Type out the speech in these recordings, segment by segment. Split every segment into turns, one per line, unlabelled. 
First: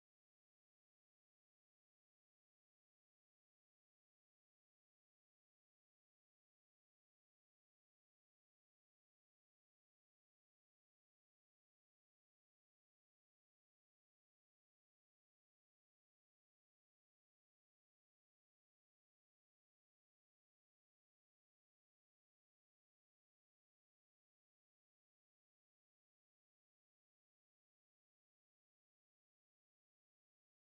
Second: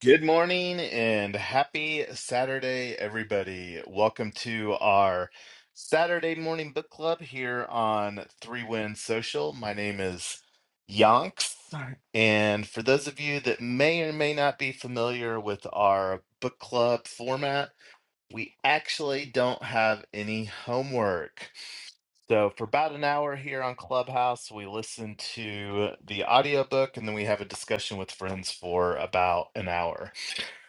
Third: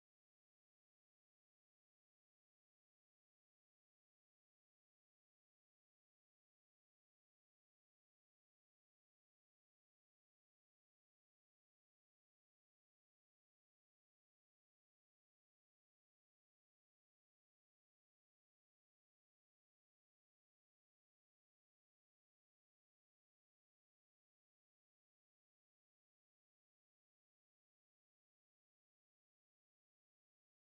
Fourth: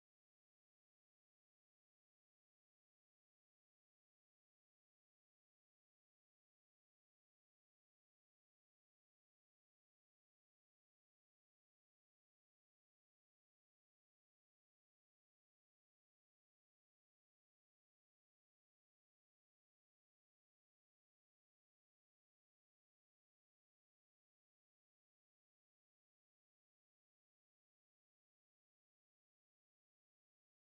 Good morning and happy Saturday, everybody. Welcome to our Saturday morning book club here on Three Win Social. My name is Yonks. Sorry. And for those of you that may or may not be familiar with our book club format, we actually don't have any homework. So, for about an hour here on Clubhouse, we listen to the audiobook and then we have a discussion with friends for about an hour.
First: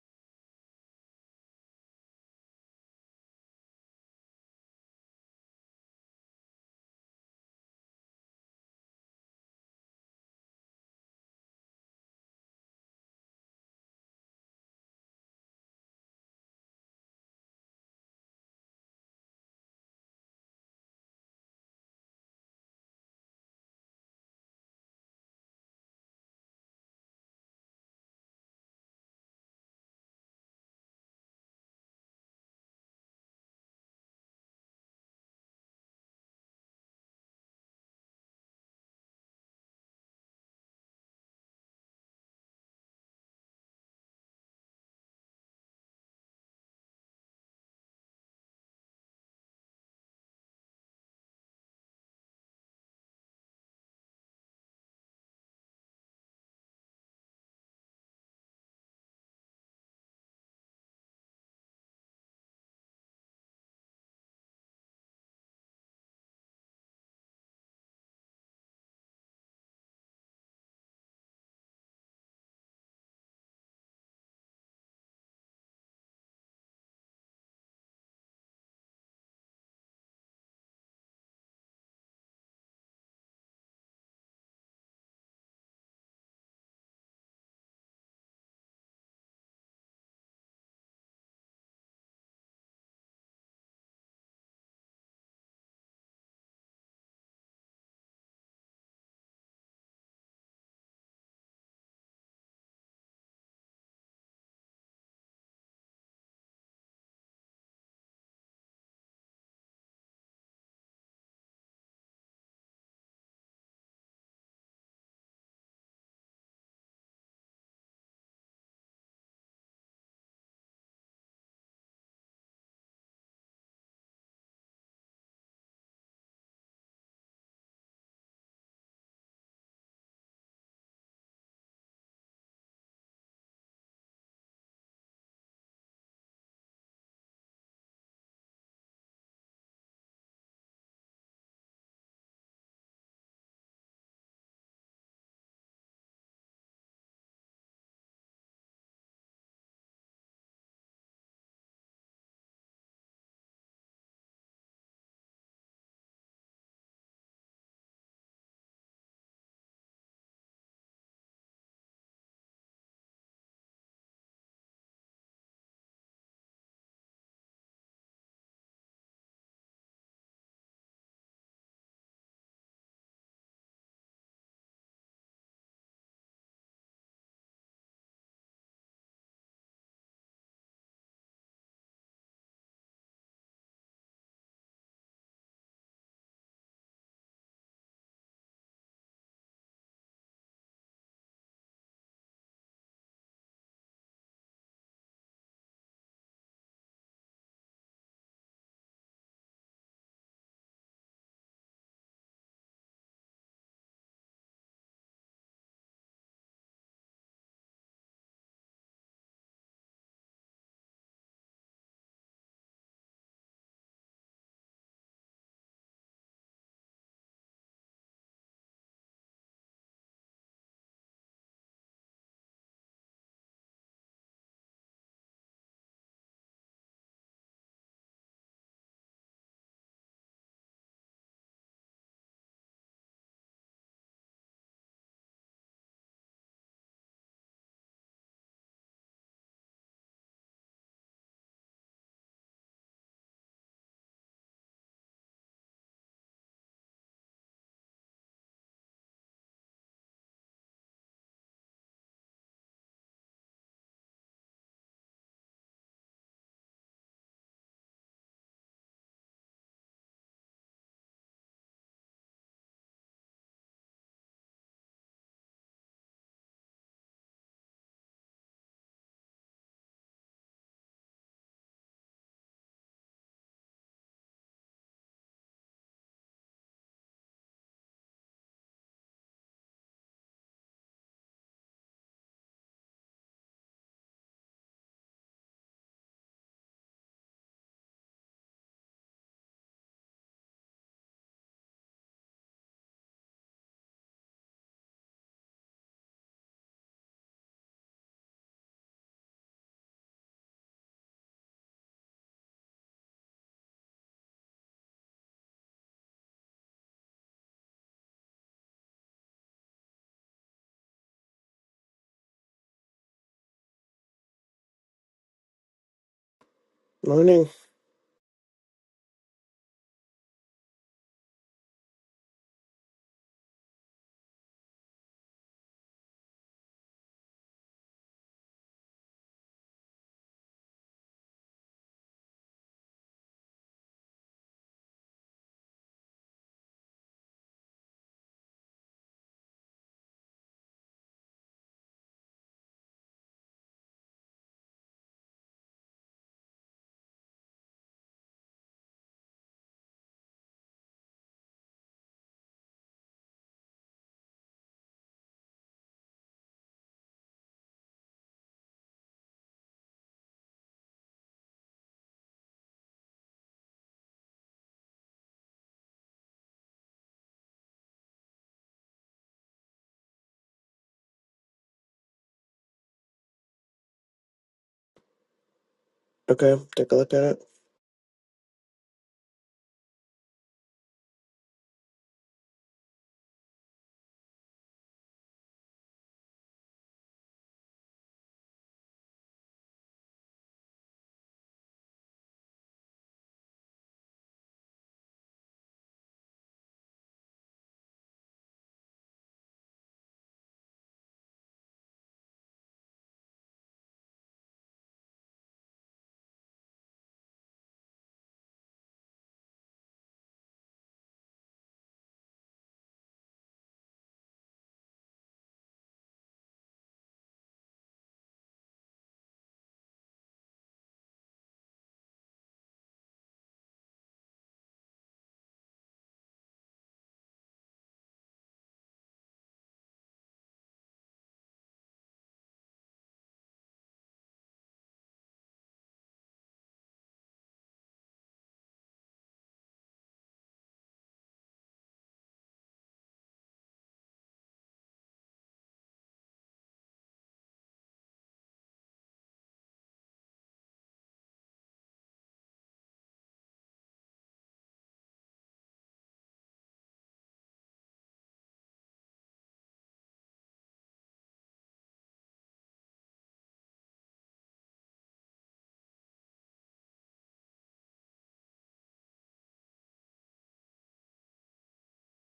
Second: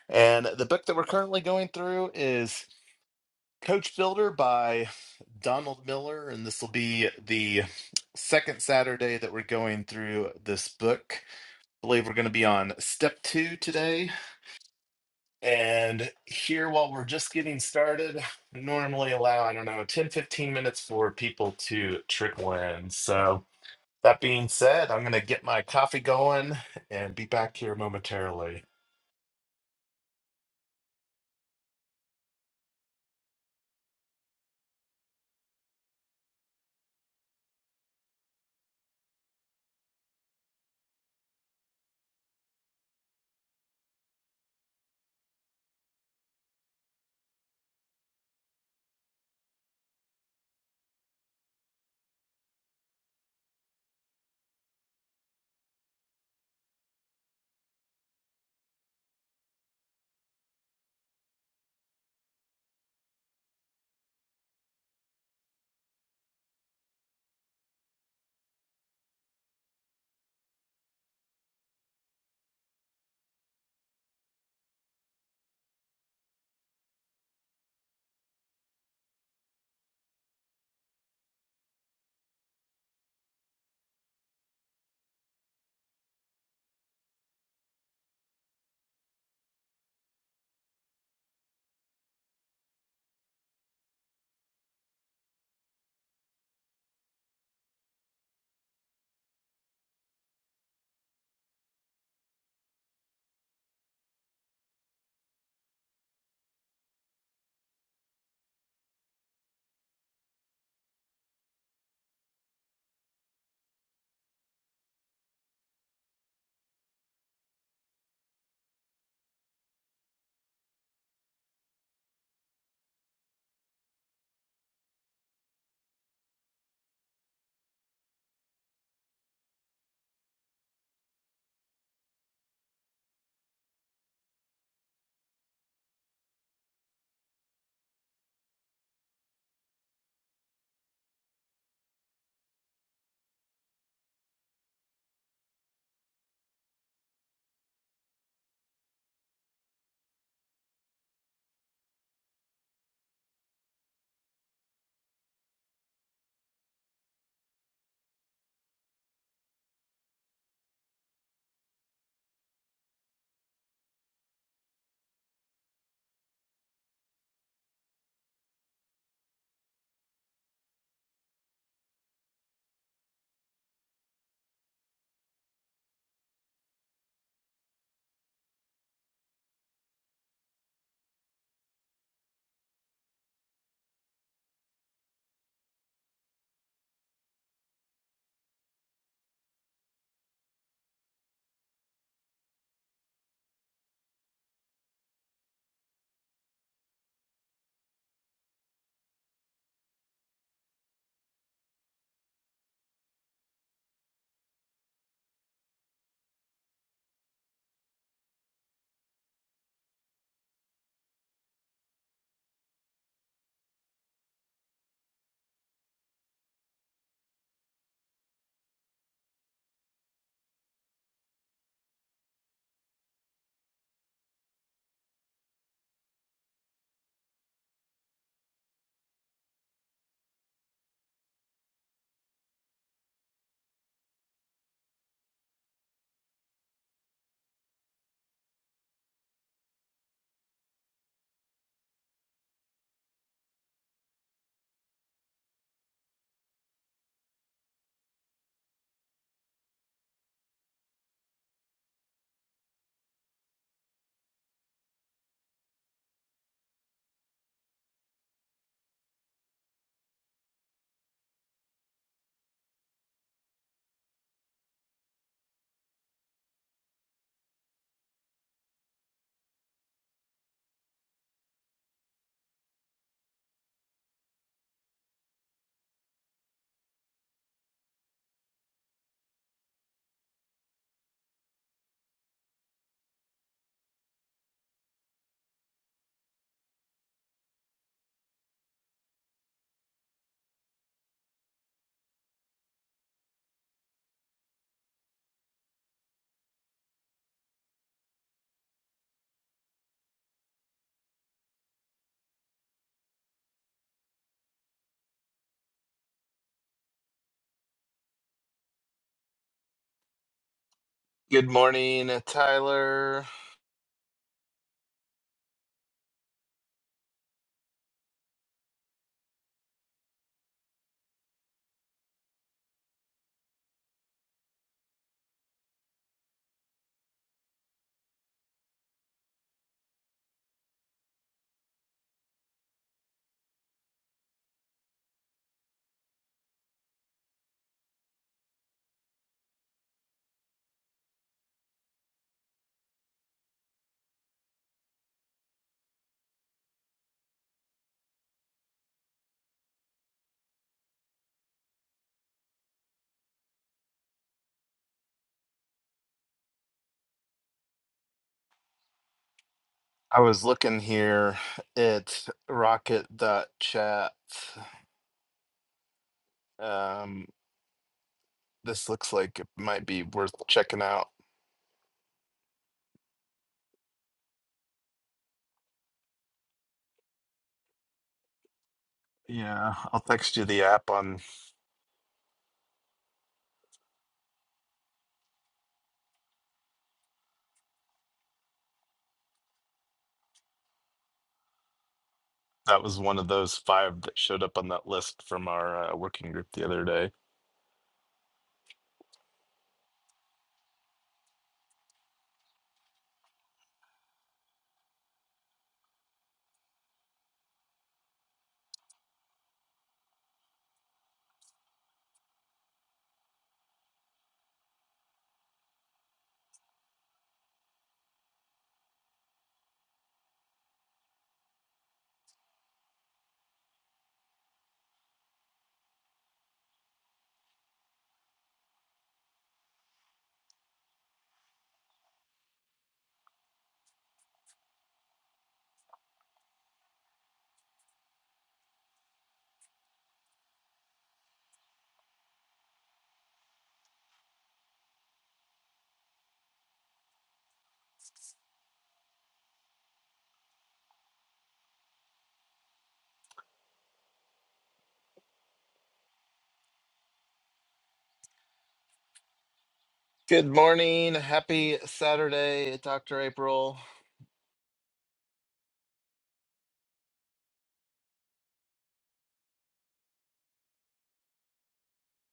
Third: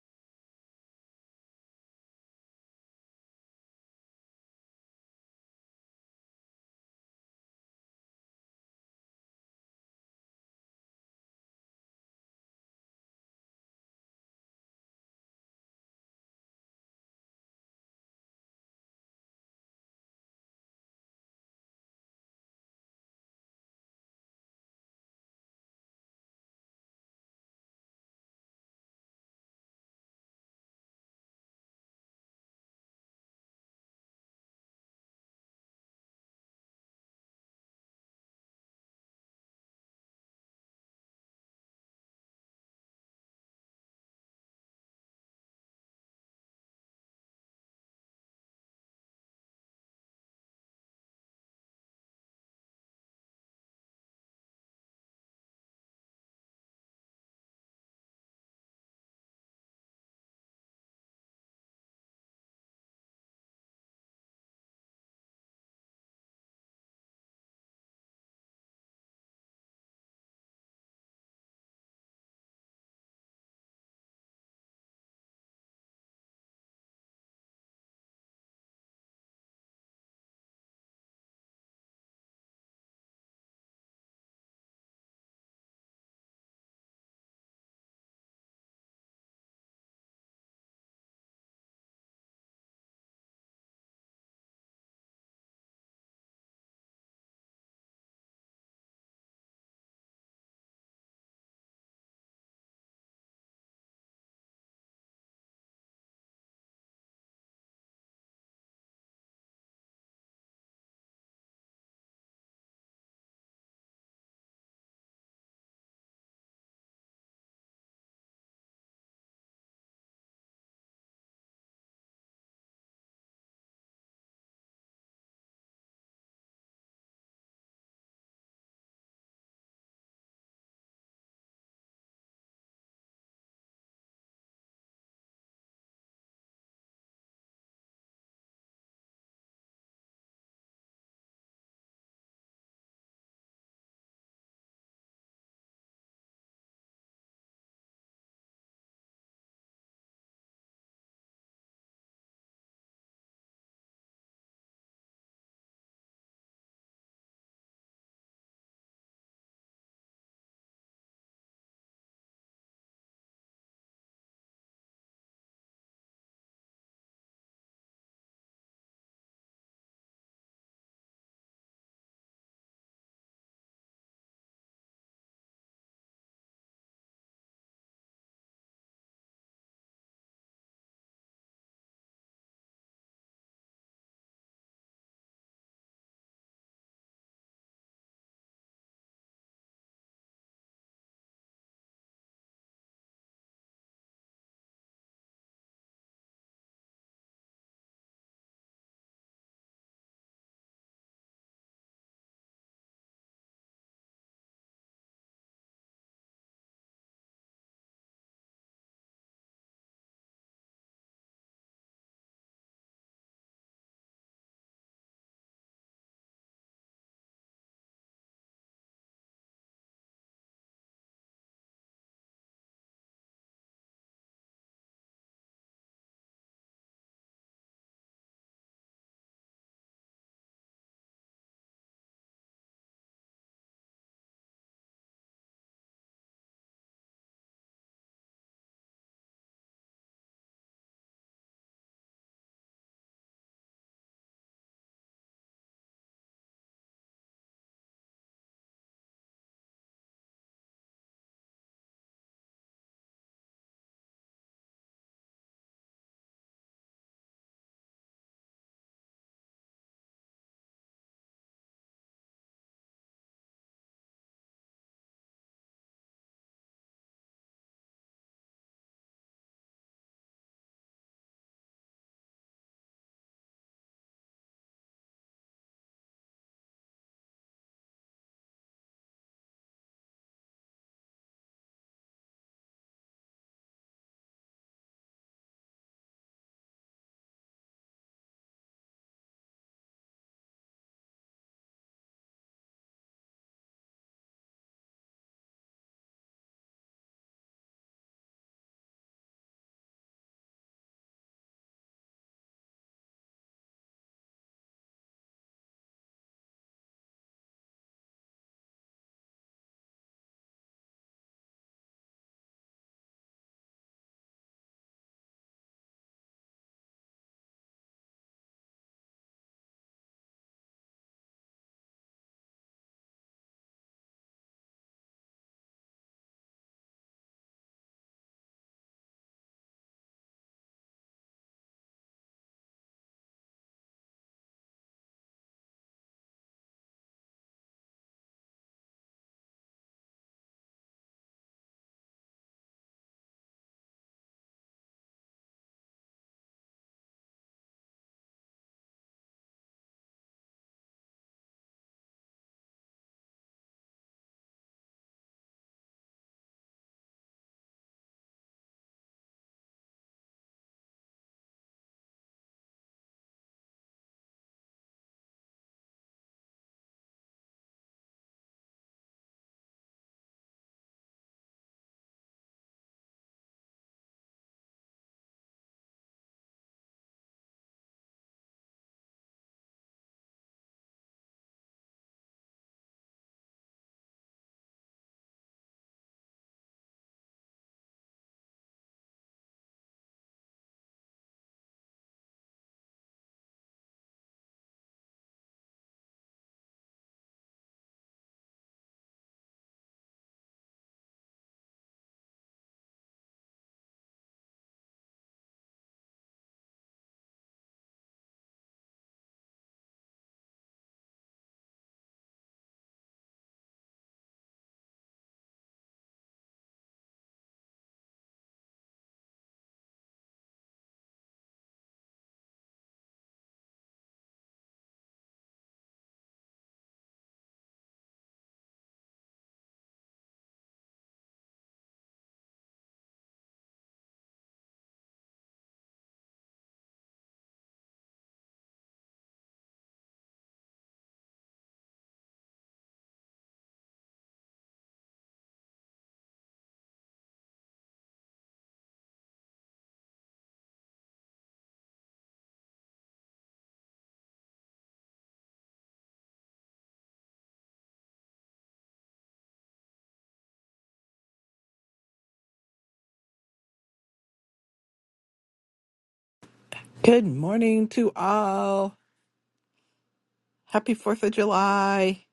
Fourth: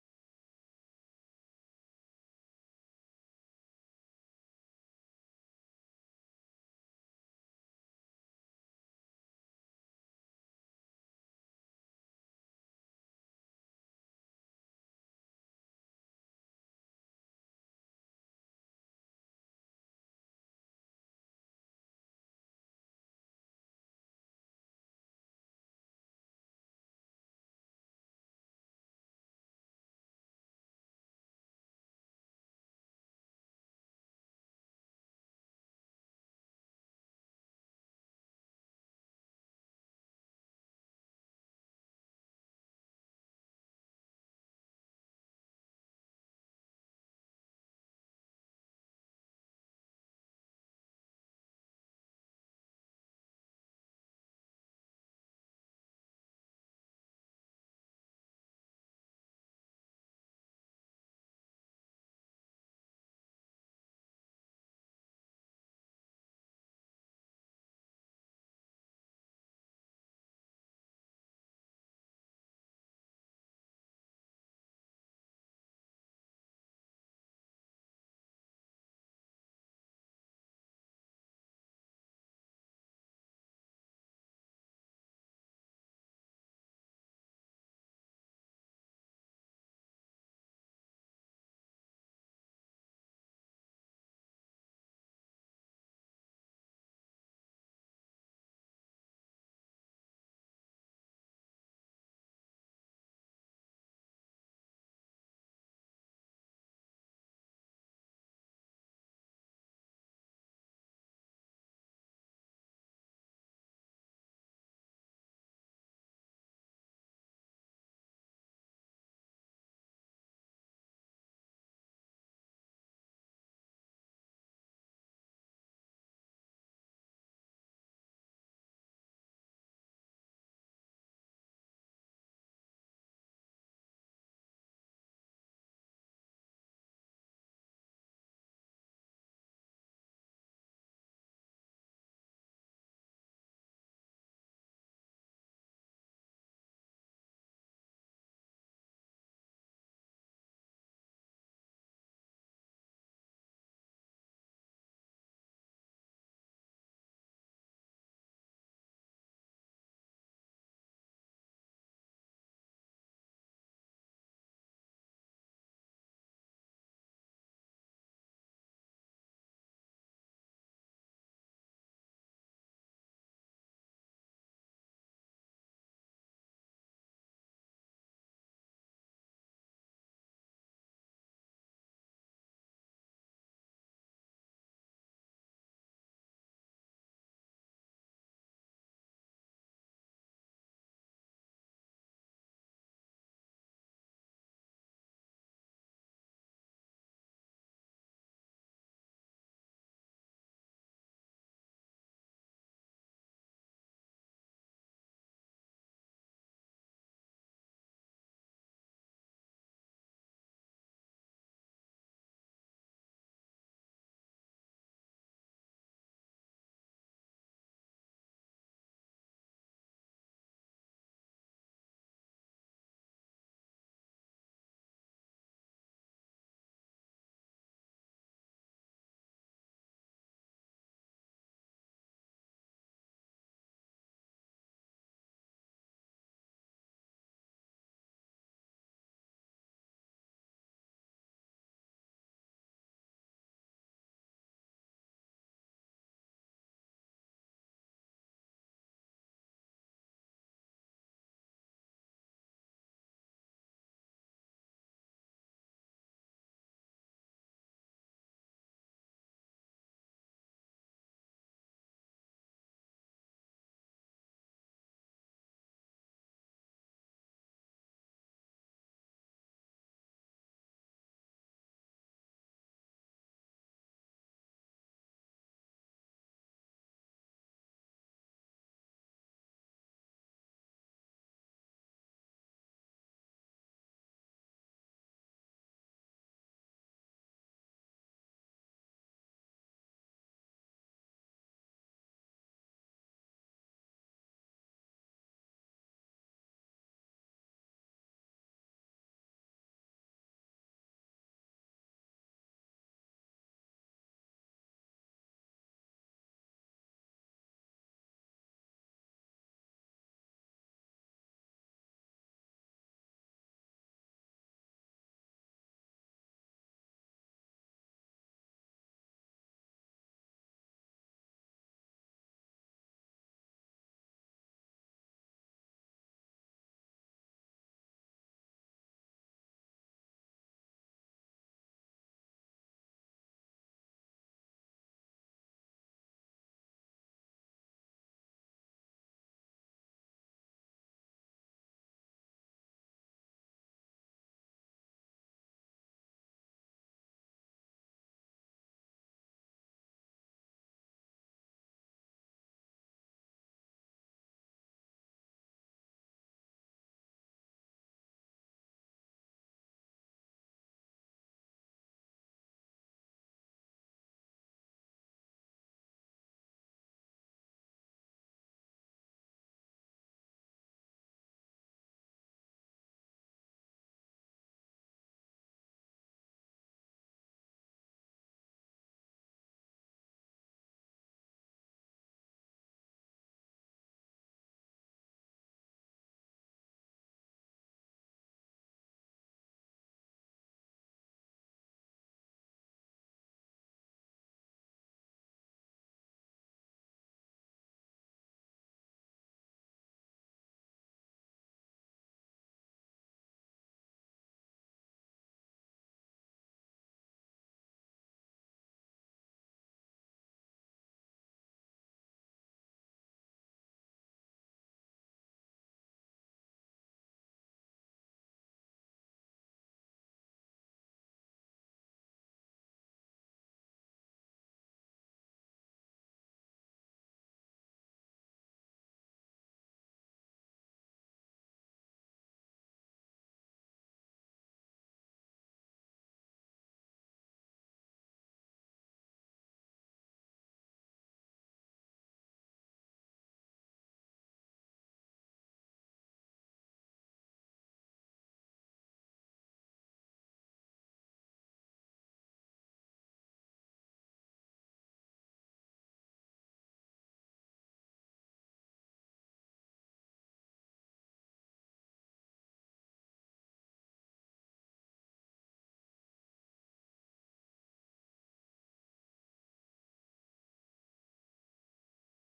And the book that we're currently going through is Coach Builder by Donald Miller. And this will be the second Saturday that we're going through this book. I believe we're going to be on step two today. And here, while we're just getting started, I normally allow, I don't know, 10 15 minutes for people to trickle in. So, that being said, I'm going to get my coffee going and be back here momentarily. Good morning, Tyler.
Morning.
I was looking here at rocket.chat. Um, this looks like it might be worth checking out.
Okay, take a look at it.
Yeah, I'll text you the app on that was one of those five that showed up on that list from our uh, working group the other day. Good morning. Happy Saturday, Dr. April.
Good morning to all. Happy 4th of July.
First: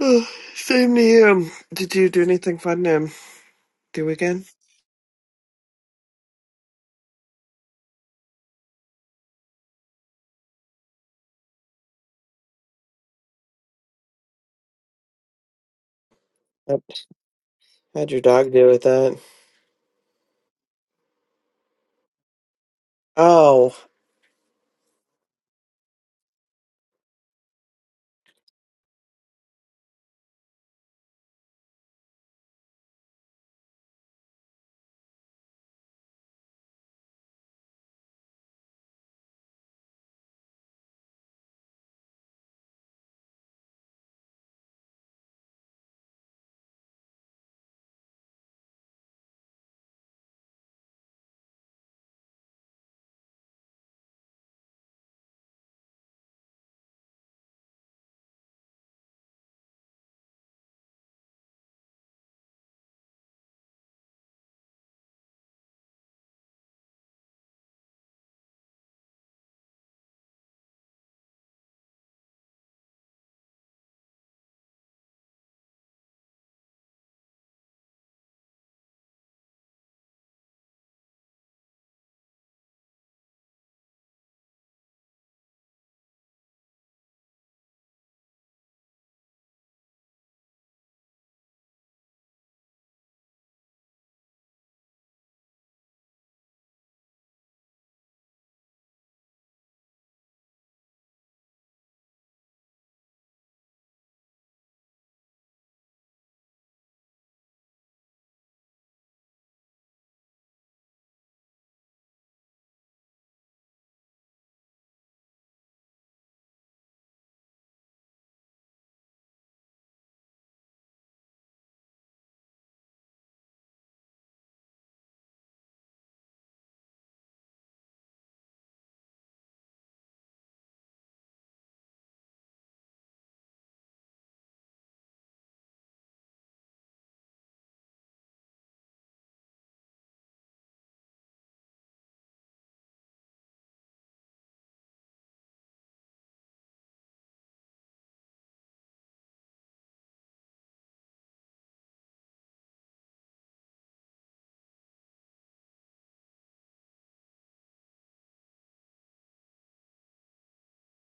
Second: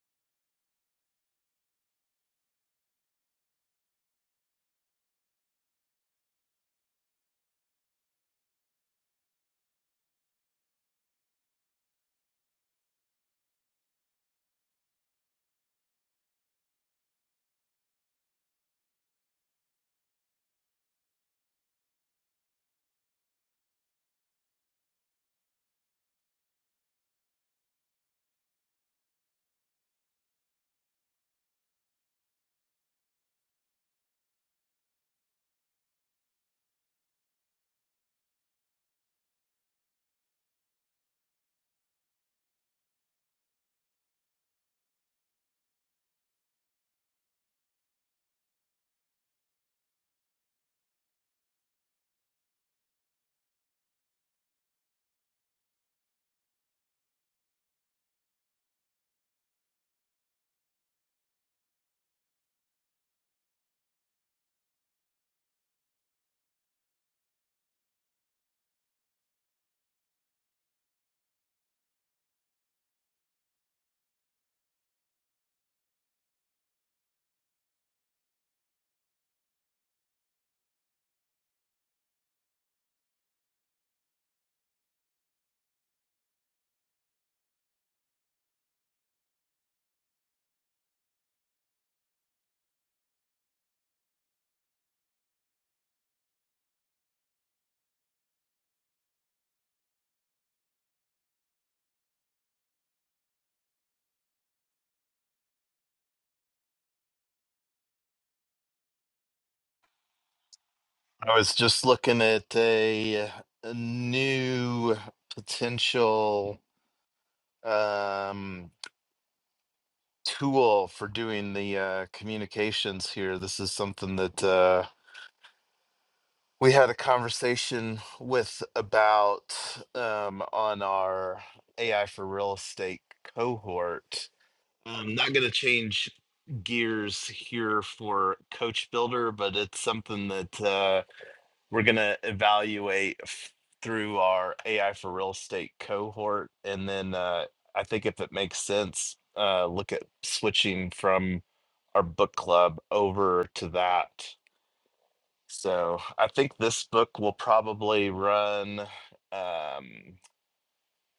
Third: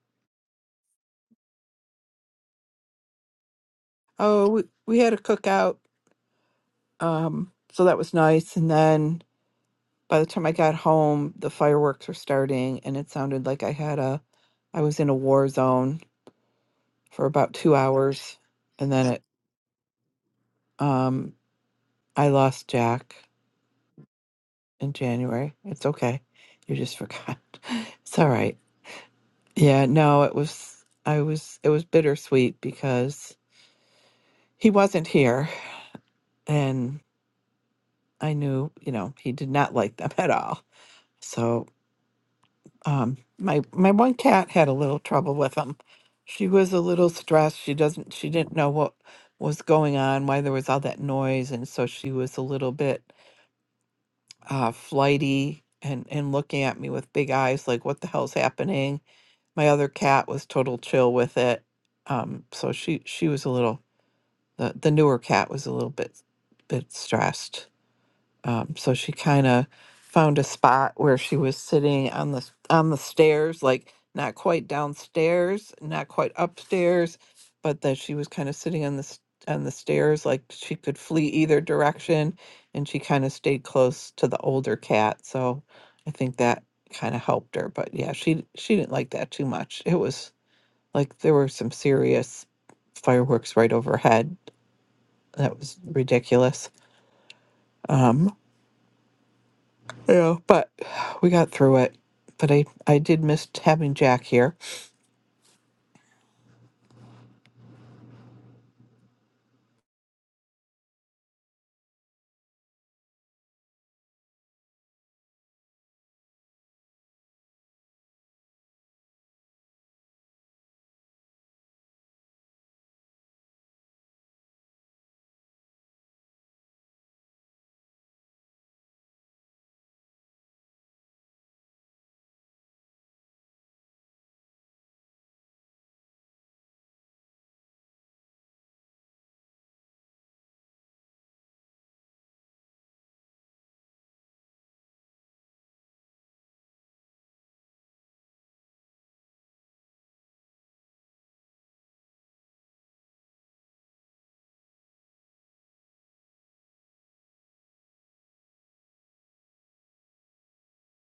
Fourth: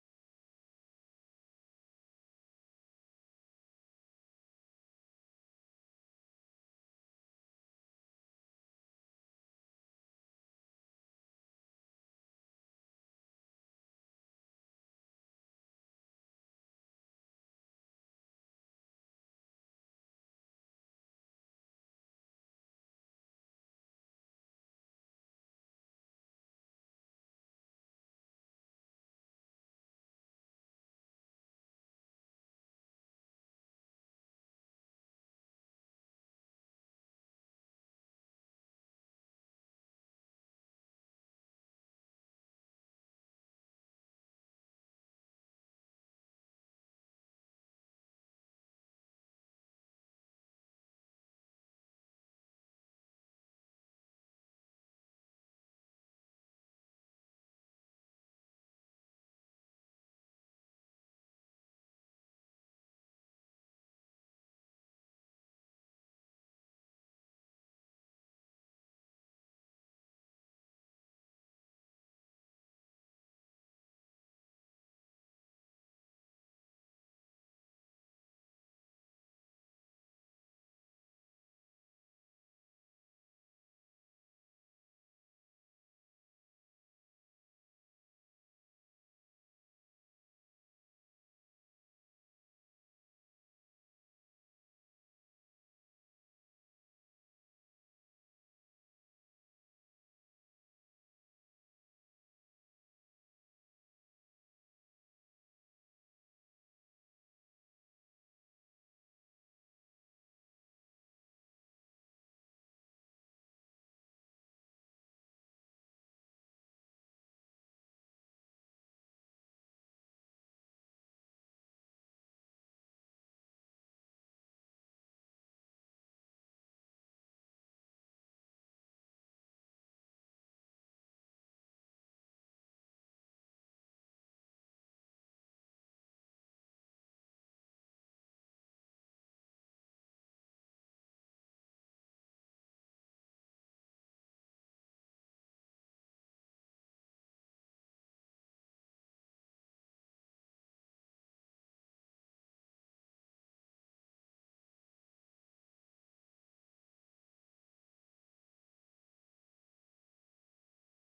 Oh, same to you. Did you do anything fun um, the weekend?
Oh, we, we had a cookout. Um, so that was nice. And then by the time I got home, the fireworks were starting and it sounded like I had a I was in a war zone
What
for about 2
how'd your
hours
dog do with
and then
that?
it um I lost Jack
Oh,
in January. It's okay. You just forgot. It's all right. Yeah, no, it was I was it was bittersweet because he wasn't here and. I knew, you know, he did not like them at all. So um, my my one cat had a little trouble with them. She was a little stressed. She doesn't. She didn't know what was going on, why there was all that noise, and so she was a little bit uh, flighty and and looking at me with big eyes, like what the hell's happening. My other cat was total chill with it. Um, so she she was a little the the newer cat was a little bit bit stressed. Um, so she kind of found a spot where she was sitting on the s- on the stairs, like not quite downstairs, not quite upstairs, but that she was kind of sitting on the s- on the stairs, like she could flee either direction, and she kind of stayed close to the older cat. So I think that kind of helped her. But yeah, she she didn't like that too much. It was like there were some serious fireworks right overhead. That was ridiculous. Um, Yeah, but we got through it. But I, I did miss having Jack here.
I was just looking at a, a new potential um tool for doing the uh, communications here. This is something that uh, we had a conversation with about um, on our AI for real estate cohort. I'm not going to change gears here for Coach Builder, but it's something that. uh, we're going to evaluate f- through our AI for real estate cohort. And then uh, I think if it makes sense, uh, look at switching from our book club over to that. So I think this book will probably run um,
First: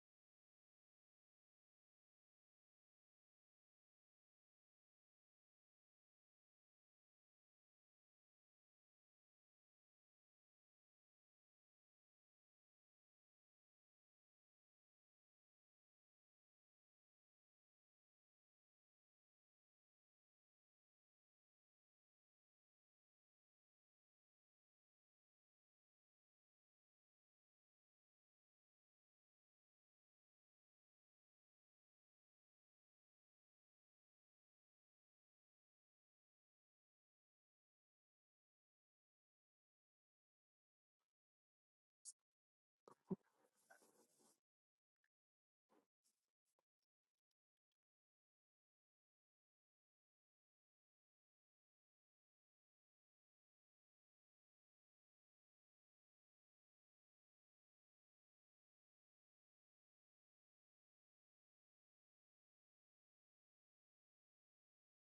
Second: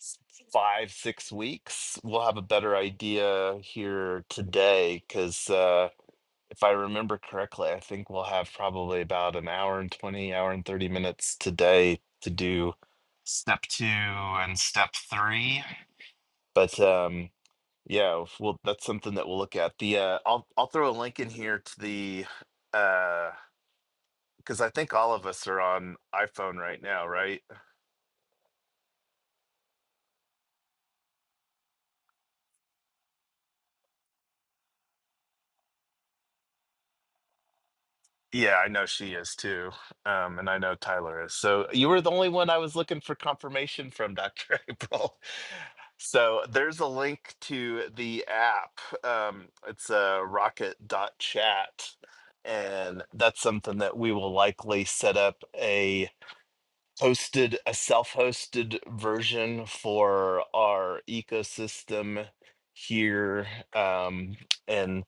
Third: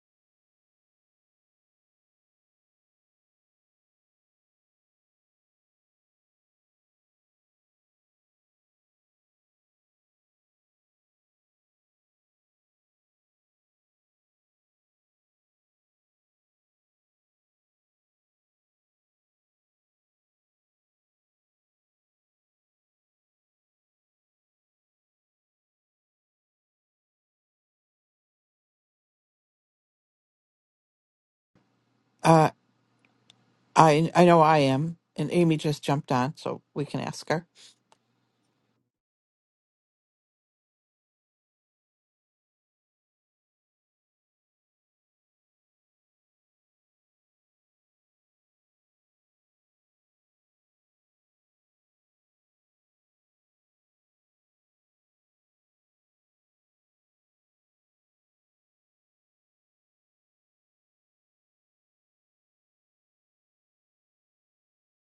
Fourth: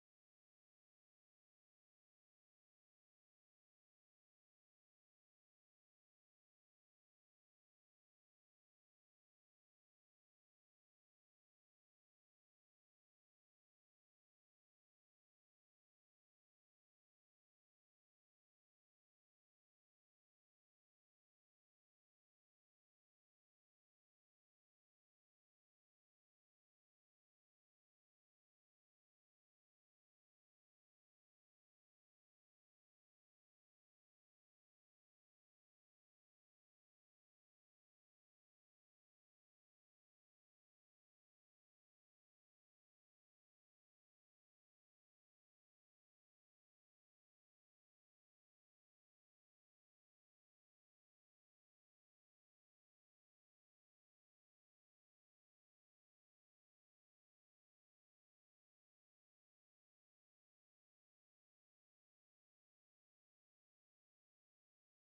s- five, six weeks. We'll have a better idea here today because if I remember correctly, I think we'll have probably about an hour and 20, hour and 30 minutes today to do step two and step three. But um, yeah, if we'll, that's something that we'll look at. The uh, I'll I'll throw a link in here to the uh, because I think all of us are on iPhone right now, right?
Uh, I I know I am, and Amy just jumped on, so we can ask her.
Yeah, I know she is too. Um, and I know Tyler is. So you were the only one I was looking for confirmation from, Dr. April. So there's a link to the app. Um, it's uh, rocket.chat. And that's something that we will likely set up hosted a self-hosted version for our ecosystem here um, and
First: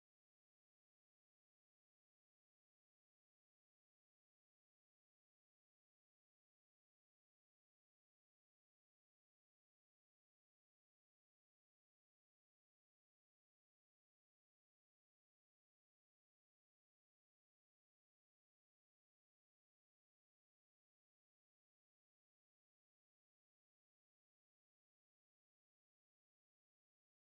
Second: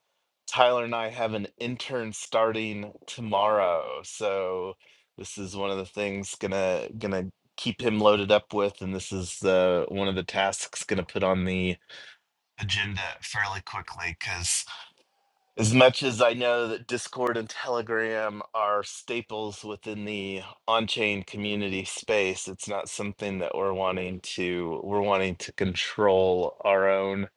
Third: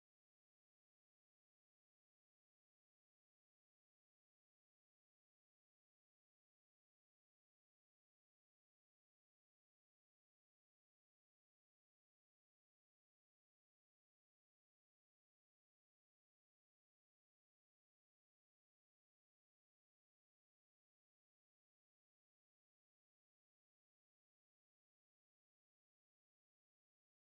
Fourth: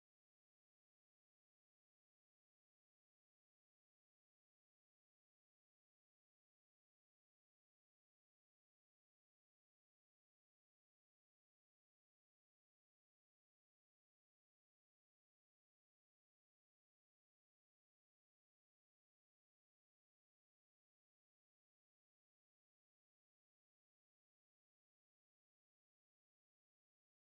tyler and i have an intern starting tomorrow so this is one of the things gonna gonna keep him loaded up with and this is uh, one of the tasks gonna put on the agenda fairly quickly because. As much as I know that Discord and Telegram are staples within the on-chain community space, it's not something that we're wanting to we're wanting to control our own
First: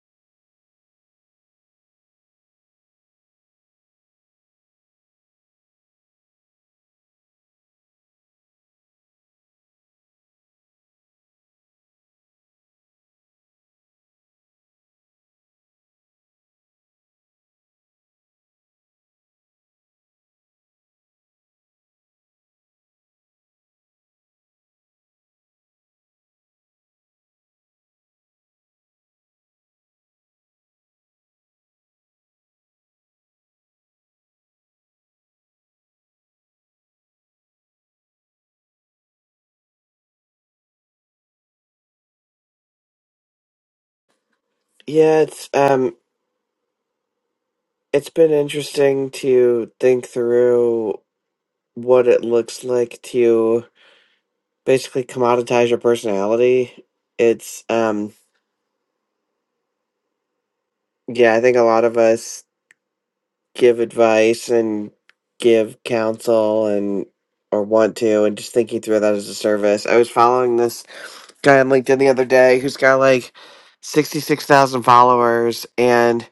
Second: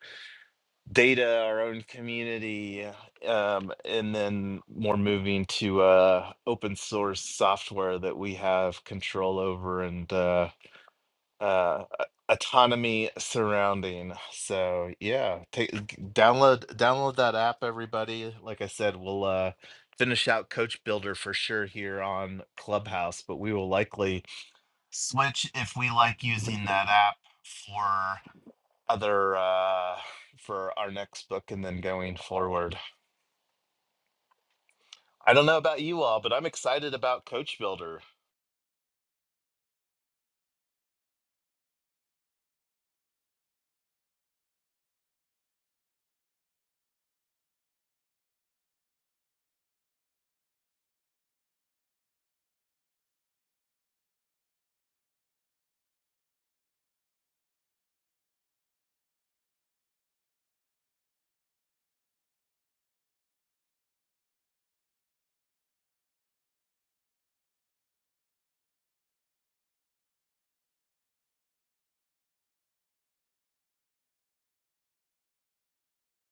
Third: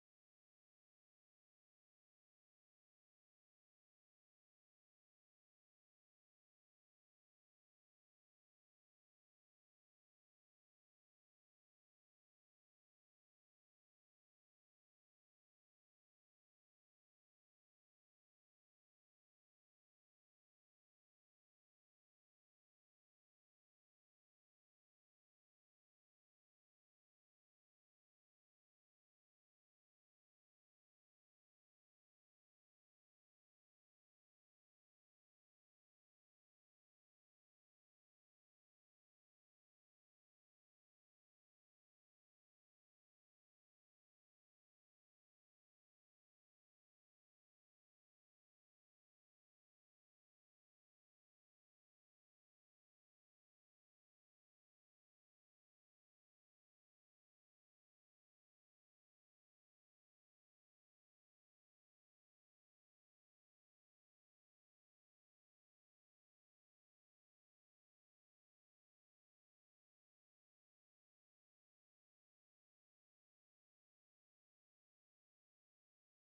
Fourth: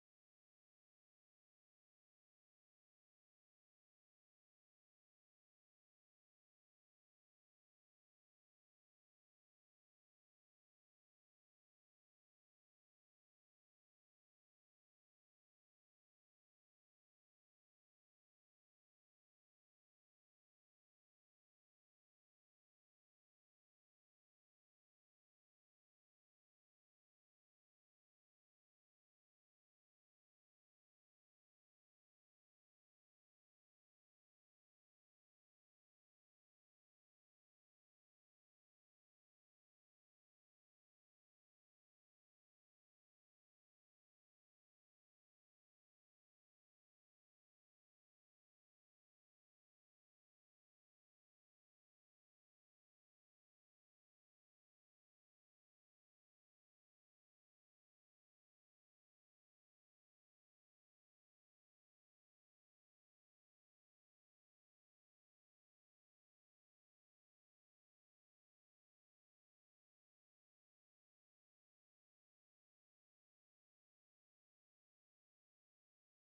data, our own community, um, and then more moving to uh, open source software that we have control over and uh, uh autonomy surrounding so yeah take g- download download that app everybody like i said we'll uh finish out coach builder for sure here on clubhouse but we will likely switch if we like using that app for other uh for our next book and then going forward i don't know about you all but i'm excited about coach builder
yeah. It's um, it's been interesting to think through what it looks like to basically commoditize your personality. It's um, yeah. I think a lot of us give advice and give counsel and or want to, and just thinking through that as a service. I was following this guy on LinkedIn the other day who's got like 66,000 followers and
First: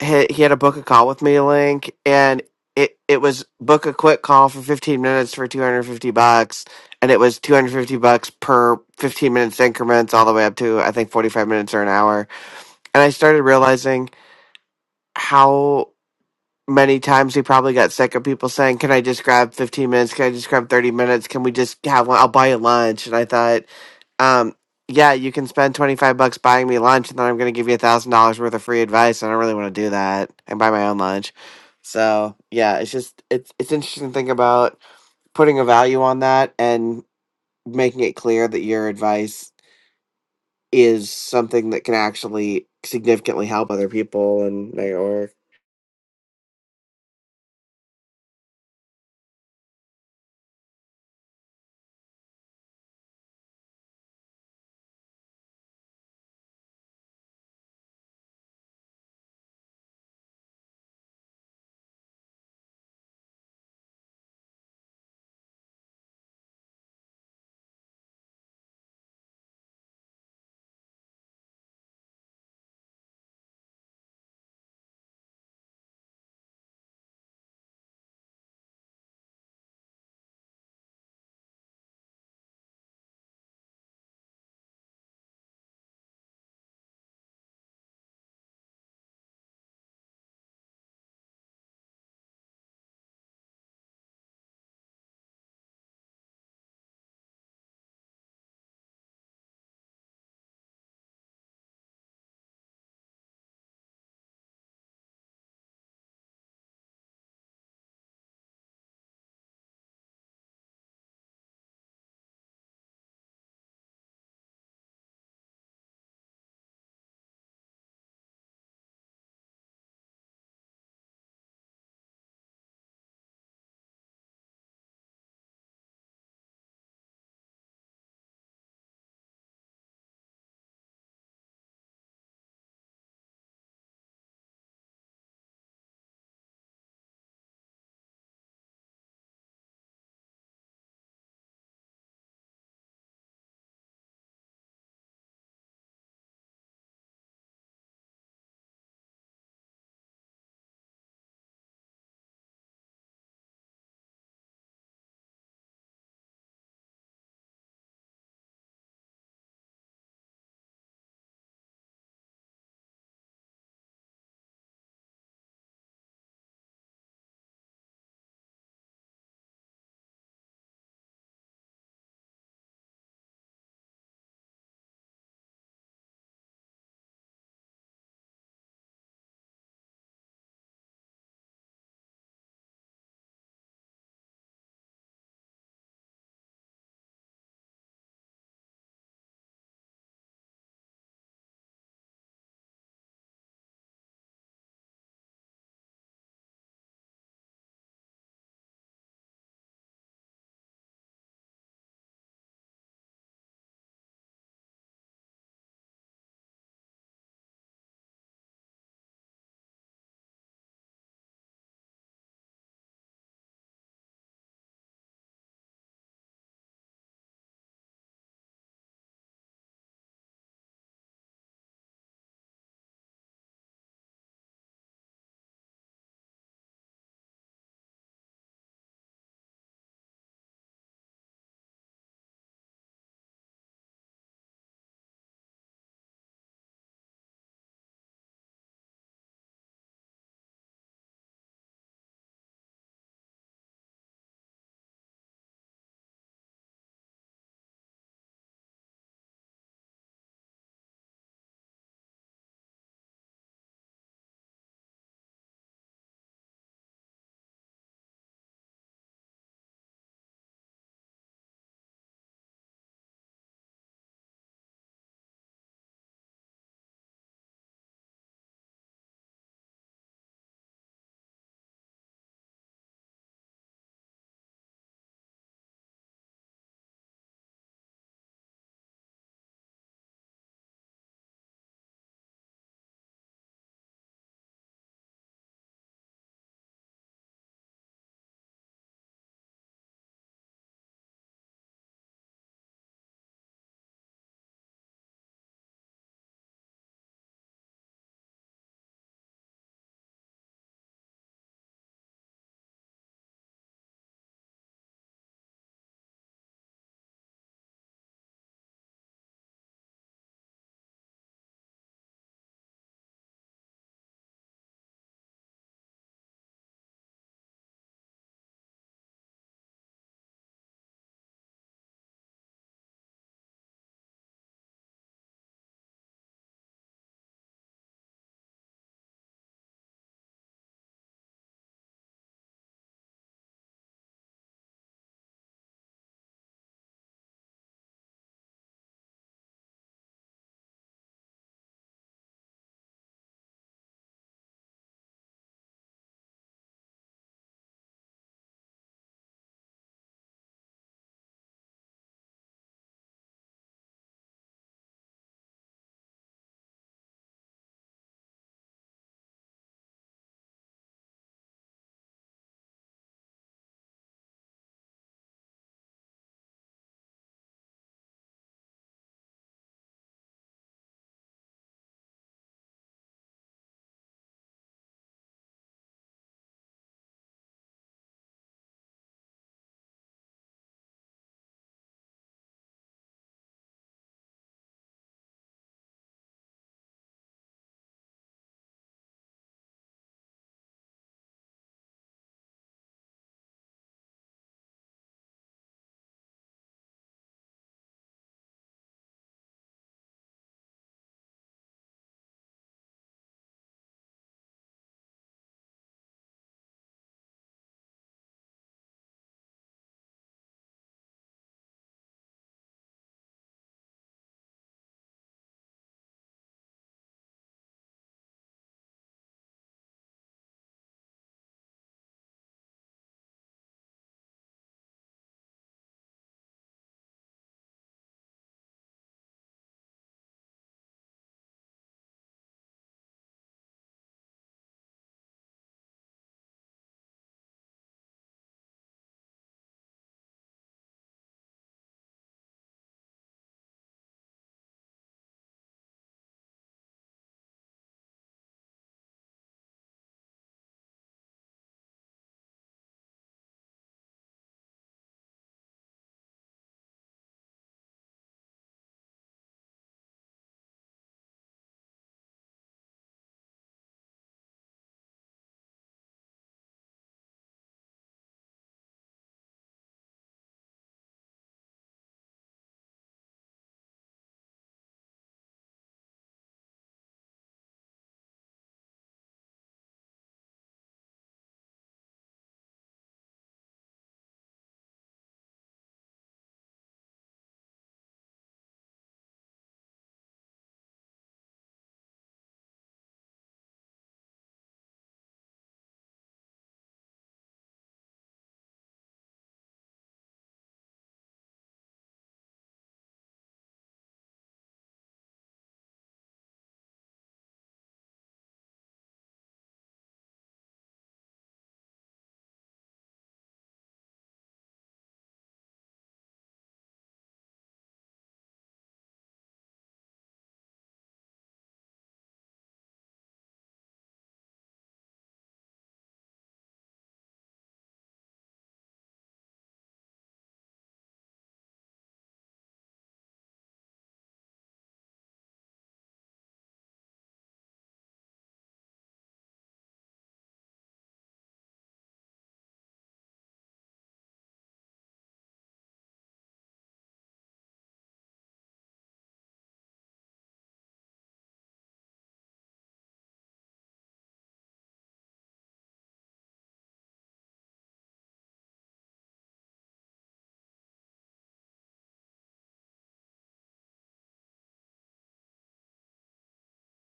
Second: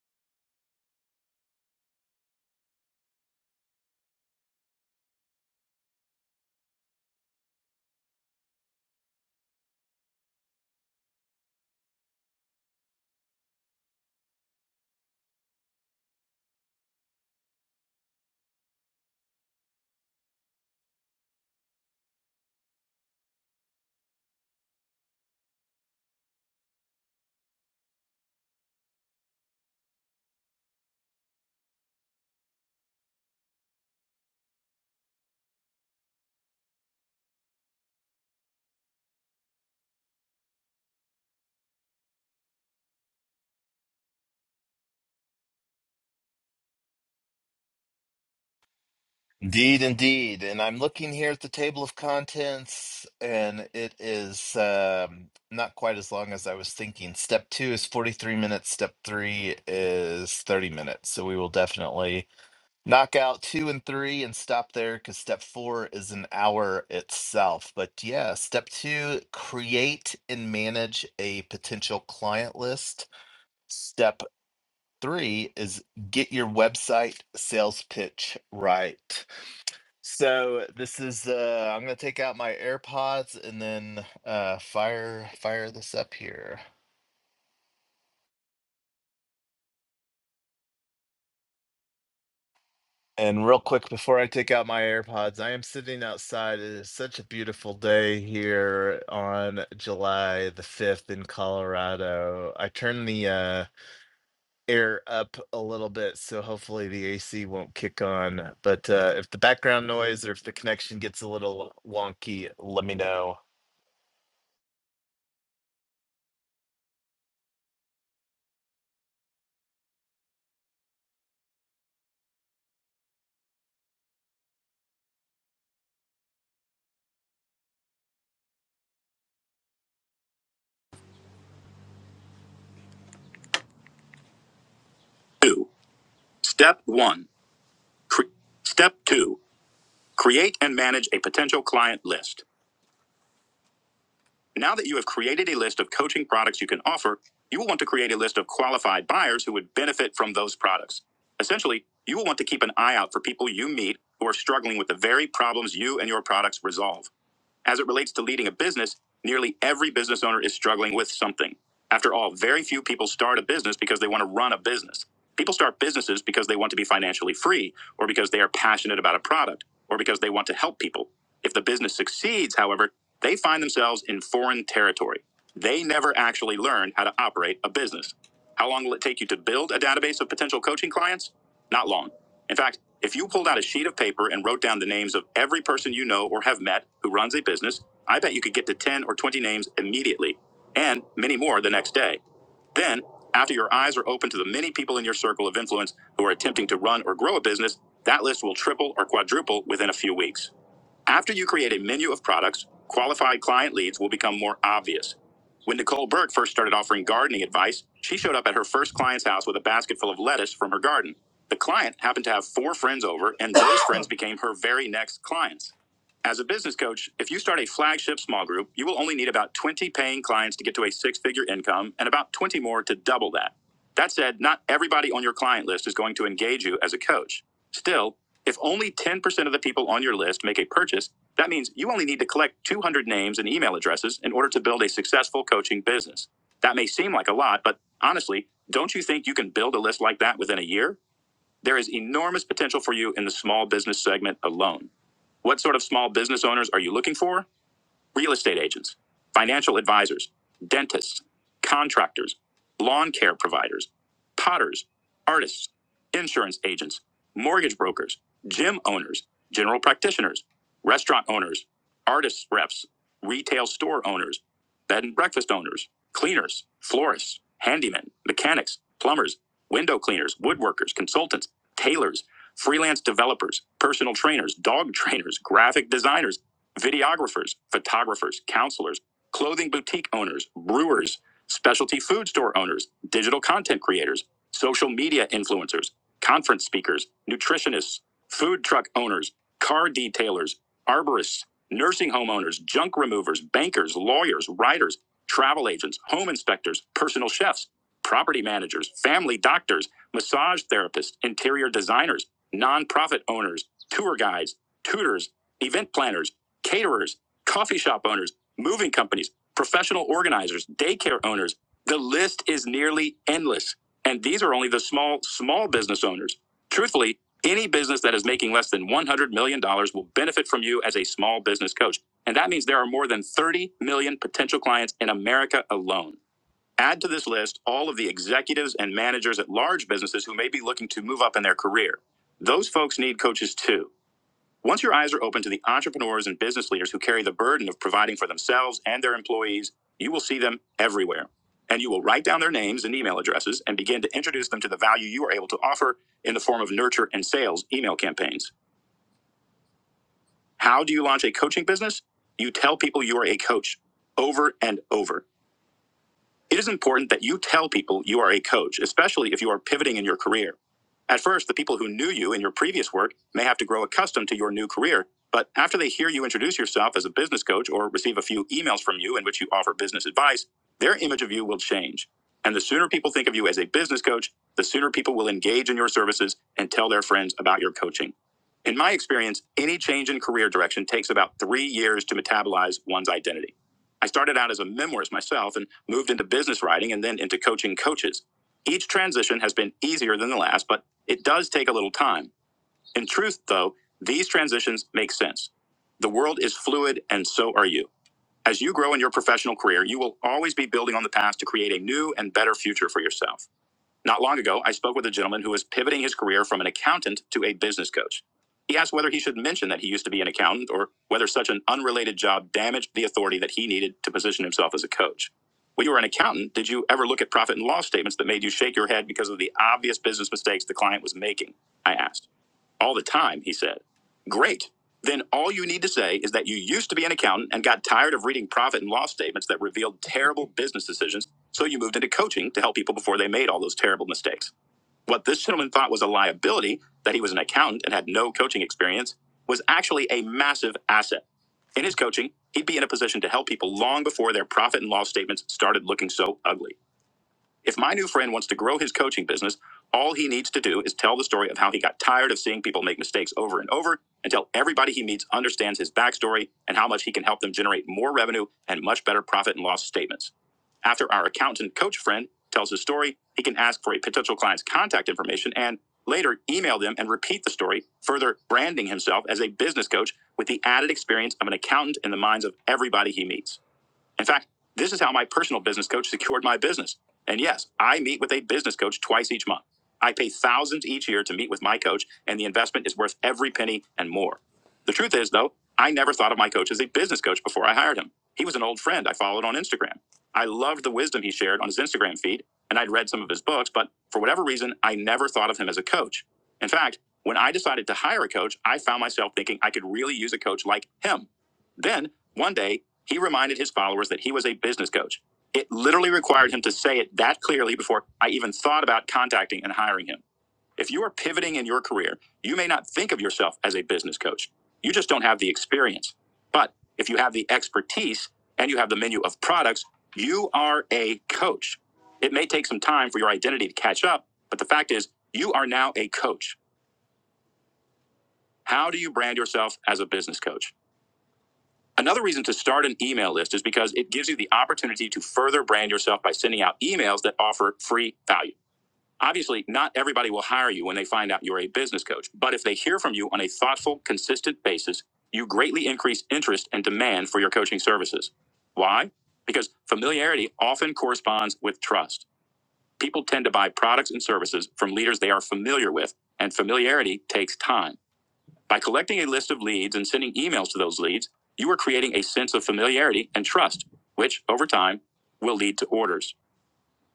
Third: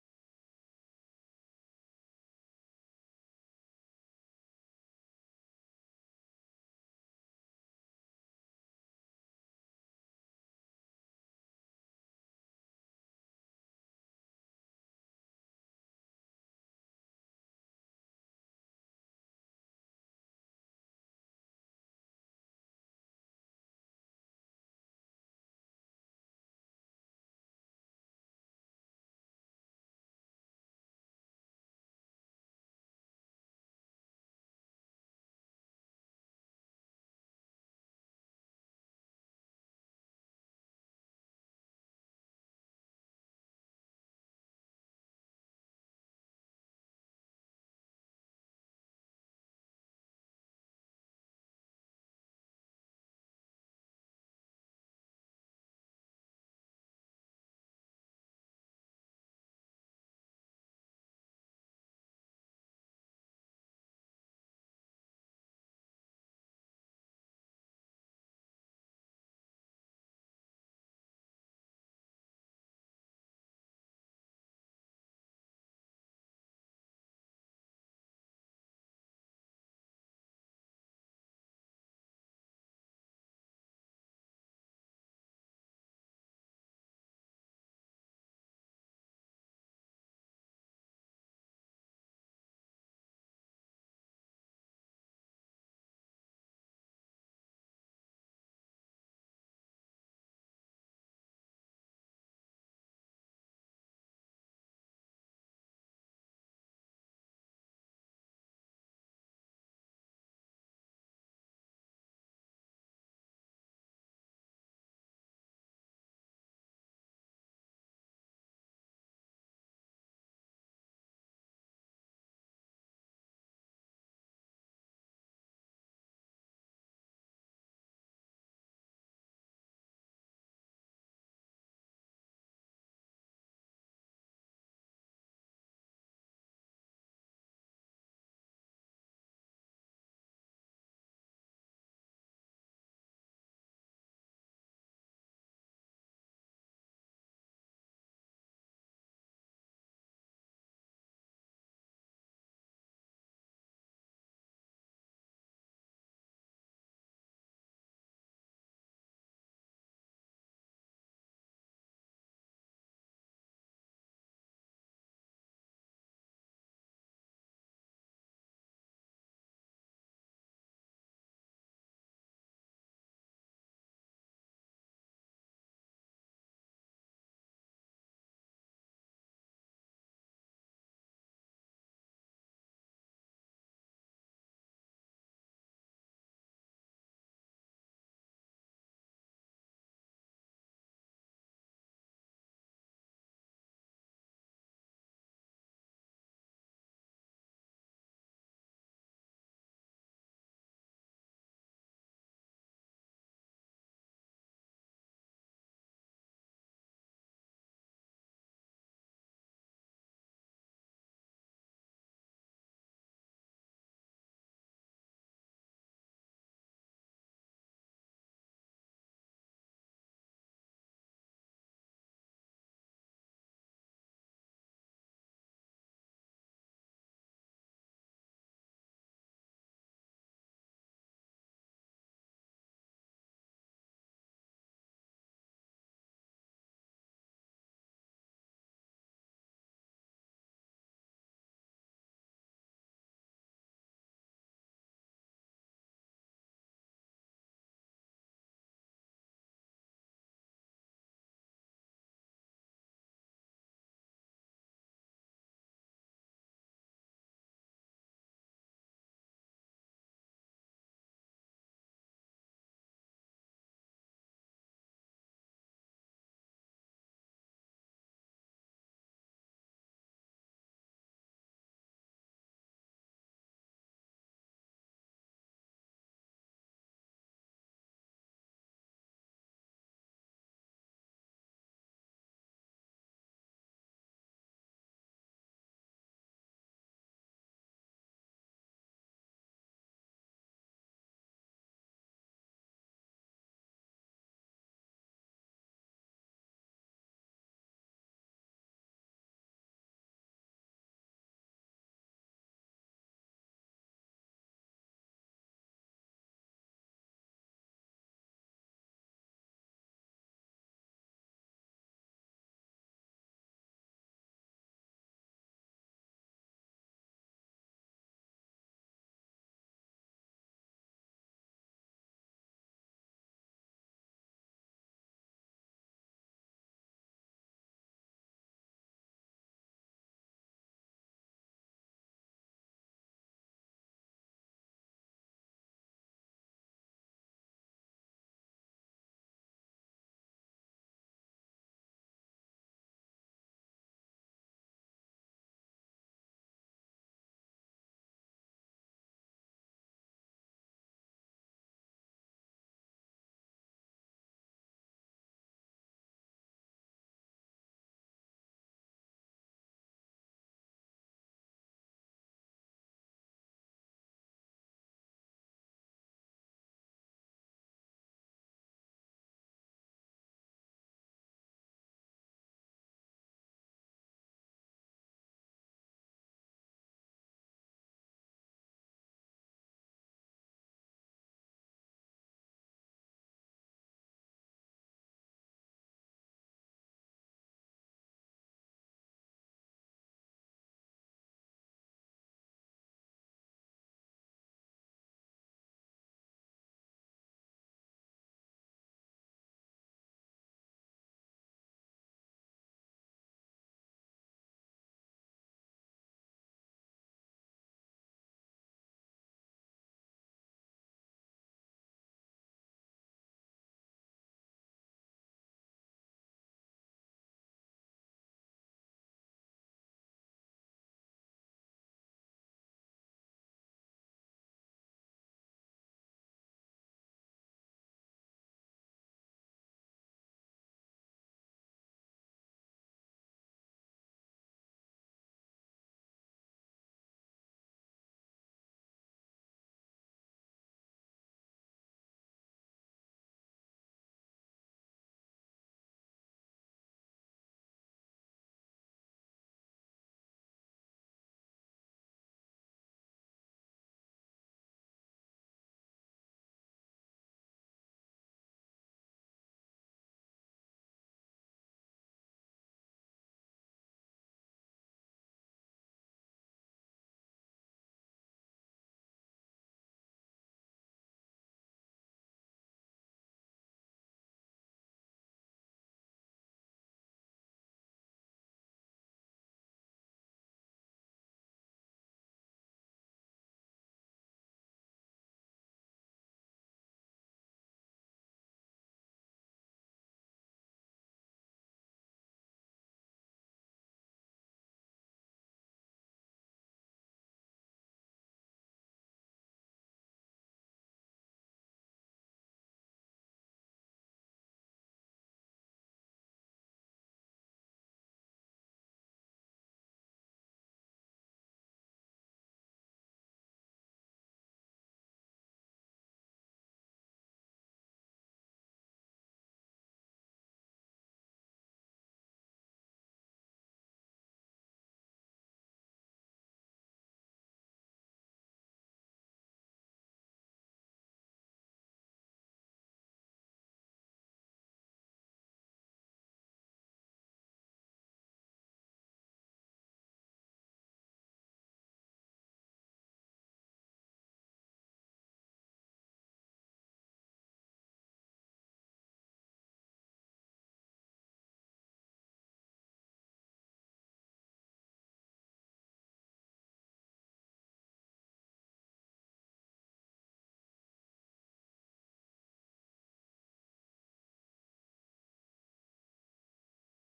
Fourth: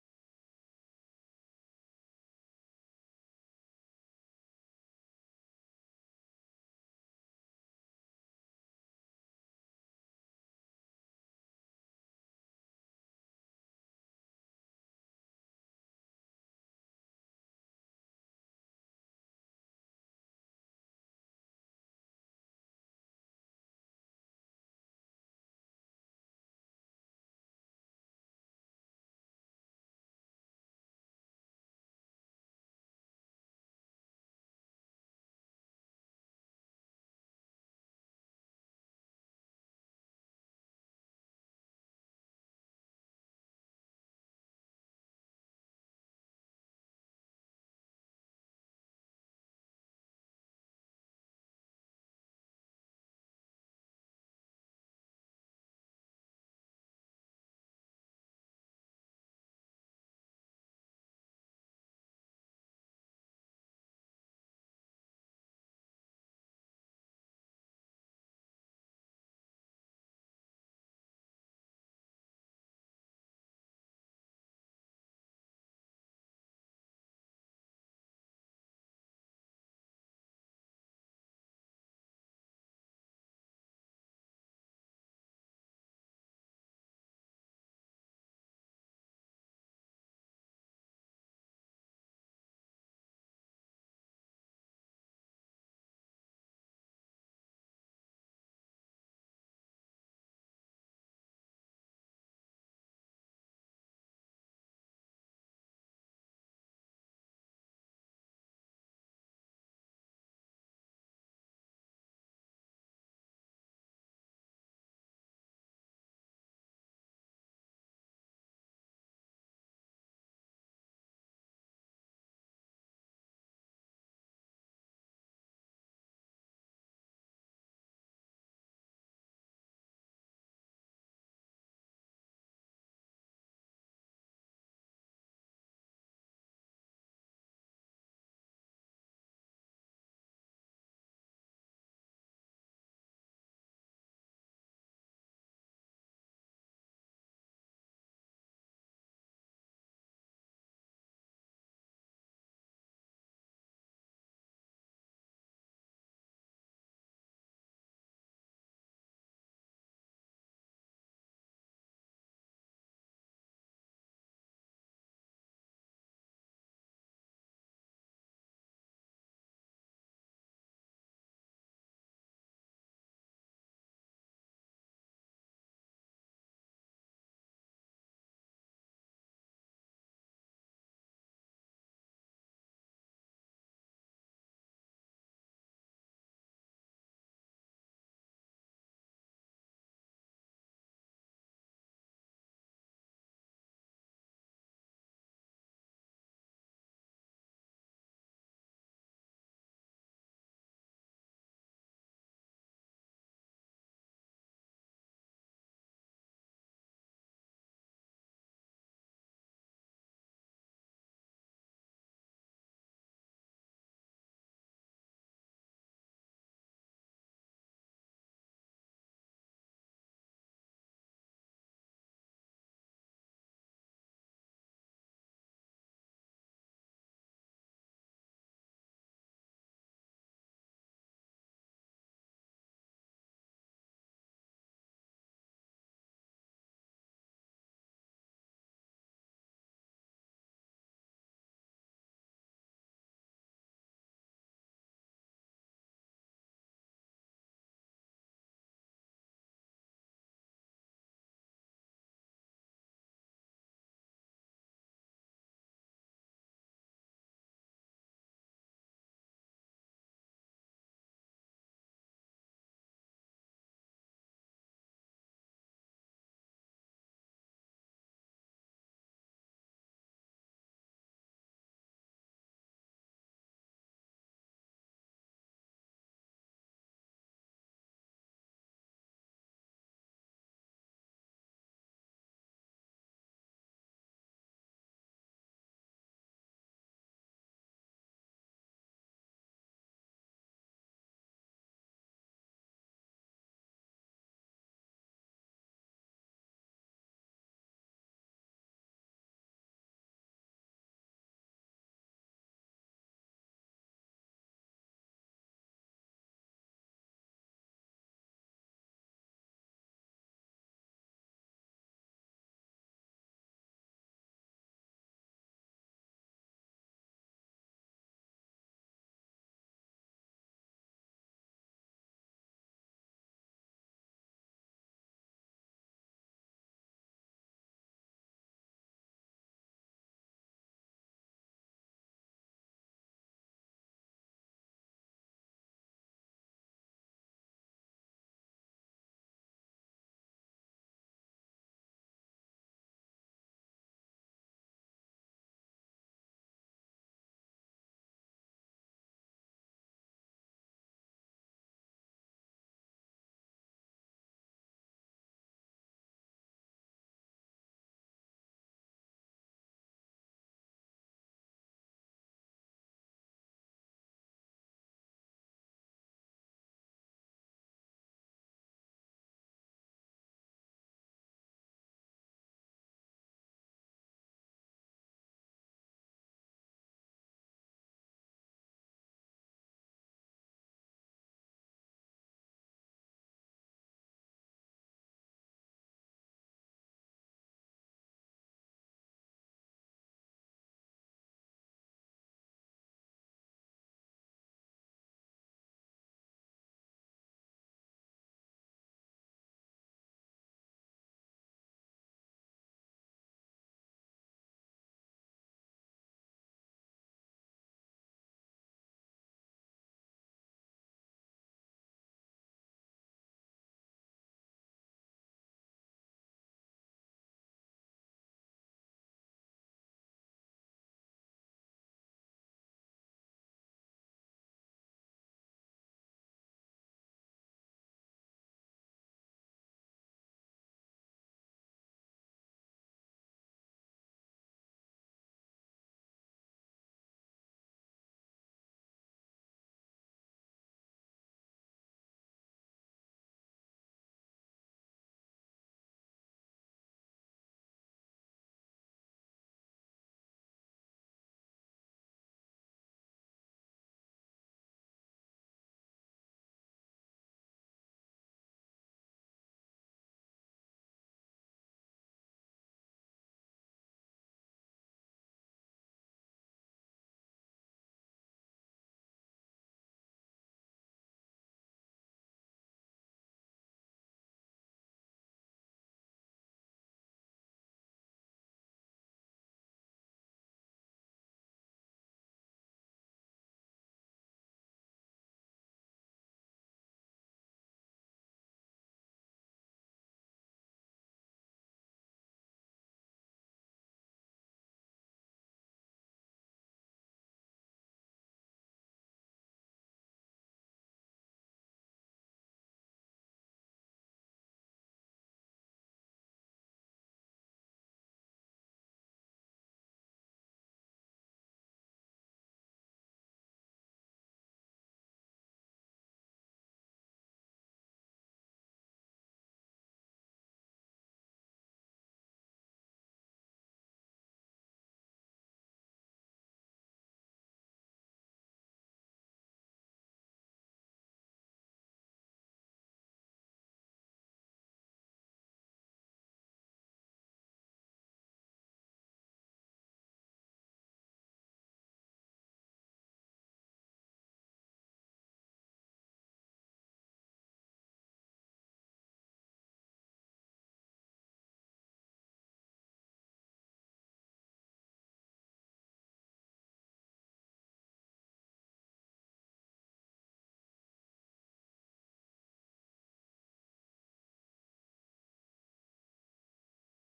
he, he had a book a call with me link and it, it was book a quick call for 15 minutes for 250 bucks and it was 250 bucks per 15 minutes increments all the way up to I think 45 minutes or an hour and I started realizing how many times he probably got sick of people saying can I just grab 15 minutes can I just grab 30 minutes can we just have one I'll buy you lunch and I thought um, yeah, you can spend twenty five bucks buying me lunch, and then I'm gonna give you a thousand dollars worth of free advice. I don't really want to do that and buy my own lunch. So yeah, it's just it's it's interesting to think about putting a value on that and making it clear that your advice is something that can actually significantly help other people and they or
Indeed, indeed. And I'm looking here at the table of contents, and it is um, not quite as long as I was thinking. Step two is 43 minutes, step three is 30 minutes. So we will definitely knock out two and three and stop there because step four is an hour itself. But yeah, step two create and manage a potential client list. Step three is get your website sales pitch right. So this is uh I'm gonna take out my AirPods and then uh fire fire this up here. And real quick before I take out my AirPods, I am sitting outside. It is such a beautiful day here on July the 5th in Colorado. I turned the uh air up a little bit so hopefully the AC won't kick on. But uh if the background noise or if the connection gets a little wonky, let me know. Two. Step one. Cre- step two. Create and manage a potential client list. Now that you have created a list of coaching products you can offer, you will want to create a list of qualified buyers who would benefit from those products. Essentially, you will want to keep an eye out for people you meet who are struggling with the very problems you and your products resolve. As it relates to leading a business, nearly every business owner is struggling with something. After all, very few people start a business because they want to run a business. People start businesses because they want to be financially free, or because they are passionate about a product, or because they want to help people. If the business succeeds, however, they find themselves in foreign territory. They never actually learn how to operate a business. How long will it take you to build a database of potential coaching clients? Not long. In fact, if you pulled out a sheet of paper and wrote down the names of every person you know or have met who runs a business, I bet you could get to 10 or 20 names immediately, and many more the next day. Then, after your eyes are open to the many people in your circle of influence who are attempting to run or grow a business, that list will triple or quadruple within a few weeks. After you create a menu of products, qualified client leads will become more obvious. When Nicole Burke first started offering gardening advice, she showed up at her first client's house with a basket full of lettuce from her garden. The client happened to have four friends over, and those friends became her very next clients. As a business coach, if you start a flagship small group, you will only need about 20 paying clients to get to a six figure income and about 20 more to double that. That said, not everybody on your client list is going to engage you as a coach. Still, if only 10% of the people on your list make a purchase, that means you only need to collect 200 names and email addresses in order to build a successful coaching business. That may seem like a lot, but honestly, don't you think you can build a list like that within a year? There is enormous potential for you in the small business segment alone. What sort of small business owners are you looking for? real estate agents, financial advisors, dentists, contractors, lawn care providers, potters, artists, insurance agents, mortgage brokers, gym owners, general practitioners, restaurant owners, artists reps, retail store owners, bed and breakfast owners, cleaners, florists, handymen, mechanics, plumbers, window cleaners, woodworkers, consultants, tailors, freelance developers, personal trainers, dog trainers, graphic designers, videographers, photographers, counselors, clothing boutique owners, brewers, specialty food store owners, digital content creators, social media influencers, conference speakers, nutritionists, food truck owners, car detailers, arborists, nursing home owners, junk removers, bankers, lawyers, writers, travel agents, home inspectors, personal chefs, property managers, family doctors, massage therapists, interior designers, nonprofit owners, tour guides, tutors, event planners caterers, coffee shop owners, moving companies, professional organizers, daycare owners. The list is nearly endless. And these are only the small, small business owners. Truthfully, any business that is making less than $100 million dollars will benefit from you as a small business coach. And that means there are more than 30 million potential clients in America alone. Add to this list all of the executives and managers at large businesses who may be looking to move up in their career. Those folks need coaches too. Once your eyes are open to the entrepreneurs and business leaders who carry the burden of providing for themselves and their employees, you will see them everywhere. And you will write down their names and email addresses and begin to introduce them to the value you are able to offer in the form of nurture and sales email campaigns. How do you launch a coaching business? You tell people you are a coach over and over. It is important that you tell people you are a coach, especially if you are pivoting in your career. At first, the people who knew you in your previous work may have to grow accustomed to your new career, but after they hear you introduce yourself as a business coach or receive a few emails from you in which you offer business advice, their image of you will change. And the sooner people think of you as a business coach, the sooner people will engage in your services and tell their friends about your coaching. In my experience, any change in career direction takes about three years to metabolize one's identity. I started out as a memoirist myself and moved into business writing and then into coaching coaches. Each transition has been easier than the last, but it does take a little time. In truth, though, these transitions make sense. The world is fluid, and so are you. As you grow in your professional career, you will always be building on the past to create a new and better future for yourself. Not long ago, I spoke with a gentleman who was pivoting his career from an accountant to a business coach. He asked whether he should mention that he used to be an accountant or whether such an unrelated job damaged the authority that he needed to position himself as a coach. When you were an accountant, did you ever look at profit and loss statements that made you shake your head because of the obvious business mistakes the client was making? I asked all the time, he said. Great. Then all you need to say is that you used to be an accountant and got tired of reading profit and loss statements that revealed terrible business decisions, so you moved into coaching to help people before they made all those terrible mistakes. What this gentleman thought was a liability, that he was an accountant and had no coaching experience, was actually a massive asset. In his coaching, he'd be in a position to help people long before their profit and loss statements started looking so ugly. If my new friend wants to grow his coaching business, all he needs to do is tell the story of how he got tired of seeing people make mistakes over and over until everybody he meets understands his backstory and how much he can help them generate more revenue and much better profit and loss statements. After our accountant coach friend tells his story, he can ask for a potential client's contact information and later email them and repeat the story, further branding himself as a business coach with the added experience of an accountant in the minds of everybody he meets. In fact, this is how my personal business coach secured my business. And yes, I meet with a business coach twice each month. I pay thousands each year to meet with my coach, and the investment is worth every penny and more. The truth is, though, I never thought of my coach as a business coach before I hired him. He was an old friend I followed on Instagram. I loved the wisdom he shared on his Instagram feed, and I'd read some of his books, but for whatever reason, I never thought of him as a coach. In fact, when I decided to hire a coach, I found myself thinking I could really use a coach like him. Then, one day, he reminded his followers that he was a business coach. It literally required him to say it that clearly before I even thought about contacting and hiring him. If you are pivoting in your career, you may not think of yourself as a business coach. You just don't have the experience. But if you have the expertise and you have the menu of products, you are a coach. It may take some time for your identity to catch up, but the fact is, you are now a coach. How do you brand yourself as a business coach? Another reason to start an email list is because it gives you the opportunity to further brand yourself by sending out emails that offer free value. Obviously, not everybody will hire you when they find out you're a business coach, but if they hear from you on a thoughtful, consistent basis, you greatly increase interest and demand for your coaching services. Why? Because familiarity often corresponds with trust. People tend to buy products and services from leaders they are familiar with, and familiarity takes time. By collecting a list of leads and sending emails to those leads, you are creating a sense of familiarity and trust, which over time will lead to orders.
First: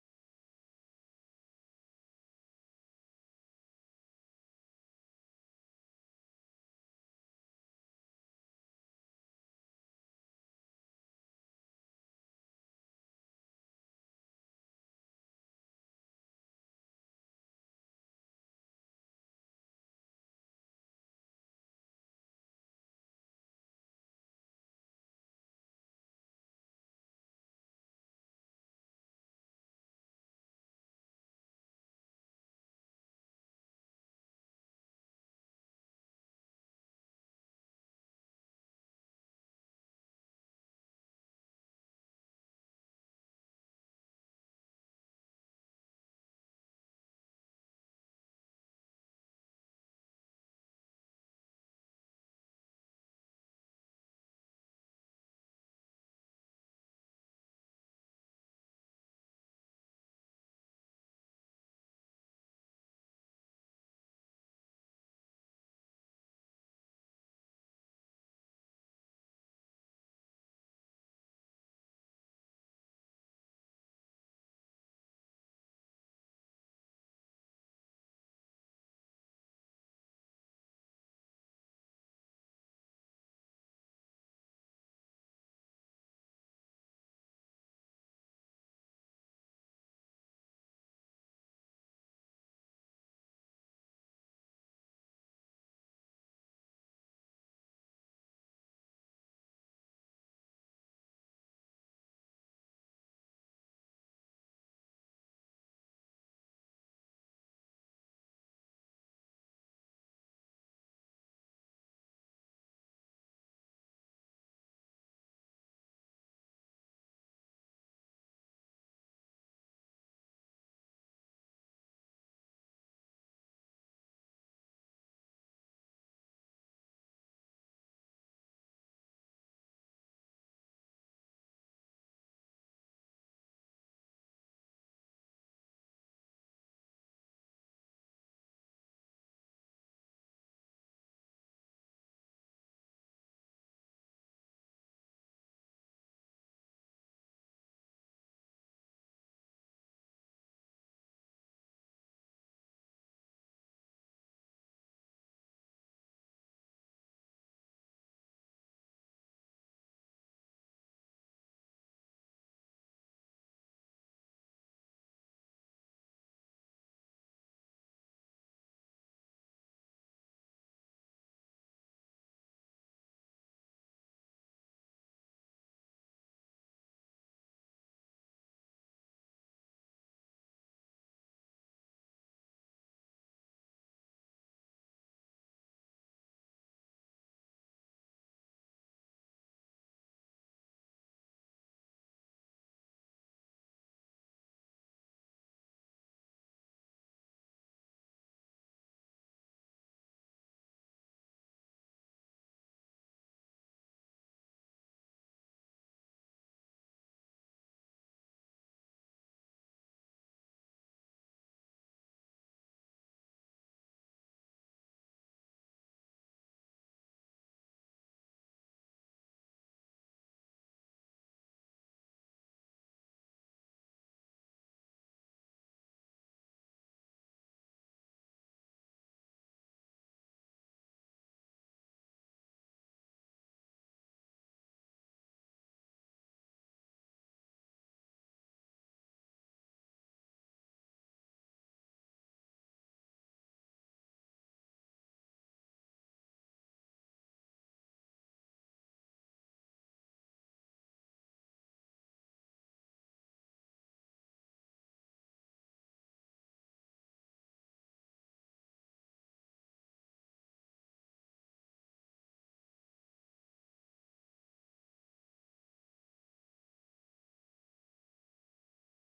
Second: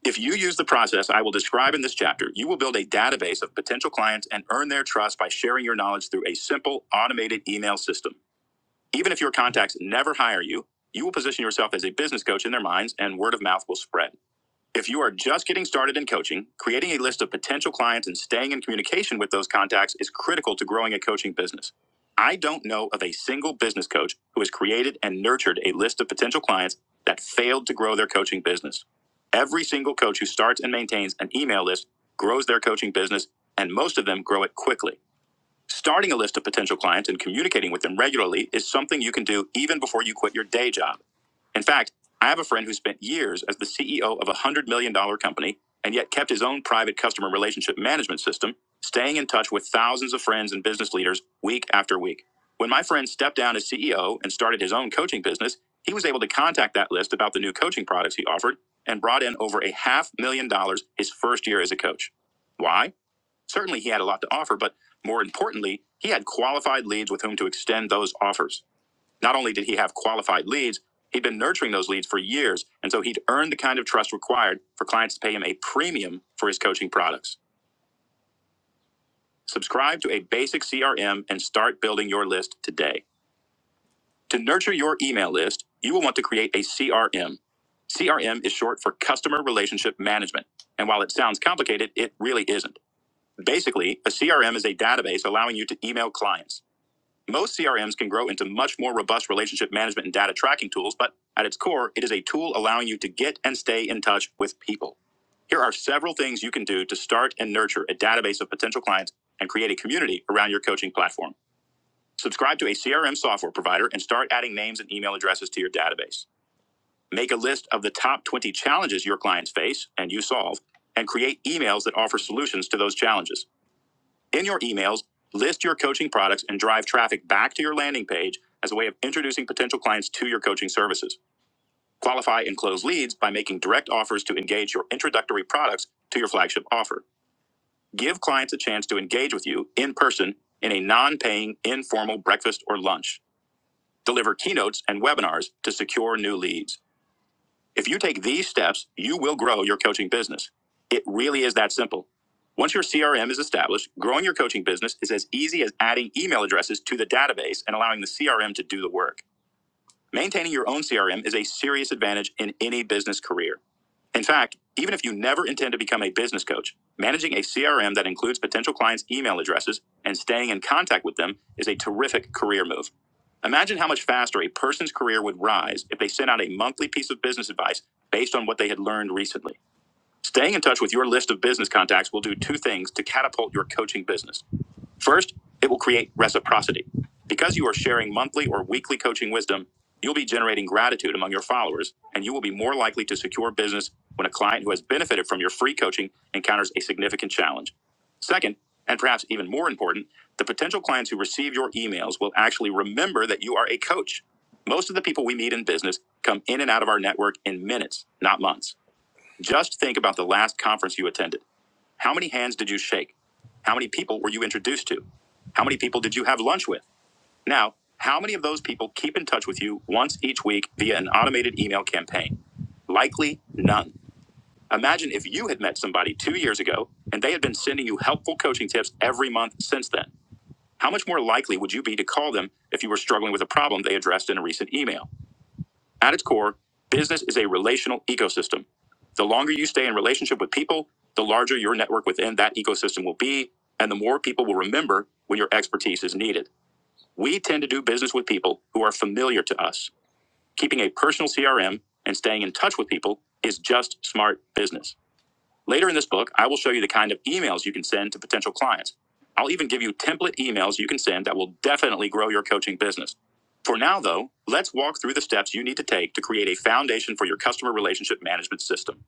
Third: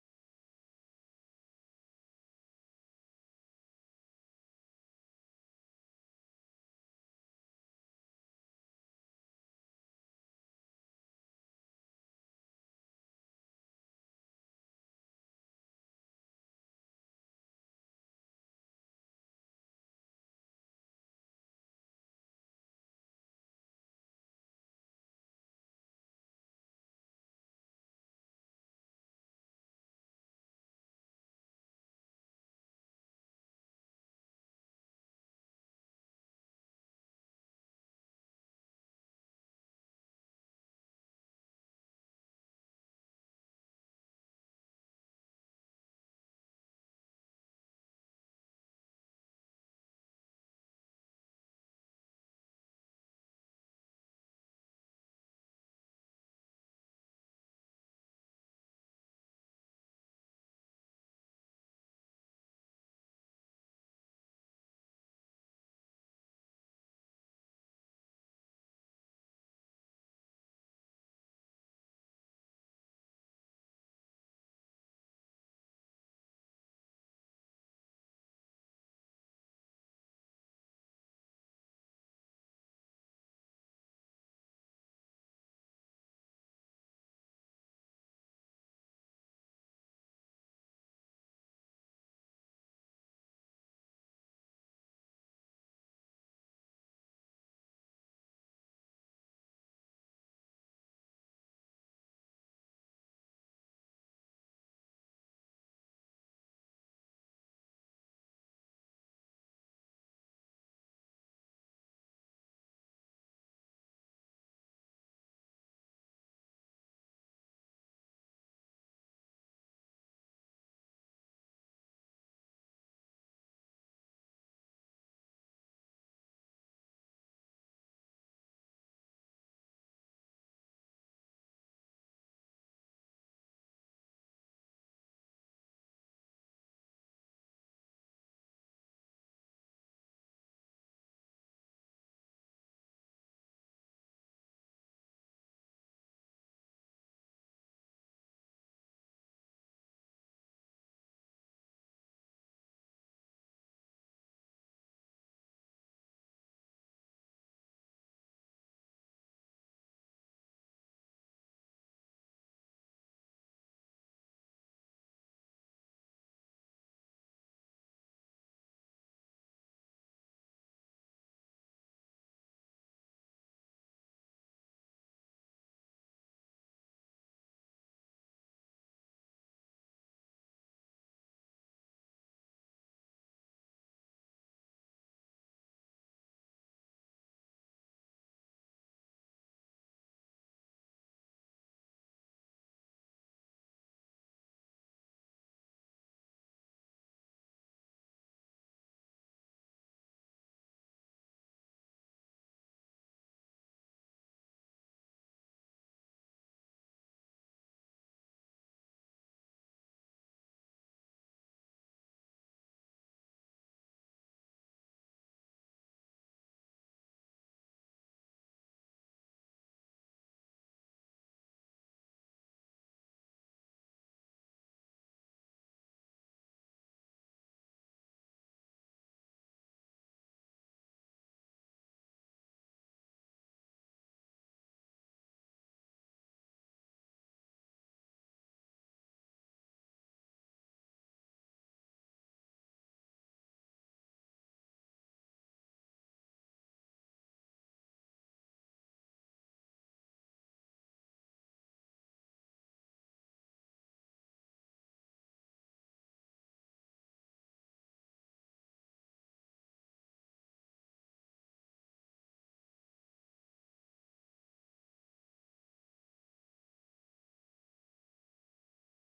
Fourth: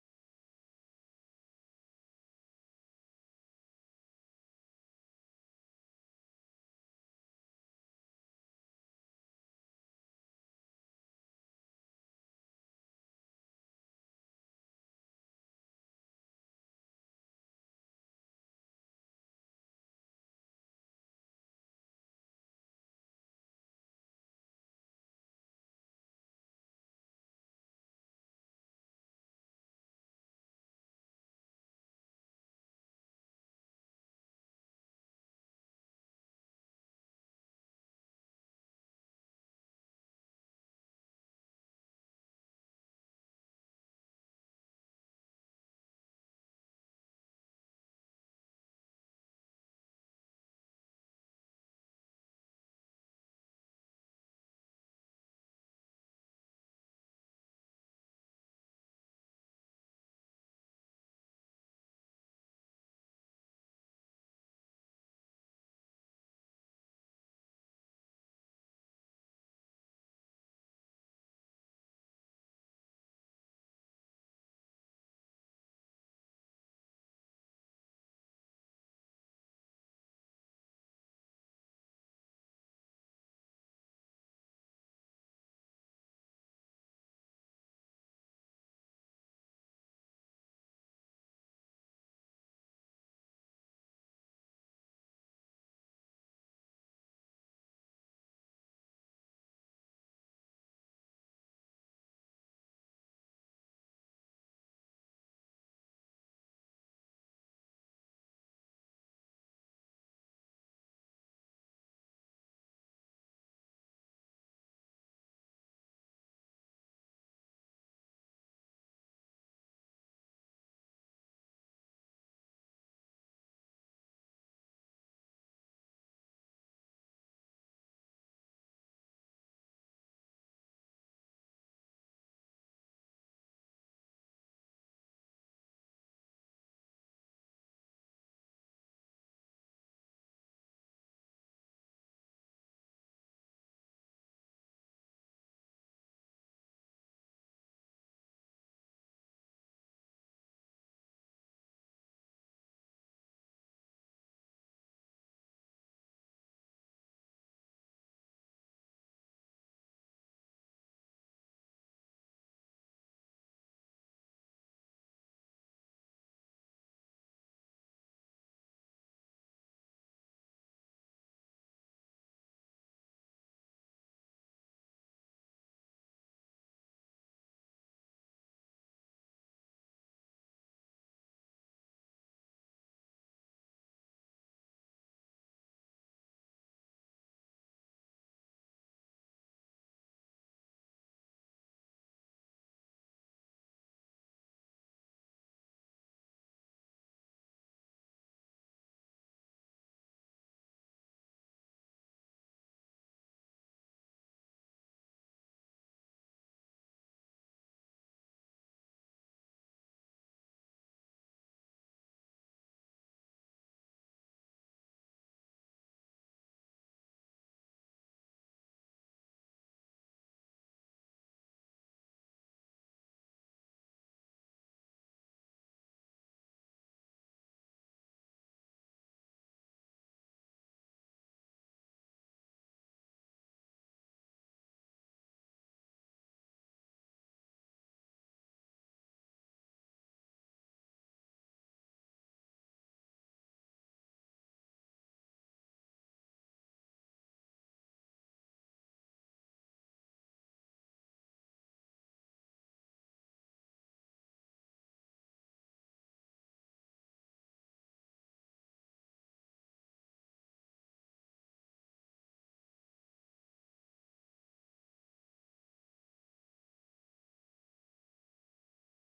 If you use the process I will describe in this chapter, you will build a database of potential clients and earn their trust by sharing your knowledge through a simple automated email system. Even if your contacts never hire you, you will position yourself as a business coach in their minds and word of mouth will spread. If you are just getting started in coaching, creating a list of potential clients and staying in communication with those contacts is critical to growing a coaching business. I don't know of a single business coach who has created and nurtured a list of potential clients that failed to grow their coaching business. Every single coach who starts and maintains an email list grows their coaching business, and most of them grow it quickly. Starting a list of potential clients and communicating with them regularly is something you can do even before you quit your day job. In fact, I have a friend who spent years as the CEO of a $100 million dollars company and yet kept his own private customer relationship management system, staying in touch with thousands of friends and business leaders week after week. When my friend stepped down as CEO and started his own coaching business, he was able to contact that list about the new coaching products he offered and brought in over a half million dollars his first year as a coach. Why? Certainly, he had a lot to offer, but more importantly, he had qualified leads with whom to extend those offers. Not only did he have qualified leads, he'd been nurturing those leads for years, and so he'd earned the kind of trust required for clients to pay him a premium for his coaching products. Subscribe to a basic CRM and start building your list today. To nurture your email list, you will want to create a CRM. CRM is short for Customer Relationship Management, and while it sounds complicated, it really isn't. Basically, a CRM is a database allowing you to email clients. Most CRMs can grow into much more robust relationship management and data tracking tools, but at its core, it is a tool allowing you to get and stay in touch with people. Here are several things you can do to start and nurture a database of potential clients and create a community around your coaching platform. Subscribe to a CRM software provider and start adding names and email addresses to your database. Make a list of the top 20 challenges your clients face and you solve, and create emails that offer solutions to those challenges. In your emails, list your coaching products and drive traffic back to your landing page as a way of introducing potential clients to your coaching services. Qualify and close leads by making direct offers to engage your introductory products to your flagship offer. Give clients a chance to engage with you in person in a non paying informal breakfast or lunch. Deliver keynotes and webinars to secure new leads. If you take these steps, you will grow your coaching business. It really is that simple. Once your CRM is established, growing your coaching business is as easy as adding email addresses to the database and allowing the CRM to do the work. Maintaining your own CRM is a serious advantage in any business career. In fact, even if you never intend to become a business coach, managing a CRM that includes potential clients' email addresses and staying in contact with them is a terrific career move. Imagine how much faster a person's career would rise if they sent out a monthly piece of business advice based on what they had learned recently. Staying in touch with your list of business contacts will do two things to catapult your coaching business. First, it will create reciprocity. Because you are sharing monthly or weekly coaching wisdom, you'll be generating gratitude among your followers, and you will be more likely to secure business when a client who has benefited from your free coaching encounters a significant challenge. Second, and perhaps even more important, the potential clients who receive your emails will actually remember that you are a coach. Most of the people we meet in business come in and out of our network in minutes, not months. Just think about the last conference you attended. How many hands did you shake? How many people were you introduced to? How many people did you have lunch with? Now, how many of those people keep in touch with you once each week via an automated email campaign? Likely none. Imagine if you had met somebody two years ago and they had been sending you helpful coaching tips every month since then. How much more likely would you be to call them if you were struggling with a problem they addressed in a recent email? At its core, business is a relational ecosystem. The longer you stay in relationship with people, the larger your network within that ecosystem will be, and the more people will remember when your expertise is needed. We tend to do business with people who are familiar to us. Keeping a personal CRM and staying in touch with people is just smart business. Later in this book, I will show you the kind of emails you can send to potential clients. I'll even give you template emails you can send that will definitely grow your coaching business. For now, though, let's walk through the steps you need to take to create a foundation for your customer relationship management system.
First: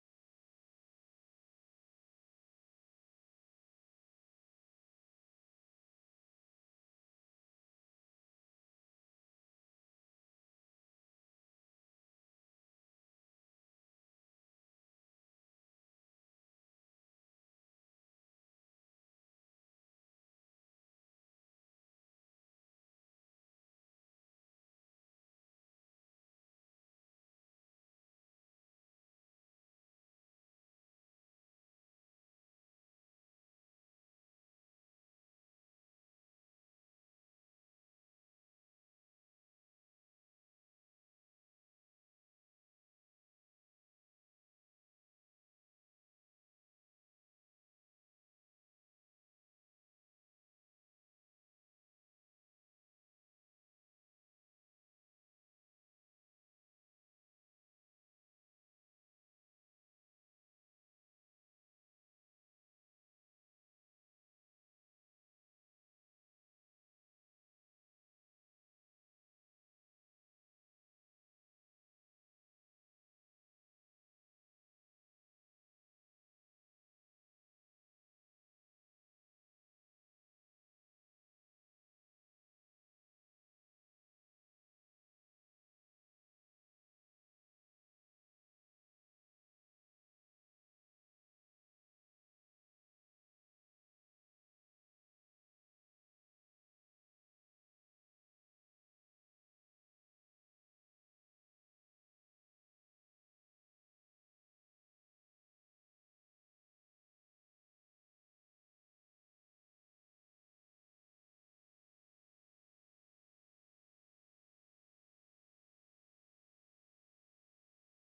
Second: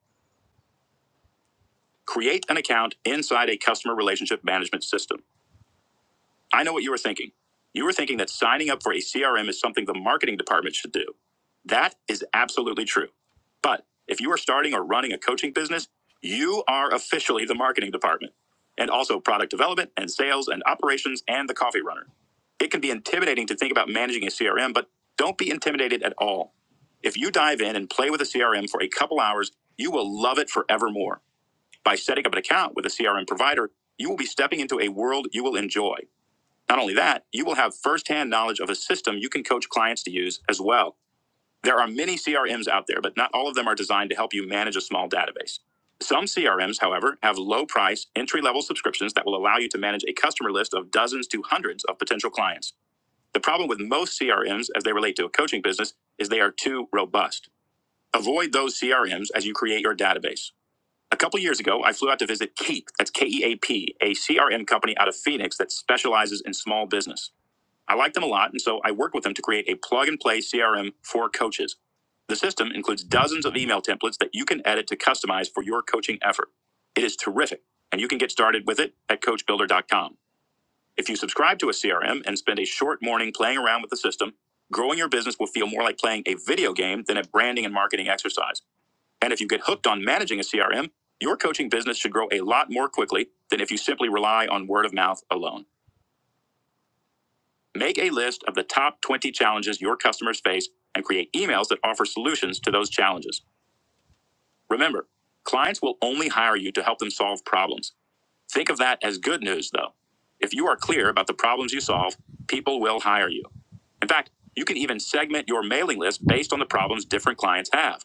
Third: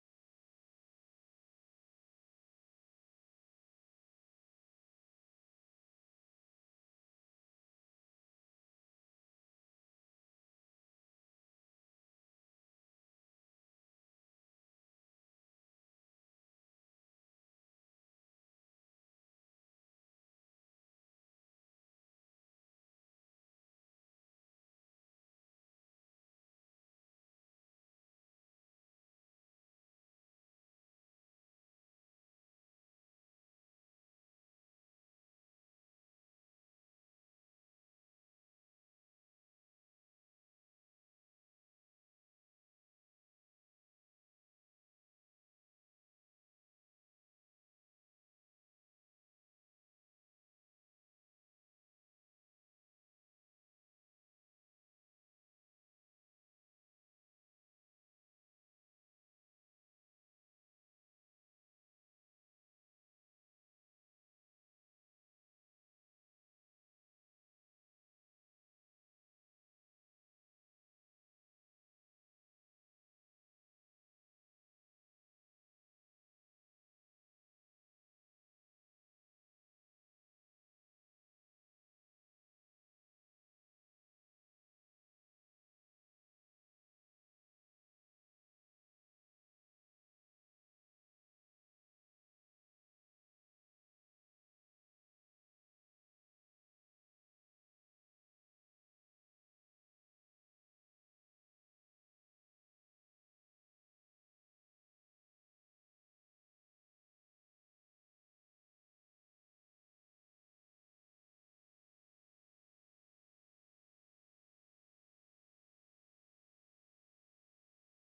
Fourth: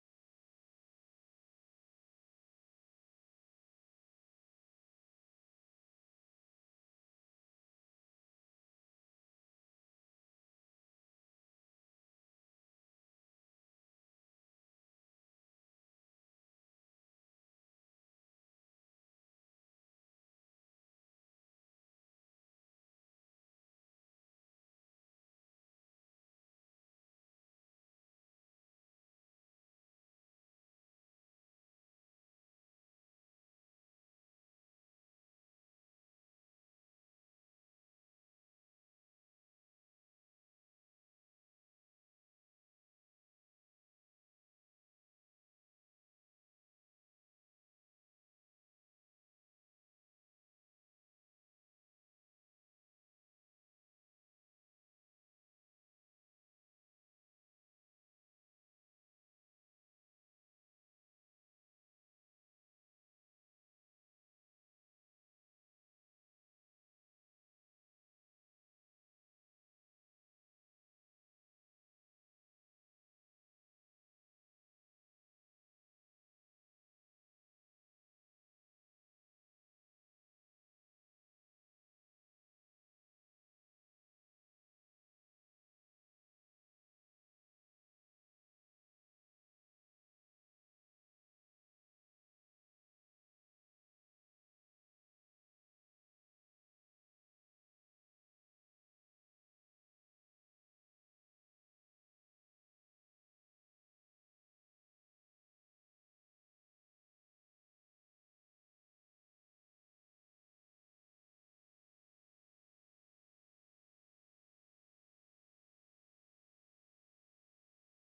Create an account inside a customer relationship management system. I know what you were thinking. You were thinking that signing up for a CRM is something the marketing department should do. That is absolutely true. But if you are starting or running a coaching business, you are officially the marketing department and also product development and sales and operations and the coffee runner. It can be intimidating to think about managing a CRM, but don't be intimidated at all. If you dive in and play with a CRM for a couple hours, you will love it forevermore. By setting up an account with a CRM provider, you will be stepping into a world you will enjoy. Not only that, you will have firsthand knowledge of a system you can coach clients to use as well. There are many CRMs out there, but not all of them are designed to help you manage a small database. Some CRMs, however, have low price, entry level subscriptions that will allow you to manage a customer list of dozens to hundreds of potential clients. The problem with most CRMs as they relate to a coaching business is they are too robust. Avoid those CRMs as you create your database. A couple years ago, I flew out to visit Keep, that's K E A P, a CRM company out of Phoenix that specializes in small business. I like them a lot, and so I worked with them to create a plug and play CRM for coaches. The system includes dozens of email templates that you can edit to customize for your coaching effort. It is terrific, and you can get started with it at coachbuilder.com. If you subscribe to a CRM and spend a short morning playing around with the system, growing your business will feel more like playing a video game than a branding and marketing exercise. And if you get hooked on managing a CRM, your coaching business should grow a lot more quickly than if you simply rely on word of mouth alone. Make a list of the top 20 challenges your customers face and create emails that offer solutions to those challenges. Remember, clients will only hire you to help them solve problems. Think of that as good news, though. If you are clear about the problems you solve, people will hire you. In fact, you can even segment your mailing list based on the problems different clients have.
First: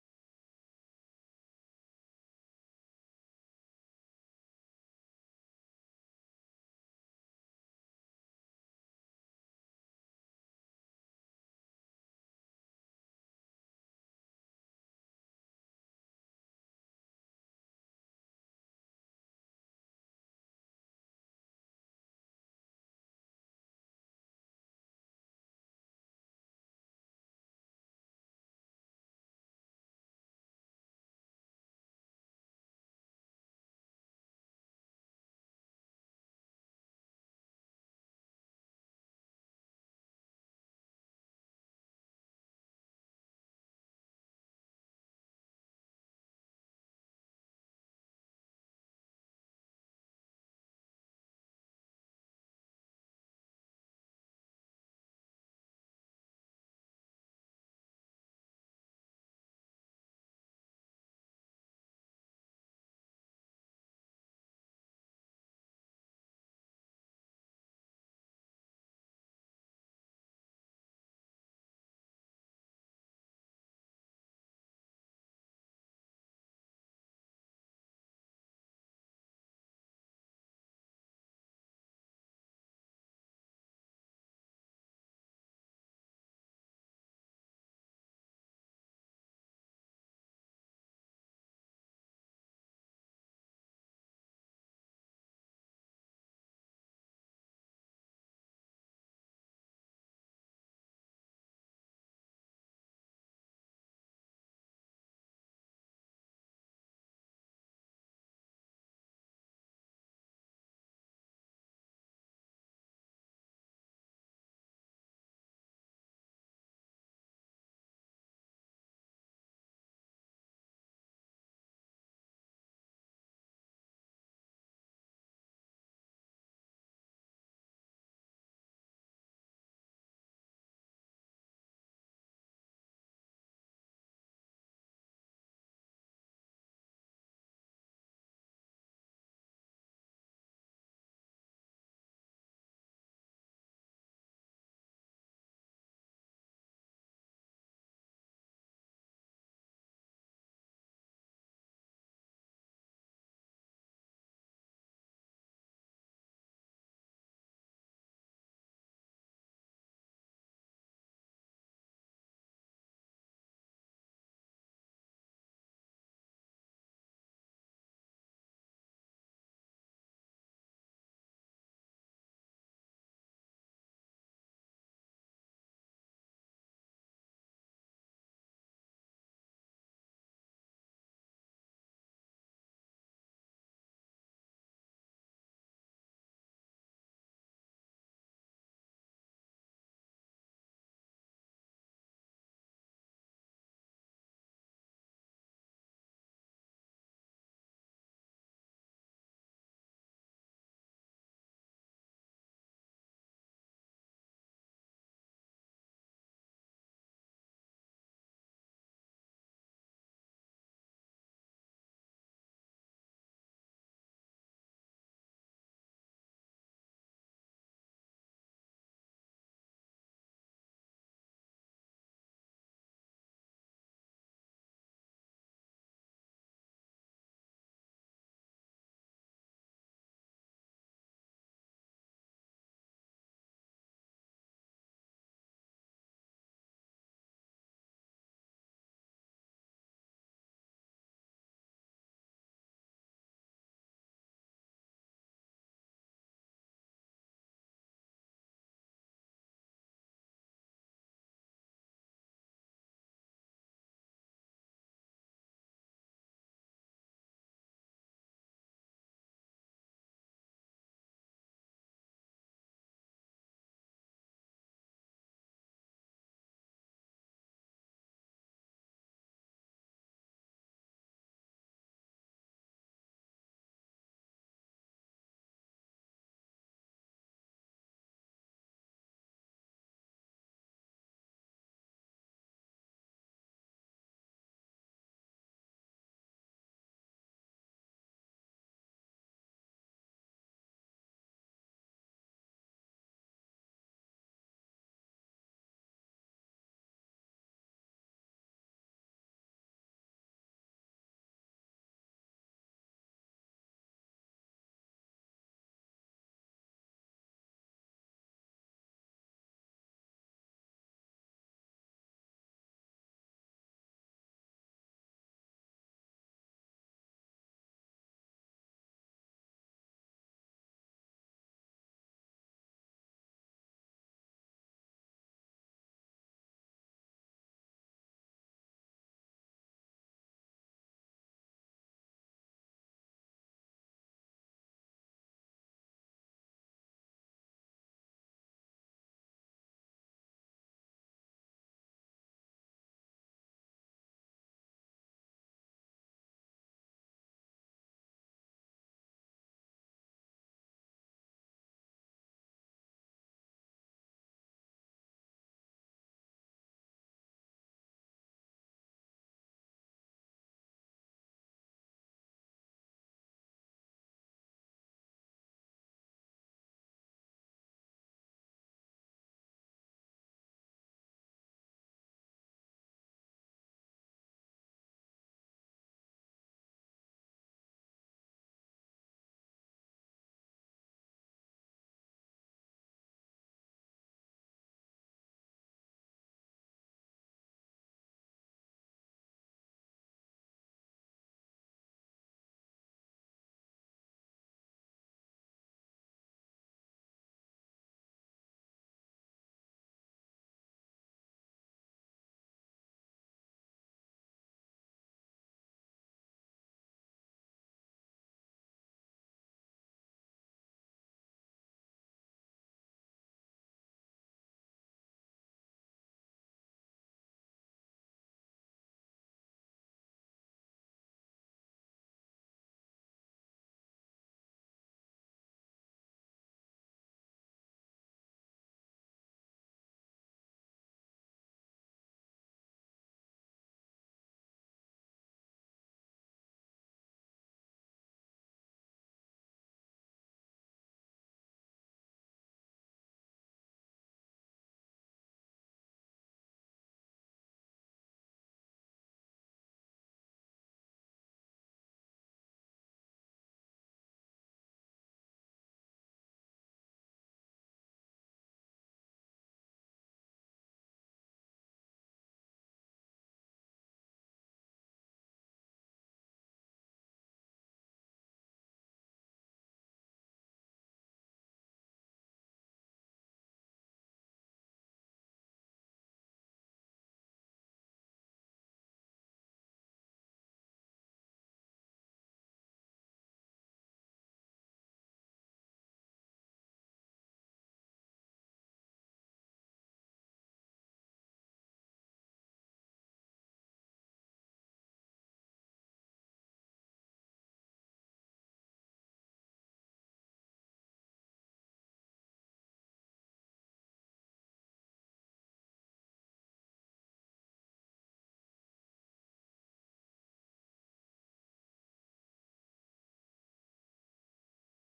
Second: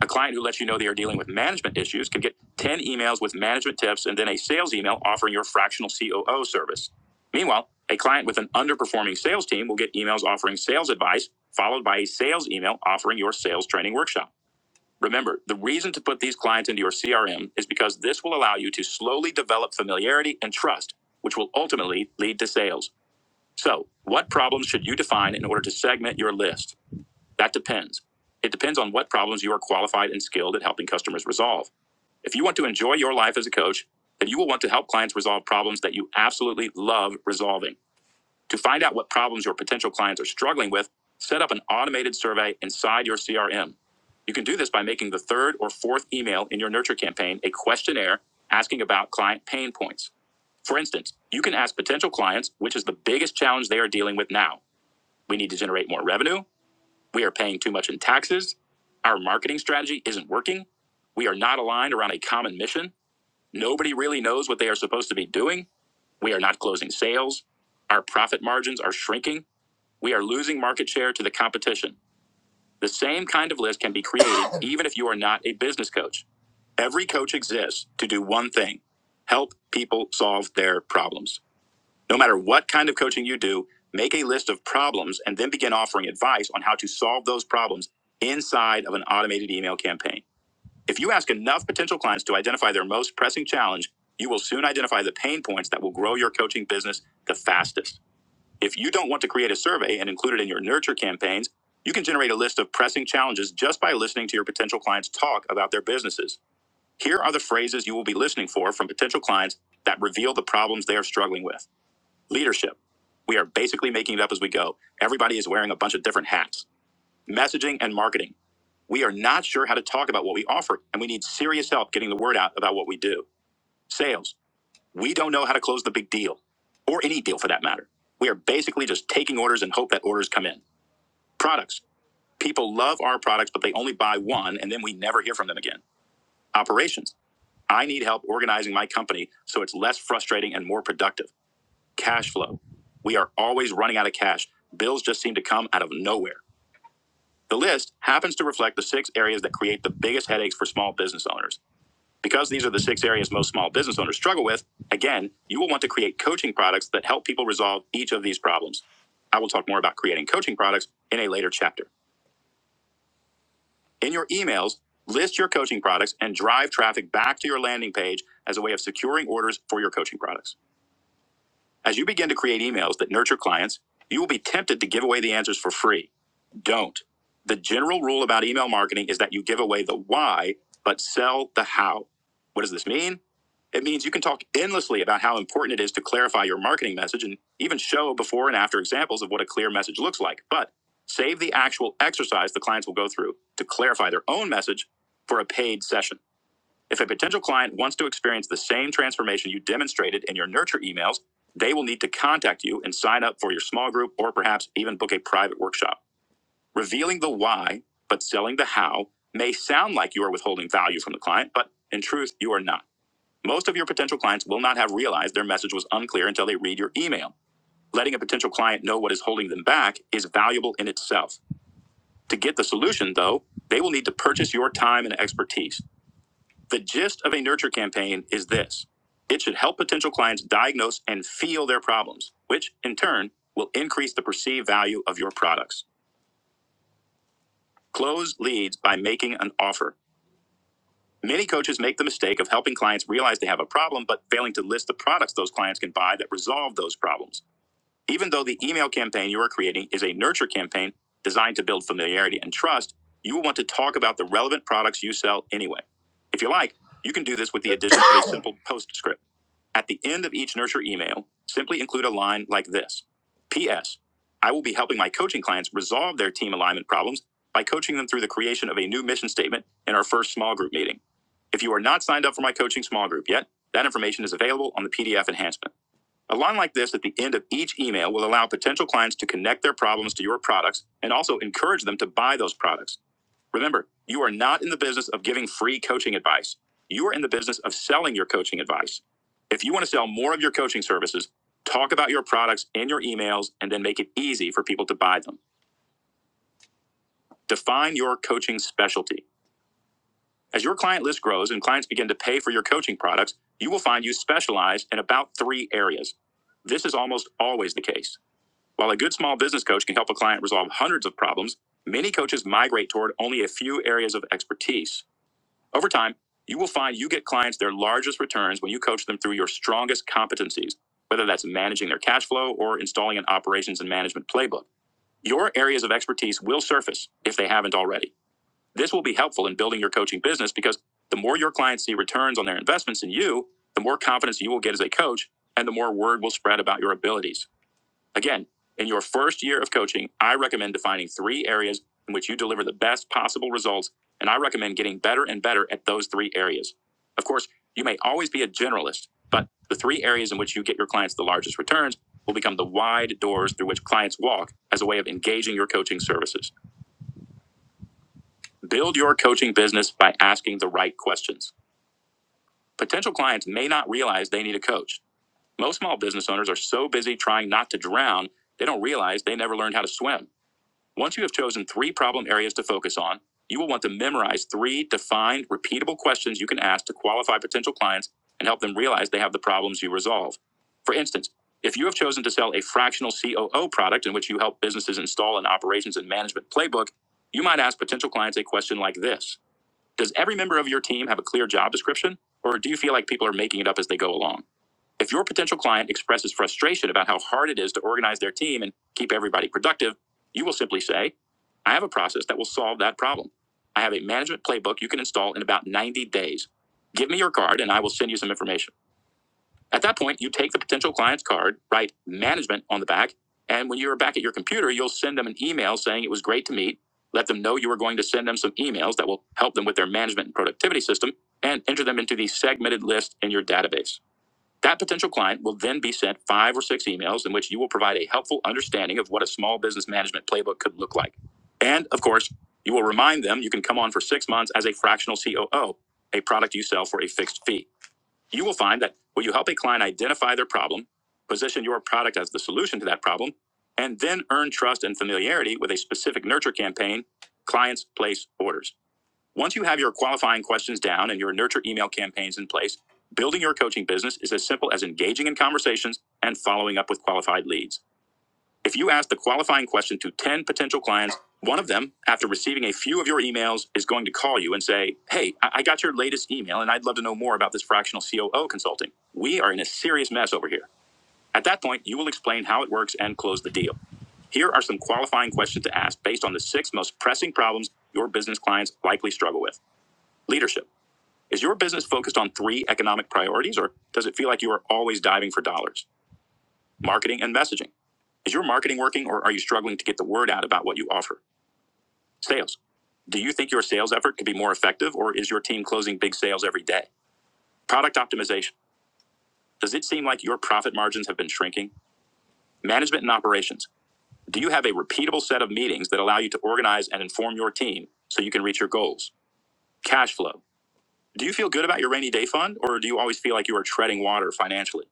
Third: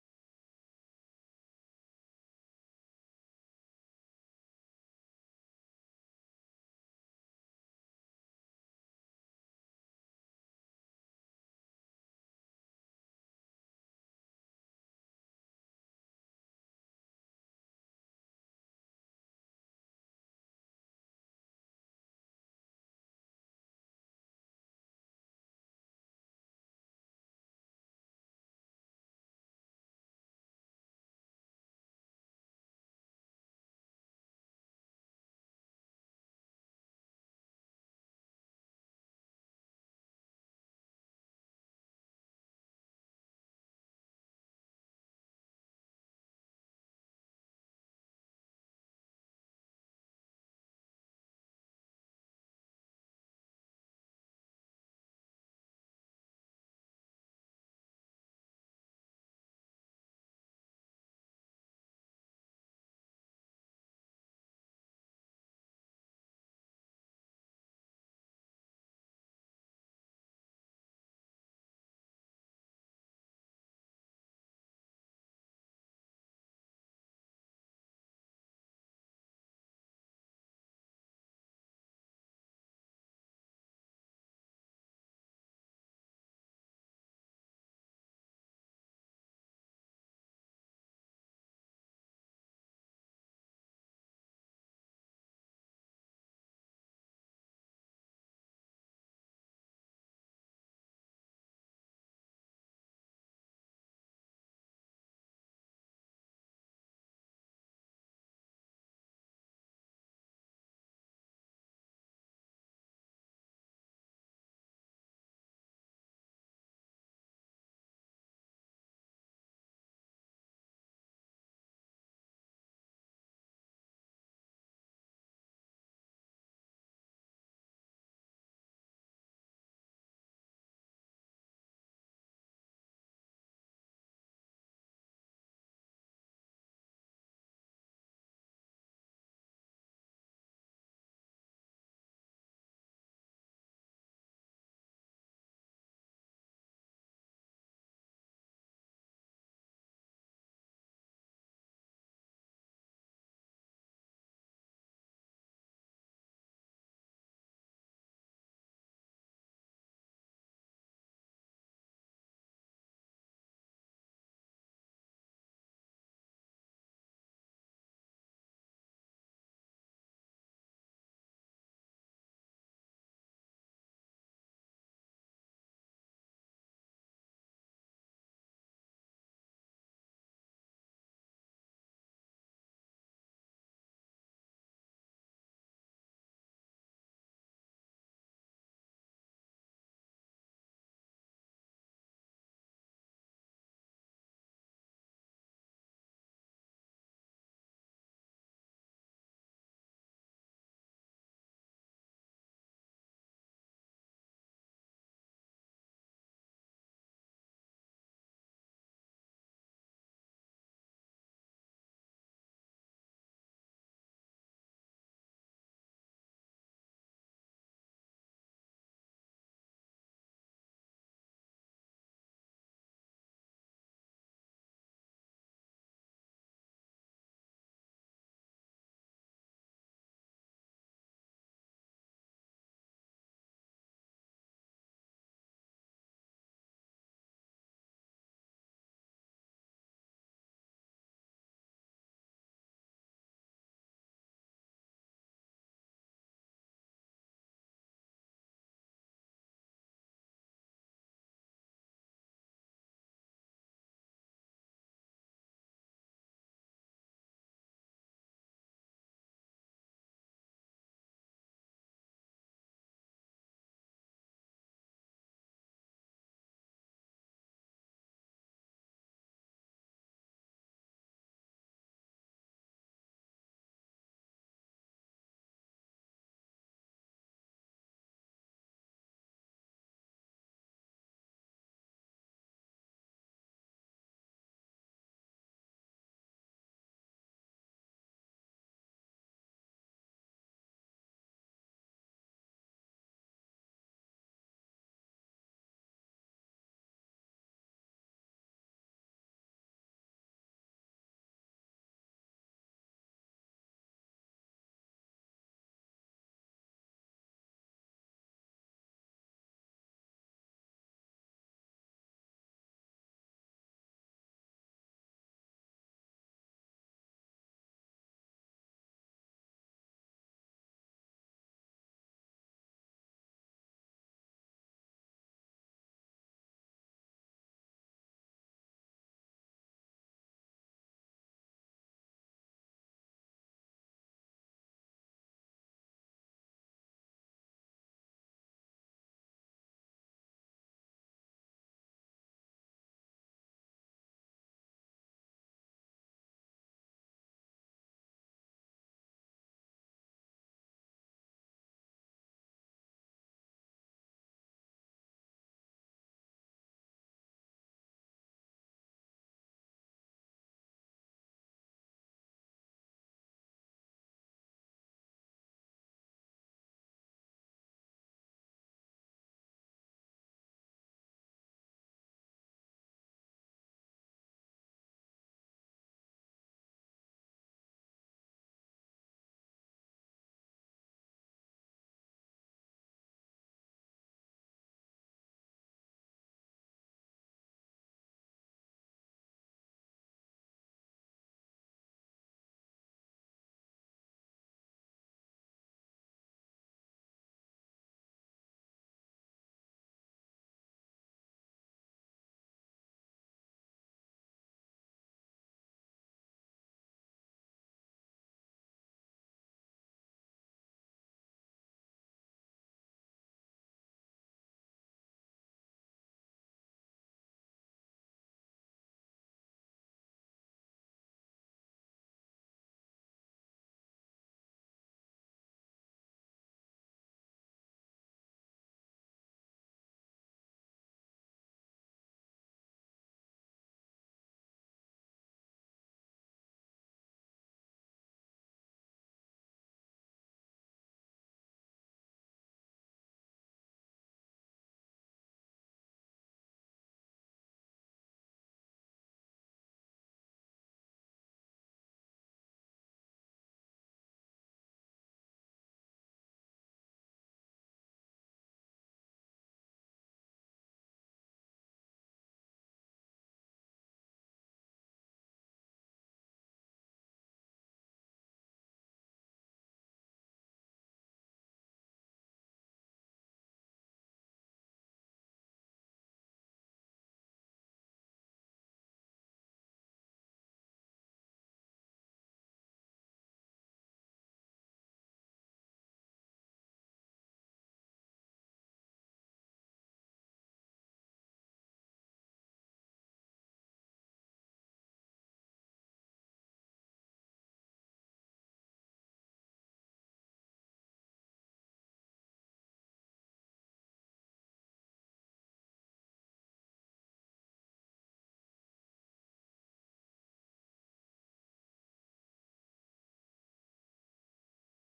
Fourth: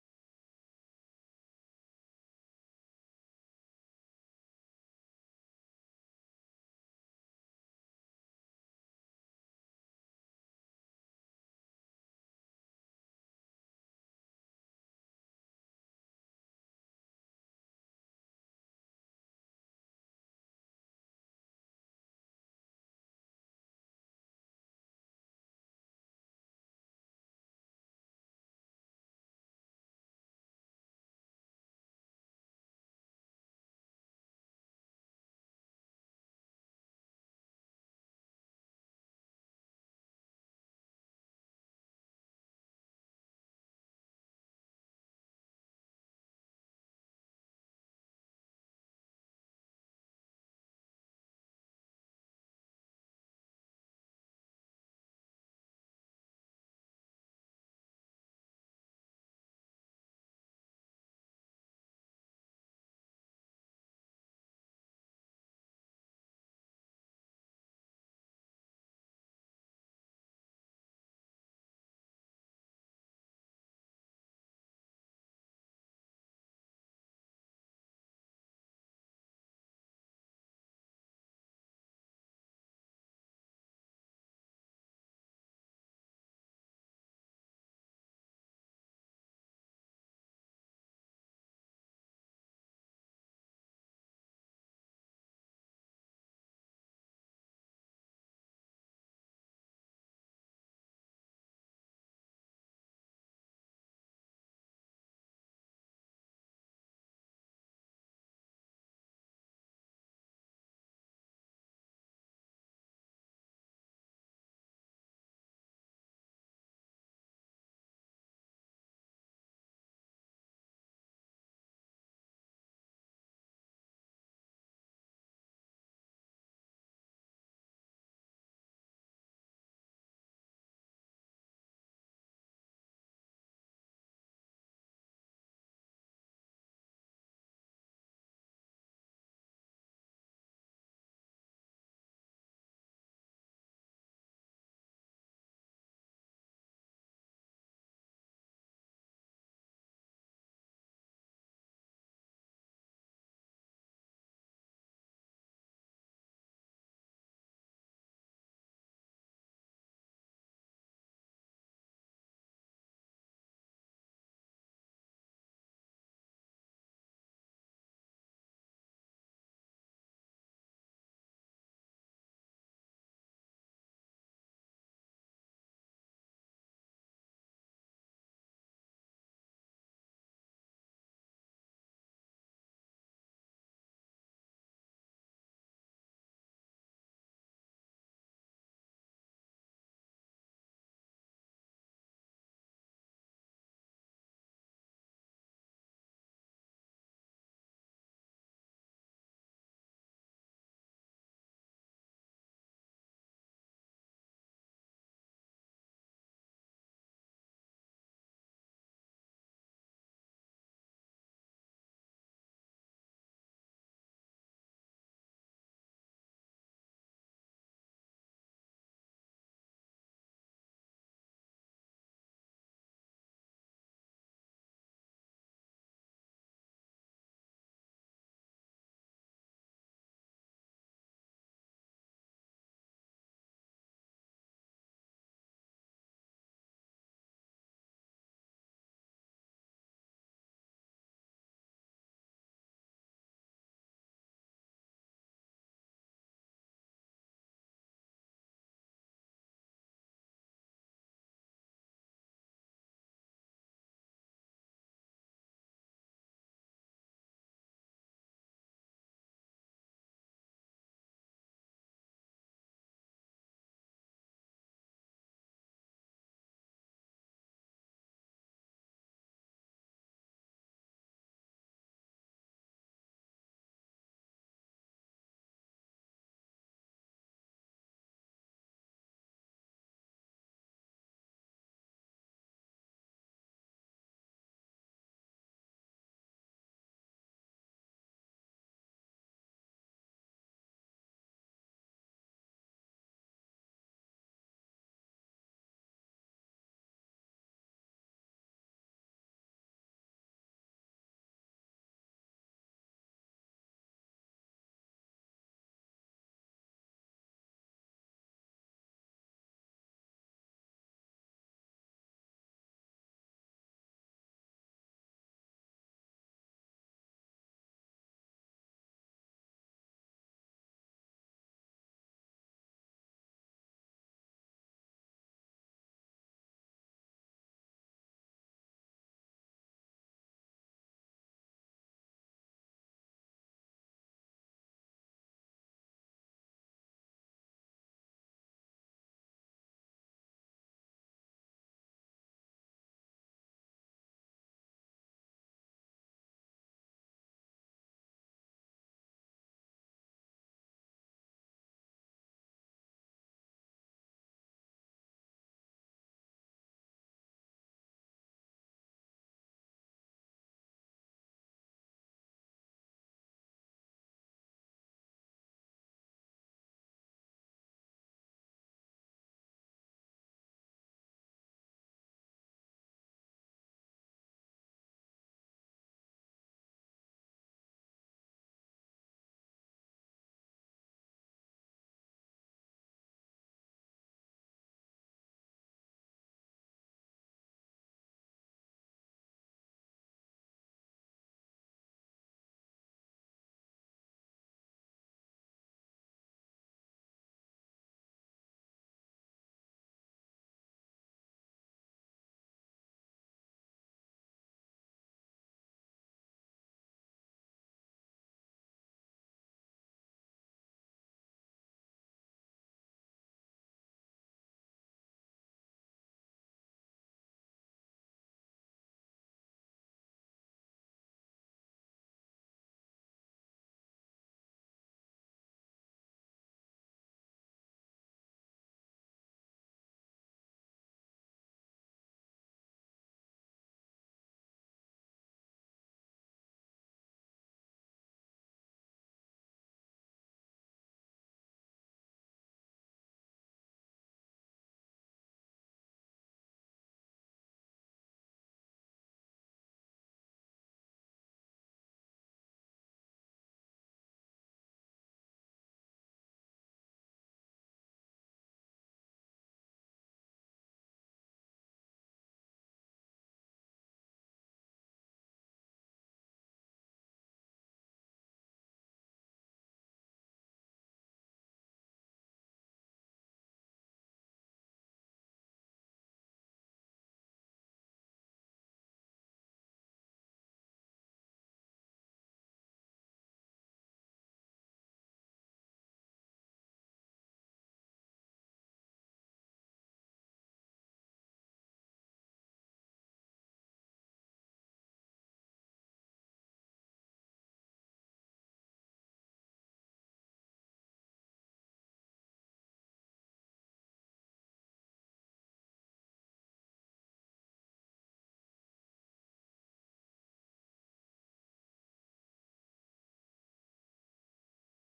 A client who lets you know they are dealing with management issues can get 10 emails with management tips and then a sales email offering your fractional COO service. Meanwhile, a client with an underperforming sales team will get emails offering sales advice, followed by a sales email offering your sales training workshop. Remember, the reason to put these clients into your CRM is because this will allow you to slowly develop familiarity and trust, which will ultimately lead to sales. So, what problems should you define in order to segment your list? That depends. It depends on what problems you are qualified and skilled at helping customers resolve. If you want to enjoy your life as a coach, then you will want to help clients resolve problems that you absolutely love resolving. To find out what problems your potential clients are struggling with, set up an automated survey inside your CRM. You can do this by making the third or fourth email in your nurture campaign a questionnaire asking about client pain points. For instance, you can ask potential clients which is the biggest challenge they are dealing with now. We need to generate more revenue. We are paying too much in taxes. Our marketing strategy isn't working. We are not aligned around a common mission. Nobody really knows what they are supposed to be doing. We are not closing sales. Our profit margins are shrinking. We are losing market share to the competition. The same kind of list can be created even if you are not a business coach. Every coach exists to do one thing help people solve their problems. No matter what kind of coaching you do, make a list of problems and then begin offering advice on how to solve those problems inside of an automated email campaign. If you ask enough potential clients to identify their most pressing challenge, you will soon identify the pain points that will grow your coaching business the fastest. If you don't want to create a survey and include it in your nurture campaigns, you can generate a list of pressing challenges just by listening to your potential clients talk about their businesses. Here are the phrases you will be listening for from potential clients that reveal the problems they are struggling with. Leadership. We are basically making it up as we go. Everybody is wearing a bunch of different hats. Messaging and marketing. We are not sure how to talk about what we offer, and we need serious help getting the word out about what we do. Sales. We don't know how to close the big deal, or any deal for that matter. We are basically just taking orders and hope that orders come in. Products. People love our products, but they only buy one, and then we never hear from them again. Operations. I need help organizing my company so it's less frustrating and more productive. Cash flow. We are always running out of cash. Bills just seem to come out of nowhere. The list happens to reflect the six areas that create the biggest headaches for small business owners. Because these are the six areas most small business owners struggle with, again, you will want to create coaching products that help people resolve each of these problems. I will talk more about creating coaching products in a later chapter. In your emails, list your coaching products and drive traffic back to your landing page as a way of securing orders for your coaching products. As you begin to create emails that nurture clients, you will be tempted to give away the answers for free. Don't. The general rule about email marketing is that you give away the why, but sell the how. What does this mean? It means you can talk endlessly about how important it is to clarify your marketing message and even show before and after examples of what a clear message looks like, but save the actual exercise the clients will go through to clarify their own message for a paid session. If a potential client wants to experience the same transformation you demonstrated in your nurture emails, they will need to contact you and sign up for your small group or perhaps even book a private workshop. Revealing the why, but selling the how, may sound like you are withholding value from the client, but in truth, you are not. Most of your potential clients will not have realized their message was unclear until they read your email. Letting a potential client know what is holding them back is valuable in itself. To get the solution, though, they will need to purchase your time and expertise. The gist of a nurture campaign is this it should help potential clients diagnose and feel their problems, which in turn will increase the perceived value of your products. Close leads by making an offer. Many coaches make the mistake of helping clients realize they have a problem, but failing to list the products those clients can buy that resolve those problems. Even though the email campaign you are creating is a nurture campaign designed to build familiarity and trust, you will want to talk about the relevant products you sell anyway. If you like, you can do this with the addition of a simple postscript. At the end of each nurture email, simply include a line like this P.S. I will be helping my coaching clients resolve their team alignment problems by coaching them through the creation of a new mission statement in our first small group meeting. If you are not signed up for my coaching small group yet, that information is available on the PDF enhancement. A line like this at the end of each email will allow potential clients to connect their problems to your products and also encourage them to buy those products. Remember, you are not in the business of giving free coaching advice. You are in the business of selling your coaching advice. If you want to sell more of your coaching services, talk about your products in your emails and then make it easy for people to buy them. Define your coaching specialty. As your client list grows and clients begin to pay for your coaching products, you will find you specialize in about three areas. This is almost always the case. While a good small business coach can help a client resolve hundreds of problems, many coaches migrate toward only a few areas of expertise. Over time, you will find you get clients their largest returns when you coach them through your strongest competencies, whether that's managing their cash flow or installing an operations and management playbook. Your areas of expertise will surface if they haven't already. This will be helpful in building your coaching business because the more your clients see returns on their investments in you, the more confidence you will get as a coach and the more word will spread about your abilities. Again, in your first year of coaching, I recommend defining three areas in which you deliver the best possible results, and I recommend getting better and better at those three areas. Of course, you may always be a generalist, but the three areas in which you get your clients the largest returns will become the wide doors through which clients walk as a way of engaging your coaching services. Build your coaching business by asking the right questions. Potential clients may not realize they need a coach. Most small business owners are so busy trying not to drown, they don't realize they never learned how to swim. Once you have chosen three problem areas to focus on, you will want to memorize three defined, repeatable questions you can ask to qualify potential clients and help them realize they have the problems you resolve. For instance, if you have chosen to sell a fractional COO product in which you help businesses install an operations and management playbook, you might ask potential clients a question like this Does every member of your team have a clear job description, or do you feel like people are making it up as they go along? If your potential client expresses frustration about how hard it is to organize their team and keep everybody productive, you will simply say, I have a process that will solve that problem. I have a management playbook you can install in about 90 days. Give me your card and I will send you some information. At that point, you take the potential client's card, write management on the back, and when you're back at your computer, you'll send them an email saying it was great to meet. Let them know you are going to send them some emails that will help them with their management and productivity system and enter them into the segmented list in your database. That potential client will then be sent five or six emails in which you will provide a helpful understanding of what a small business management playbook could look like. And of course, you will remind them you can come on for six months as a fractional COO, a product you sell for a fixed fee. You will find that when you help a client identify their problem, position your product as the solution to that problem, and then earn trust and familiarity with a specific nurture campaign, clients place orders. Once you have your qualifying questions down and your nurture email campaigns in place, building your coaching business is as simple as engaging in conversations and following up with qualified leads. If you ask the qualifying question to 10 potential clients, one of them, after receiving a few of your emails, is going to call you and say, Hey, I got your latest email and I'd love to know more about this fractional COO consulting. We are in a serious mess over here. At that point, you will explain how it works and close the deal. Here are some qualifying questions to ask based on the six most pressing problems your business clients likely struggle with leadership. Is your business focused on three economic priorities, or does it feel like you are always diving for dollars? Marketing and messaging. Is your marketing working, or are you struggling to get the word out about what you offer? Sales. Do you think your sales effort could be more effective, or is your team closing big sales every day? Product optimization. Does it seem like your profit margins have been shrinking? Management and operations. Do you have a repeatable set of meetings that allow you to organize and inform your team so you can reach your goals? Cash flow. Do you feel good about your rainy day fund, or do you always feel like you are treading water financially?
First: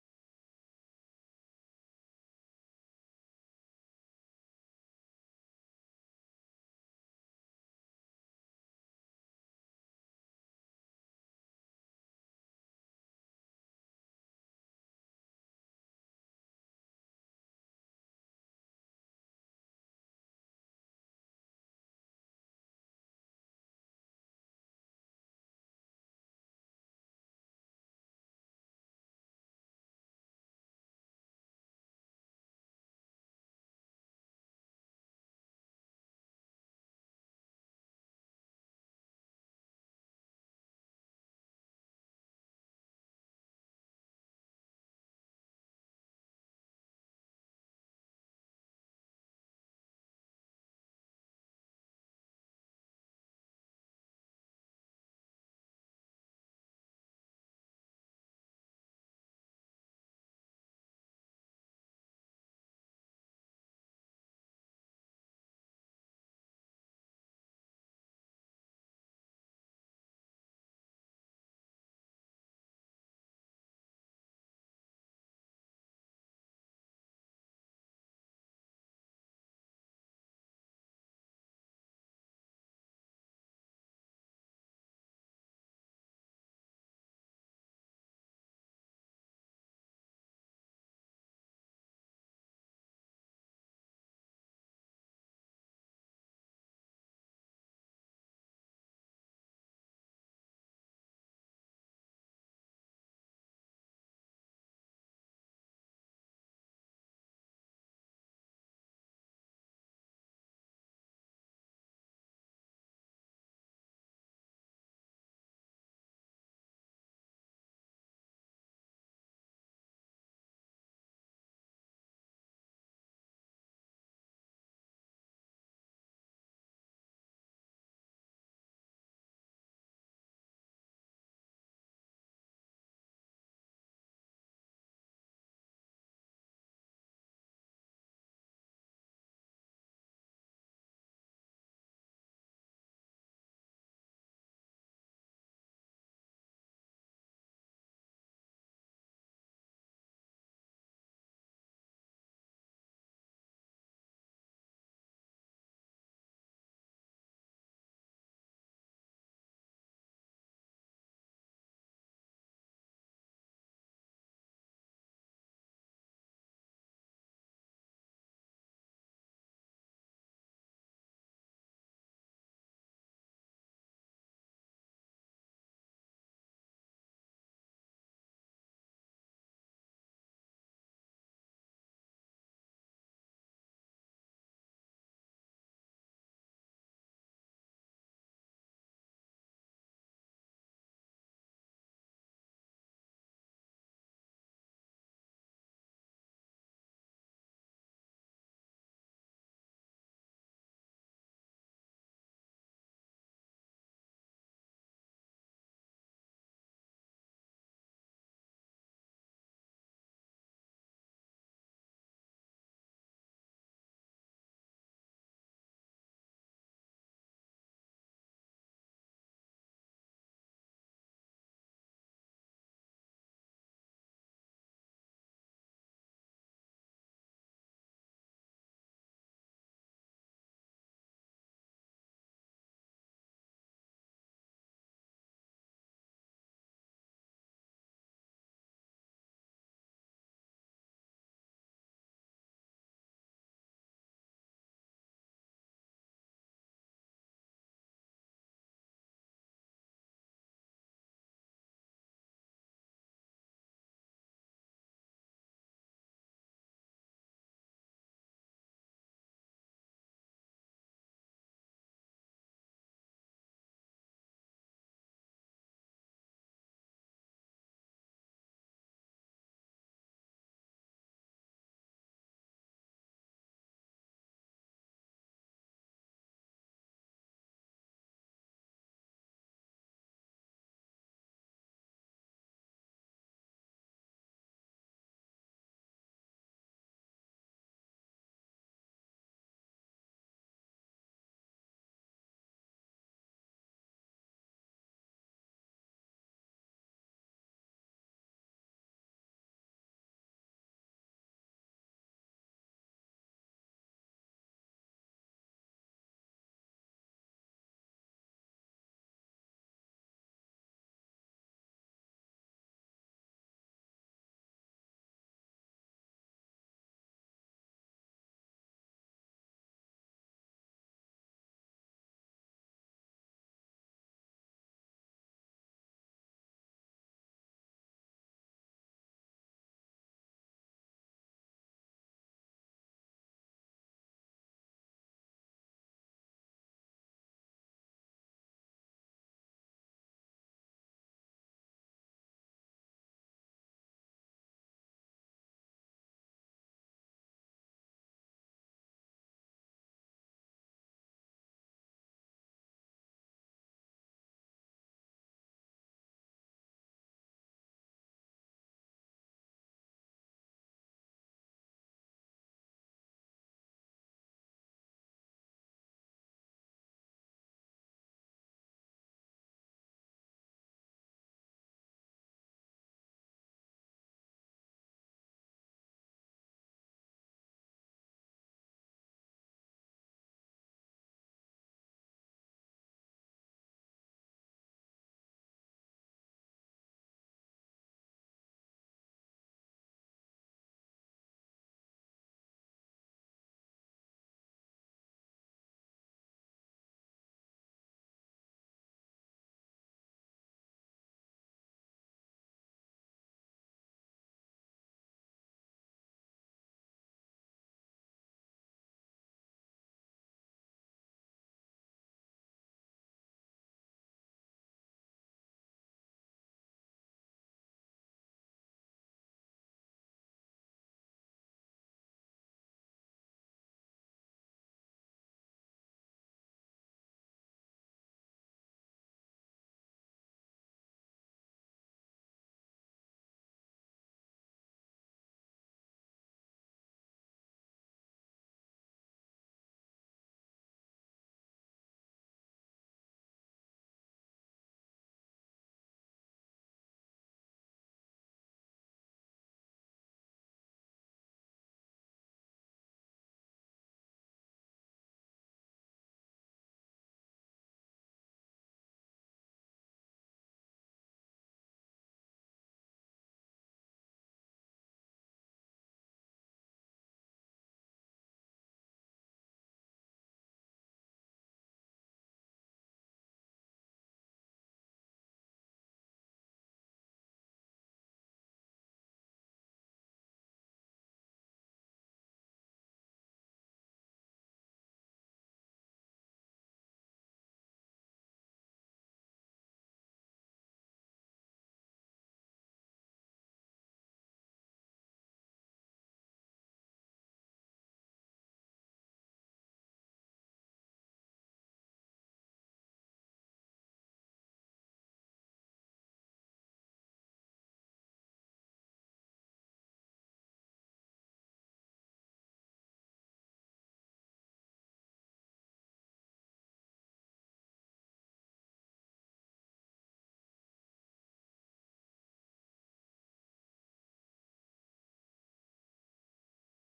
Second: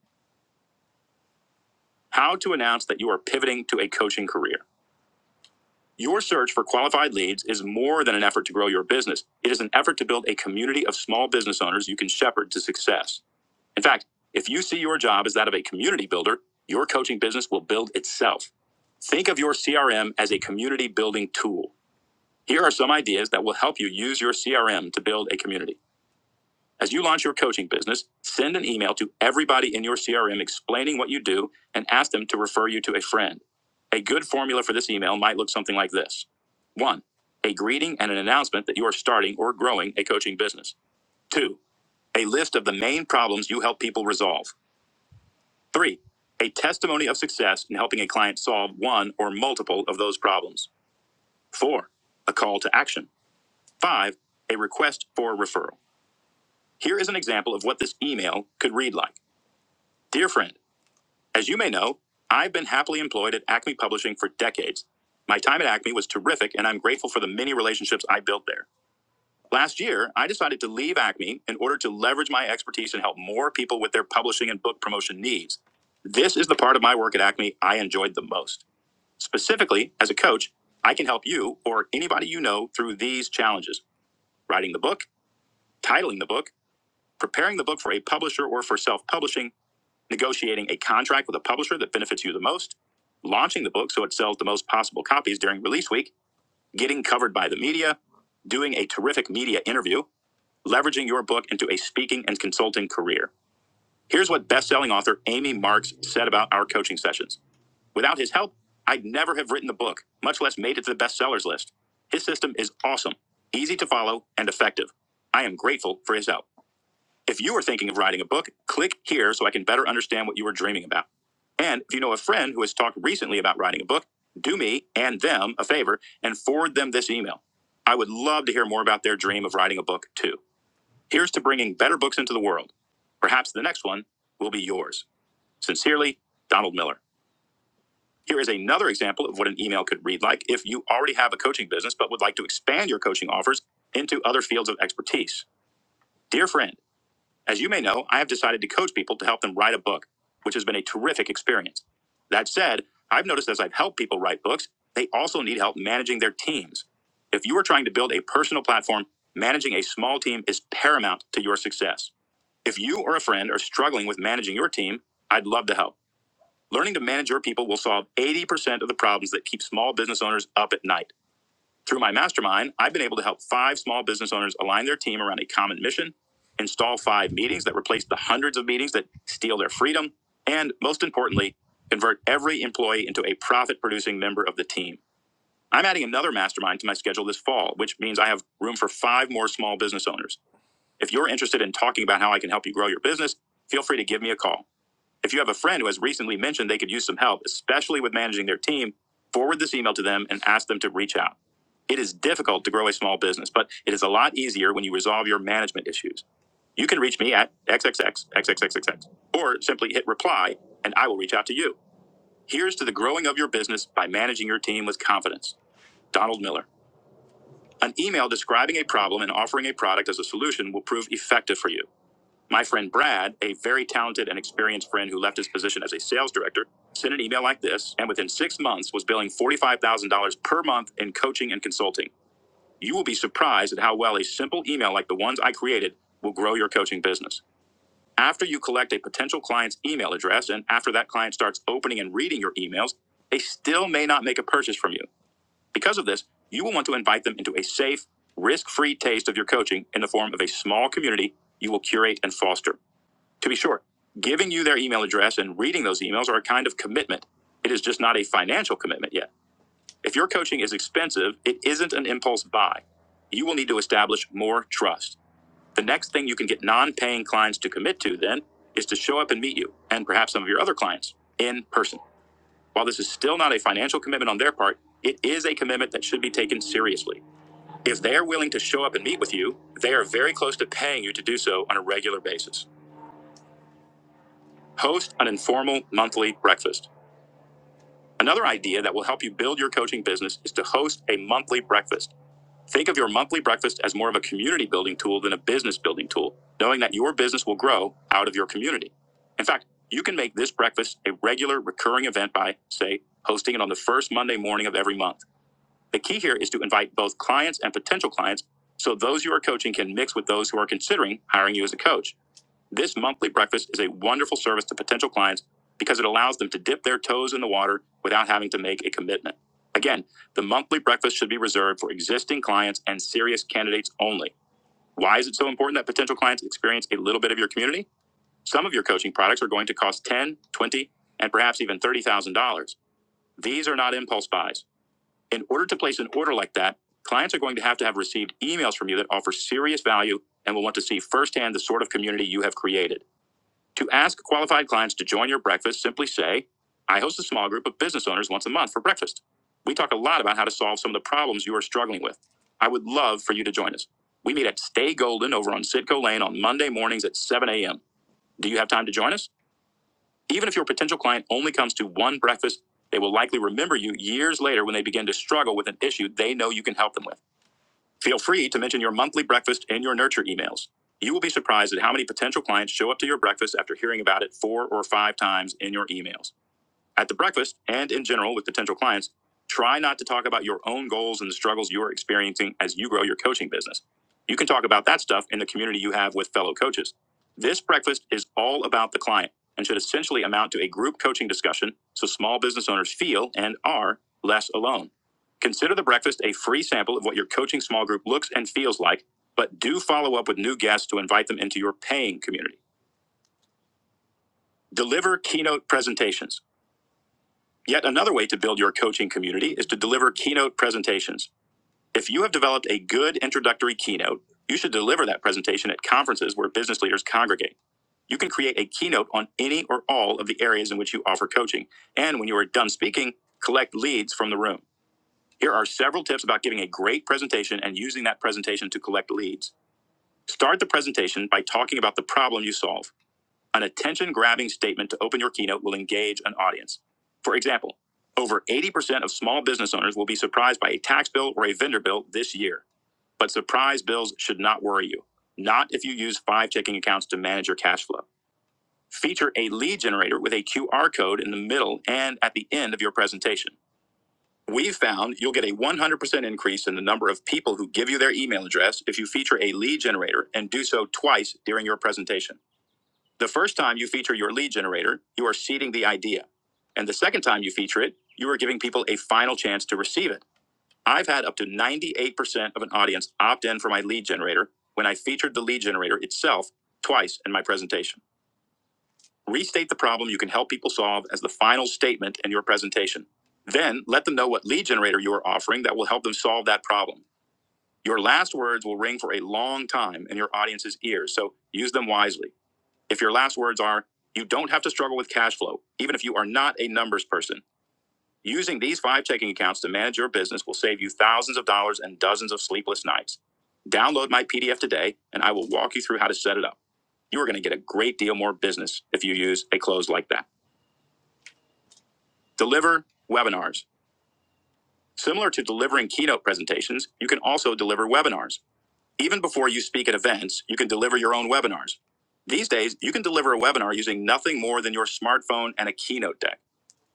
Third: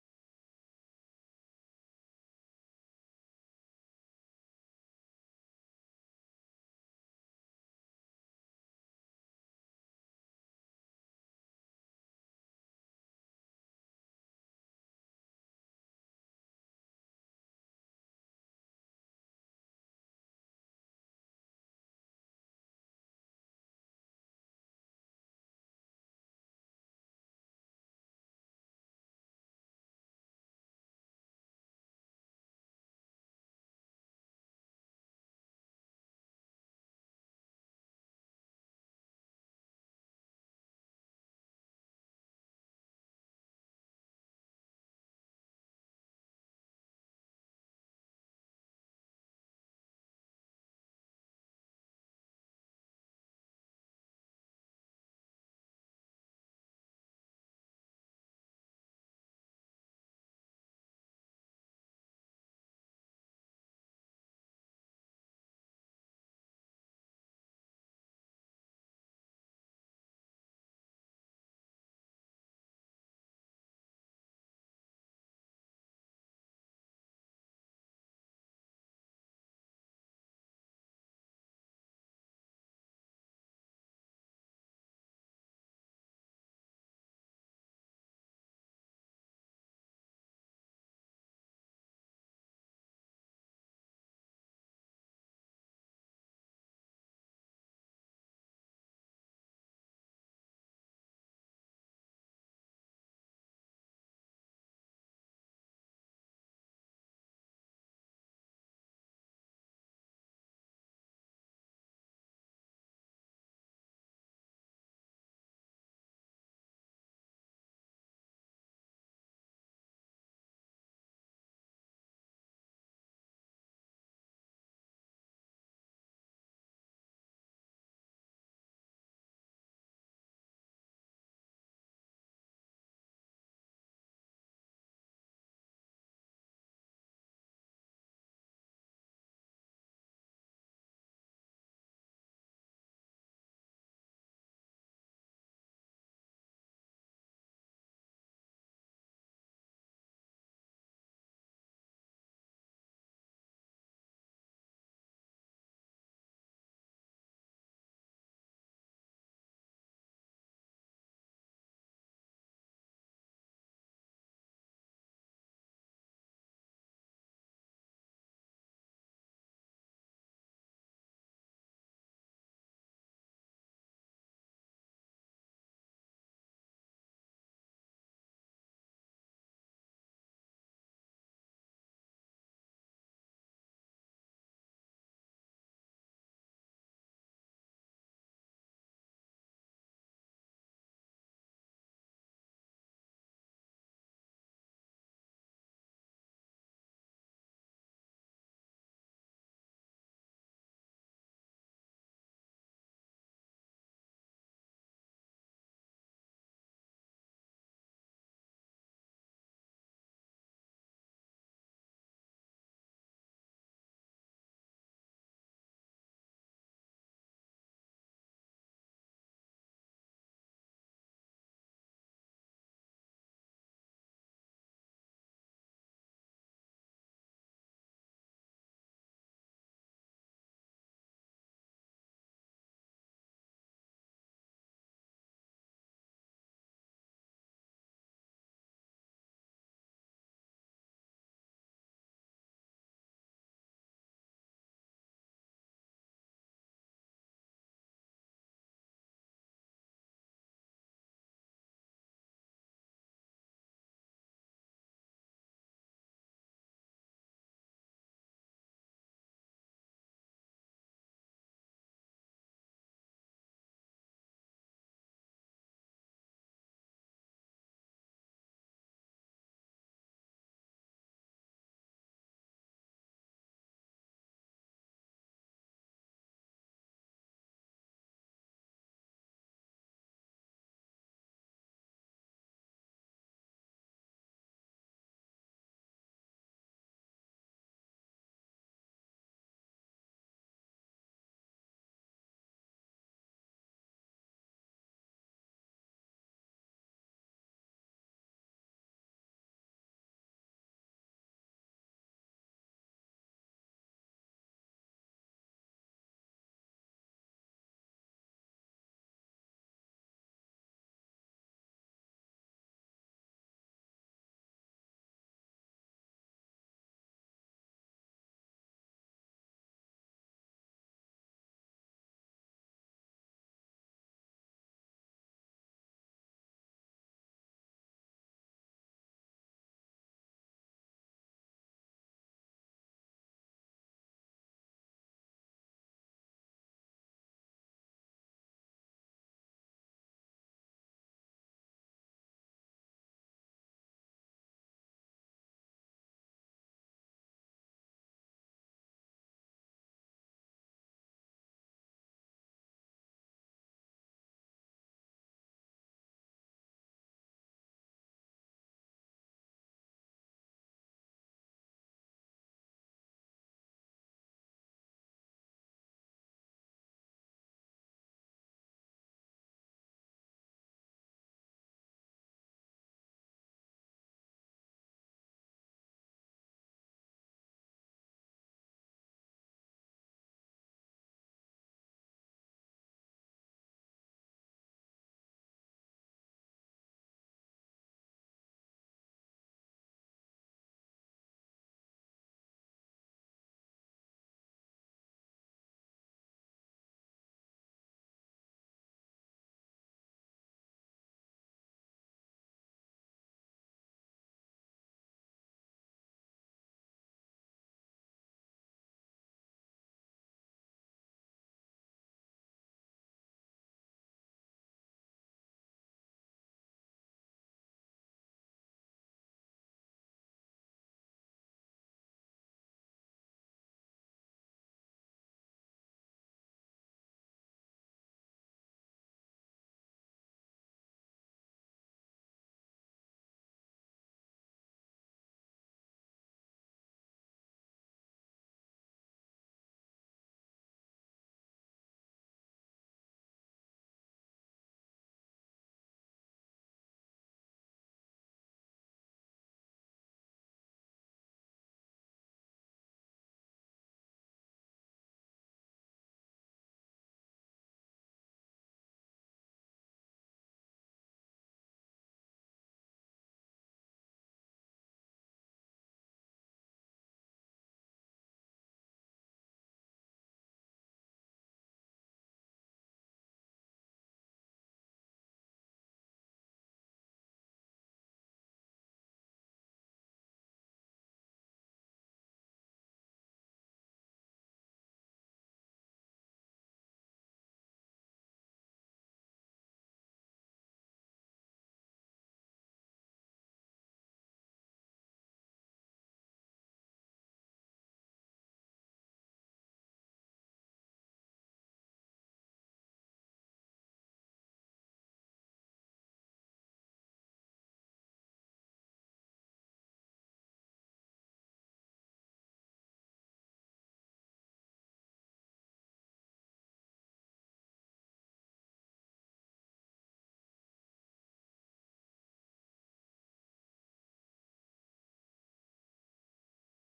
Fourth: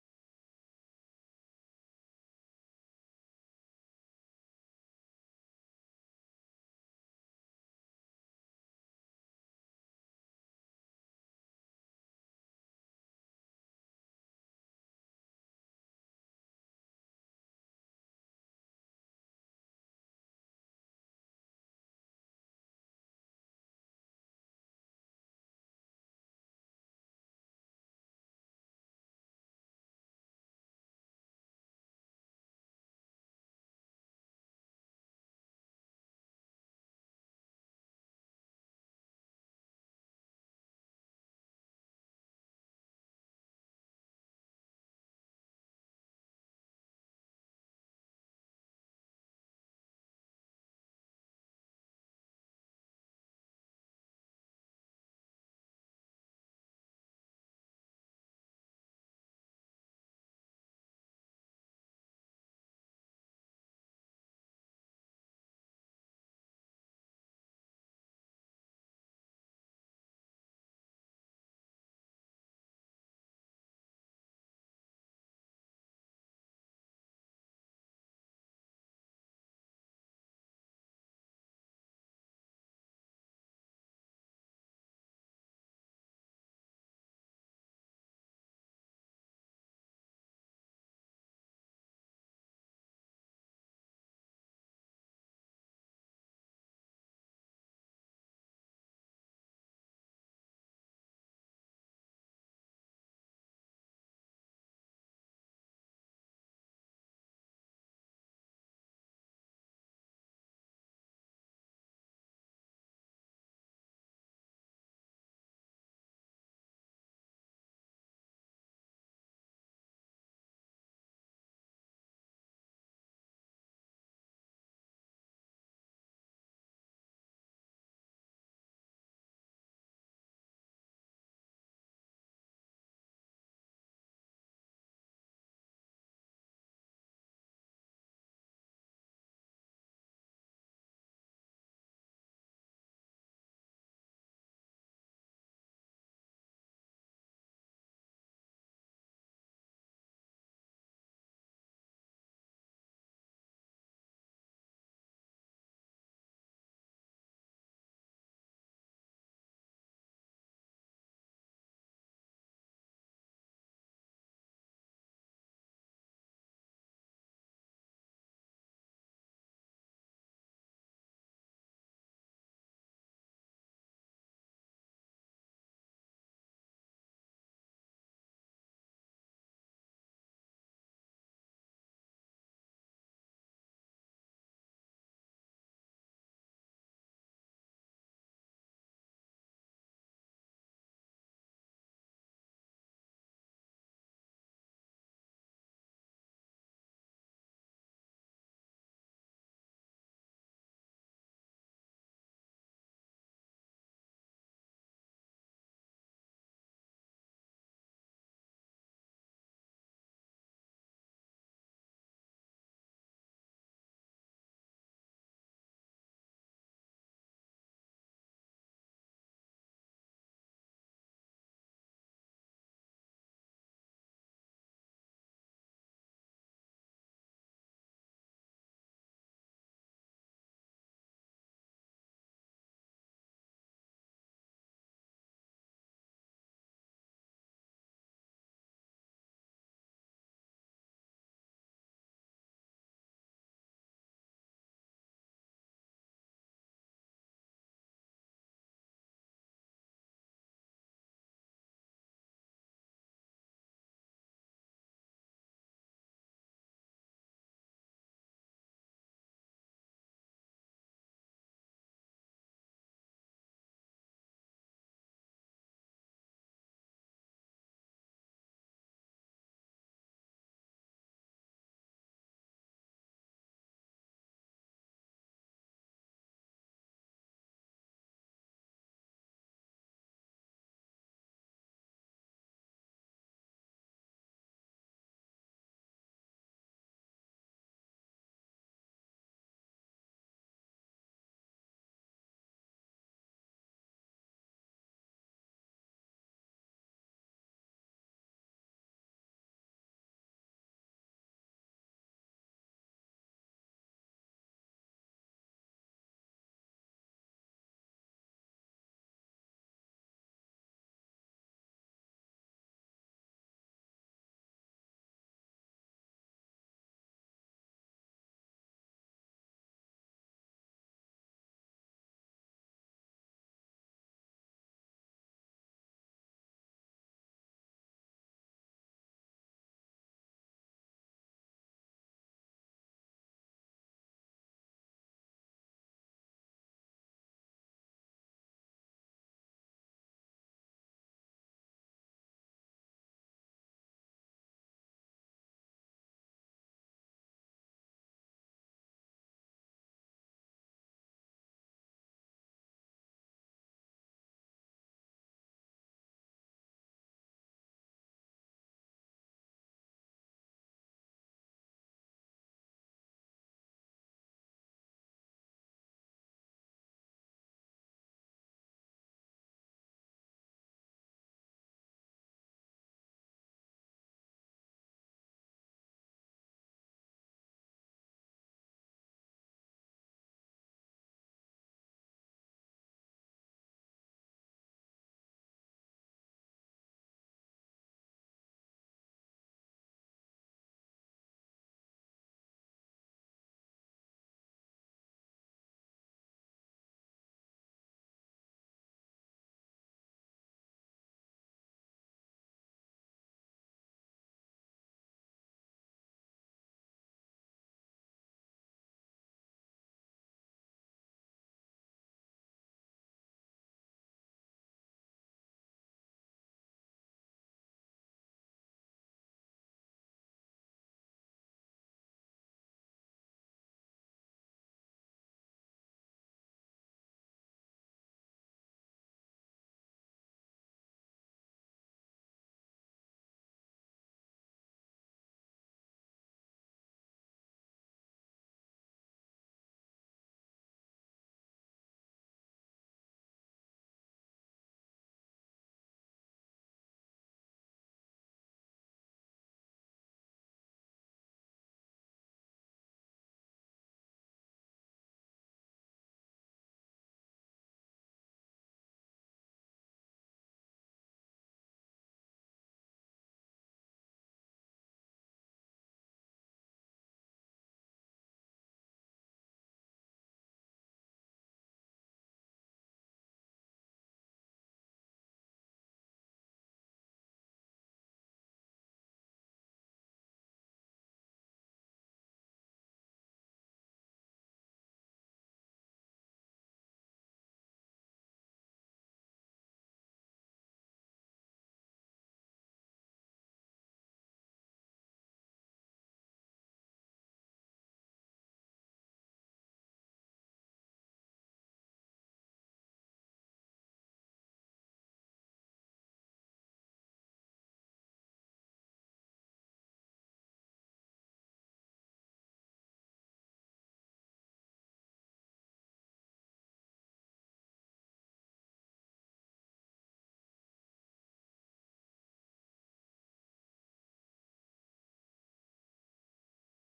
How to announce that you are pivoting to a coaching career. Your search for qualified leads is more than an effort to grow your business. It is an effort to build a community of small business owners you can shepherd to success. In fact, if you see your job as that of a community builder, your coaching business will build itself. Think of your CRM as a community building tool. Here are some ideas that will help you use your CRM to build a community. As you launch your coaching business, send an email to everybody in your CRM explaining what you do and ask them to refer you to a friend. A good formula for this email might look something like this one, a greeting and an announcement that you are starting or growing a coaching business. Two, a list of the main problems you help people resolve. Three, a testimony of success in helping a client solve one or multiple of those problems. Four, a call to action. Five, a request for a referral. Here is an example of what this email could read like Dear friend, As you may know, I've been happily employed at Acme Publishing for decades. My time at Acme was terrific, and I'm grateful for the many relationships I built there. Last year, I decided to leave Acme in order to leverage my expertise and help more people with their publishing and book promotion needs. This is the part of my work at Acme I enjoyed the most. Specifically, as a coach, I can help you or anybody you know through these challenges writing the book, titling the book, preparing the book for a publisher or for self publishing negotiating a contract with a publisher that benefits you the most, launching the book so it sells the most possible copies during release week, getting covered by the media, doing a terrific media interview, leveraging your book into a speaking and consulting career. Here's what best-selling author Amy Marks said about our coaching sessions. Without his help, I'd never have written the book, much less made it to the bestsellers list. His system is awesome, easy to follow, and effective. I am grateful for his help. If you are thinking of writing a book, click here so I can better understand what you are dreaming about. And if you know a friend who has talked recently about writing a book, do me and them a favor and forward them this email. I would love to hear more about their dream of writing a book, too. Here's to bringing better books into the world. Perhaps the next one will be yours. Sincerely, Donald Miller. Here is another example of what an email could read like if you already have a coaching business but would like to expand your coaching offers into other fields of expertise. Dear friend, as you may know, I have decided to coach people to help them write a book, which has been a terrific experience. That said, I've noticed as I've helped people write books, they also need help managing their teams. If you are trying to build a personal platform, managing a small team is paramount to your success. If you or a friend are struggling with managing your team, I'd love to help. Learning to manage your people will solve 80% of the problems that keep small business owners up at night. Through my mastermind, I've been able to help five small business owners align their team around a common mission, install five meetings that replace the hundreds of meetings that steal their freedom, and most importantly, convert every employee into a profit producing member of the team. I'm adding another mastermind to my schedule this fall, which means I have room for five more small business owners. If you're interested in talking about how I can help you grow your business, feel free to give me a call. If you have a friend who has recently mentioned they could use some help, especially with managing their team, forward this email to them and ask them to reach out. It is difficult to grow a small business, but it is a lot easier when you resolve your management issues. You can reach me at xxxxxxxx or simply hit reply and I will reach out to you. Here's to the growing of your business by managing your team with confidence. Donald Miller. An email describing a problem and offering a product as a solution will prove effective for you. My friend Brad, a very talented and experienced friend who left his position as a sales director, sent an email like this and within six months was billing $45,000 per month in coaching and consulting. You will be surprised at how well a simple email like the ones I created will grow your coaching business. After you collect a potential client's email address and after that client starts opening and reading your emails, they still may not make a purchase from you. Because of this, you will want to invite them into a safe, risk free taste of your coaching in the form of a small community you will curate and foster. To be sure, giving you their email address and reading those emails are a kind of commitment. It is just not a financial commitment yet. If your coaching is expensive, it isn't an impulse buy. You will need to establish more trust. The next thing you can get non paying clients to commit to then is to show up and meet you and perhaps some of your other clients in person. While this is still not a financial commitment on their part, it is a commitment that should be taken seriously. If they are willing to show up and meet with you, they are very close to paying you to do so on a regular basis. Host an informal monthly breakfast. Another idea that will help you build your coaching business is to host a monthly breakfast. Think of your monthly breakfast as more of a community building tool than a business building tool, knowing that your business will grow out of your community. In fact, you can make this breakfast a regular recurring event by, say, hosting it on the first Monday morning of every month. The key here is to invite both clients and potential clients so those you are coaching can mix with those who are considering hiring you as a coach. This monthly breakfast is a wonderful service to potential clients because it allows them to dip their toes in the water without having to make a commitment. Again, the monthly breakfast should be reserved for existing clients and serious candidates only. Why is it so important that potential clients experience a little bit of your community? Some of your coaching products are going to cost 10, thousand dollars, 20, thousand dollars, and perhaps even $30,000. These are not impulse buys. In order to place an order like that, clients are going to have to have received emails from you that offer serious value and will want to see firsthand the sort of community you have created. To ask qualified clients to join your breakfast, simply say, I host a small group of business owners once a month for breakfast. We talk a lot about how to solve some of the problems you are struggling with. I would love for you to join us. We meet at Stay Golden over on Sitco Lane on Monday mornings at 7 a.m. Do you have time to join us? Even if your potential client only comes to one breakfast, they will likely remember you years later when they begin to struggle with an issue they know you can help them with. Feel free to mention your monthly breakfast in your nurture emails. You will be surprised at how many potential clients show up to your breakfast after hearing about it four or five times in your emails. At the breakfast and in general with potential clients, try not to talk about your own goals and the struggles you are experiencing as you grow your coaching business. You can talk about that stuff in the community you have with fellow coaches. This breakfast is all about the client and should essentially amount to a group coaching discussion so small business owners feel and are less alone. Consider the breakfast a free sample of what your coaching small group looks and feels like, but do follow up with new guests to invite them into your paying community. Deliver keynote presentations. Yet another way to build your coaching community is to deliver keynote presentations. If you have developed a good introductory keynote, you should deliver that presentation at conferences where business leaders congregate. You can create a keynote on any or all of the areas in which you offer coaching. And when you are done speaking, collect leads from the room. Here are several tips about giving a great presentation and using that presentation to collect leads. Start the presentation by talking about the problem you solve. An attention grabbing statement to open your keynote will engage an audience. For example, over 80% of small business owners will be surprised by a tax bill or a vendor bill this year. But surprise bills should not worry you, not if you use five checking accounts to manage your cash flow. Feature a lead generator with a QR code in the middle and at the end of your presentation. We have found you'll get a 100% increase in the number of people who give you their email address if you feature a lead generator and do so twice during your presentation. The first time you feature your lead generator, you are seeding the idea. And the second time you feature it, you are giving people a final chance to receive it. I've had up to 98% of an audience opt in for my lead generator when I featured the lead generator itself twice in my presentation. Restate the problem you can help people solve as the final statement in your presentation. Then let them know what lead generator you are offering that will help them solve that problem. Your last words will ring for a long time in your audience's ears, so use them wisely. If your last words are, you don't have to struggle with cash flow, even if you are not a numbers person. Using these five checking accounts to manage your business will save you thousands of dollars and dozens of sleepless nights. Download my PDF today, and I will walk you through how to set it up. You are going to get a great deal more business if you use a close like that. Deliver webinars. Similar to delivering keynote presentations, you can also deliver webinars. Even before you speak at events, you can deliver your own webinars. These days, you can deliver a webinar using nothing more than your smartphone and a keynote deck.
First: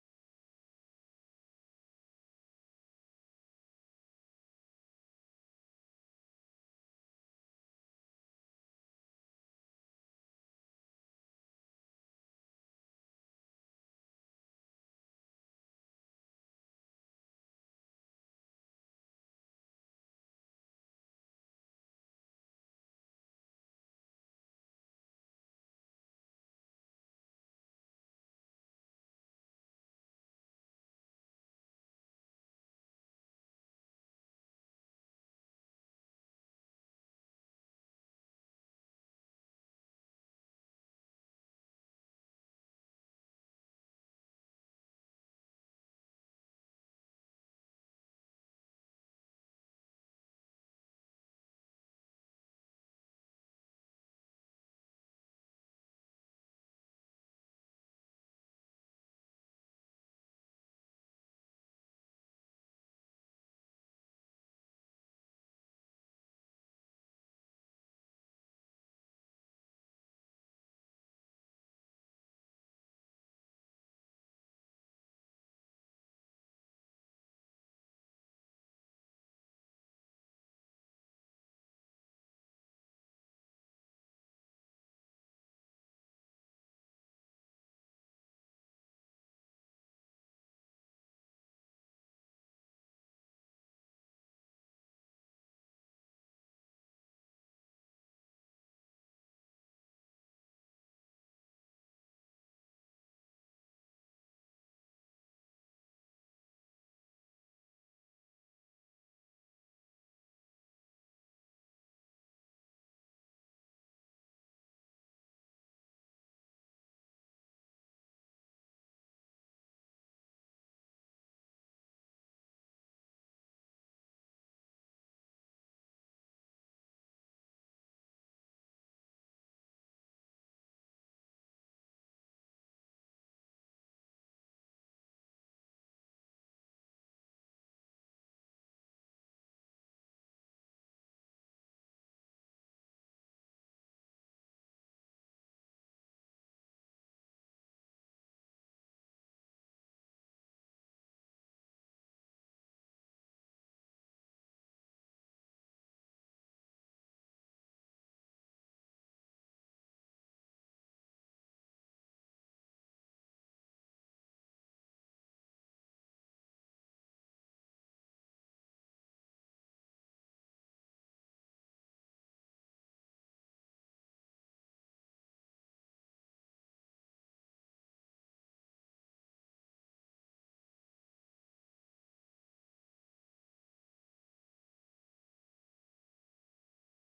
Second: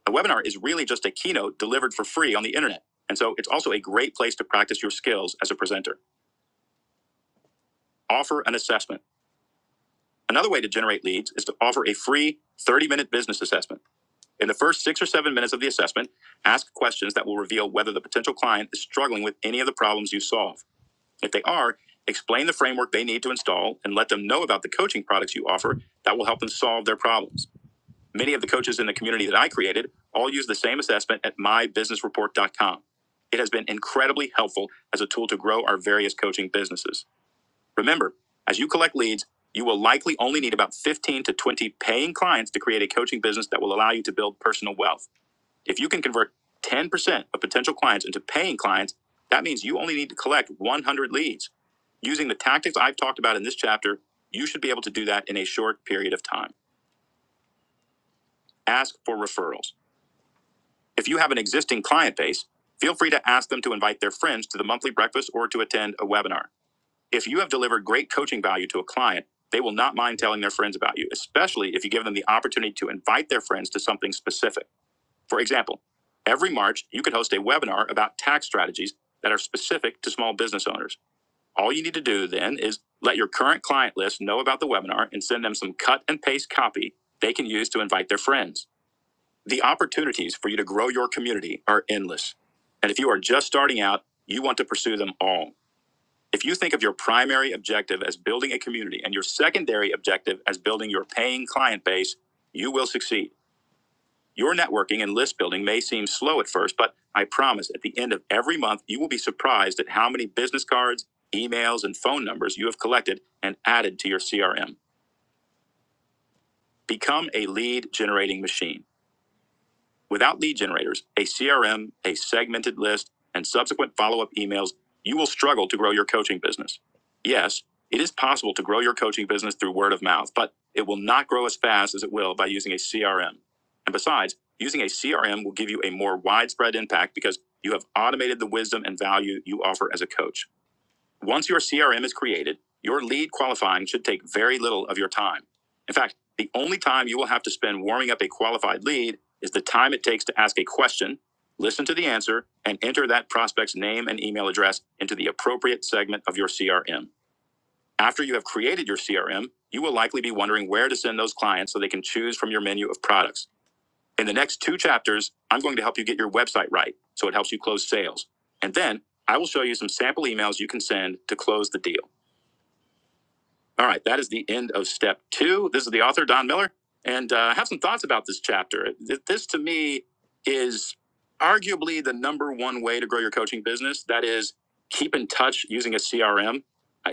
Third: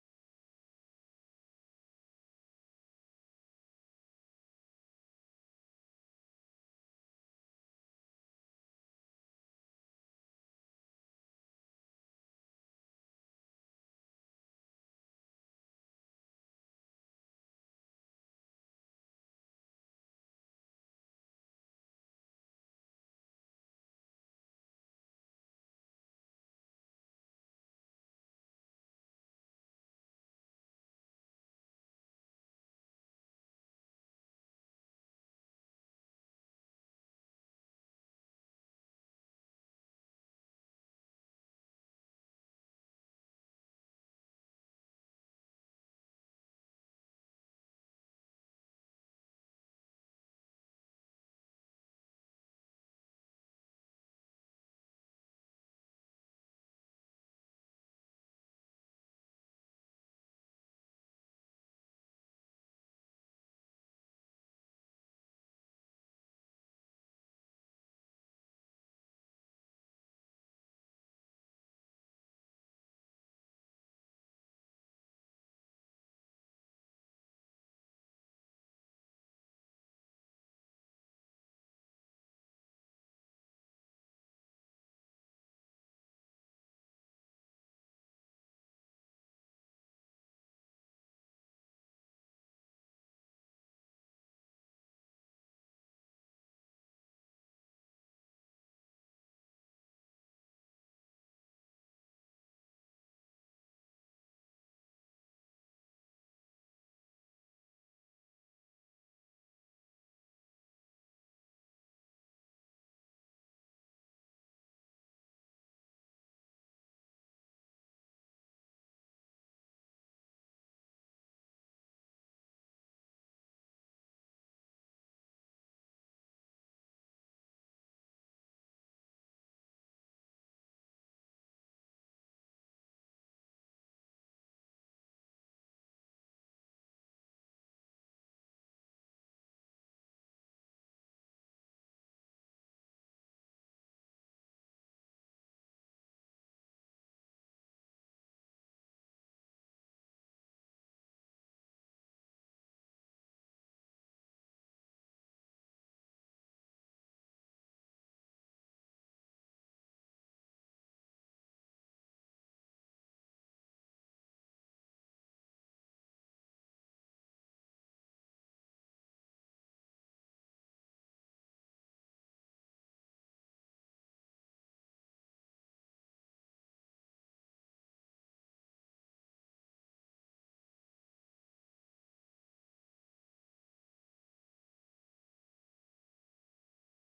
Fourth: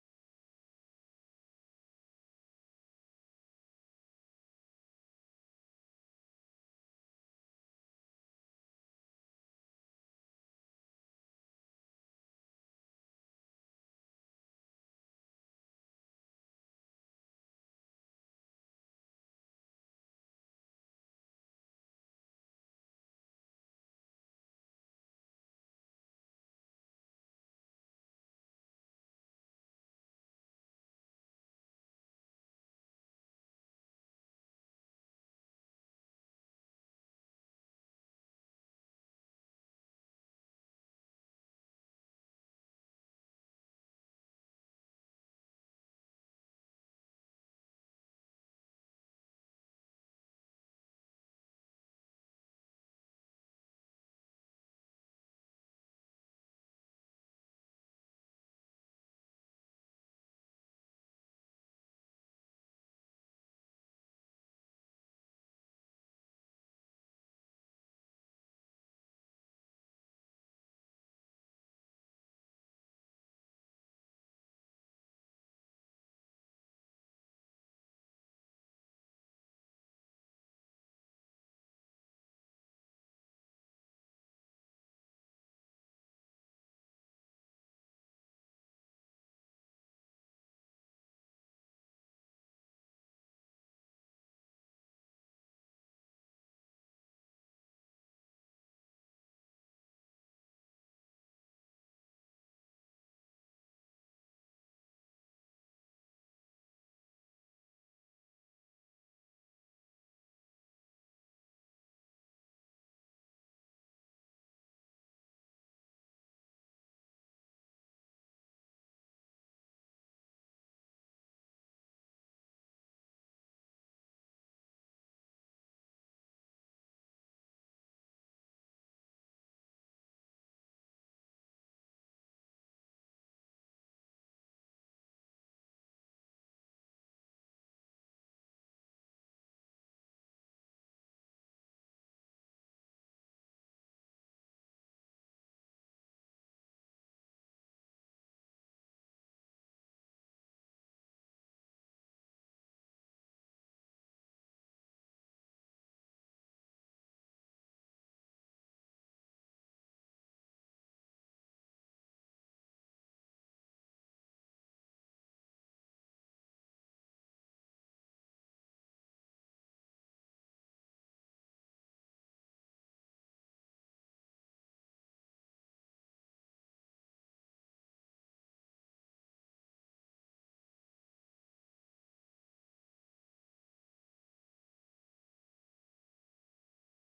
A webinar is really just a keynote delivered for free on the internet. And so it's also a great place to practice your skills as a presenter. Offer an assessment. Another way to generate leads is to offer a free 30 minute business assessment. In the first six or seven minutes of the assessment, ask questions that will reveal whether the potential client is struggling with any of the problems you solve. If they are, explain the framework they need to install and let them know about the coaching products you offer that will help them solve their problems. Many of the coaches in the community that I created all use the same assessment at mybusinessreport.com. It has been incredibly helpful as a tool to grow our various coaching businesses. Remember, as you collect leads, you will likely only need about 15 to 20 paying clients to create a coaching business that will allow you to build personal wealth. If you can convert 10% of potential clients into paying clients, that means you only need to collect 100 leads. Using the tactics I've talked about in this chapter, you should be able to do that in a short period of time. Ask for referrals. If you have an existing client base, feel free to ask them to invite their friends to the monthly breakfast or to attend a webinar. If you have delivered great coaching value to a client, they will not mind telling their friends about you, especially if you give them the opportunity to invite their friends to something specific. For example, every March, you could host a webinar about tax strategies that are specific to small business owners. All you need to do then is let your current client list know about the webinar and send them some cut and paste copy they can use to invite their friends. The opportunities for you to grow your community are endless. And if you are just starting out, you want to pursue them all. If you think of your primary objective as building a community and your secondary objective as building your paying client base, you will succeed. Your networking and list building may seem slow at first, but I promise at the end of every month, you will be surprised at how many business cards, emails, and phone numbers you have collected and added to your CRM. Become a lead generating machine. Without lead generators, a CRM, a segmented list, and subsequent follow up emails, you will struggle to grow your coaching business. Yes, it is possible to grow your coaching business through word of mouth, but it will not grow as fast as it will by using a CRM. And besides, using a CRM will give you a more widespread impact because you have automated the wisdom and value you offer as a coach. Once your CRM is created, your lead qualifying should take very little of your time. In fact, the only time you will have to spend warming up a qualified lead is the time it takes to ask a question, listen to the answer, and enter that prospect's name and email address into the appropriate segment of your CRM. After you have created your CRM, you will likely be wondering where to send those clients so they can choose from your menu of products. In the next two chapters, I'm going to help you get your website right so it helps you close sales. And then I will show you some sample emails you can send to close the deal. All right, that is the end of step two. This is the author, Don Miller, and uh, I have some thoughts about this chapter. This to me is arguably the number one way to grow your coaching business. That is, keep in touch using a CRM.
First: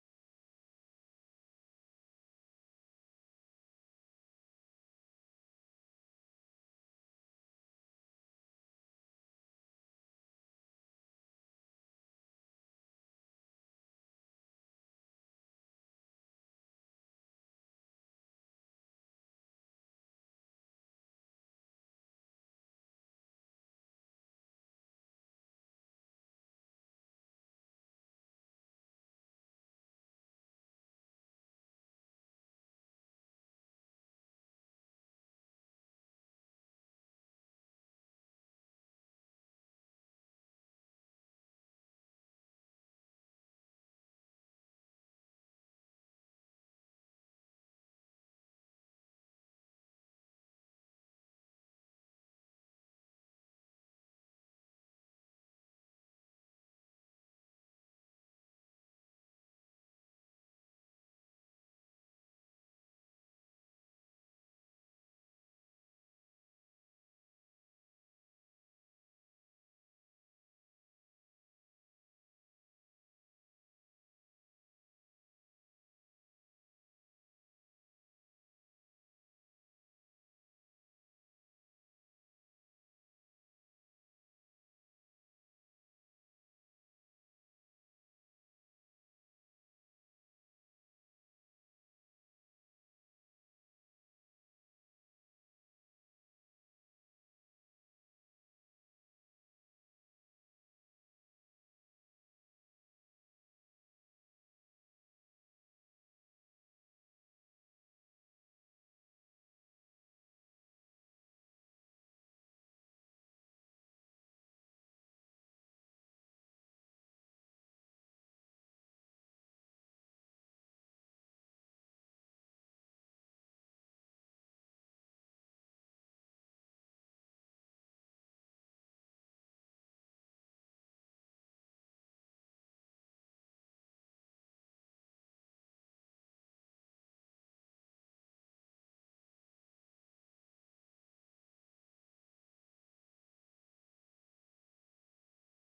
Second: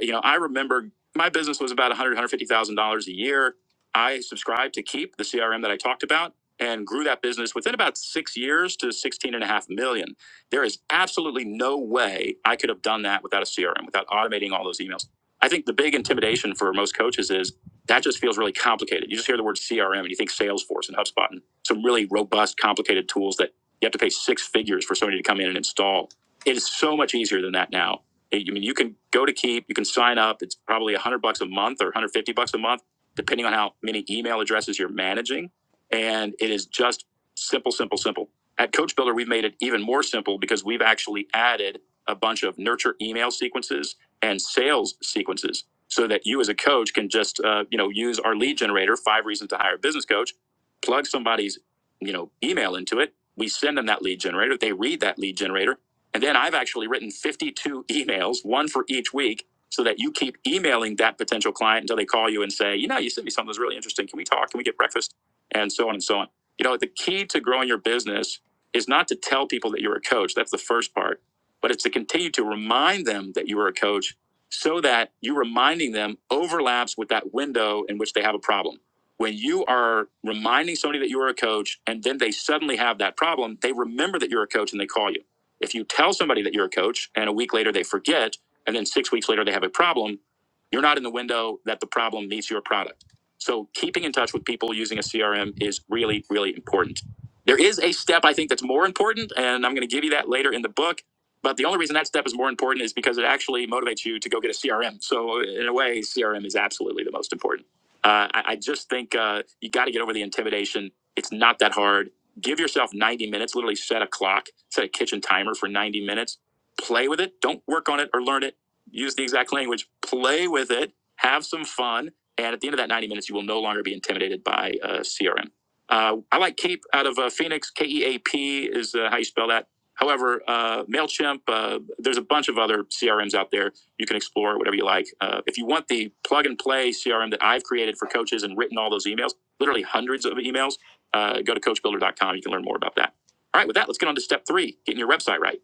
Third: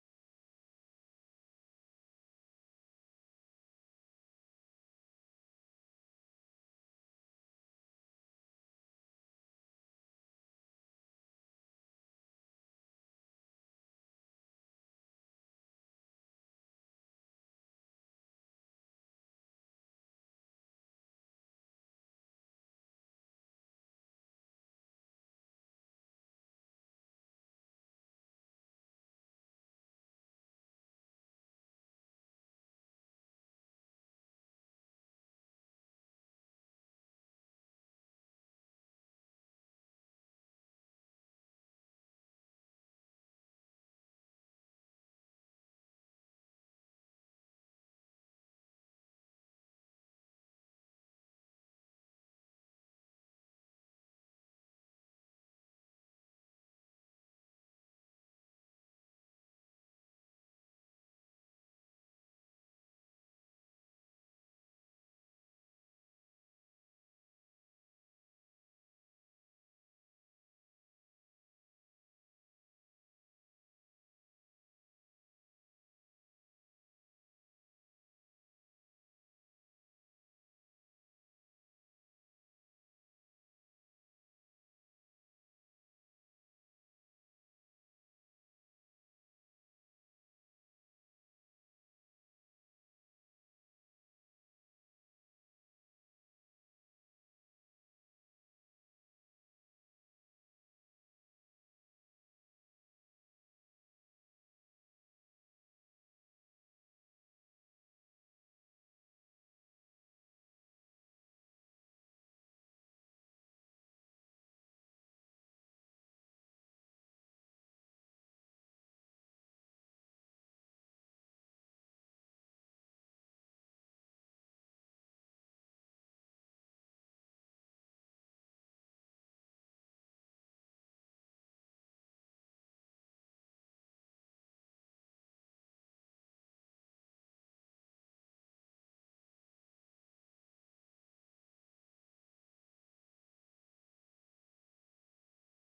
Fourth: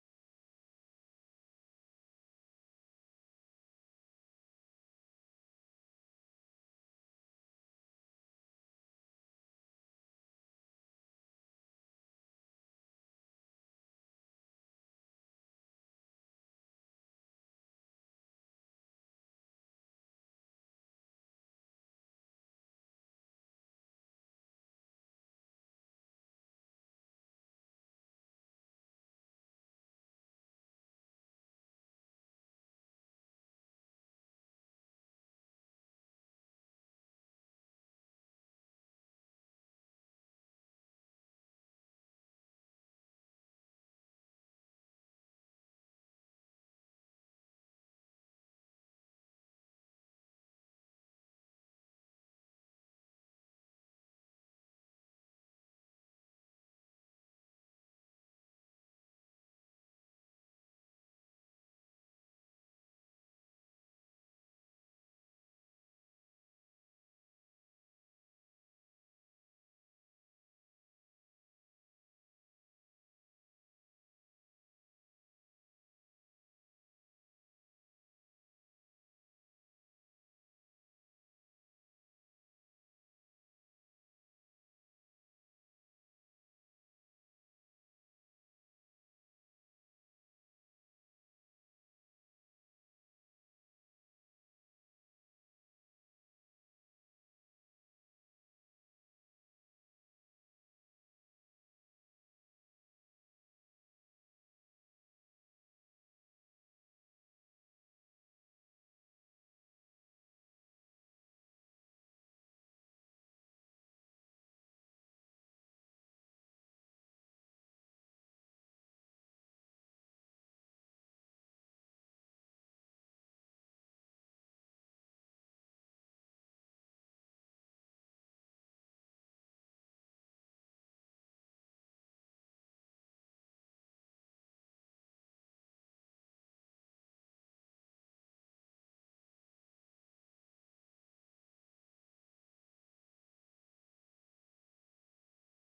You know, I remember my business was about $100,000, $150,000 a year. I subscribed to Keep, the CRM that I talked about, and grew that business within about six years to 16 and a half million. There is absolutely no way I could have done that without a CRM, without automating all those emails. I think the big intimidation for most coaches is that just feels really complicated. You just hear the word CRM and you think Salesforce and HubSpot and some really robust, complicated tools that you have to pay six figures for somebody to come in and install. It is so much easier than that now. I mean, you can go to Keep, you can sign up. It's probably 100 bucks a month or 150 bucks a month, depending on how many email addresses you're managing. And it is just simple, simple, simple. At Coach Builder, we've made it even more simple because we've actually added a bunch of nurture email sequences and sales sequences so that you as a coach can just uh, you know use our lead generator five reasons to hire a business coach plug somebody's you know email into it we send them that lead generator they read that lead generator and then i've actually written 52 emails one for each week so that you keep emailing that potential client until they call you and say you know you sent me something that's really interesting can we talk can we get breakfast and so on and so on you know the key to growing your business is not to tell people that you're a coach that's the first part but it's to continue to remind them that you are a coach so that you reminding them overlaps with that window in which they have a problem. When you are reminding somebody that you are a coach and then they suddenly have that problem, they remember that you're a coach and they call you. If you tell somebody that you're a coach and a week later they forget, and then six weeks later they have a problem, you're not in the window that the problem needs your product. So keeping in touch with people using a CRM is really, really important. There is a step I think that's more important, and I'm going to give you that later in the book but the only reason that step is more important is because it actually motivates you to go get a CRM. So in a way, CRM is absolutely the most important. Uh, I, I just think uh, you got to get over the intimidation. It's not that hard. Give yourself 90 minutes. Literally set a clock, set a kitchen timer for 90 minutes. Play with it. Don't work on it or learn it. Use the exact language. Play with it. Have some fun. And at the end of that 90 minutes, you will no longer be intimidated by uh, CRM. Uh, I like Cape out of uh, Phoenix. K E A P is uh, how you spell that However, uh, MailChimp, uh, there's a bunch of other CRMs out there. You can explore whatever you like. Uh, if you want the plug and play CRM that I've created for coaches and written all those emails, literally hundreds of emails, uh, go to coachbuilder.com. You can learn more about that. All right, with that, let's get on to step three getting your website right.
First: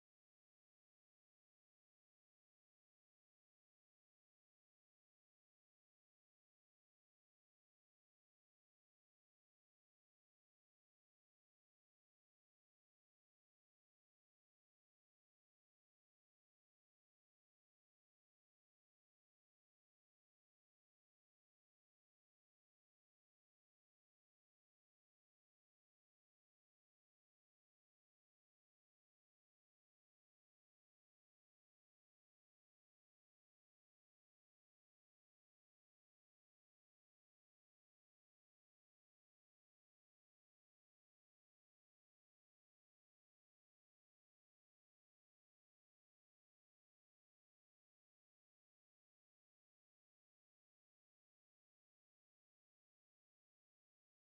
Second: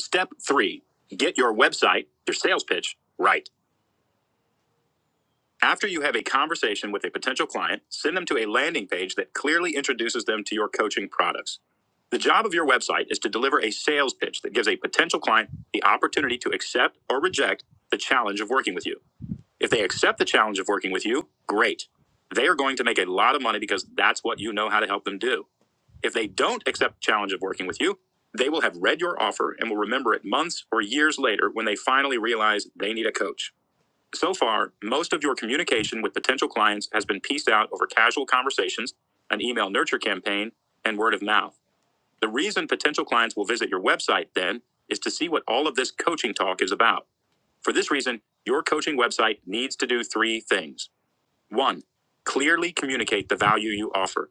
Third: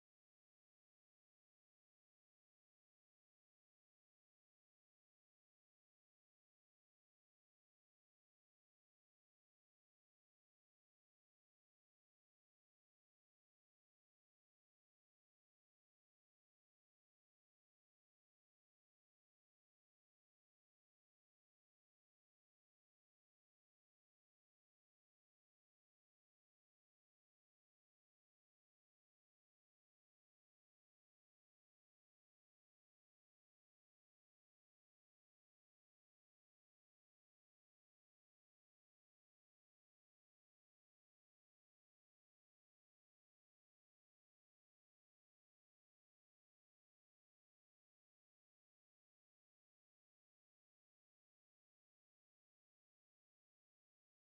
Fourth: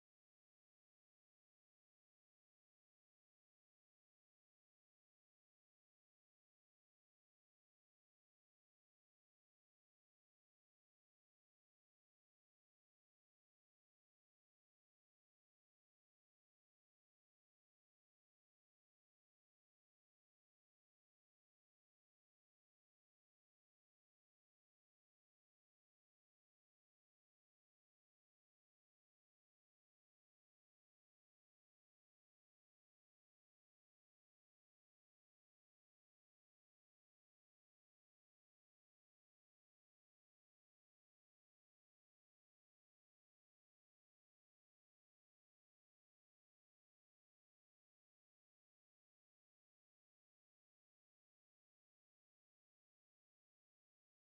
Step three get your website, your sales pitch right. After you have a conversation with a potential client, send them to a landing page that clearly introduces them to your coaching products. The job of your website is to deliver a sales pitch that gives a potential client the opportunity to accept or reject the challenge of working with you. If they accept the challenge of working with you, great. They are going to make a lot of money because that's what you know how to help them do. If they don't accept the challenge of working with you, they will have read your offer and will remember it months or years later when they finally realize they need a coach. So far, most of your communication with potential clients has been pieced out over casual conversations, an email nurture campaign, and word of mouth. The reason potential clients will visit your website then is to see what all of this coaching talk is about. For this reason, your coaching website needs to do three things. One, clearly communicate the value you offer.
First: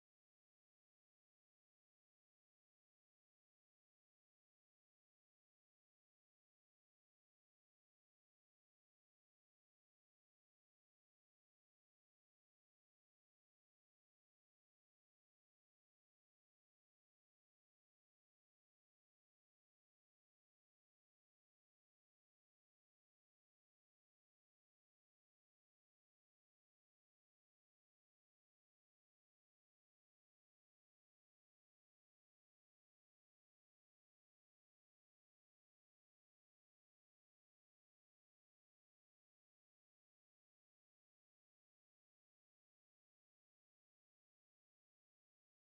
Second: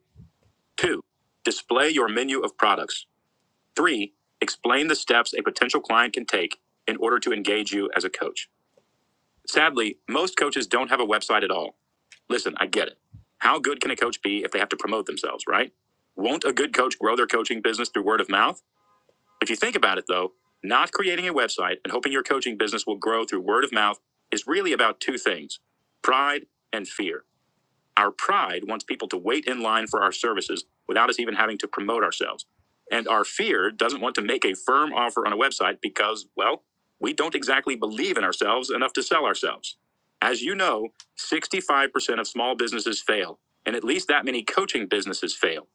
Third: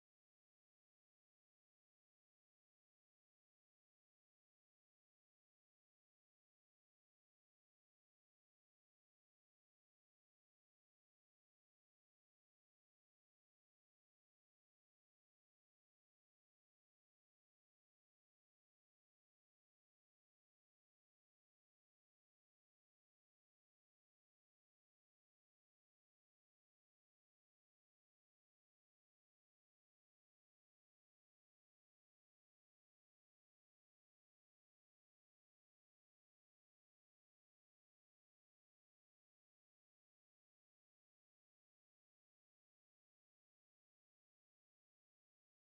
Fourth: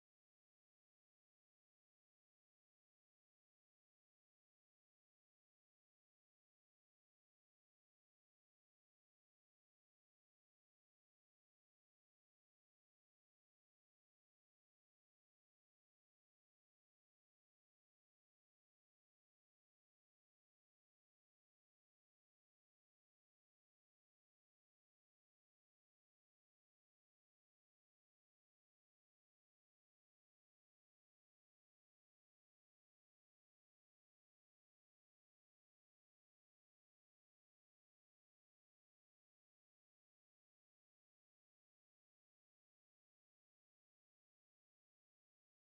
Two, display your menu of products. Three, explain the steps a potential client can take in order to engage you as a coach. Sadly, most coaches don't have a website at all. Listen, I get it. How good can a coach be if they have to promote themselves, right? Won't a good coach grow their coaching business through word of mouth? If you think about it, though, not creating a website and hoping your coaching business will grow through word of mouth is really about two things pride and fear. Our pride wants people to wait in line for our services without us even having to promote ourselves. And our fear doesn't want to make a firm offer on a website because, well, we don't exactly believe in ourselves enough to sell ourselves. As you know, 65% of small businesses fail, and at least that many coaching businesses fail.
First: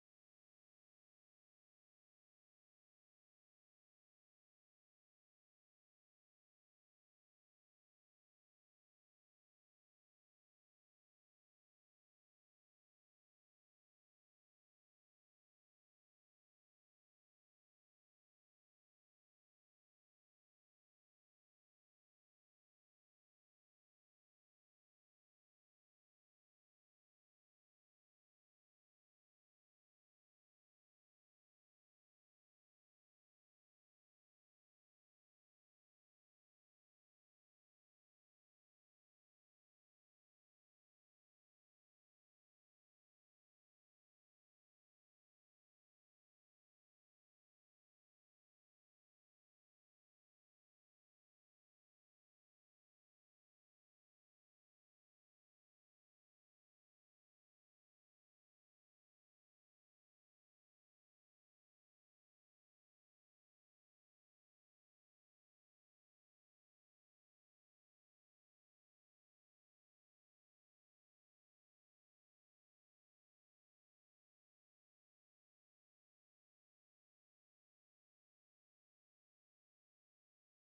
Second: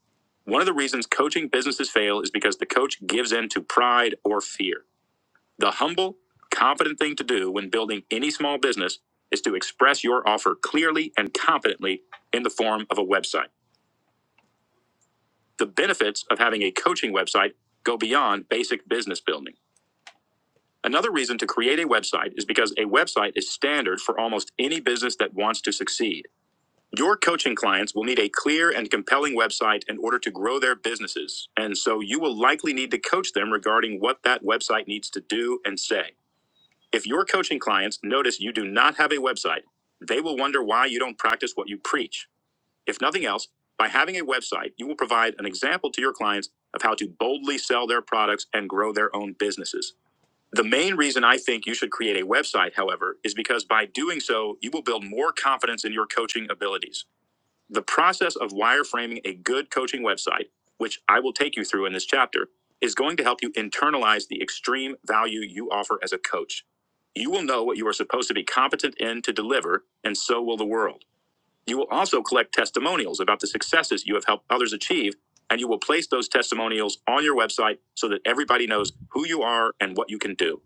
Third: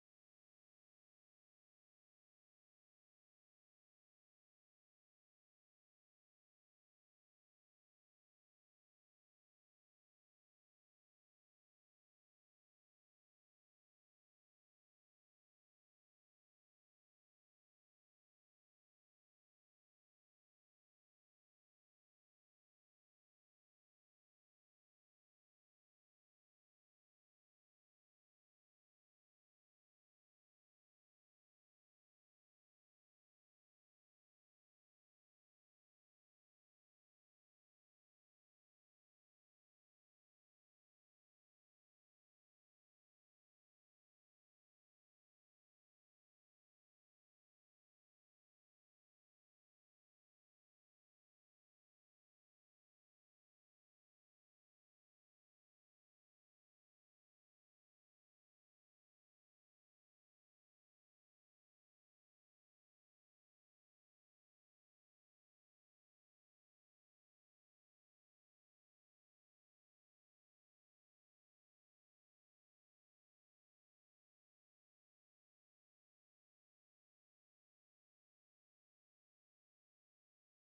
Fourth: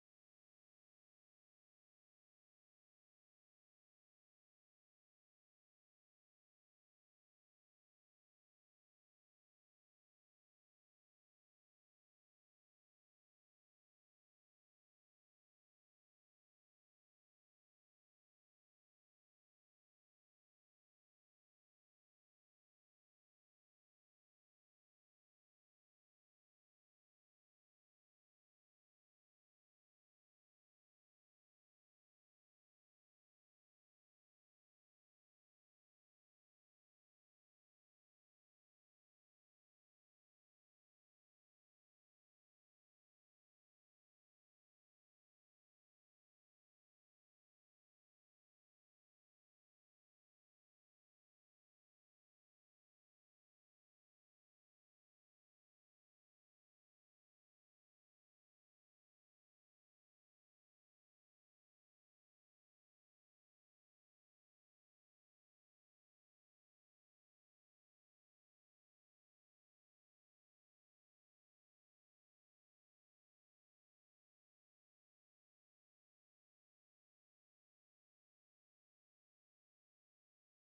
One of the reasons coaching businesses fail is because the coach gives in to pride or fear. The humble, competent thing to do when building any small business is to express your offer clearly and competently in the form of a website. The benefits of having a coaching website go beyond basic business building. Another reason to create a website is because a website is standard for almost any business that wants to succeed. Your coaching clients will need a clear and compelling website in order to grow their businesses, and so you will likely need to coach them regarding what that website needs to do and say. If your coaching clients notice you do not have a website, they will wonder why you don't practice what you preach. If nothing else, by having a website, you will provide an example to your clients of how to boldly sell their products and grow their own businesses. The main reason I think you should create a website, however, is because by doing so, you will build more confidence in your coaching abilities. The process of wireframing a good coaching website, which I will take you through in this chapter, is going to help you internalize the extreme value you offer as a coach. You will know what you are supposed to be competent in to deliver, and so will the world. You will also collect testimonials about the successes you have helped others achieve, and you will place those testimonials on your website so that everybody knows who you are and what you can do.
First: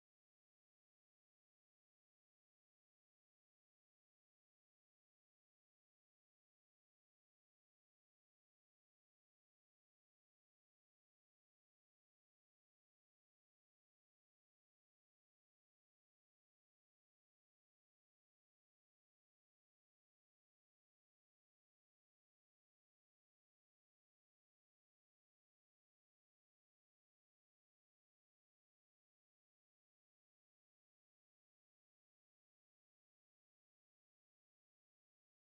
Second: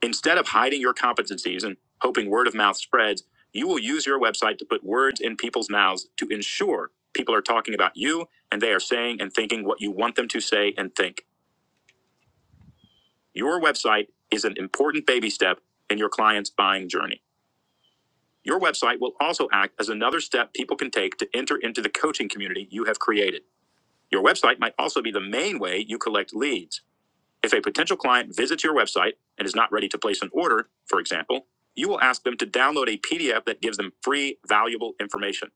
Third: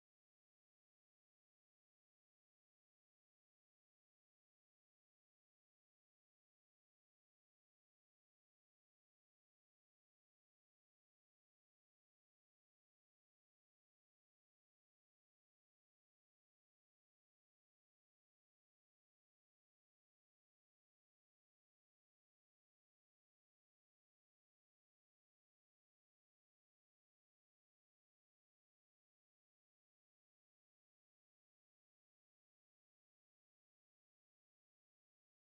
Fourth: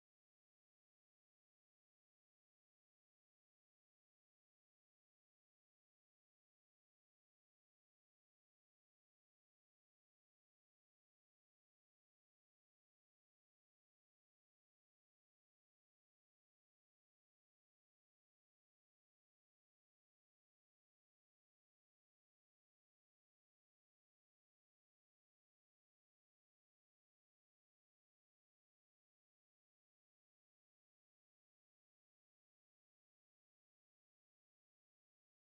Instead of hiding your competencies and hoping word of mouth spreads, you will use your website to put words in people's mouths to ensure people are talking about you and they are saying and thinking what you want them to say and think. Your website is an important baby step in your client's buying journey. Your website will also act as another step people can take to enter into the coaching community you have created. Your website might also be the main way you collect leads. If a potential client visits your website and is not ready to place an order, for example, you will ask them to download a PDF that gives them free, valuable information.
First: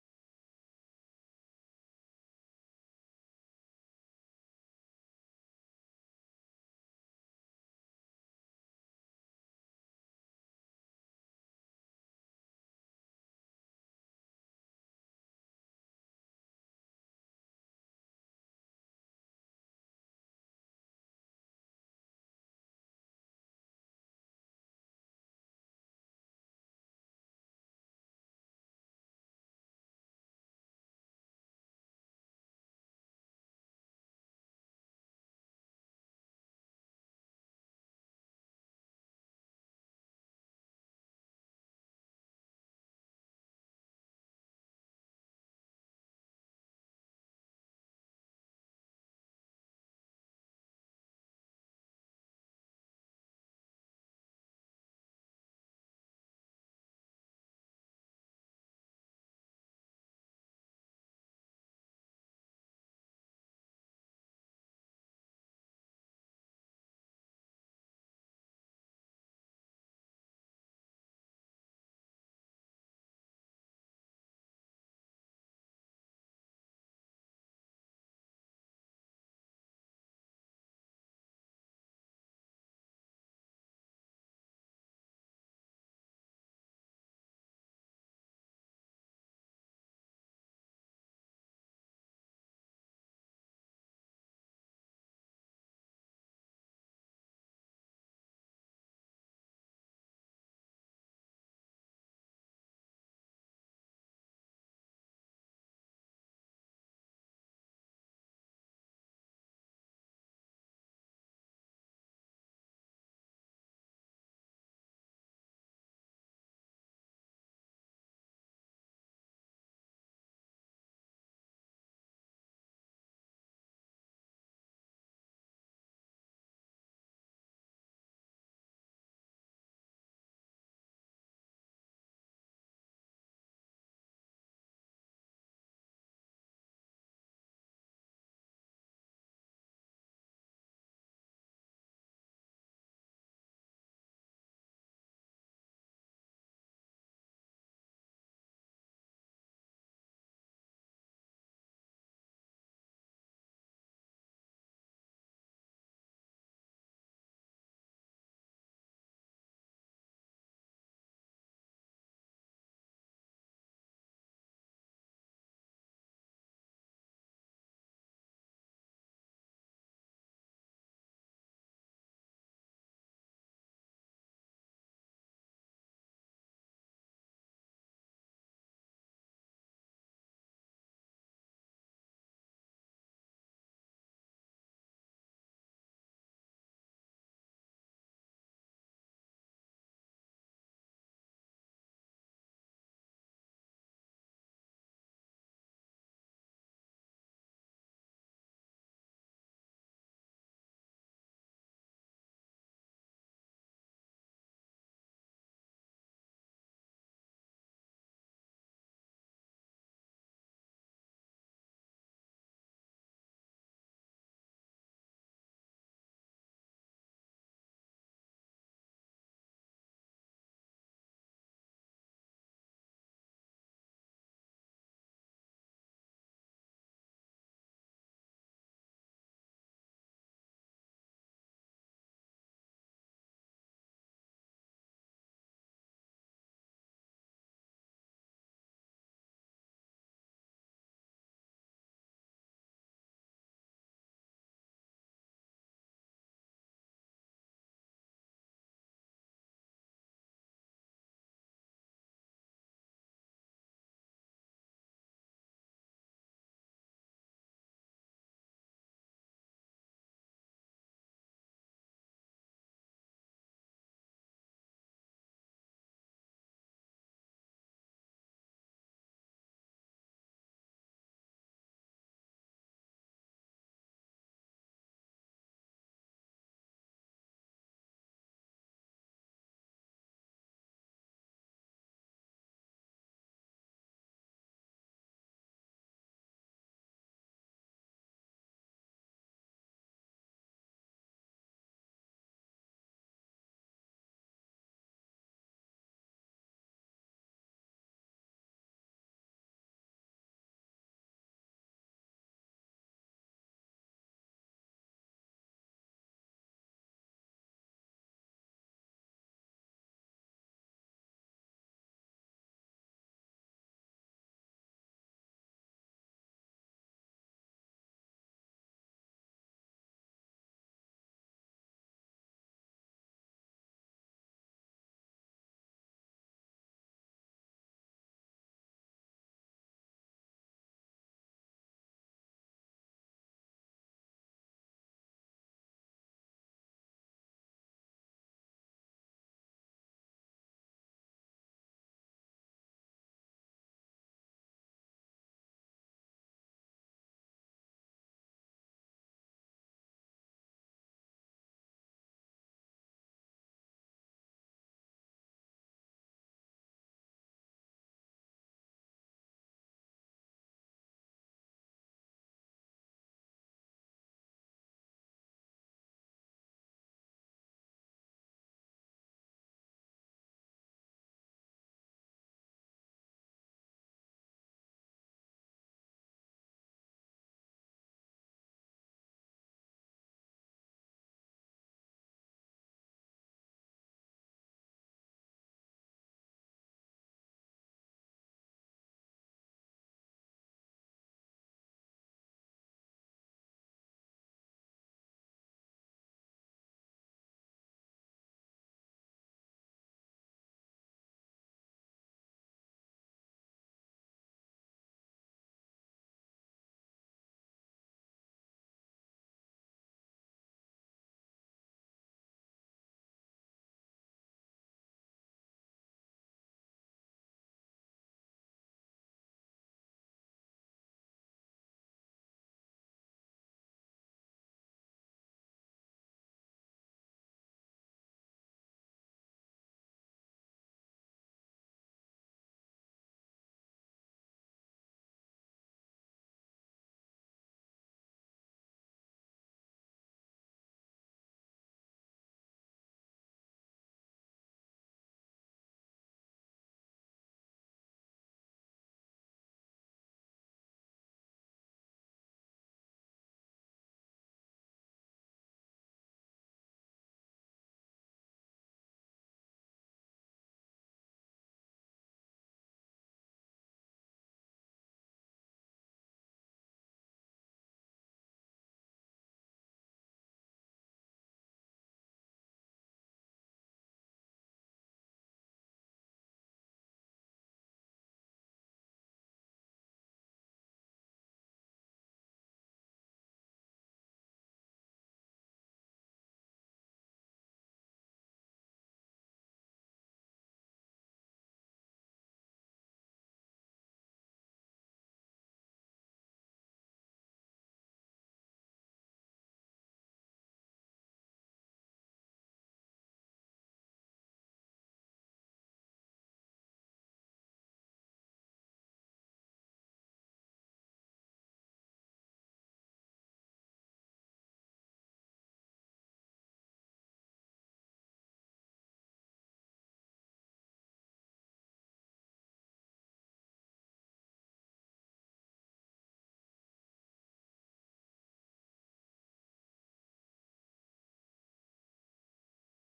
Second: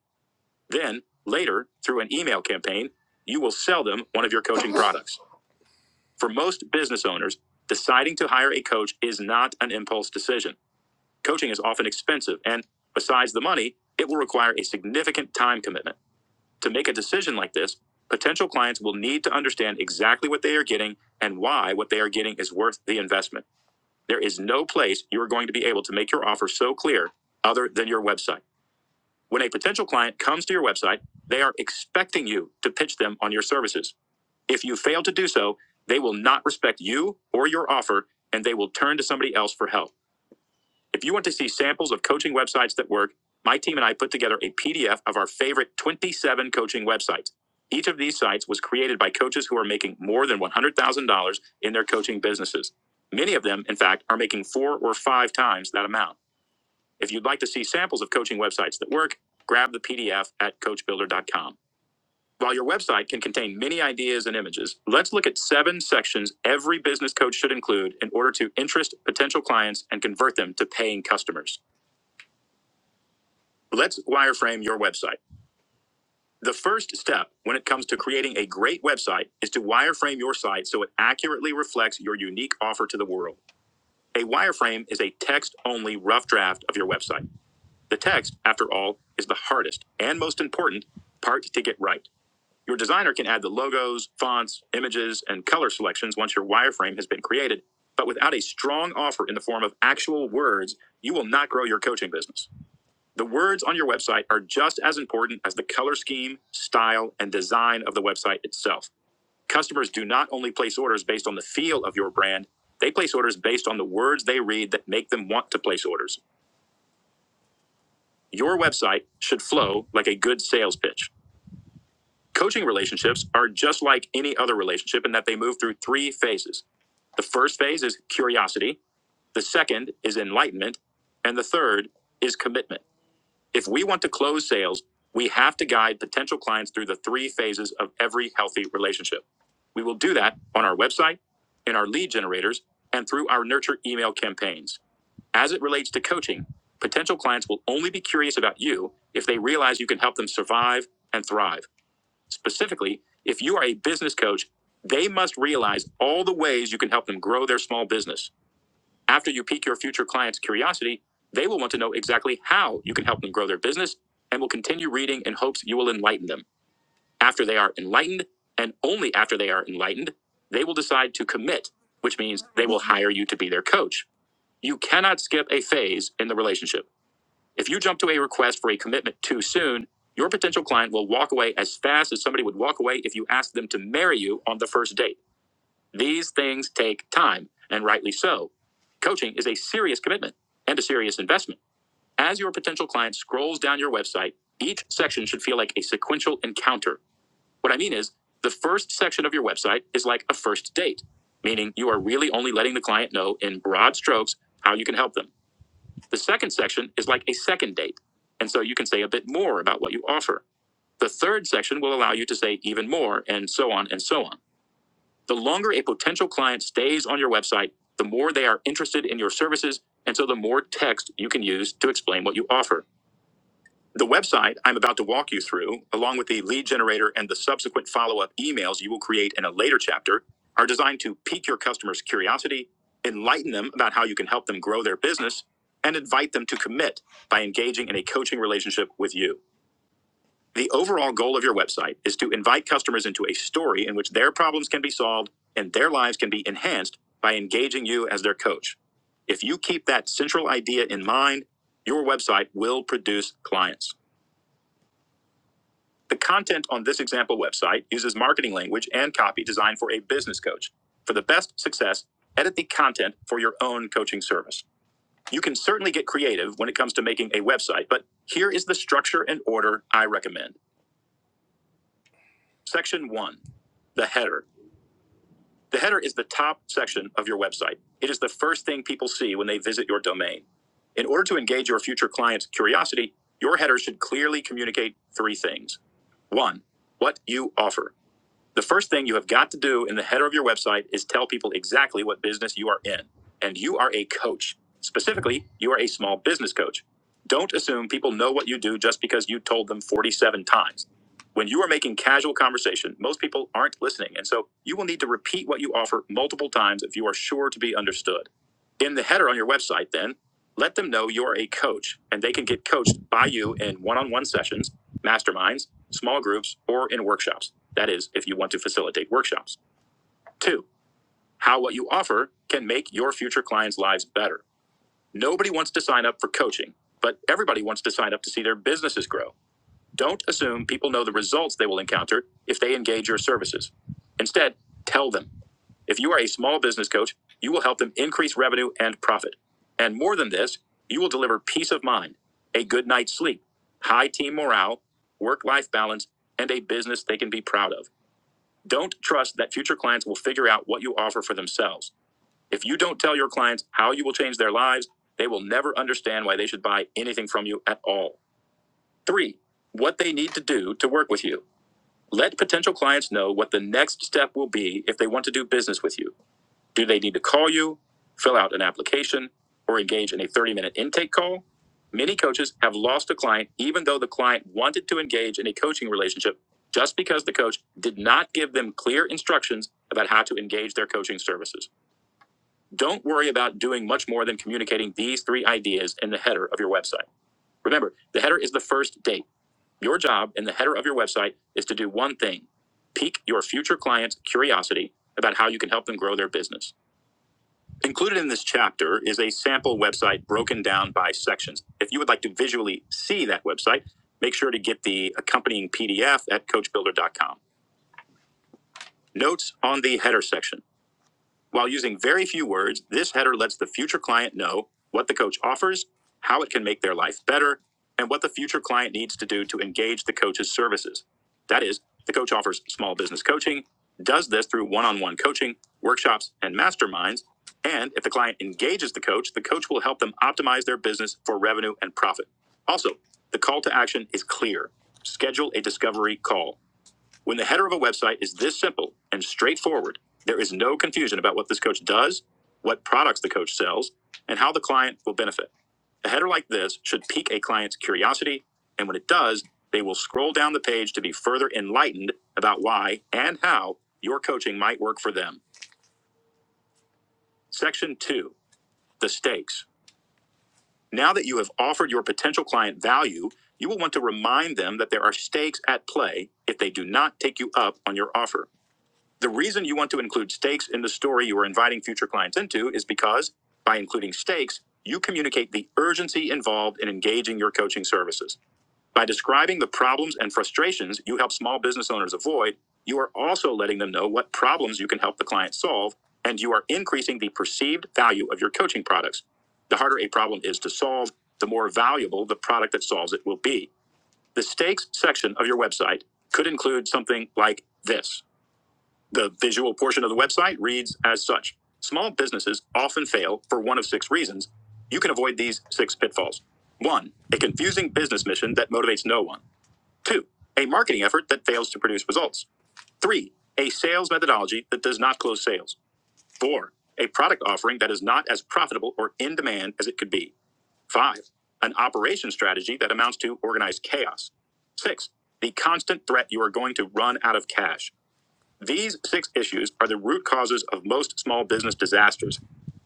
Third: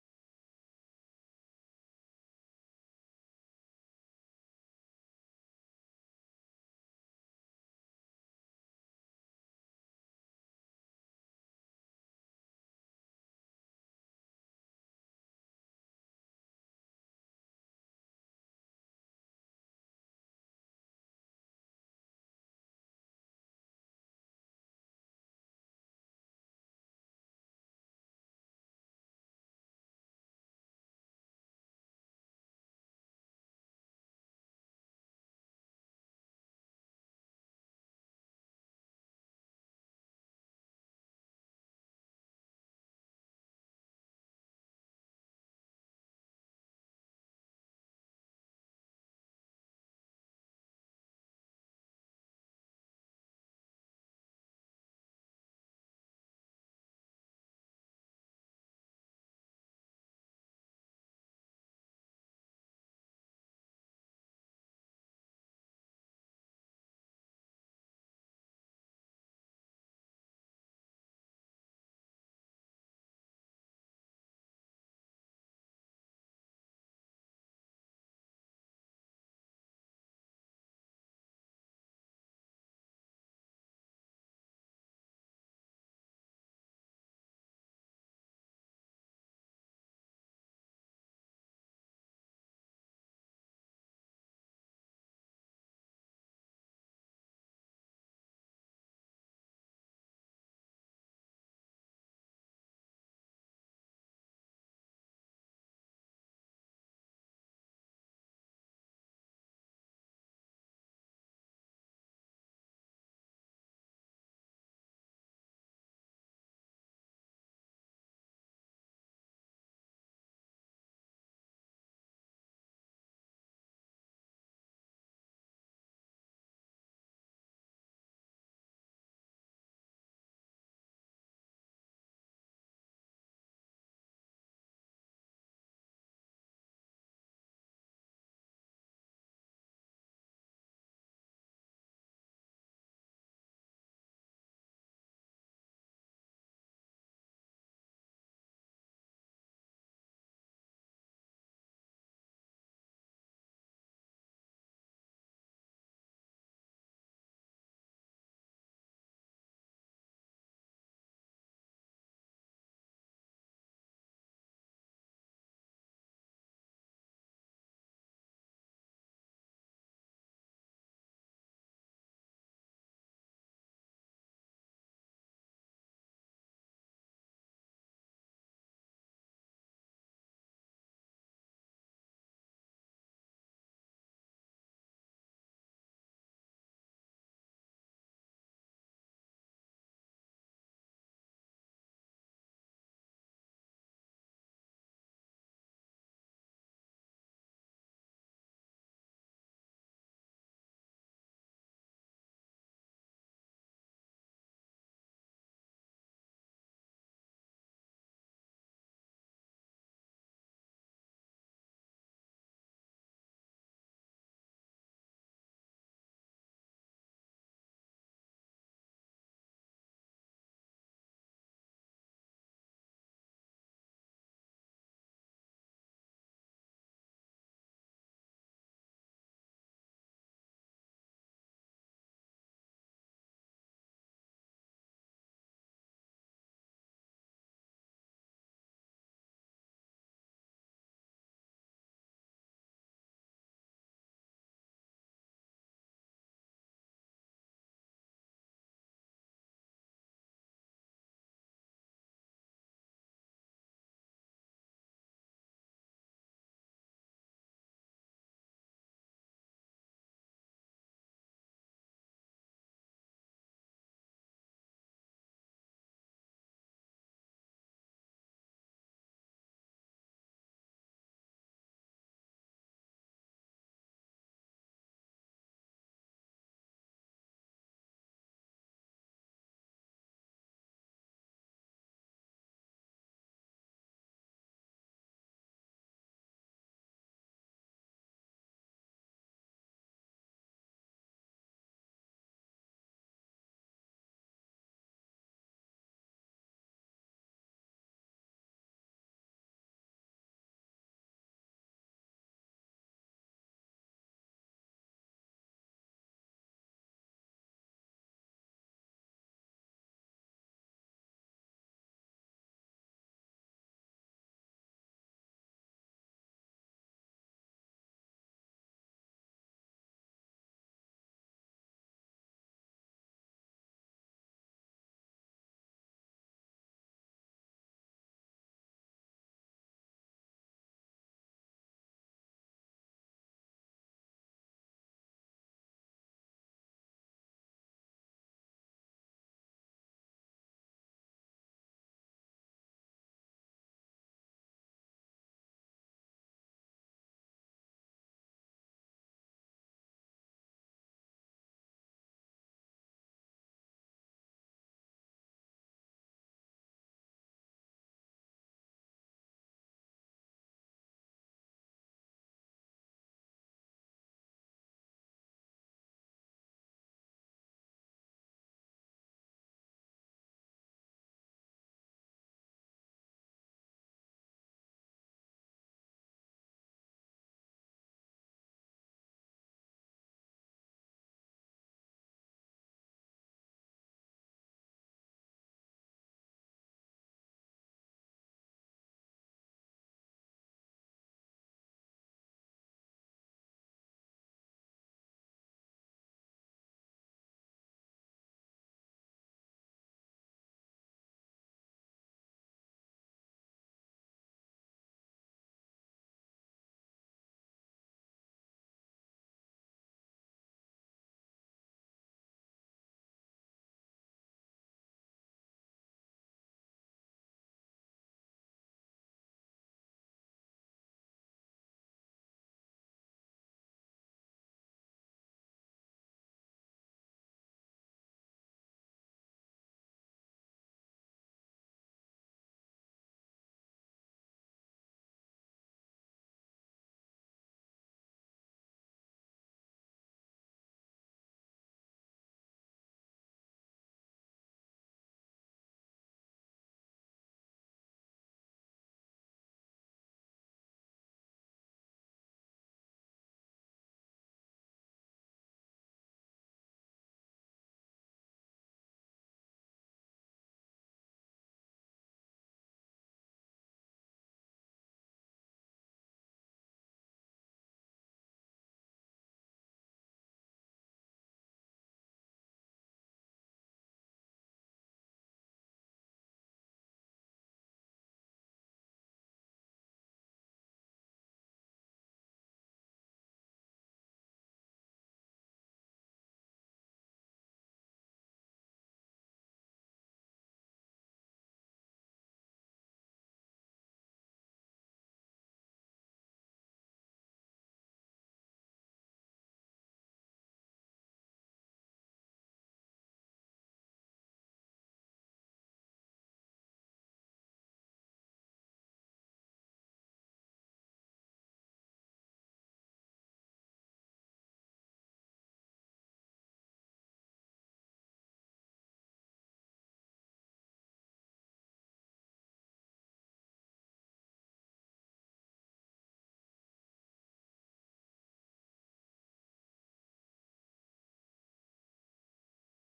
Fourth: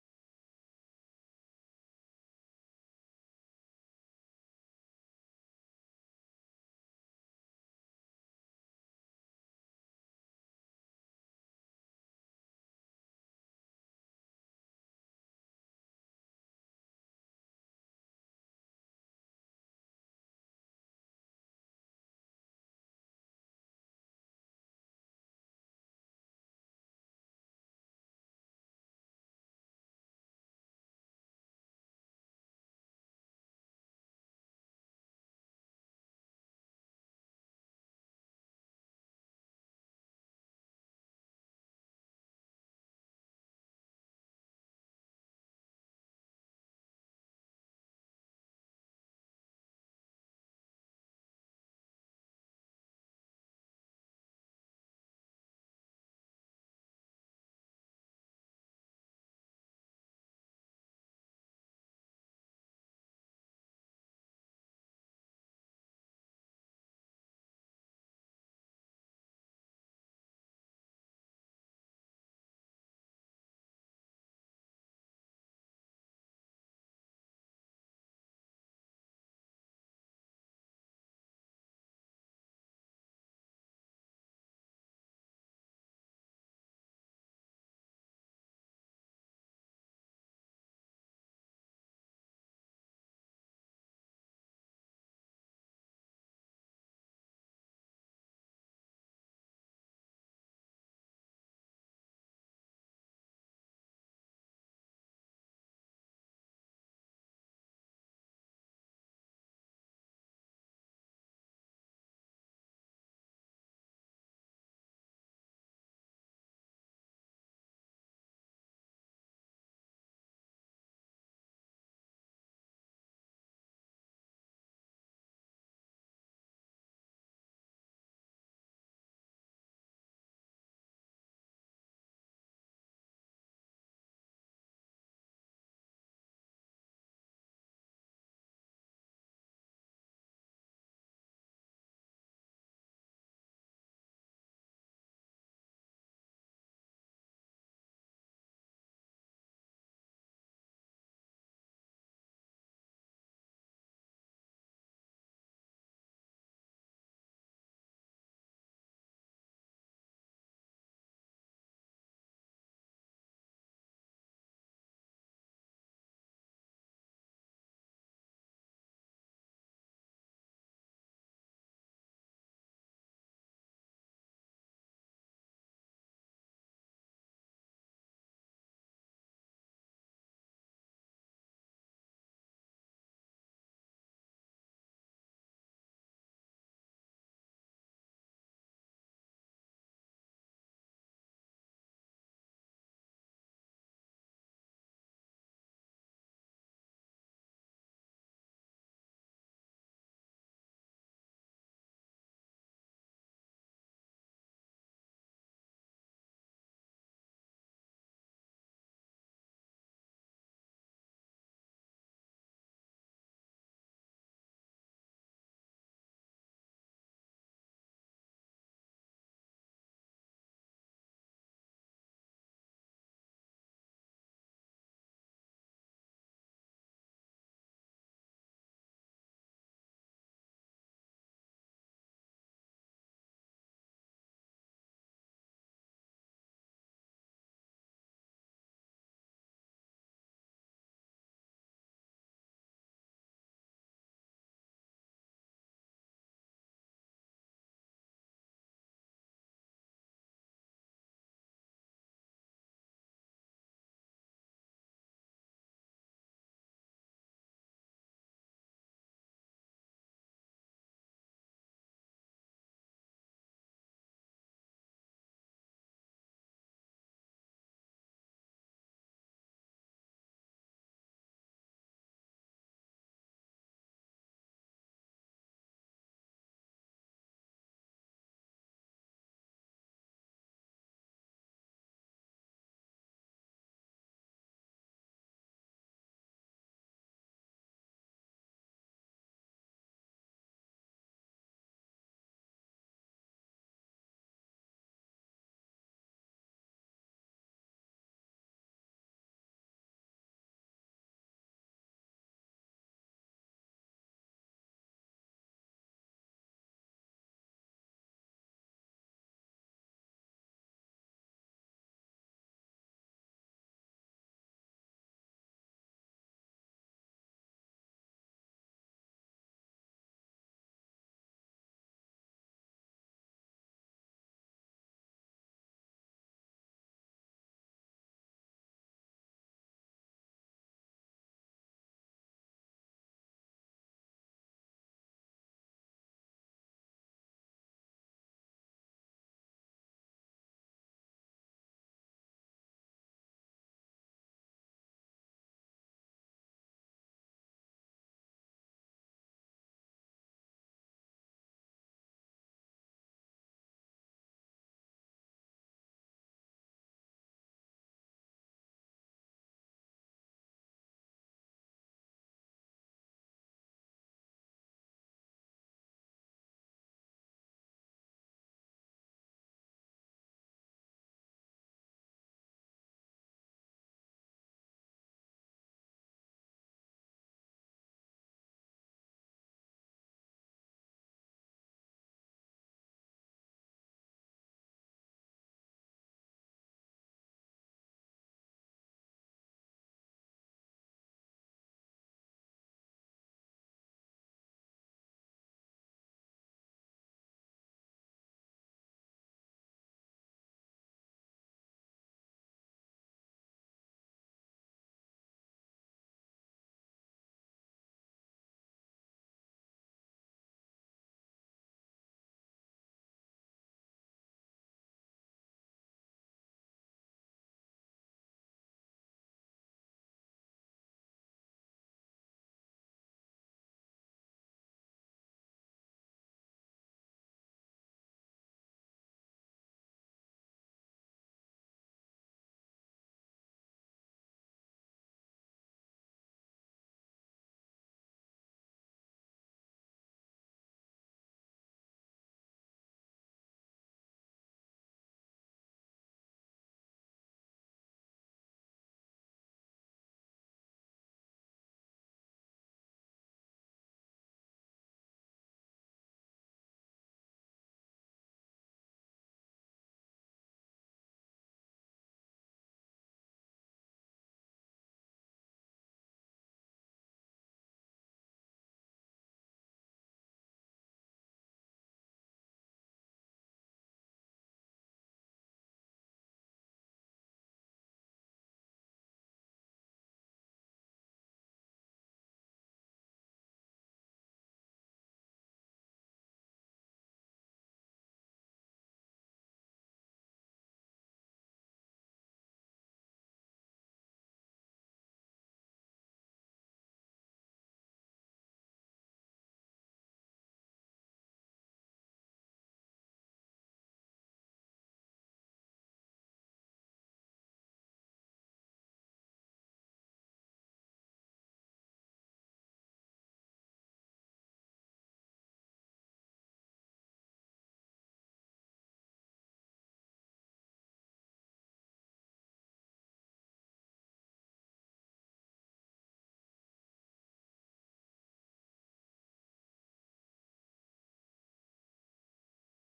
Then, later, through an email campaign, you will sell them one of your coaching products. For most business owners, deciding to hire a coach is not an impulse decision. Coaching is often expensive, and besides the money, it will require a significant time commitment. To make a decision like this, potential clients will need to understand exactly what they are getting and why what they are getting is worth the investment. There is no place you're going to be able to make your offer so clear other than your website. When a potential client comes to your website, they are expecting you to pitch them on your services. If you fail to do so, they will not respect you or your offer and they will turn to somebody else for help. If you want to see samples of coaching websites that work, my team and I put together a PDF of our favorite 27 coaching websites. Each of these sites was created by coaches who are making more than $100,000 in their coaching businesses. Many of them, in fact, are making four or five times that amount. If you'd like to see samples of coaching websites that work, grab the PDF at coachbuilder.com. While your website can contain many ideas and images, let's look at seven sections every business coach should include in order to interest potential clients and convert them to paying customers. Let's wireframe your website. The first step when it comes to creating a great website is to wireframe your site so it accurately reflects your unique offer to the world. A wireframe is a text only rough draft of your website. The text, after all, is the hardest and most important part to get right. Your designer can add the logos, fonts, images, and color selections once your wireframe has been created, but without a strong offer in the form of actual words, you will not grow your coaching business. The words on your website are just as important as the color scheme, style, and design of the website itself. Customers do not only place orders based on the feel of your brand, they place orders based on the words they read that make them want to place orders. Your website should flow like a good sales pitch. Coaching relationships are just like any other relationship in that they move through three phases. The first phase is curiosity, the second is enlightenment, and the third is commitment. If we want to close sales, we have to guide potential clients through the three phases of every healthy relationship. We will do that on our website, in our lead generators, and through our nurture email campaigns. As it relates to coaching, potential clients will only be curious about you if they realize you can help them survive and thrive. Specifically, if you are a business coach, they must realize all the ways you can help them grow their small business. After you pique your future clients' curiosity, they will want to know exactly how you can help them grow their business and will continue reading in hopes you will enlighten them. After they are enlightened, and only after they are enlightened, they will decide to commit, which means they will hire you to be their coach. You cannot skip a phase in the relationship. If you jump to a request for a commitment too soon, your potential client will walk away as fast as somebody would walk away if you asked them to marry you on the first date. These things take time, and rightly so. Coaching is a serious commitment and a serious investment. As your potential client scrolls down your website, each section should feel like a sequential encounter. What I mean is, the first section of your website is like a first date, meaning you are really only letting the client know in broad strokes how you can help them. The second section is like a second date, and so you can say a bit more about what you offer. The third section will allow you to say even more, and so on and so on. The longer a potential client stays on your website, the more they are interested in your services, and so the more text you can use to explain what you offer. The website I'm about to walk you through, along with the lead generator and the subsequent follow up emails you will create in a later chapter, are designed to pique your customers' curiosity, enlighten them about how you can help them grow their business, and invite them to commit by engaging in a coaching relationship with you. The overall goal of your website is to invite customers into a story in which their problems can be solved and their lives can be enhanced by engaging you as their coach. If you keep that central idea in mind, your website will produce clients. The content on this example website uses marketing language and copy designed for a business coach. For the best success, edit the content for your own coaching service. You can certainly get creative when it comes to making a website, but here is the structure and order I recommend. Section 1 the header. The header is the top section of your website. It is the first thing people see when they visit your domain. In order to engage your future client's curiosity, your header should clearly communicate three things. One, what you offer. The first thing you have got to do in the header of your website is tell people exactly what business you are in. And you are a coach. Specifically, you are a small business coach. Don't assume people know what you do just because you told them 47 times. When you are making casual conversation, most people aren't listening. And so you will need to repeat what you offer multiple times if you are sure to be understood. In the header on your website, then, let them know you're a coach and they can get coached by you in one on one sessions masterminds, small groups, or in workshops. That is, if you want to facilitate workshops. Two, how what you offer can make your future clients' lives better. Nobody wants to sign up for coaching, but everybody wants to sign up to see their businesses grow. Don't assume people know the results they will encounter if they engage your services. Instead, tell them. If you are a small business coach, you will help them increase revenue and profit. And more than this, you will deliver peace of mind, a good night's sleep, high team morale, work life balance, and a business they can be proud of. Don't trust that future clients will figure out what you offer for themselves. If you don't tell your clients how you will change their lives, they will never understand why they should buy anything from you at all. Three, what they need to do to work with you. Let potential clients know what the next step will be if they want to do business with you. Do they need to call you, fill out an application, or engage in a 30 minute intake call? Many coaches have lost a client even though the client wanted to engage in a coaching relationship just because the coach did not give them clear instructions about how to engage their coaching services. Don't worry about doing much more than communicating these three ideas in the header of your website. Remember, the header is the first date. Your job in the header of your website is to do one thing pique your future clients' curiosity about how you can help them grow their business. Included in this chapter is a sample website broken down by sections. If you would like to visually see that website, make sure to get the accompanying PDF at coachbuilder.com. Notes on the header section. While using very few words, this header lets the future client know what the coach offers, how it can make their life better, and what the future client needs to do to engage the coach's services. That is, the coach offers small business coaching, does this through one on one coaching, workshops, and masterminds. And if the client engages the coach, the coach will help them optimize their business for revenue and profit. Also, the call to action is clear schedule a discovery call. When the header of a website is this simple and straightforward, there is no confusion about what this coach does, what products the coach sells, and how the client will benefit. A header like this should pique a client's curiosity, and when it does, they will scroll down the page to be further enlightened about why and how your coaching might work for them. Section 2 The Stakes. Now that you have offered your potential client value, you will want to remind them that there are stakes at play if they do not take you up on your offer. The reason you want to include stakes in the story you are inviting future clients into is because by including stakes, you communicate the urgency involved in engaging your coaching services. By describing the problems and frustrations you help small business owners avoid, you are also letting them know what problems you can help the client solve, and you are increasing the perceived value of your coaching products. The harder a problem is to solve, the more valuable the product that solves it will be. The stakes section of your website could include something like this. The visual portion of the website reads as such Small businesses often fail for one of six reasons. You can avoid these six pitfalls. One, a confusing business mission that motivates no one. Two, a marketing effort that fails to produce results. Three, a sales methodology that does not close sales. Four, a product offering that is not as profitable or in demand as it could be. Five, an operation strategy that amounts to organized chaos. Six, the constant threat you are going to run out of cash. These six issues are the root causes of most small business disasters.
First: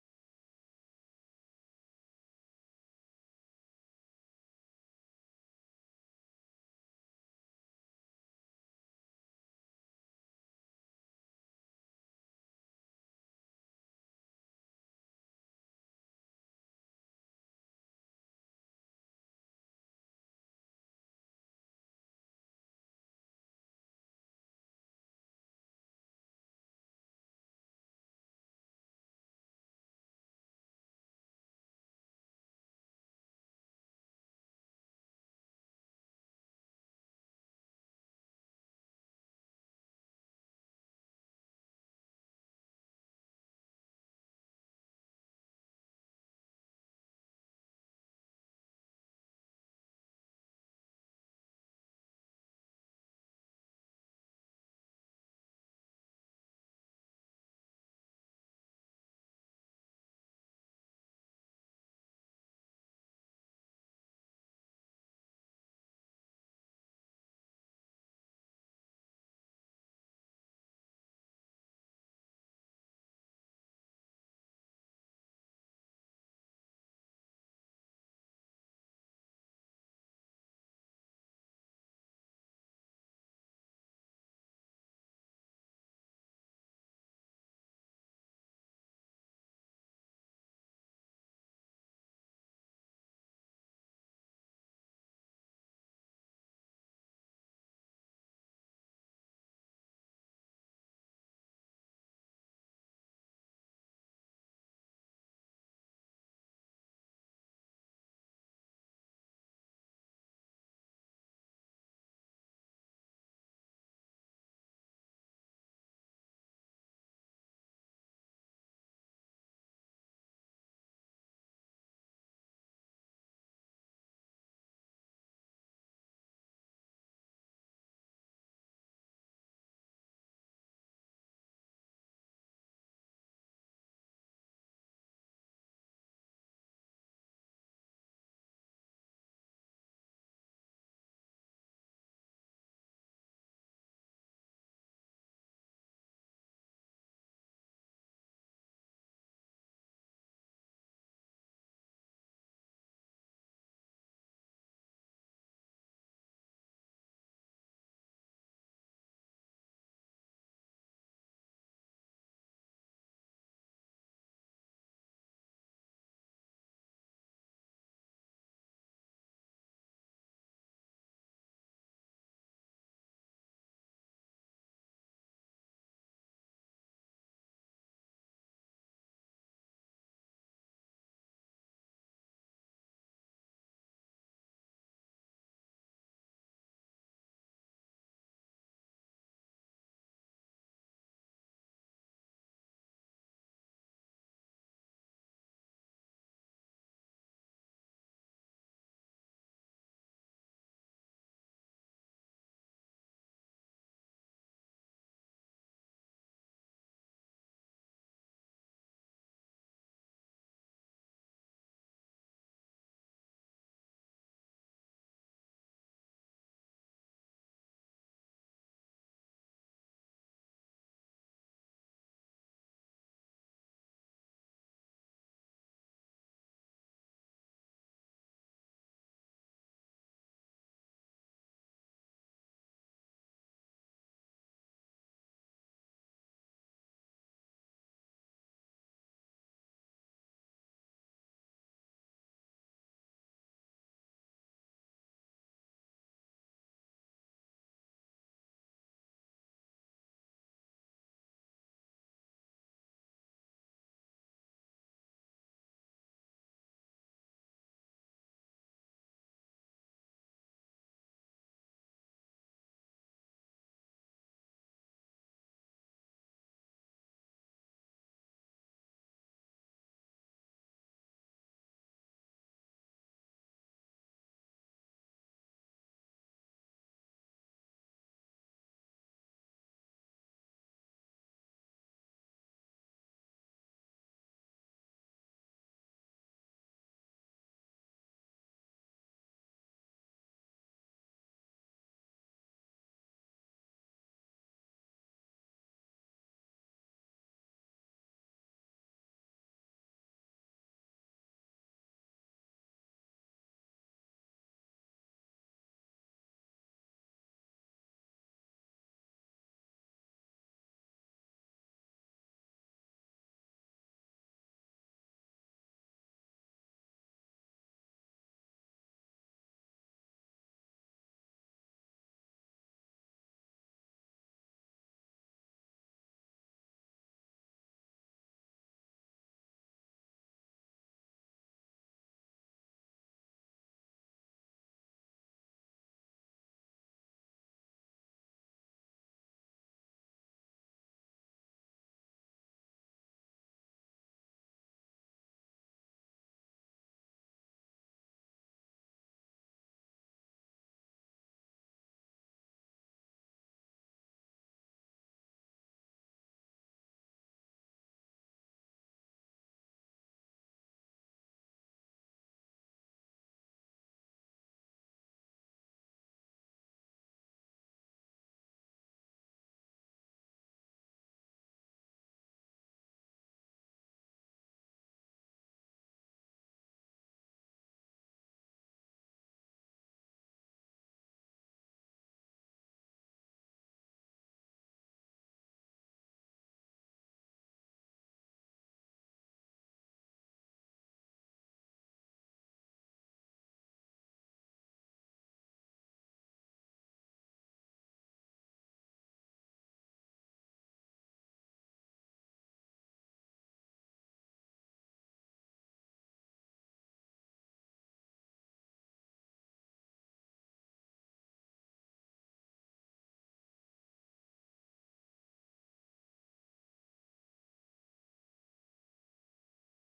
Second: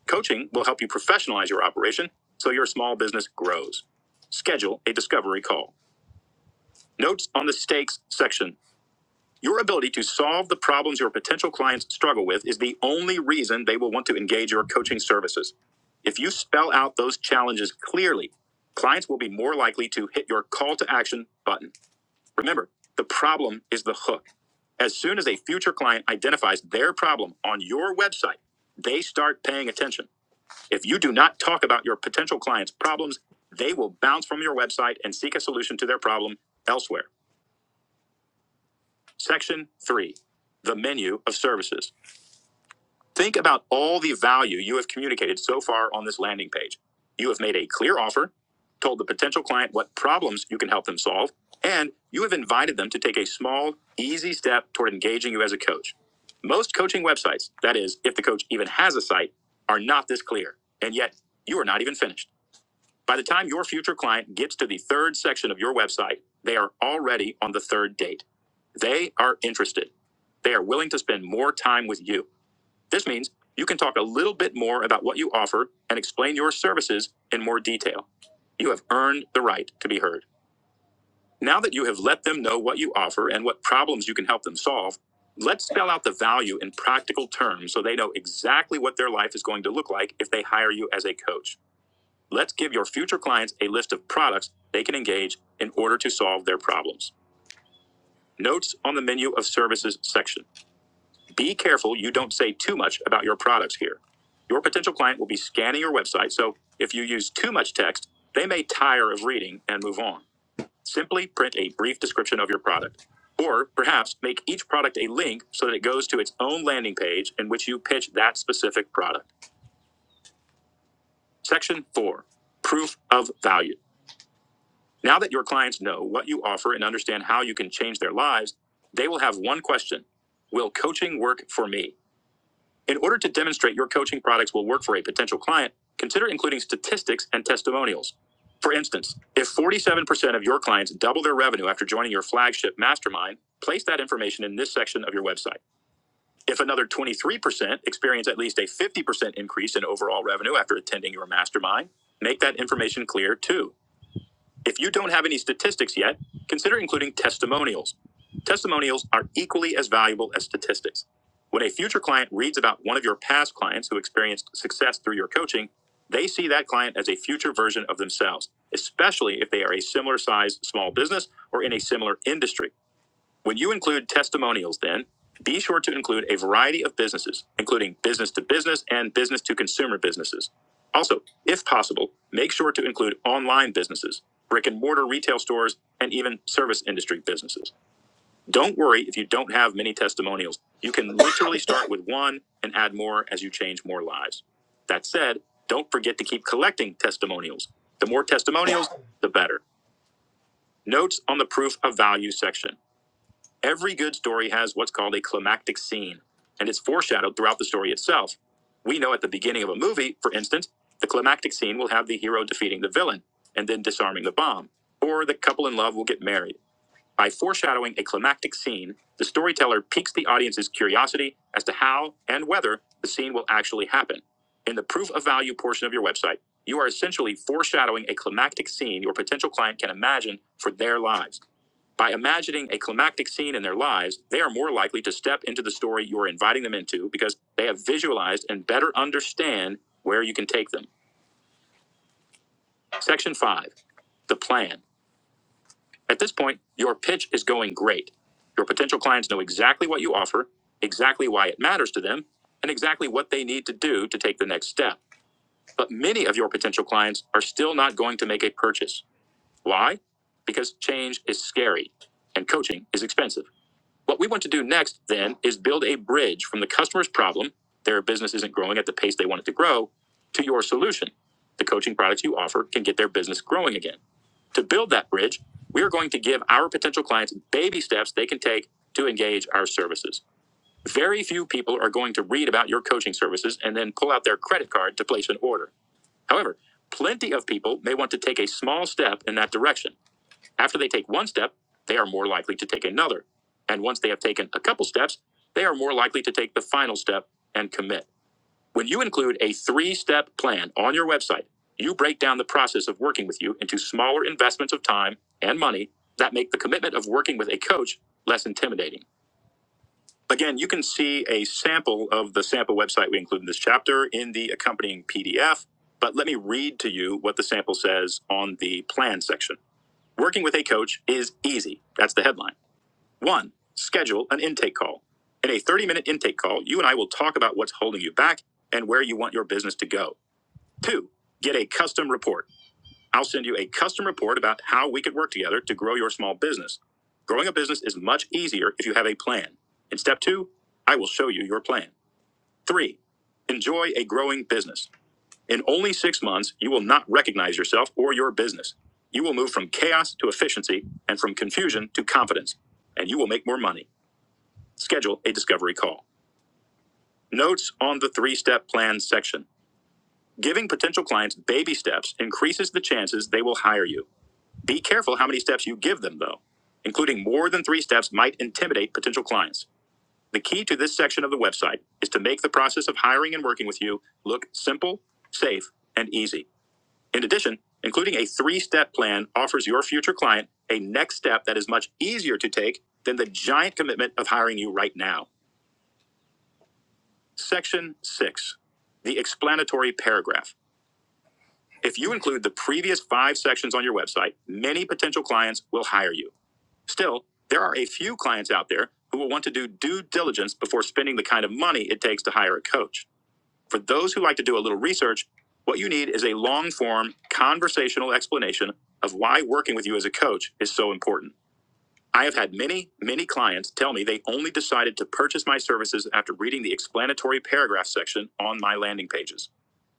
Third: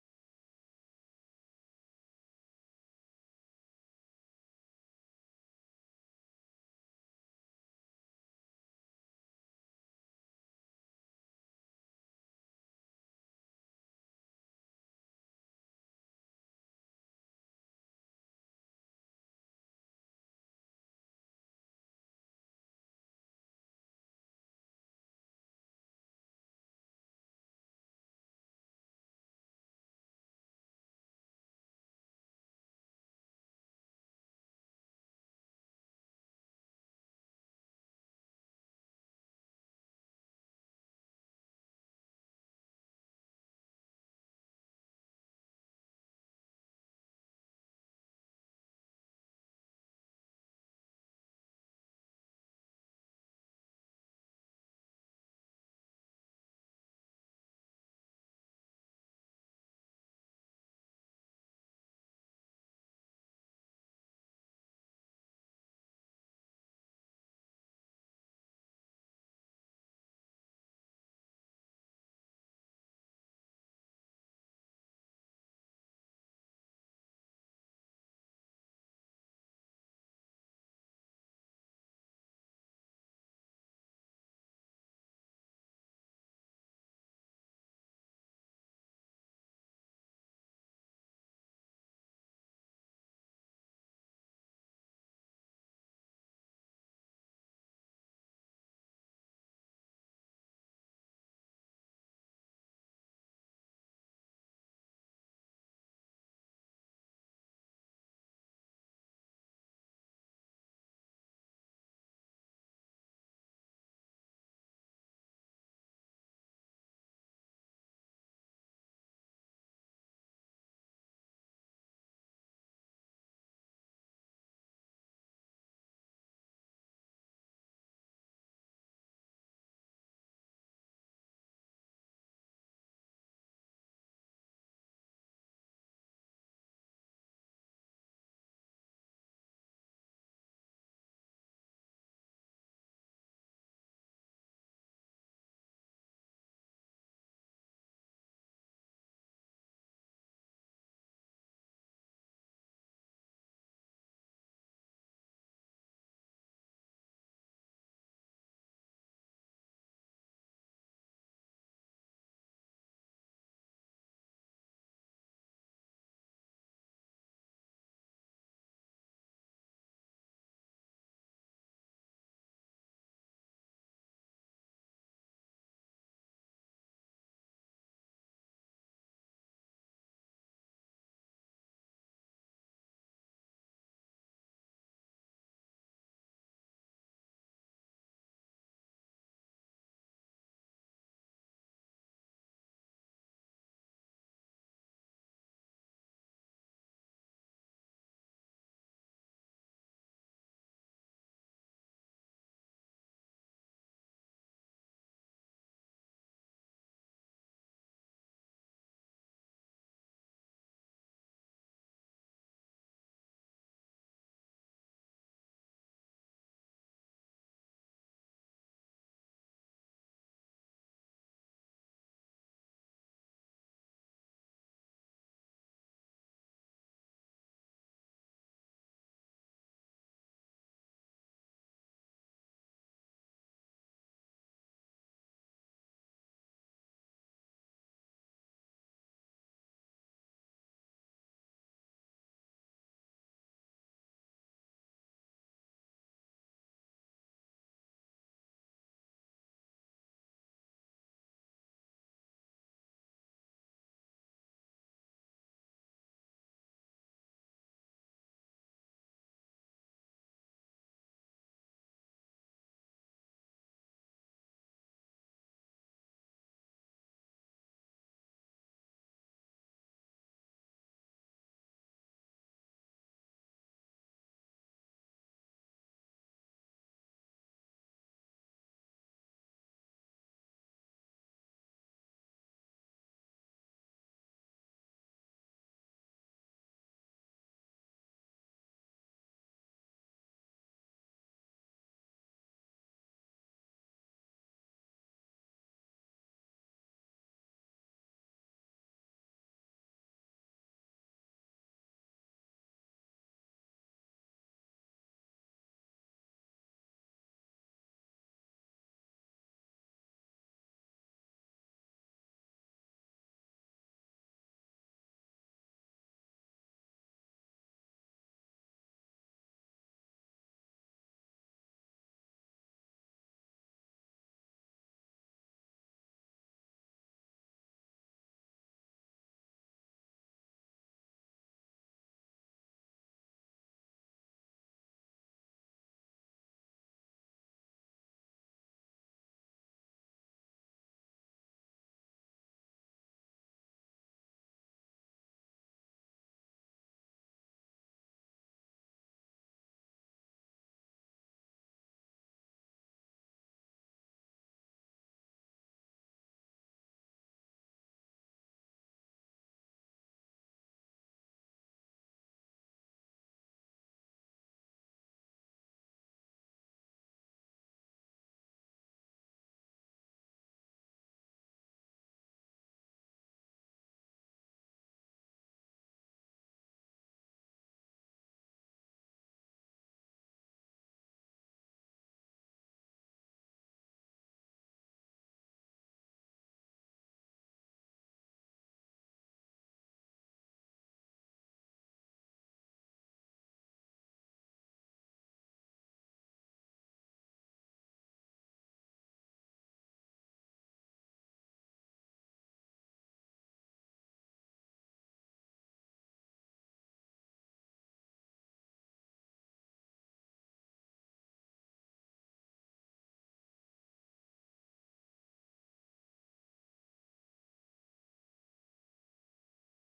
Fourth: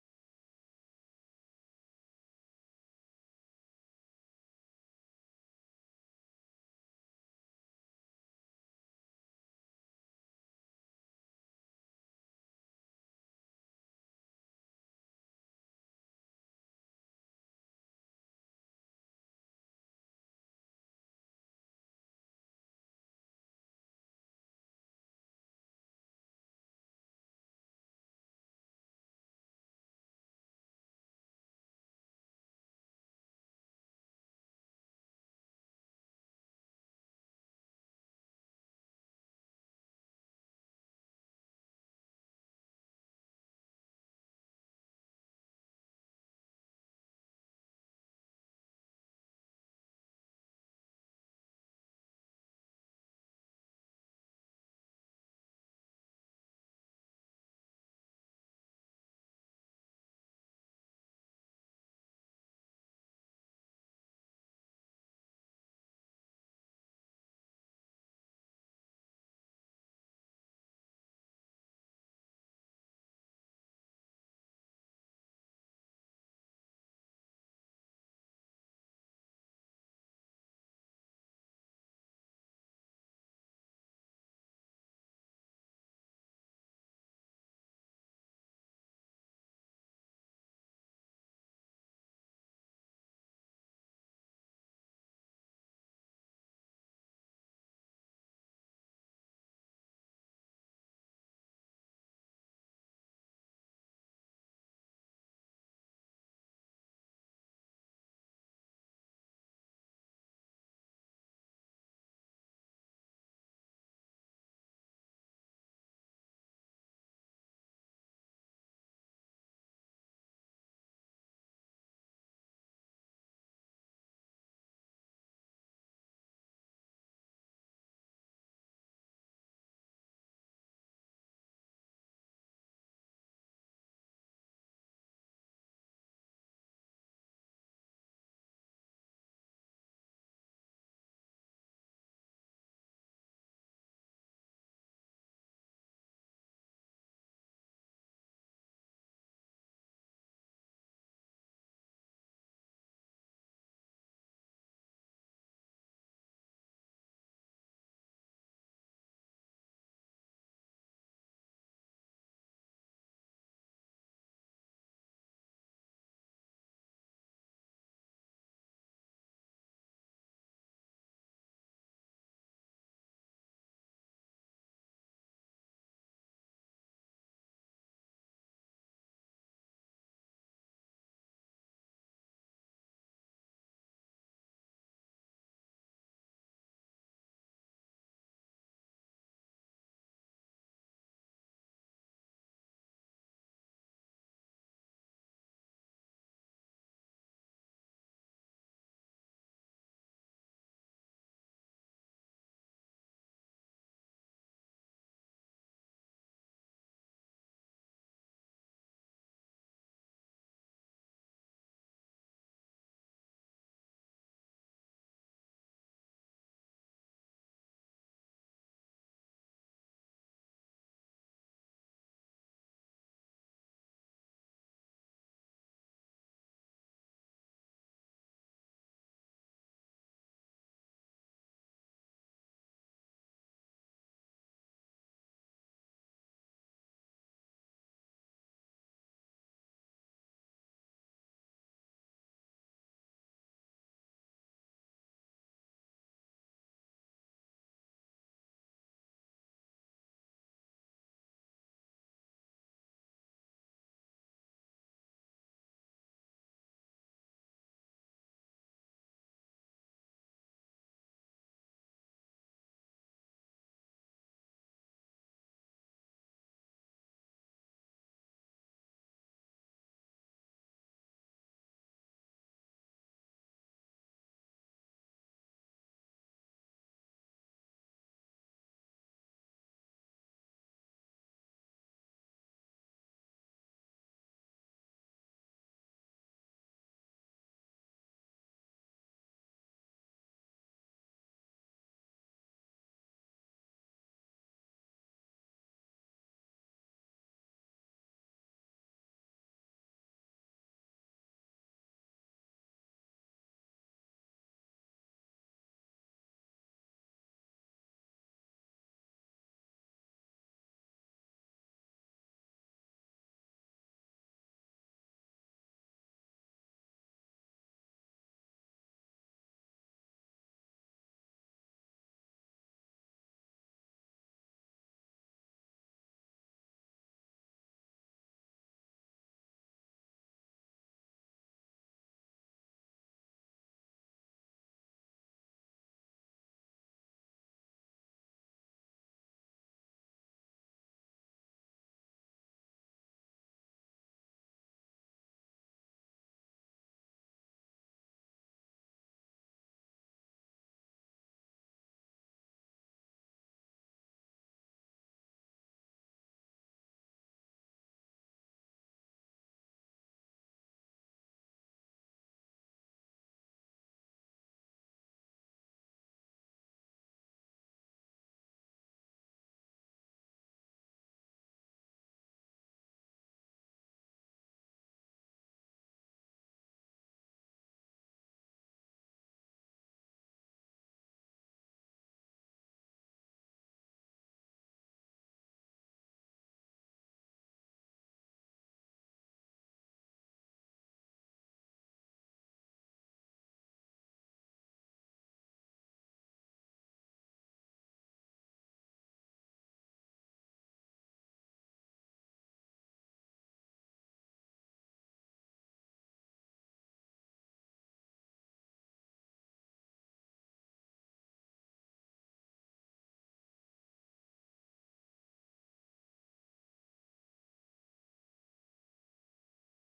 Coaching will help you professionalize your operation so your small business grows. Schedule a discovery call. Notes on the stakes section. Your ability to solve the problems your potential clients struggle with is the only reason they will want to engage your coaching services. If you spell out those challenges clearly, clients will be more likely to hit your call to action button. Remember, the problem is the hook. As soon as a future client identifies their problem on your website, they start paying attention. If you do not talk about your potential client's problems, they will bounce from your website and seek a solution to their problem elsewhere. Section three, the menu of services. Think about all the value you have communicated so far on this landing page. You have made a clear offer, told the potential client what problems you can help them solve, and you have invited them to take a small, easy step toward engaging you as a coach. Most coaching websites, that is, if the coach even has a site, are not this clear. And yet, you are not even finished. By the time your future client gets to the third section of your website, they are already on the third date. They are interested. They are willing to spend more time with you. This means you can talk a little bit more about what you offer and explain your services in more detail. You have earned the right to be heard. Now that you have let them know what you offer and what problems you can help them solve, let's spell out the value in practical terms so they know exactly what their life is going to look like if they hire you as a coach. Let's give your future clients a list of products they can engage in order to solve their problems. Notes on the menu of services section. Be careful you don't say too much about your products here. Your potential client will be scanning your website, so if you use too much text, they may tire of reading and move on. Simply print a brief description of your product. Or perhaps make each product a link so that it goes to its own landing page in which you pitch that specific product. Section 4 Proof of Value. Now that your clients know what you offer and understand how you can change their lives, they will have one question Will coaching work for me? In order to demonstrate your coaching products will work for a potential client, consider including statistics and testimonials. For instance, if 47% of your clients double their revenue after joining your flagship mastermind, place that information in this section of your website. If another 23% experience at least a 50% increase in overall revenue after attending your mastermind, make that information clear too. If you don't have any statistics yet, consider including testimonials. Testimonials are equally as valuable as statistics. When a future client reads about one of your past clients who experienced success through your coaching, they see that client as a future version of themselves, especially if they are a similar size small business or in a similar industry. When you include testimonials, then be sure to include a variety of businesses, including business to business and business to consumer businesses. Also, if possible, make sure to include online businesses, brick and mortar retail stores, and even service industry businesses. Don't worry if you don't have many testimonials. You can literally start with one and add more as you change more lives. That said, don't forget to keep collecting testimonials. The more testimonials, the better. Notes on the proof of value section. Every good story has what's called a climactic scene, and it's foreshadowed throughout the story itself. We know at the beginning of a movie, for instance, the climactic scene will have the hero defeating the villain and then disarming the bomb, or the couple in love will get married. By foreshadowing a climactic scene, the storyteller piques the audience's curiosity as to how and whether the scene will actually happen. In the proof of value portion of your website, you are essentially foreshadowing a climactic scene your potential client can imagine for their lives. By imagining a climactic scene in their lives, they are more likely to step into the story you are inviting them into because they have visualized and better understand where you can take them. Section 5 The Plan. At this point, your pitch is going great. Your potential clients know exactly what you offer, exactly why it matters to them, and exactly what they need to do to take the next step. But many of your potential clients are still not going to make a purchase. Why? Because change is scary and coaching is expensive. What we want to do next, then, is build a bridge from the customer's problem, their business isn't growing at the pace they want it to grow, to your solution. The coaching products you offer can get their business growing again. To build that bridge, we are going to give our potential clients baby steps they can take to engage our services. Very few people are going to read about your coaching services and then pull out their credit card to place an order. However, plenty of people may want to take a small step in that direction. After they take one step, they are more likely to take another. And once they have taken a couple steps, they are more likely to take the final step and commit. When you include a three step plan on your website, you break down the process of working with you into smaller investments of time and money that make the commitment of working with a coach less intimidating. Again, you can see a sample of the sample website we include in this chapter in the accompanying PDF, but let me read to you what the sample says on the plan section. Working with a coach is easy. That's the headline. One, schedule an intake call. In a 30 minute intake call, you and I will talk about what's holding you back and where you want your business to go. Two, get a custom report. I'll send you a custom report about how we could work together to grow your small business. Growing a business is much easier if you have a plan. In step two, I will show you your plan. Three, enjoy a growing business. In only six months, you will not recognize yourself or your business. You will move from chaos to efficiency and from confusion to confidence, and you will make more money. Schedule a discovery call. Notes on the three step plan section. Giving potential clients baby steps increases the chances they will hire you. Be careful how many steps you give them, though. Including more than three steps might intimidate potential clients. The key to this section of the website is to make the process of hiring and working with you look simple, safe, and easy. In addition, including a three step plan offers your future client a next step that is much easier to take than the giant commitment of hiring you right now. Section six, the explanatory paragraph. If you include the previous five sections on your website, many potential clients will hire you. Still, there are a few clients out there who will want to do due diligence before spending the kind of money it takes to hire a coach. For those who like to do a little research, what you need is a long form conversational explanation of why working with you as a coach is so important. I have had many, many clients tell me they only decided to purchase my services after reading the explanatory paragraph section on my landing pages.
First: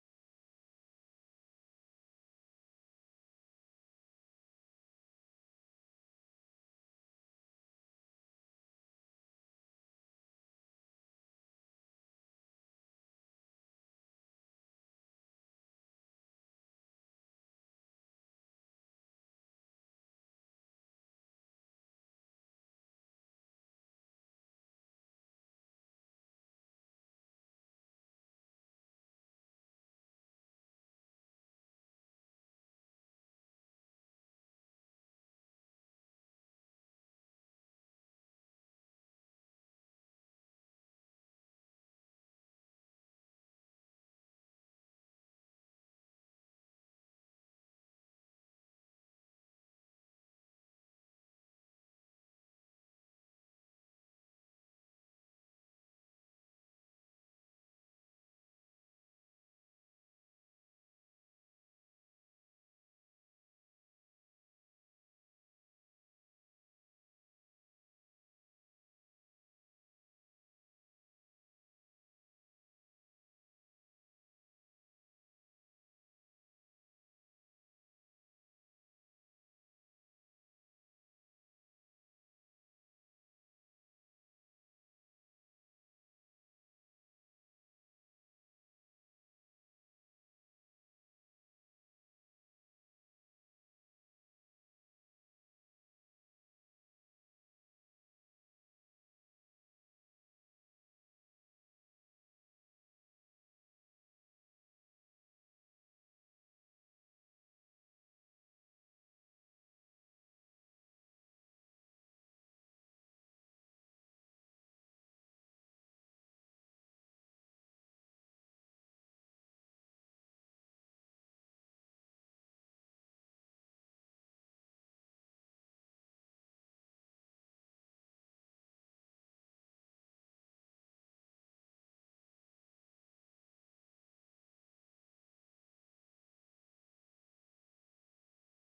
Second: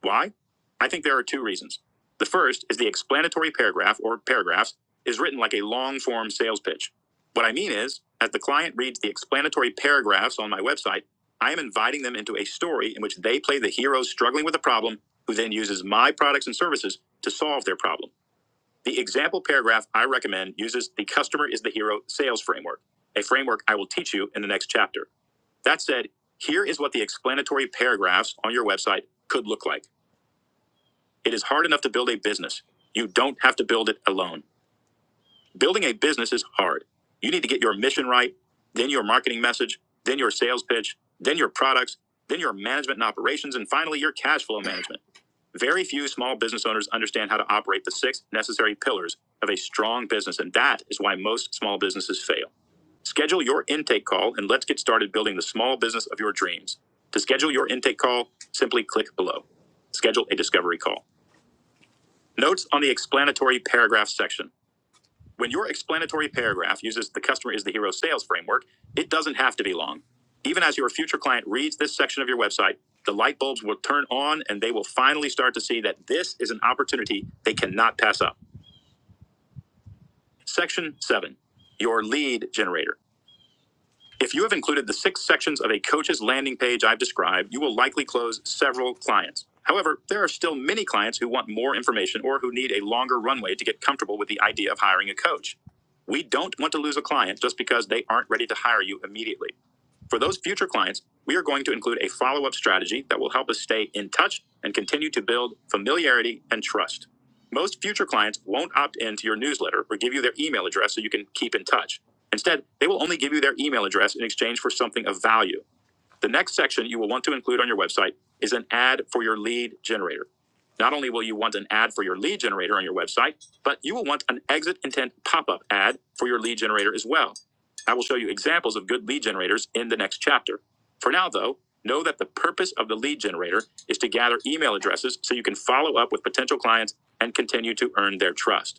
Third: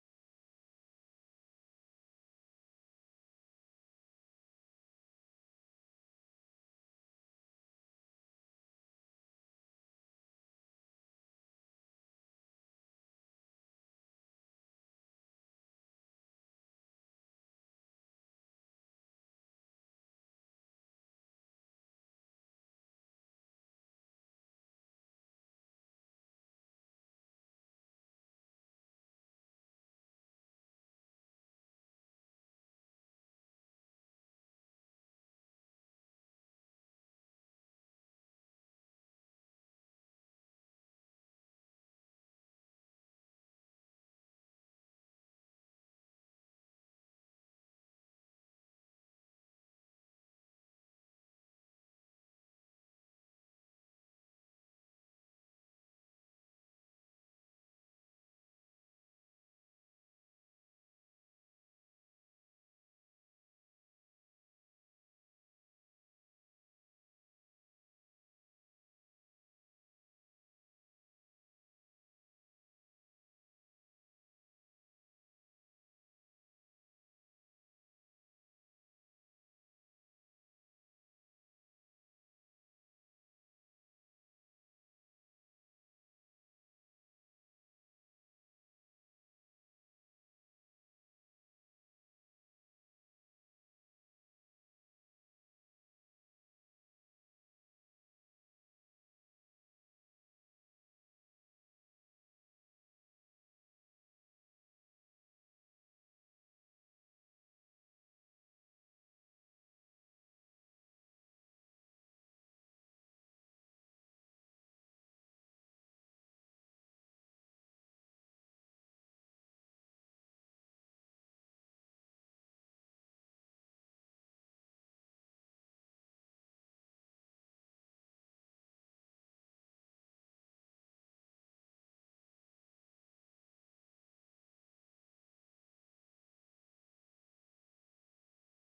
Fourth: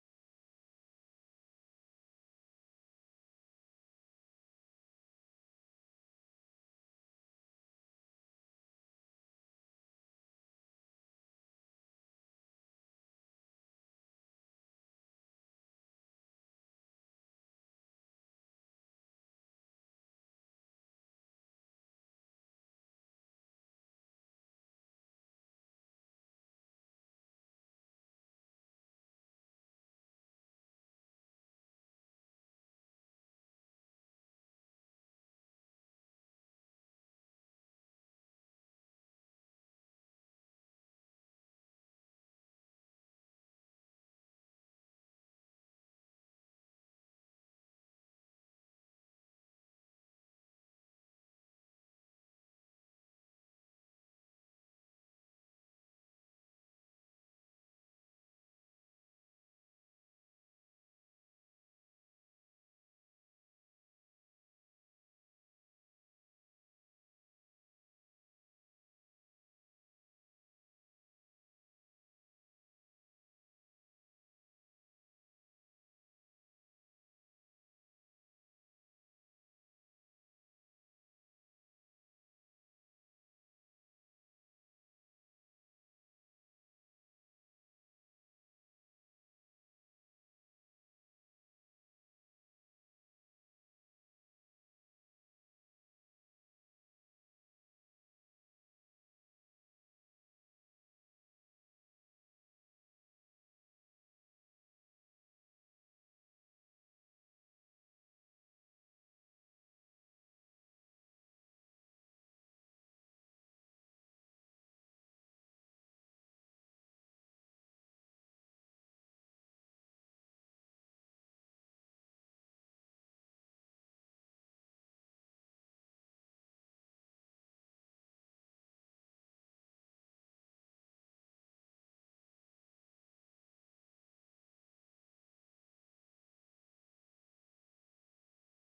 Why? I think there are two reasons. The first is the explanatory paragraph or paragraphs is written like a long form sales pitch. What I mean is, as the client reads the explanatory paragraphs on my website, I am inviting them into a story in which they play the hero struggling with a problem who then uses my products and services to solve their problem. The example paragraph I recommend uses the customer is the hero sales framework, a framework I will teach you in the next chapter. That said, here is what the explanatory paragraphs on your website could look like. It is hard enough to build a business. You don't have to build it alone. Building a business is hard. You need to get your mission right, then your marketing message, then your sales pitch, then your products, then your management and operations, and finally your cash flow management. Very few small business owners understand how to operate the six necessary pillars of a strong business, and that is why most small businesses fail. Schedule your intake call and let's get started building the small business of your dreams. To schedule your intake call, simply click below. Schedule a discovery call. Notes on the explanatory paragraph section. When your explanatory paragraph uses the customer is the hero sales framework, it doesn't have to be long. Even as your future client reads this section of your website, the light bulbs will turn on and they will finally start to see that this is an opportunity they cannot pass up. Section 7 Your lead generator. If you have included the six sections of a coach's landing page I've described, you will likely close several clients. However, there are still many clients who want more information or who need a longer runway to get comfortable with the idea of hiring a coach. We don't want to lose a client just because they aren't ready to hire you immediately. For those future clients, we are going to include a follow up strategy that will help us stay in touch and continue to build familiarity and trust. Most future clients won't opt in to your newsletter or give you their email address so you can keep in touch. Instead, they will only give you their email address in exchange for something of value. The next section you will want to include on your website is an ad for your lead generator. Not only will you want an ad for your lead generator on your website, but you will want an exit intent pop up ad for your lead generator as well. I will show you examples of good lead generators in the next chapter. For now, though, know that the purpose of the lead generator is to gather email addresses so you can follow up with potential clients and continue to earn their trust.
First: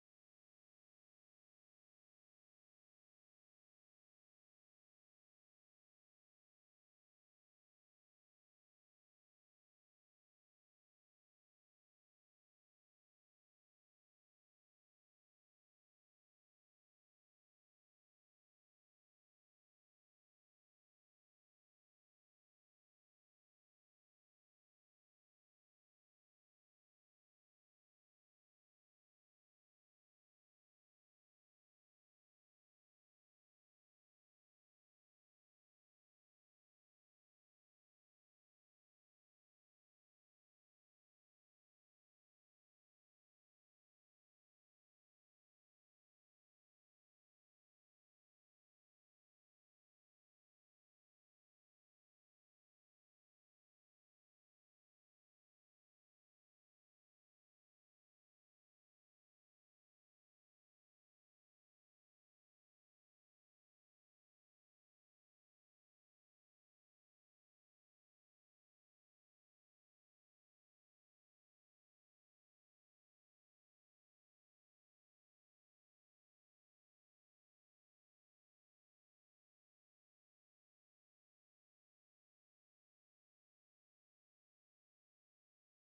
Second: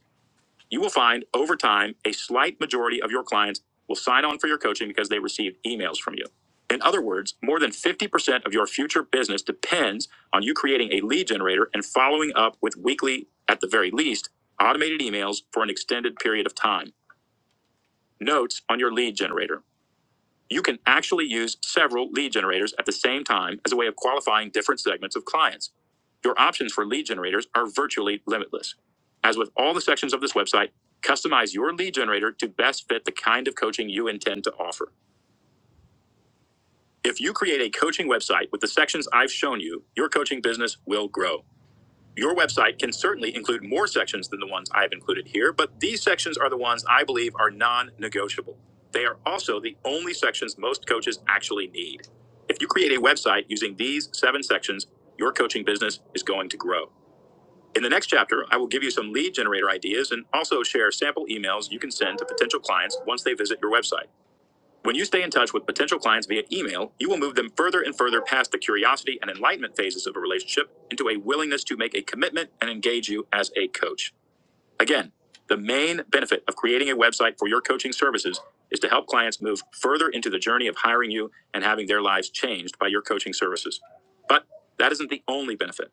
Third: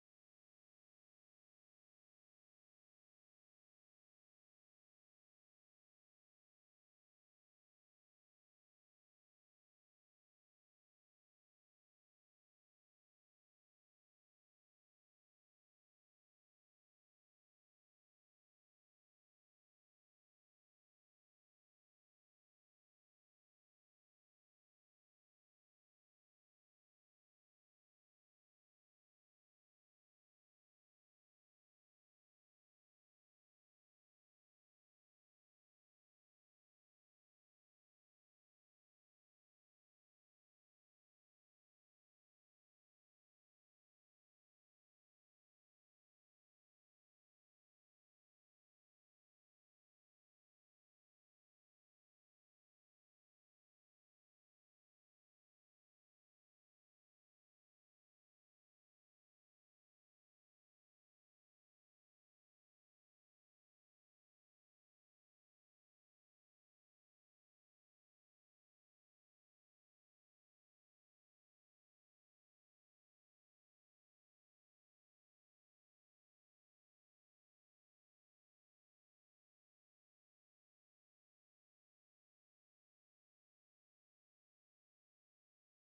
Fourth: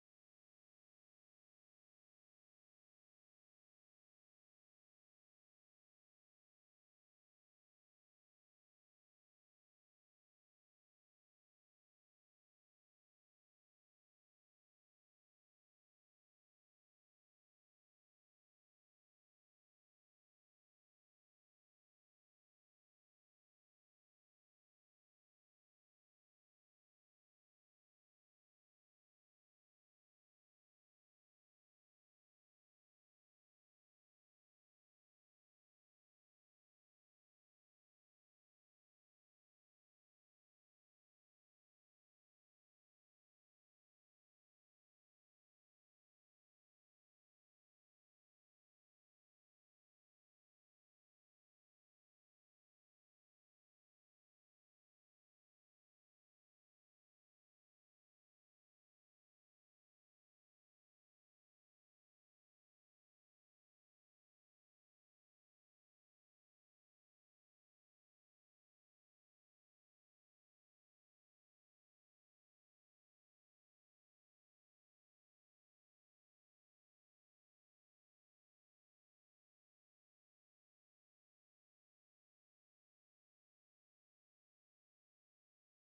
You will find over time a slight majority of your clients will sign on for your coaching because they received emails from you. In other words, more than 50% of your future business depends on you creating a lead generator and following up with weekly, at the very least, automated emails for an extended period of time. Notes on your lead generator. You can actually use several lead generators at the same time as a way of qualifying different segments of clients. Your options for lead generators are virtually limitless. As with all the sections of this website, customize your lead generator to best fit the kind of coaching you intend to offer. If you create a coaching website with the sections I've shown you, your coaching business will grow. Your website can certainly include more sections than the ones I've included here, but these sections are the ones I believe are non negotiable. They are also the only sections most coaches actually need. If you create a website using these seven sections, your coaching business is going to grow. In the next chapter, I will give you some lead generator ideas and also share sample emails you can send to potential clients once they visit your website. When you stay in touch with potential clients via email, you will move them further and further past the curiosity and enlightenment phases of a relationship into a willingness to make a commitment and engage you as a coach. Again, the main benefit of creating a website for your coaching services is to help clients move further into the journey of hiring you and having their lives changed by your coaching services. But that isn't the only benefit.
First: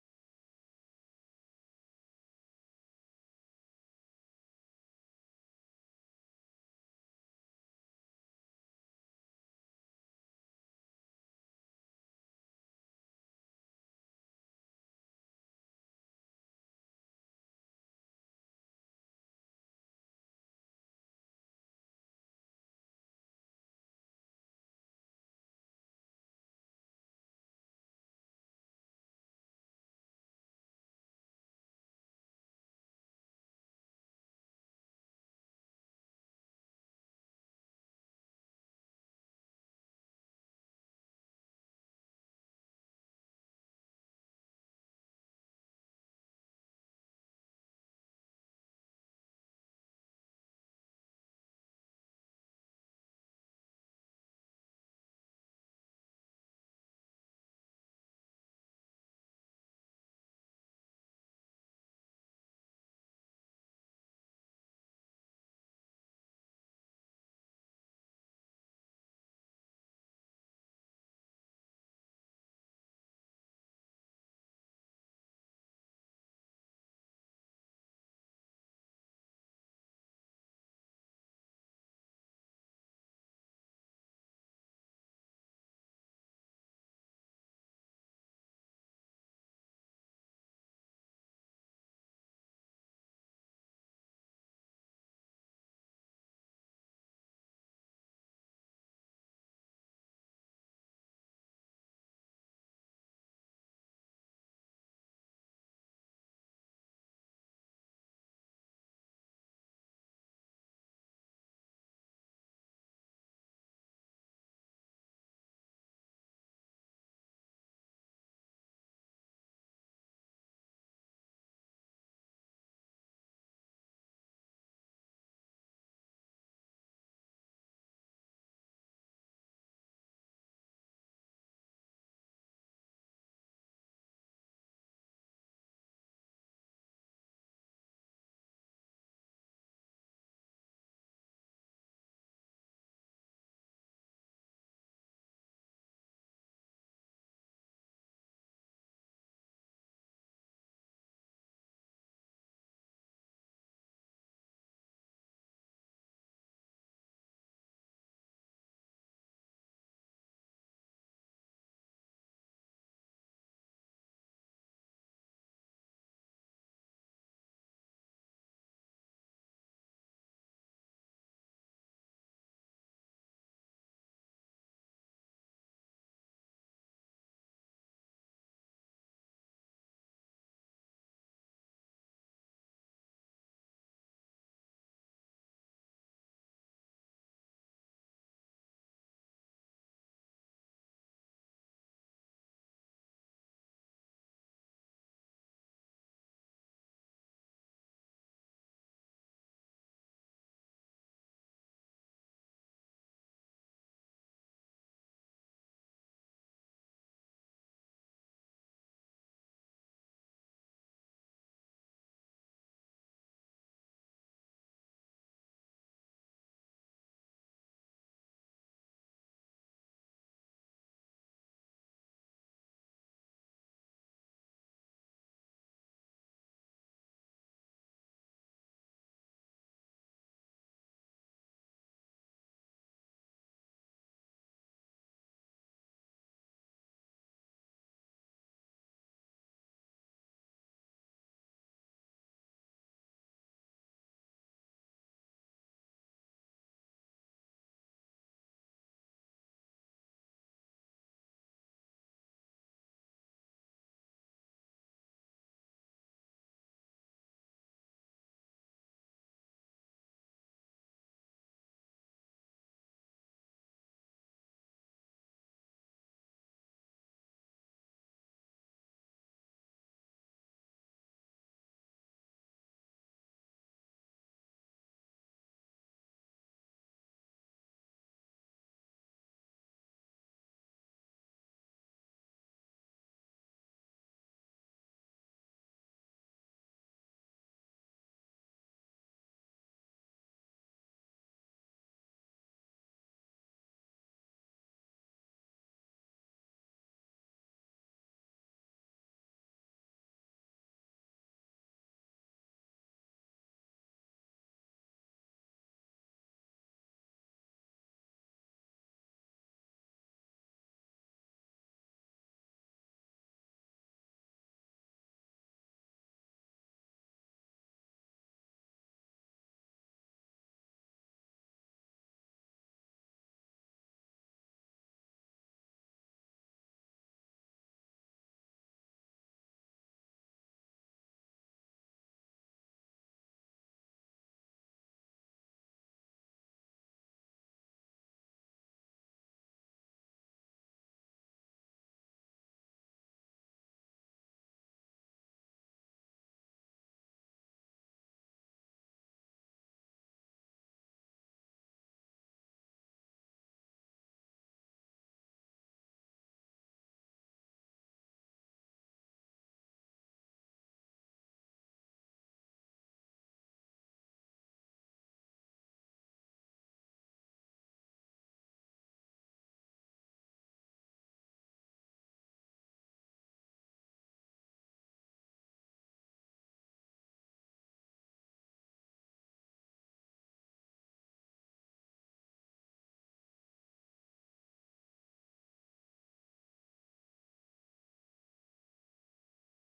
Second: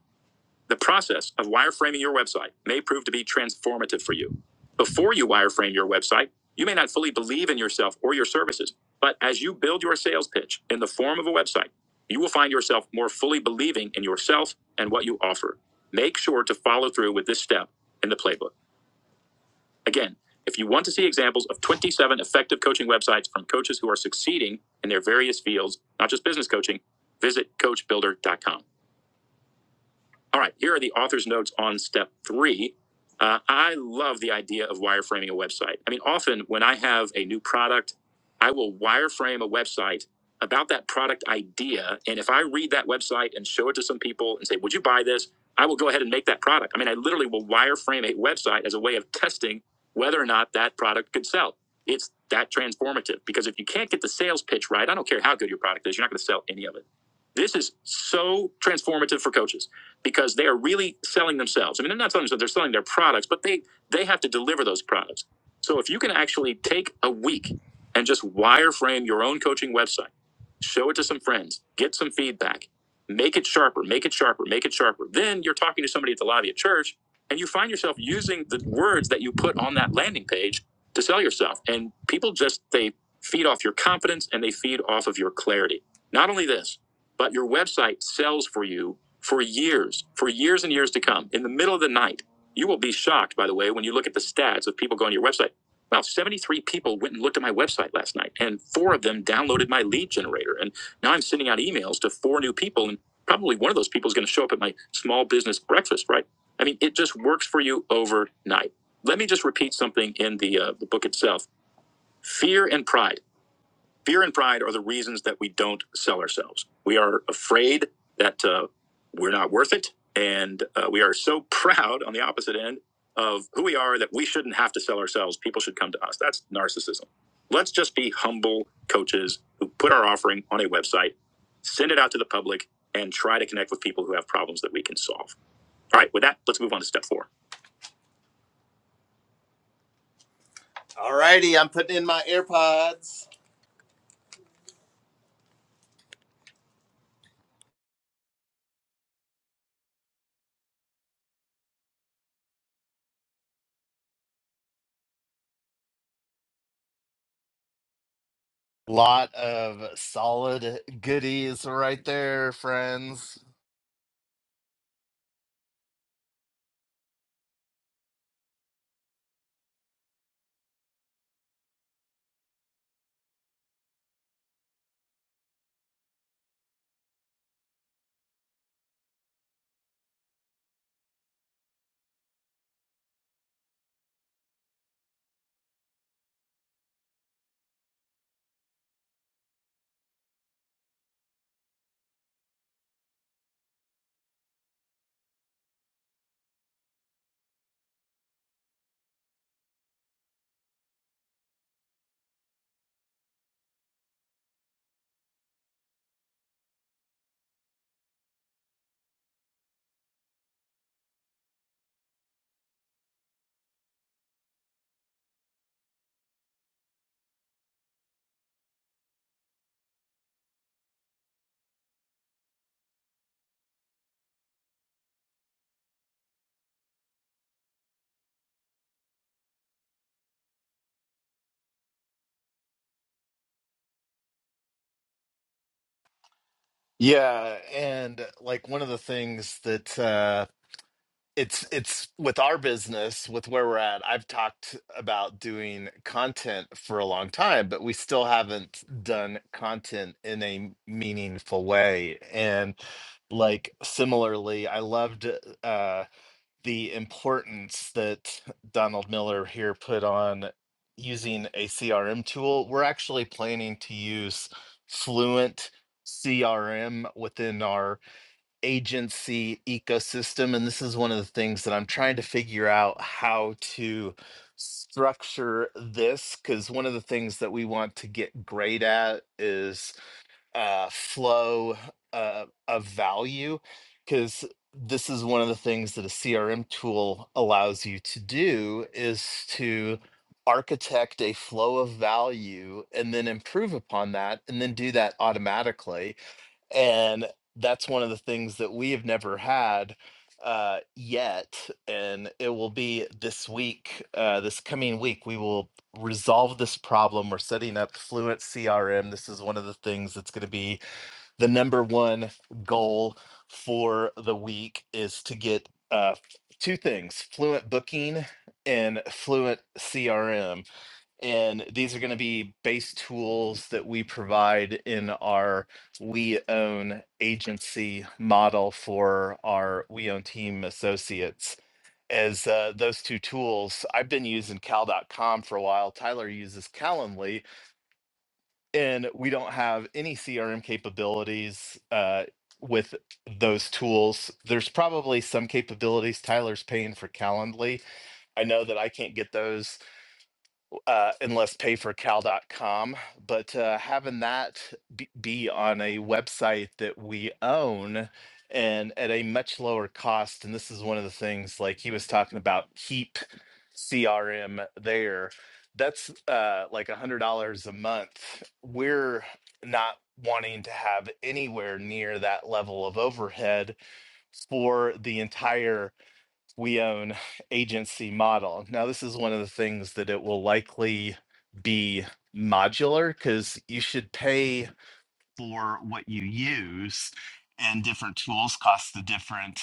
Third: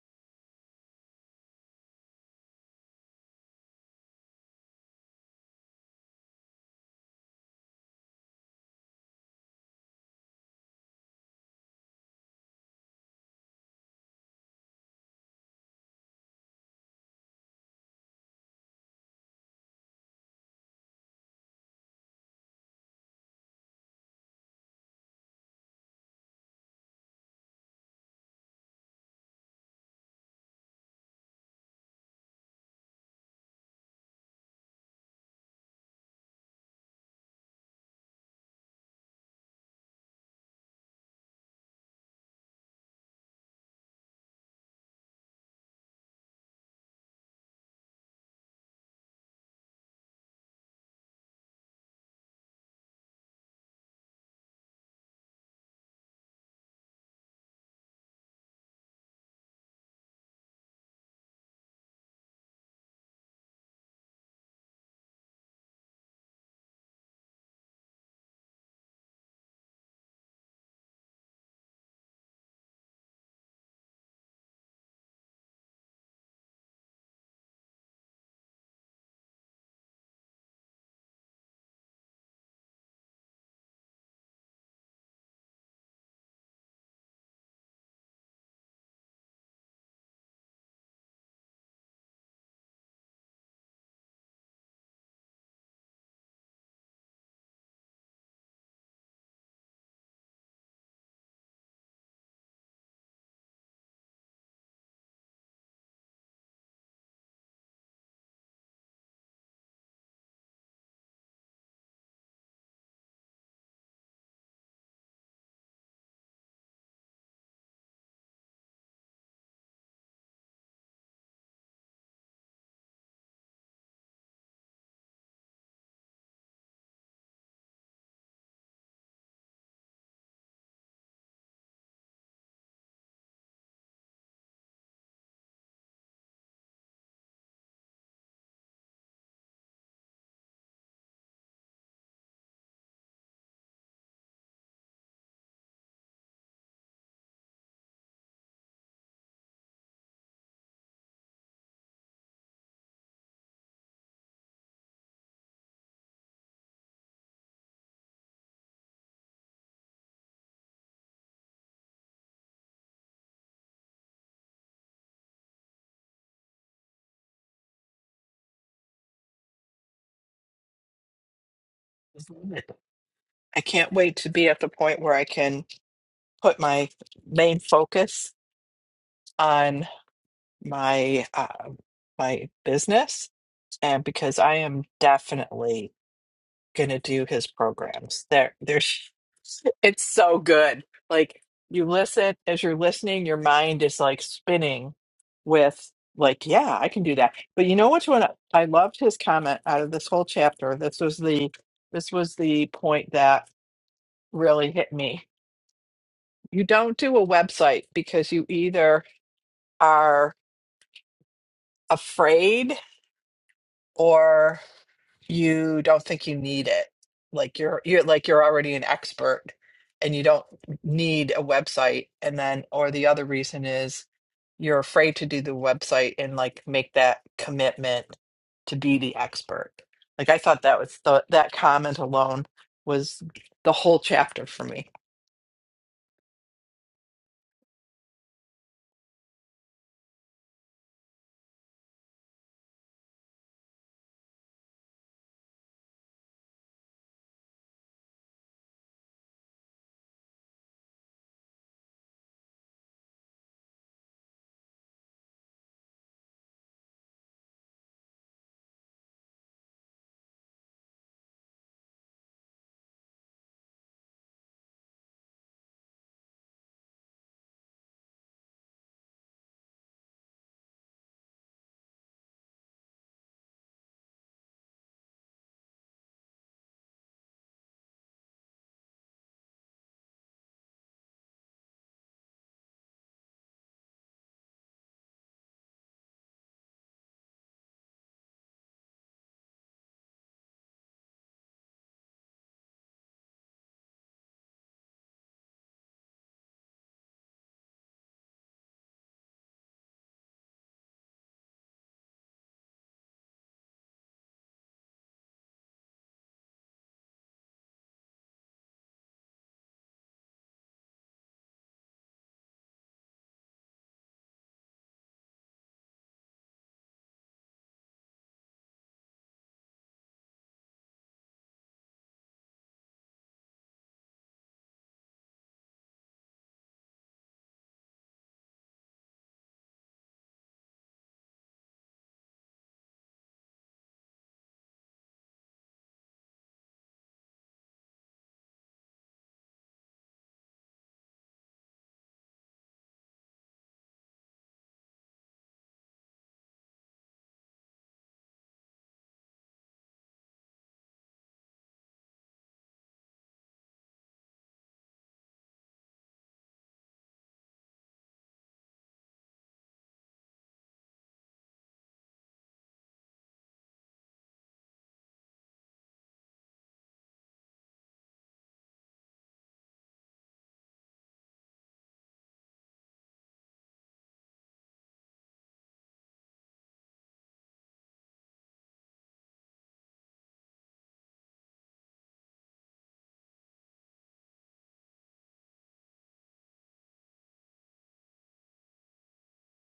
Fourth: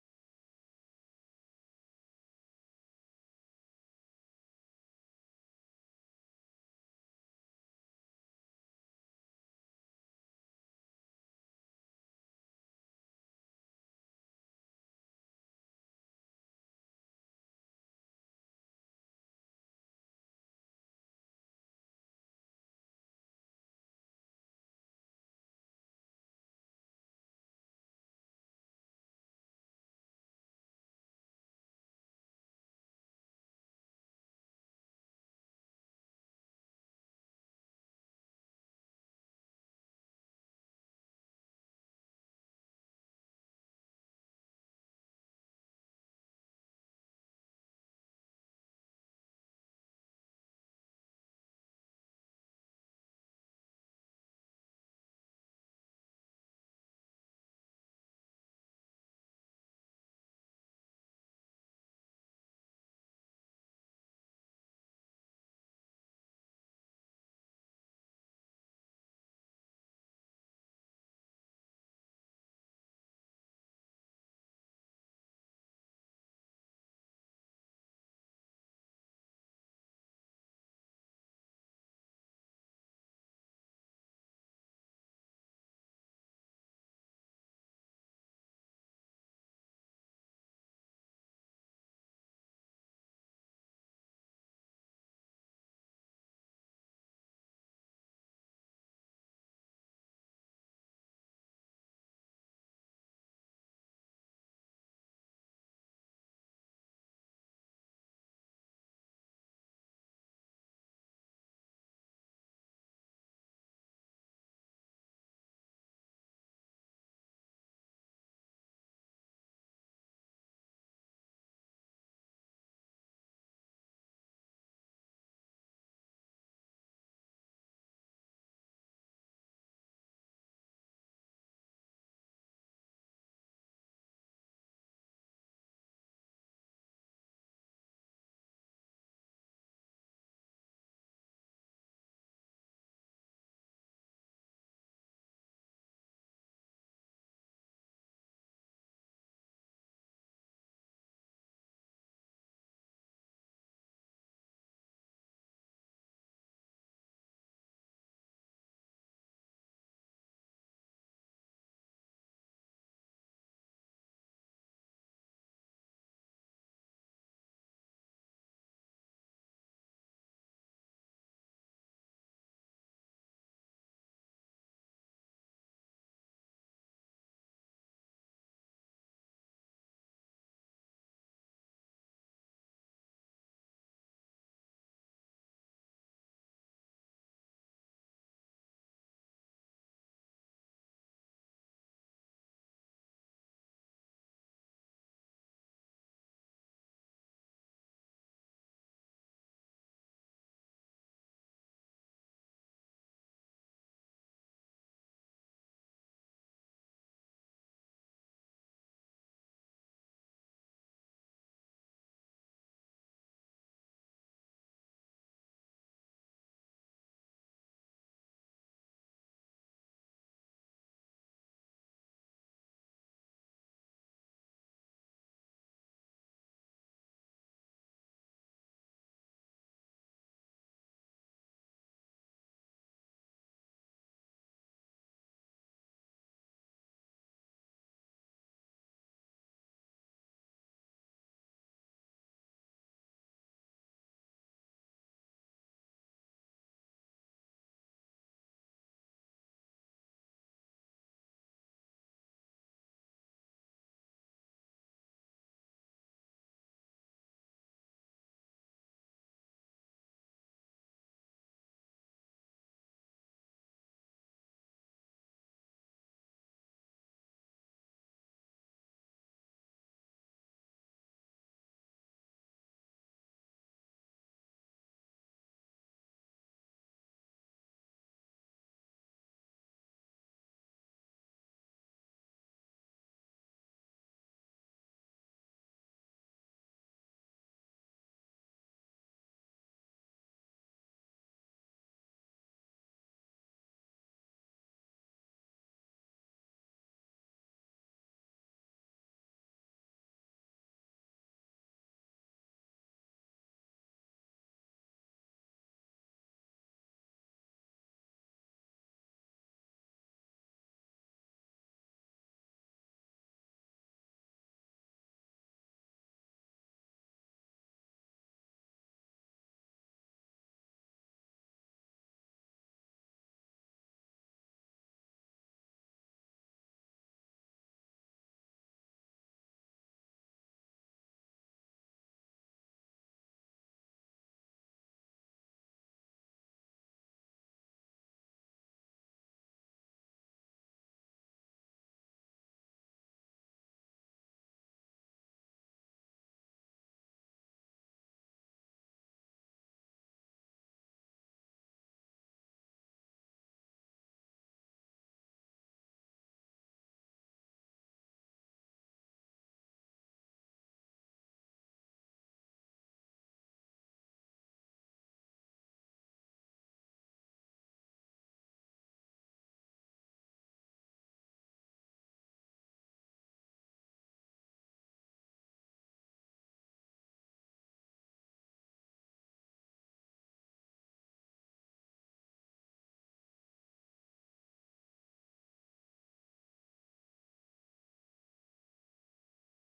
The process of wireframing your website may prove to be transformative for you. Before you wireframe your website, you may not fully believe in yourself or your services, but as you build your sales pitch in the form of a website, you will find yourself more fully believing in yourself and what you offer. Make sure to follow through with this step in the playbook. Again, if you want to see examples of 27 effective coaching websites from coaches who are succeeding in their various fields, not just business coaching, visit coachbuilder.com. All right, here are the author's notes on step three. Uh, I love the idea of wireframing a website. I mean, often when I have a new product, I will wireframe a website about that product idea. And if I read that website and show it to some people and say, Would you buy this? I will go ahead and make that product. I mean, I literally will wireframe a website as a way of testing whether or not that product could sell. It's that transformative because if you can't get the sales pitch right, I don't care how good your product is, you're not going to sell any of it. This is so transformative for coaches because they are really selling themselves. I mean, they're not selling themselves; they're selling their products, but they they have to deliver those products. So if you can actually take a week and just wireframe your own coaching website, show it to some friends, get some feedback, make it sharper, make it sharper, make it sharper. Then you're talking to somebody at the lobby at church, and you find yourself using the words that you put on that landing page to sell yourself. And people just they feed off your confidence and they feed off of your clarity. Not only this. But your website sells for you for years, for years and years to come. In the middle of the night, you will be shocked, by the way, when you look at the stats of people going to your website. Wow, 73 people went and looked at my website last night, and four of them downloaded my lead generator. And now I'm sending out emails to four new people, and probably one of those people is going to show up at my small business breakfast, right? I mean, it just works for you overnight. Let me just repeat something in the, uh, the book itself fear and pride. Fear and pride are the reasons that we don't sell ourselves. We are afraid that uh, we're not worth it. And uh, we are so proud on the opposite end of who we are that we shouldn't have to sell ourselves. People should come to us. That's narcissism. Let's just be humble coaches who put our offering on a website, send it out to the public, and try to connect with people who have problems that we can solve. All right, with that, let's move on to step four. All righty, I'm putting in my AirPods. Lot of solid goodies right there, friends.
I can't wait to be at the point where I can put my main focus on my uh, my business, and because I am definitely gonna do his programs. There, there's it's so good. Like you listen as you're listening, your mind is like spinning with like, yeah, I can do that. But you know which one I I loved his comment out of this whole chapter. This was the this was the point that really hit me. You don't do a website because you either are afraid or. you don't think you need it like you're you're like you're already an expert and you don't need a website and then or the other reason is you're afraid to do the website and like make that commitment to be the expert like i thought that was the, that comment alone was the whole chapter for me.
Yeah, and like one of the things that uh it's it's with our business, with where we're at, I've talked about doing content for a long time, but we still haven't done content in a meaningful way. And like similarly, I loved uh the importance that Donald Miller here put on using a CRM tool. We're actually planning to use Fluent CRM within our agency ecosystem. And this is one of the things that I'm trying to figure out how to structure this because one of the things that we want to get great at is uh, flow uh, of value because this is one of the things that a crm tool allows you to do is to architect a flow of value and then improve upon that and then do that automatically and that's one of the things that we have never had uh yet and it will be this week uh this coming week we will resolve this problem we're setting up fluent crm this is one of the things that's going to be the number one goal for the week is to get uh two things fluent booking and fluent crm and these are going to be base tools that we provide in our We Own agency model for our We Own team associates. As uh, those two tools, I've been using Cal. dot com for a while. Tyler uses Calendly, and we don't have any CRM capabilities uh, with those tools. There's probably some capabilities Tyler's paying for Calendly. I know that I can't get those uh, and less pay for cal.com but uh, having that be, be on a website that we own and at a much lower cost and this is one of the things like he was talking about keep crm there that's uh, like a hundred dollars a month we're not wanting to have anywhere near that level of overhead for the entire we own agency model. Now, this is one of the things that it will likely be modular because you should pay for what you use and different tools cost a different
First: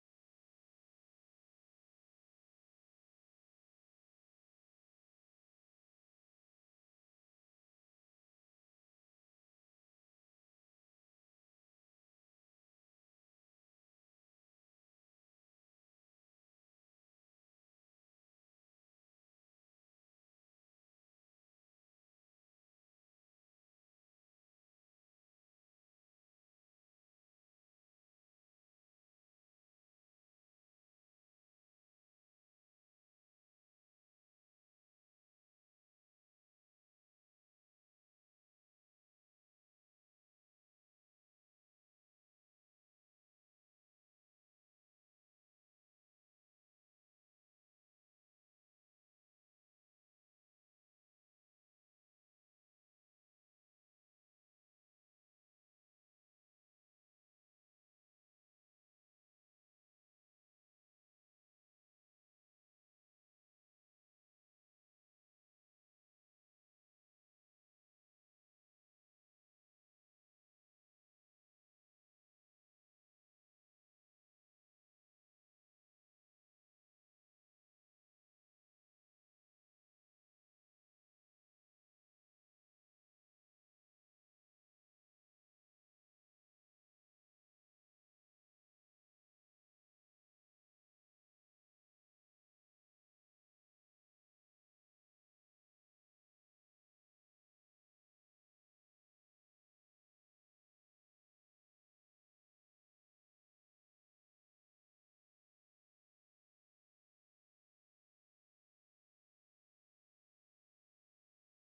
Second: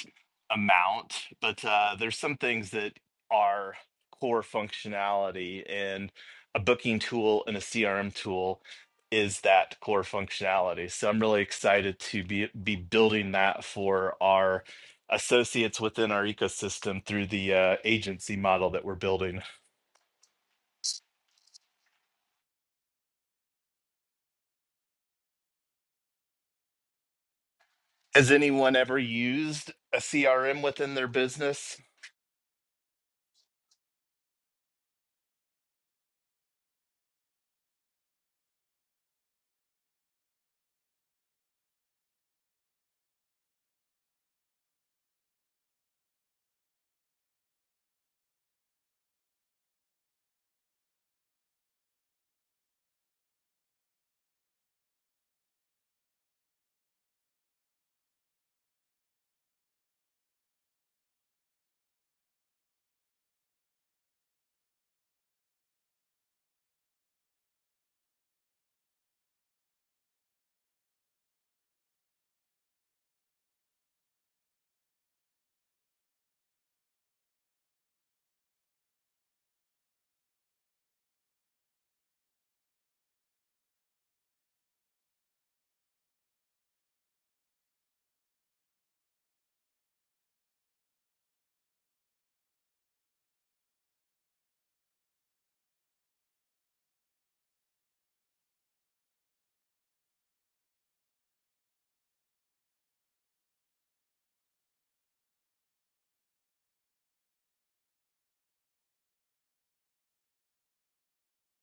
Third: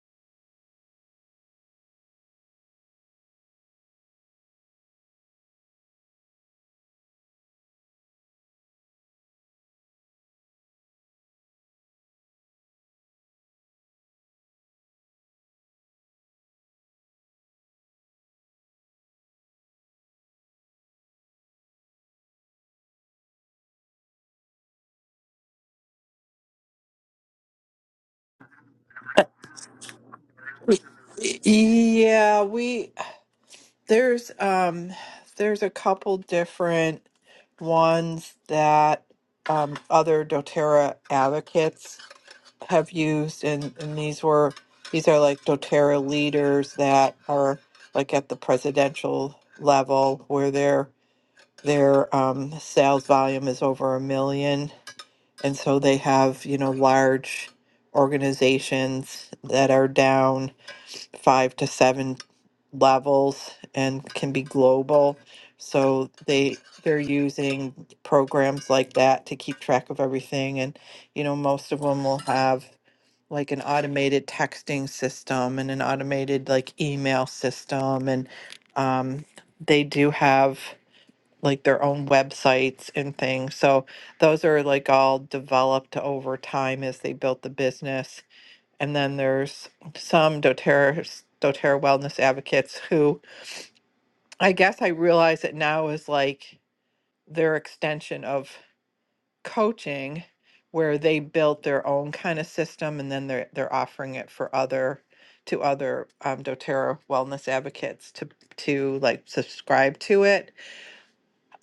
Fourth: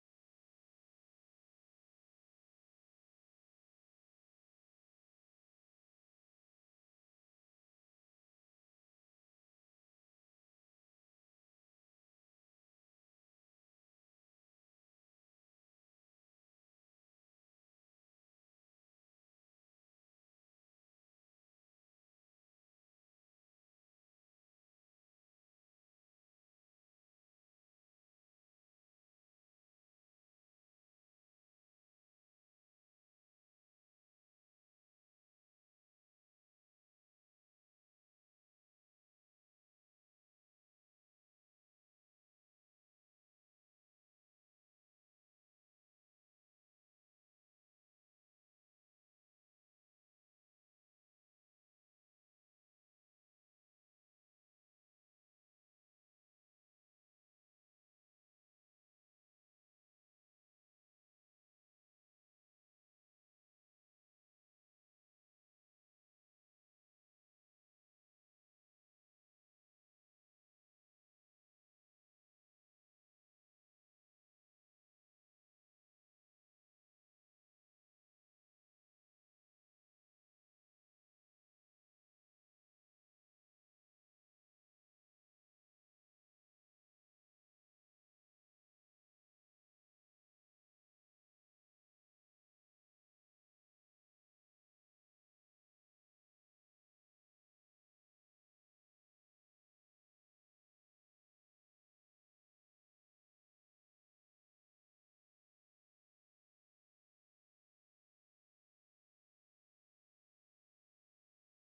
amount but uh, there's some things that are core functionality and a booking tool and a crm tool is that core functionality so i'm really excited to be be building that for our associates within our ecosystem through the uh, agency model that we're building has anyone ever used a crm within their business
Yeah, we there's um there's a couple different ones that um other doTERRA advocates have used and, and these were these are like doterra leaders that are like at the presidential level where their their um, sales volume is over a million and so they have you know large organizations that are down five to seven levels and can be global so they they're using programs like that to keep track of everything and you know most of them will have like an automated texting system and an automated like email system and um, they do have like their own websites and things so those are like all developed over time as they built the business and then there's some doterra doterra wellness advocates who i guess i realize it now is like their extension of coaching where they built their own kind of system and then they're they're offering it for other to other um, doterra wellness advocates to to like subscribe to it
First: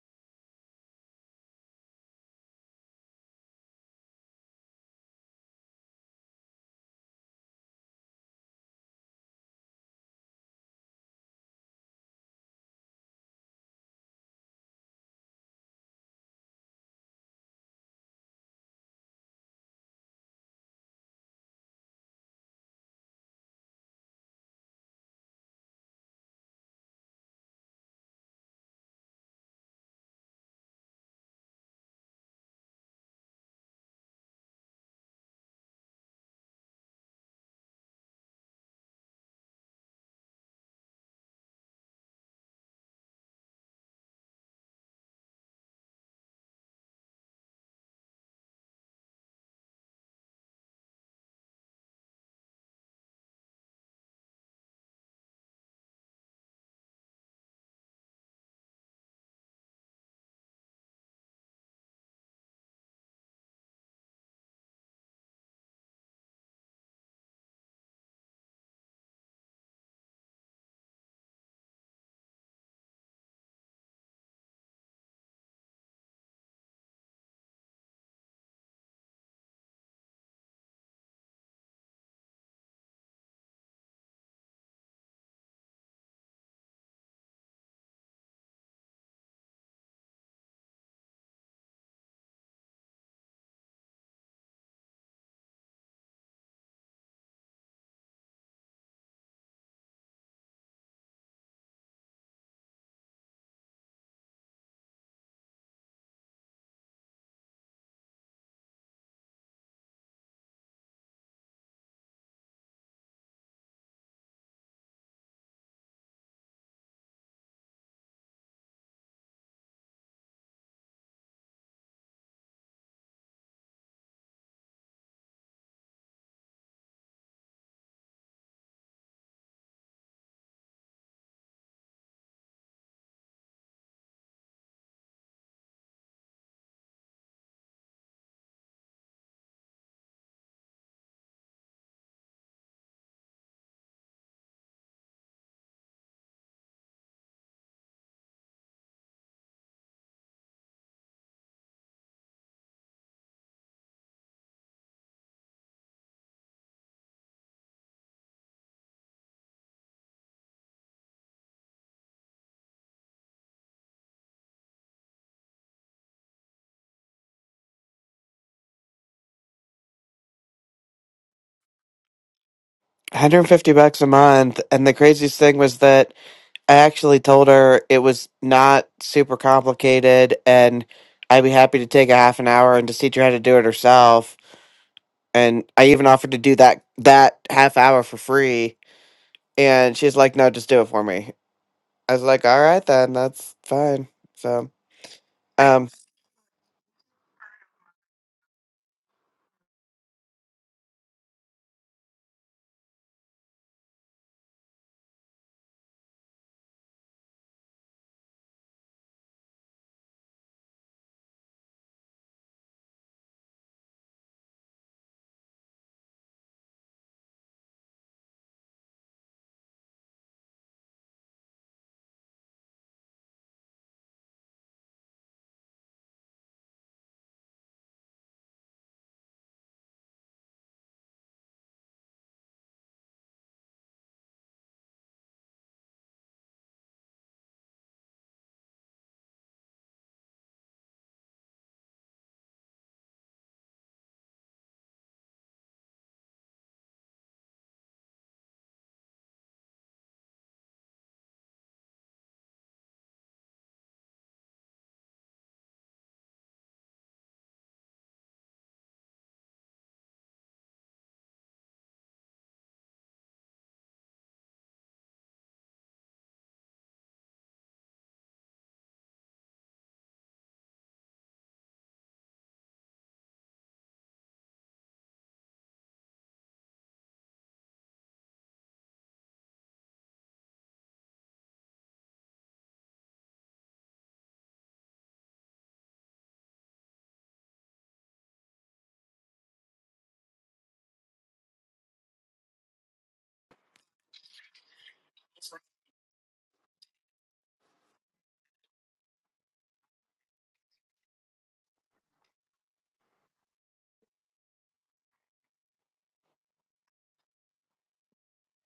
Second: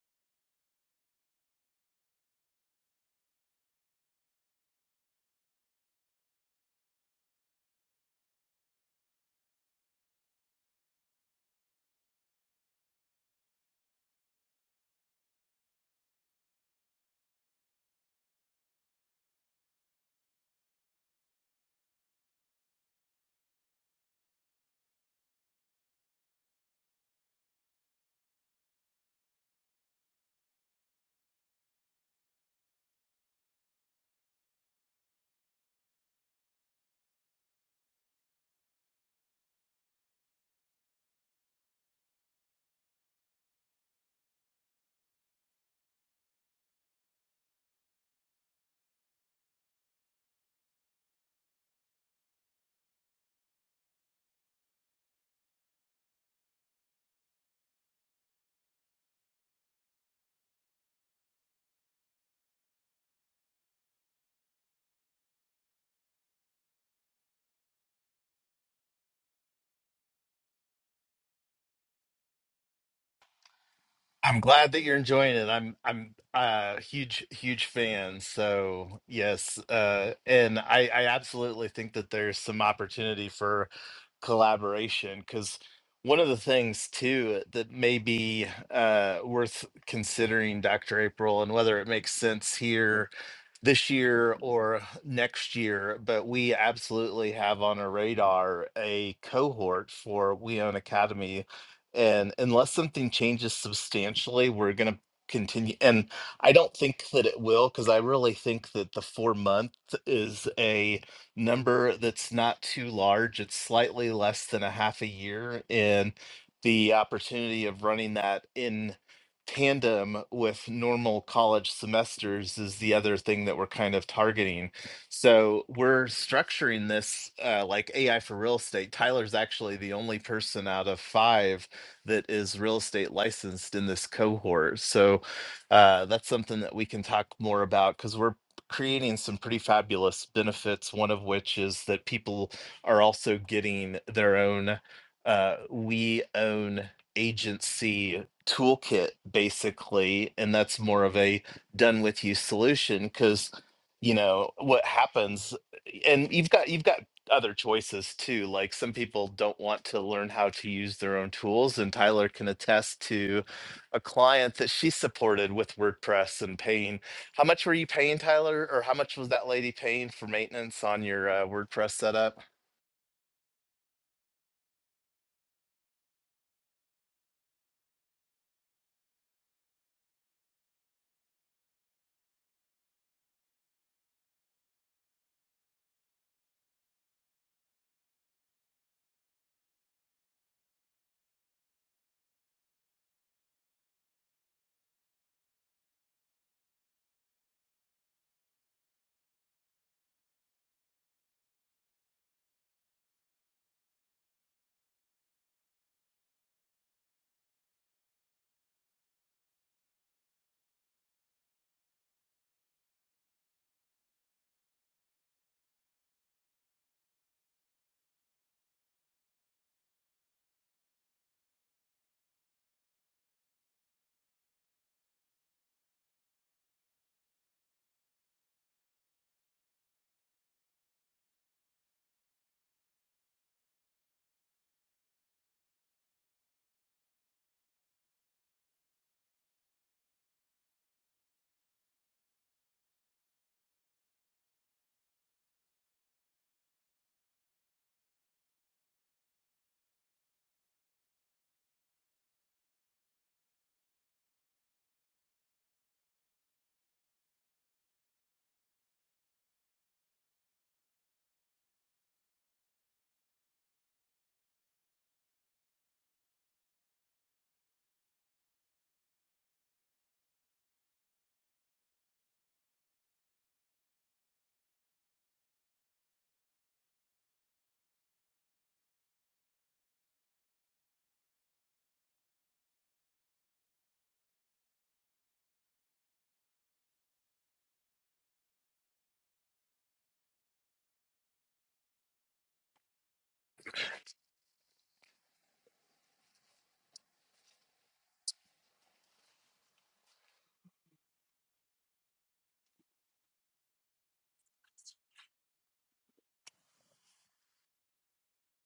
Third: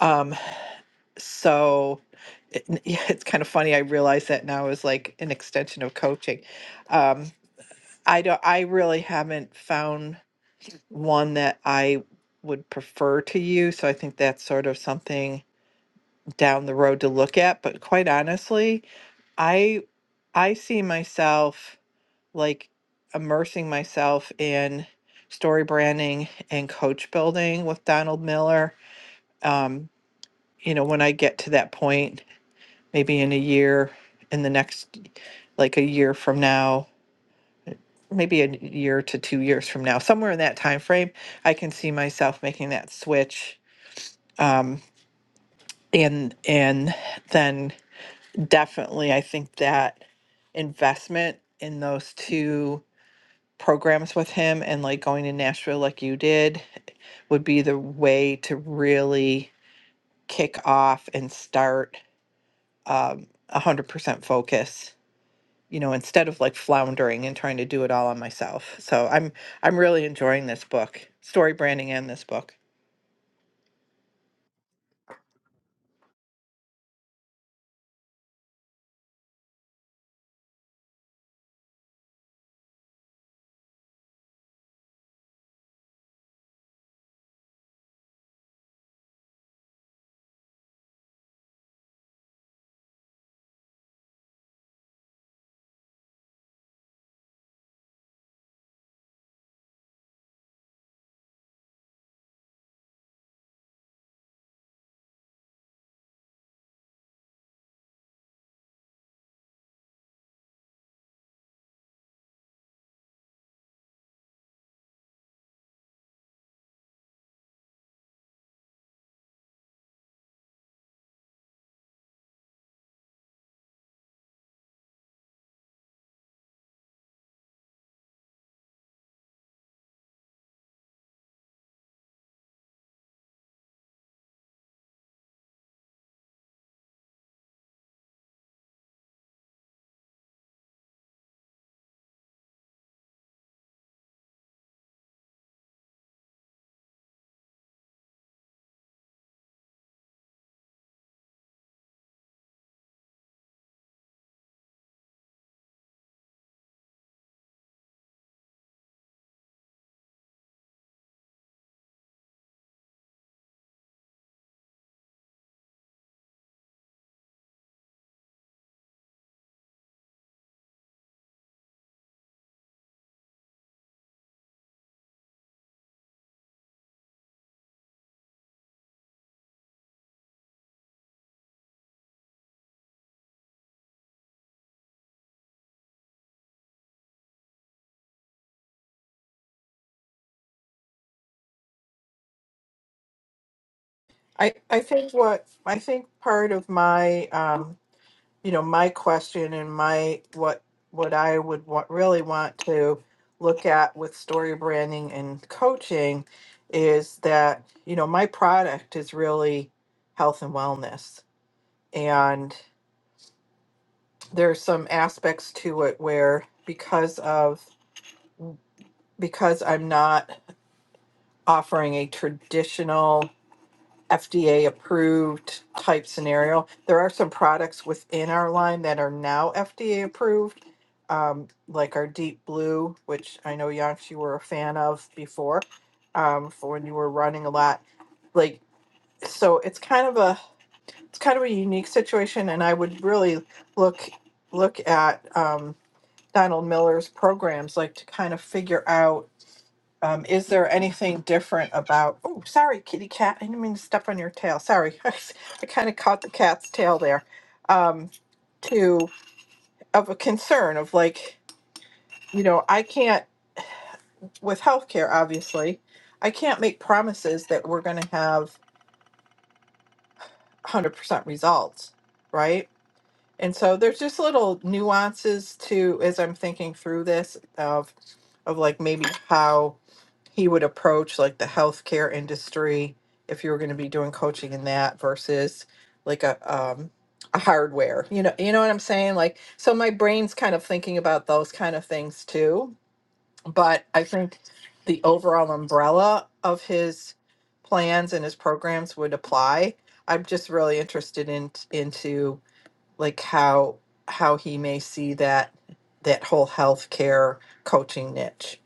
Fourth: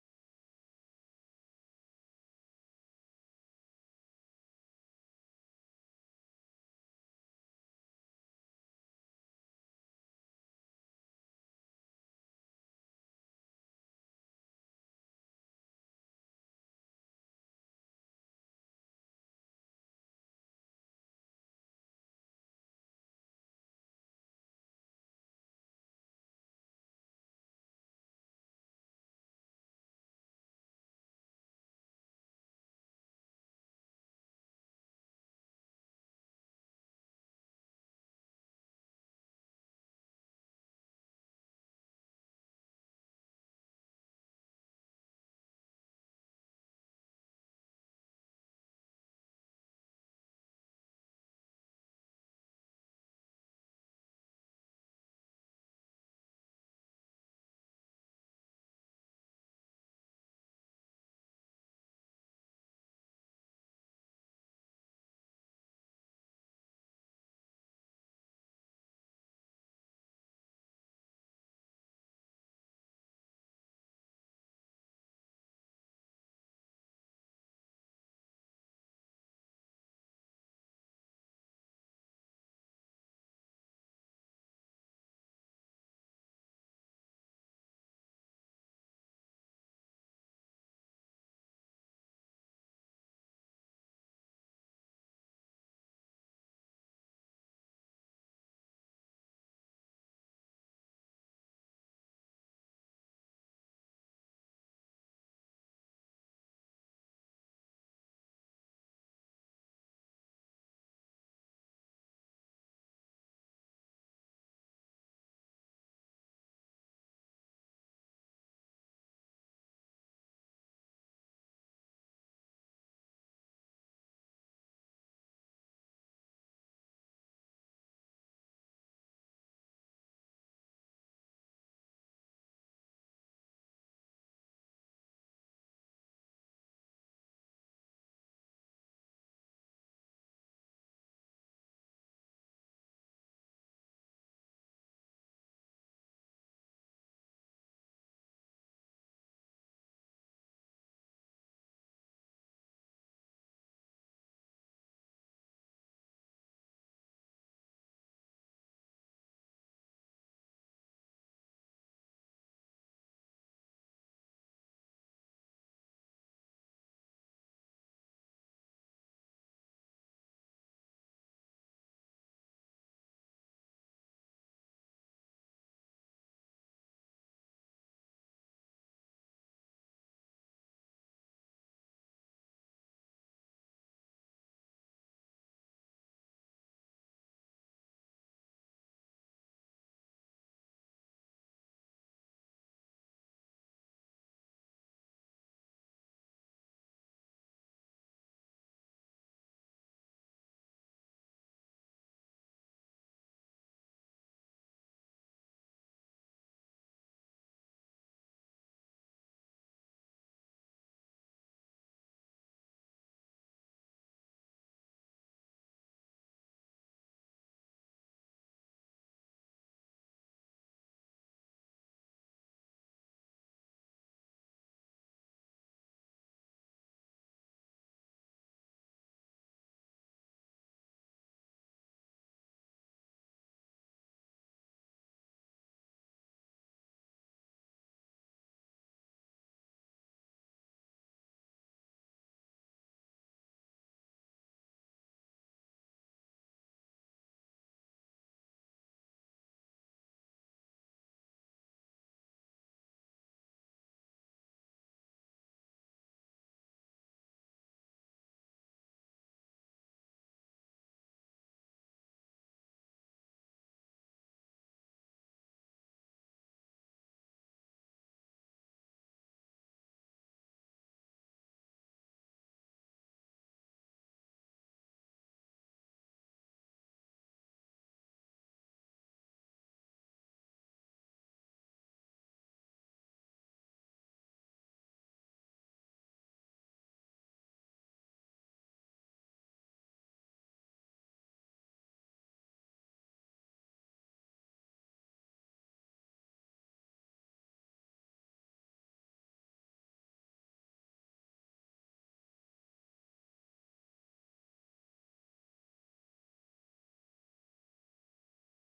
um so it, yeah, it's kind of funny i realize that now is like an extension of coaching um i don't i really haven't found one that i would prefer to use so i think that's sort of something down the road to look at but quite honestly I. I see myself like immersing myself in story branding and coach building with Donald Miller. Um, you know, when I get to that point, maybe in a year, in the next, like a year from now, maybe a year to two years from now, somewhere in that time frame, I can see myself making that switch. Um, and and then definitely, I think that investment in those two programs with him and like going to Nashville like you did would be the way to really kick off and start um, 100% focus you know instead of like floundering and trying to do it all on myself so i'm i'm really enjoying this book story branding and this book
I'm glad that you're enjoying it. I'm I'm a huge huge fan. So yes, uh, and I I absolutely think that there's some opportunity for collaboration because one of the things too that may be uh, worth considering, Dr. April, and whether it makes sense here this year or next year, but we absolutely have on our radar a cohort for We Own Academy. And unless something changes substantially, we're going to continue. And I don't think that it will, because I really think that the four month is a number that's not too large. It's slightly less than a half a year. And the opportunity of running that in tandem with normal college semesters is the other thing that we're kind of targeting. So we're structuring this uh, like AI for real estate. Tyler's actually the only person out of five that is real estate licensed in this cohort. So uh, that's something that we can talk more about because we're creating some pretty fabulous benefits. One of which is that people are also getting their own. Uh, we own agency toolkit basically and that's more of a done with you solution because you know what happens and you've got you've got other choices too like some people don't want to learn how to use their own tools and tyler can attest to a client that she supported with wordpress and paying how much were you paying tyler or how much was that lady paying for maintenance on your uh, wordpress setup
150 bucks a month and the craziest thing was that I actually told her it was not super complicated and I'd be happy to take a half an hour and just teach her how to do it herself. And I even offered to do that that half hour for free. And she's like, No, just do it for me. I was like, All right then, that's fine.
I,
So
I think what I
um
think part of my um, you know, my question and my what what I would want, really want to look at with story branding and coaching is that you know my product is really health and wellness, and there's some aspects to it where because of because I'm not offering a traditional FDA approved type scenario. There are some products within our line that are now FDA approved, um, like our Deep Blue, which I know Yonks you were a fan of before, um, for when you were running a lot. Like so, it's kind of a it's kind of a unique situation, and I would really look look at um, Donald Miller's programs, like to kind of figure out um, is there anything different about, oh, sorry, kitty cat, I didn't mean to step on your tail, sorry. I kind of caught the cat's tail there. Um, to, of a concern of like, you know, I can't, with healthcare, obviously, I can't make promises that we're gonna have one hundred percent results, right? and so there's just little nuances to as i'm thinking through this of of like maybe how he would approach like the healthcare industry if you were going to be doing coaching in that versus like a um a hardware you know you know what i'm saying like so my brain's kind of thinking about those kind of things too but i think the overall umbrella of his plans and his programs would apply i'm just really interested in into like how how he may see that that whole healthcare coaching niche.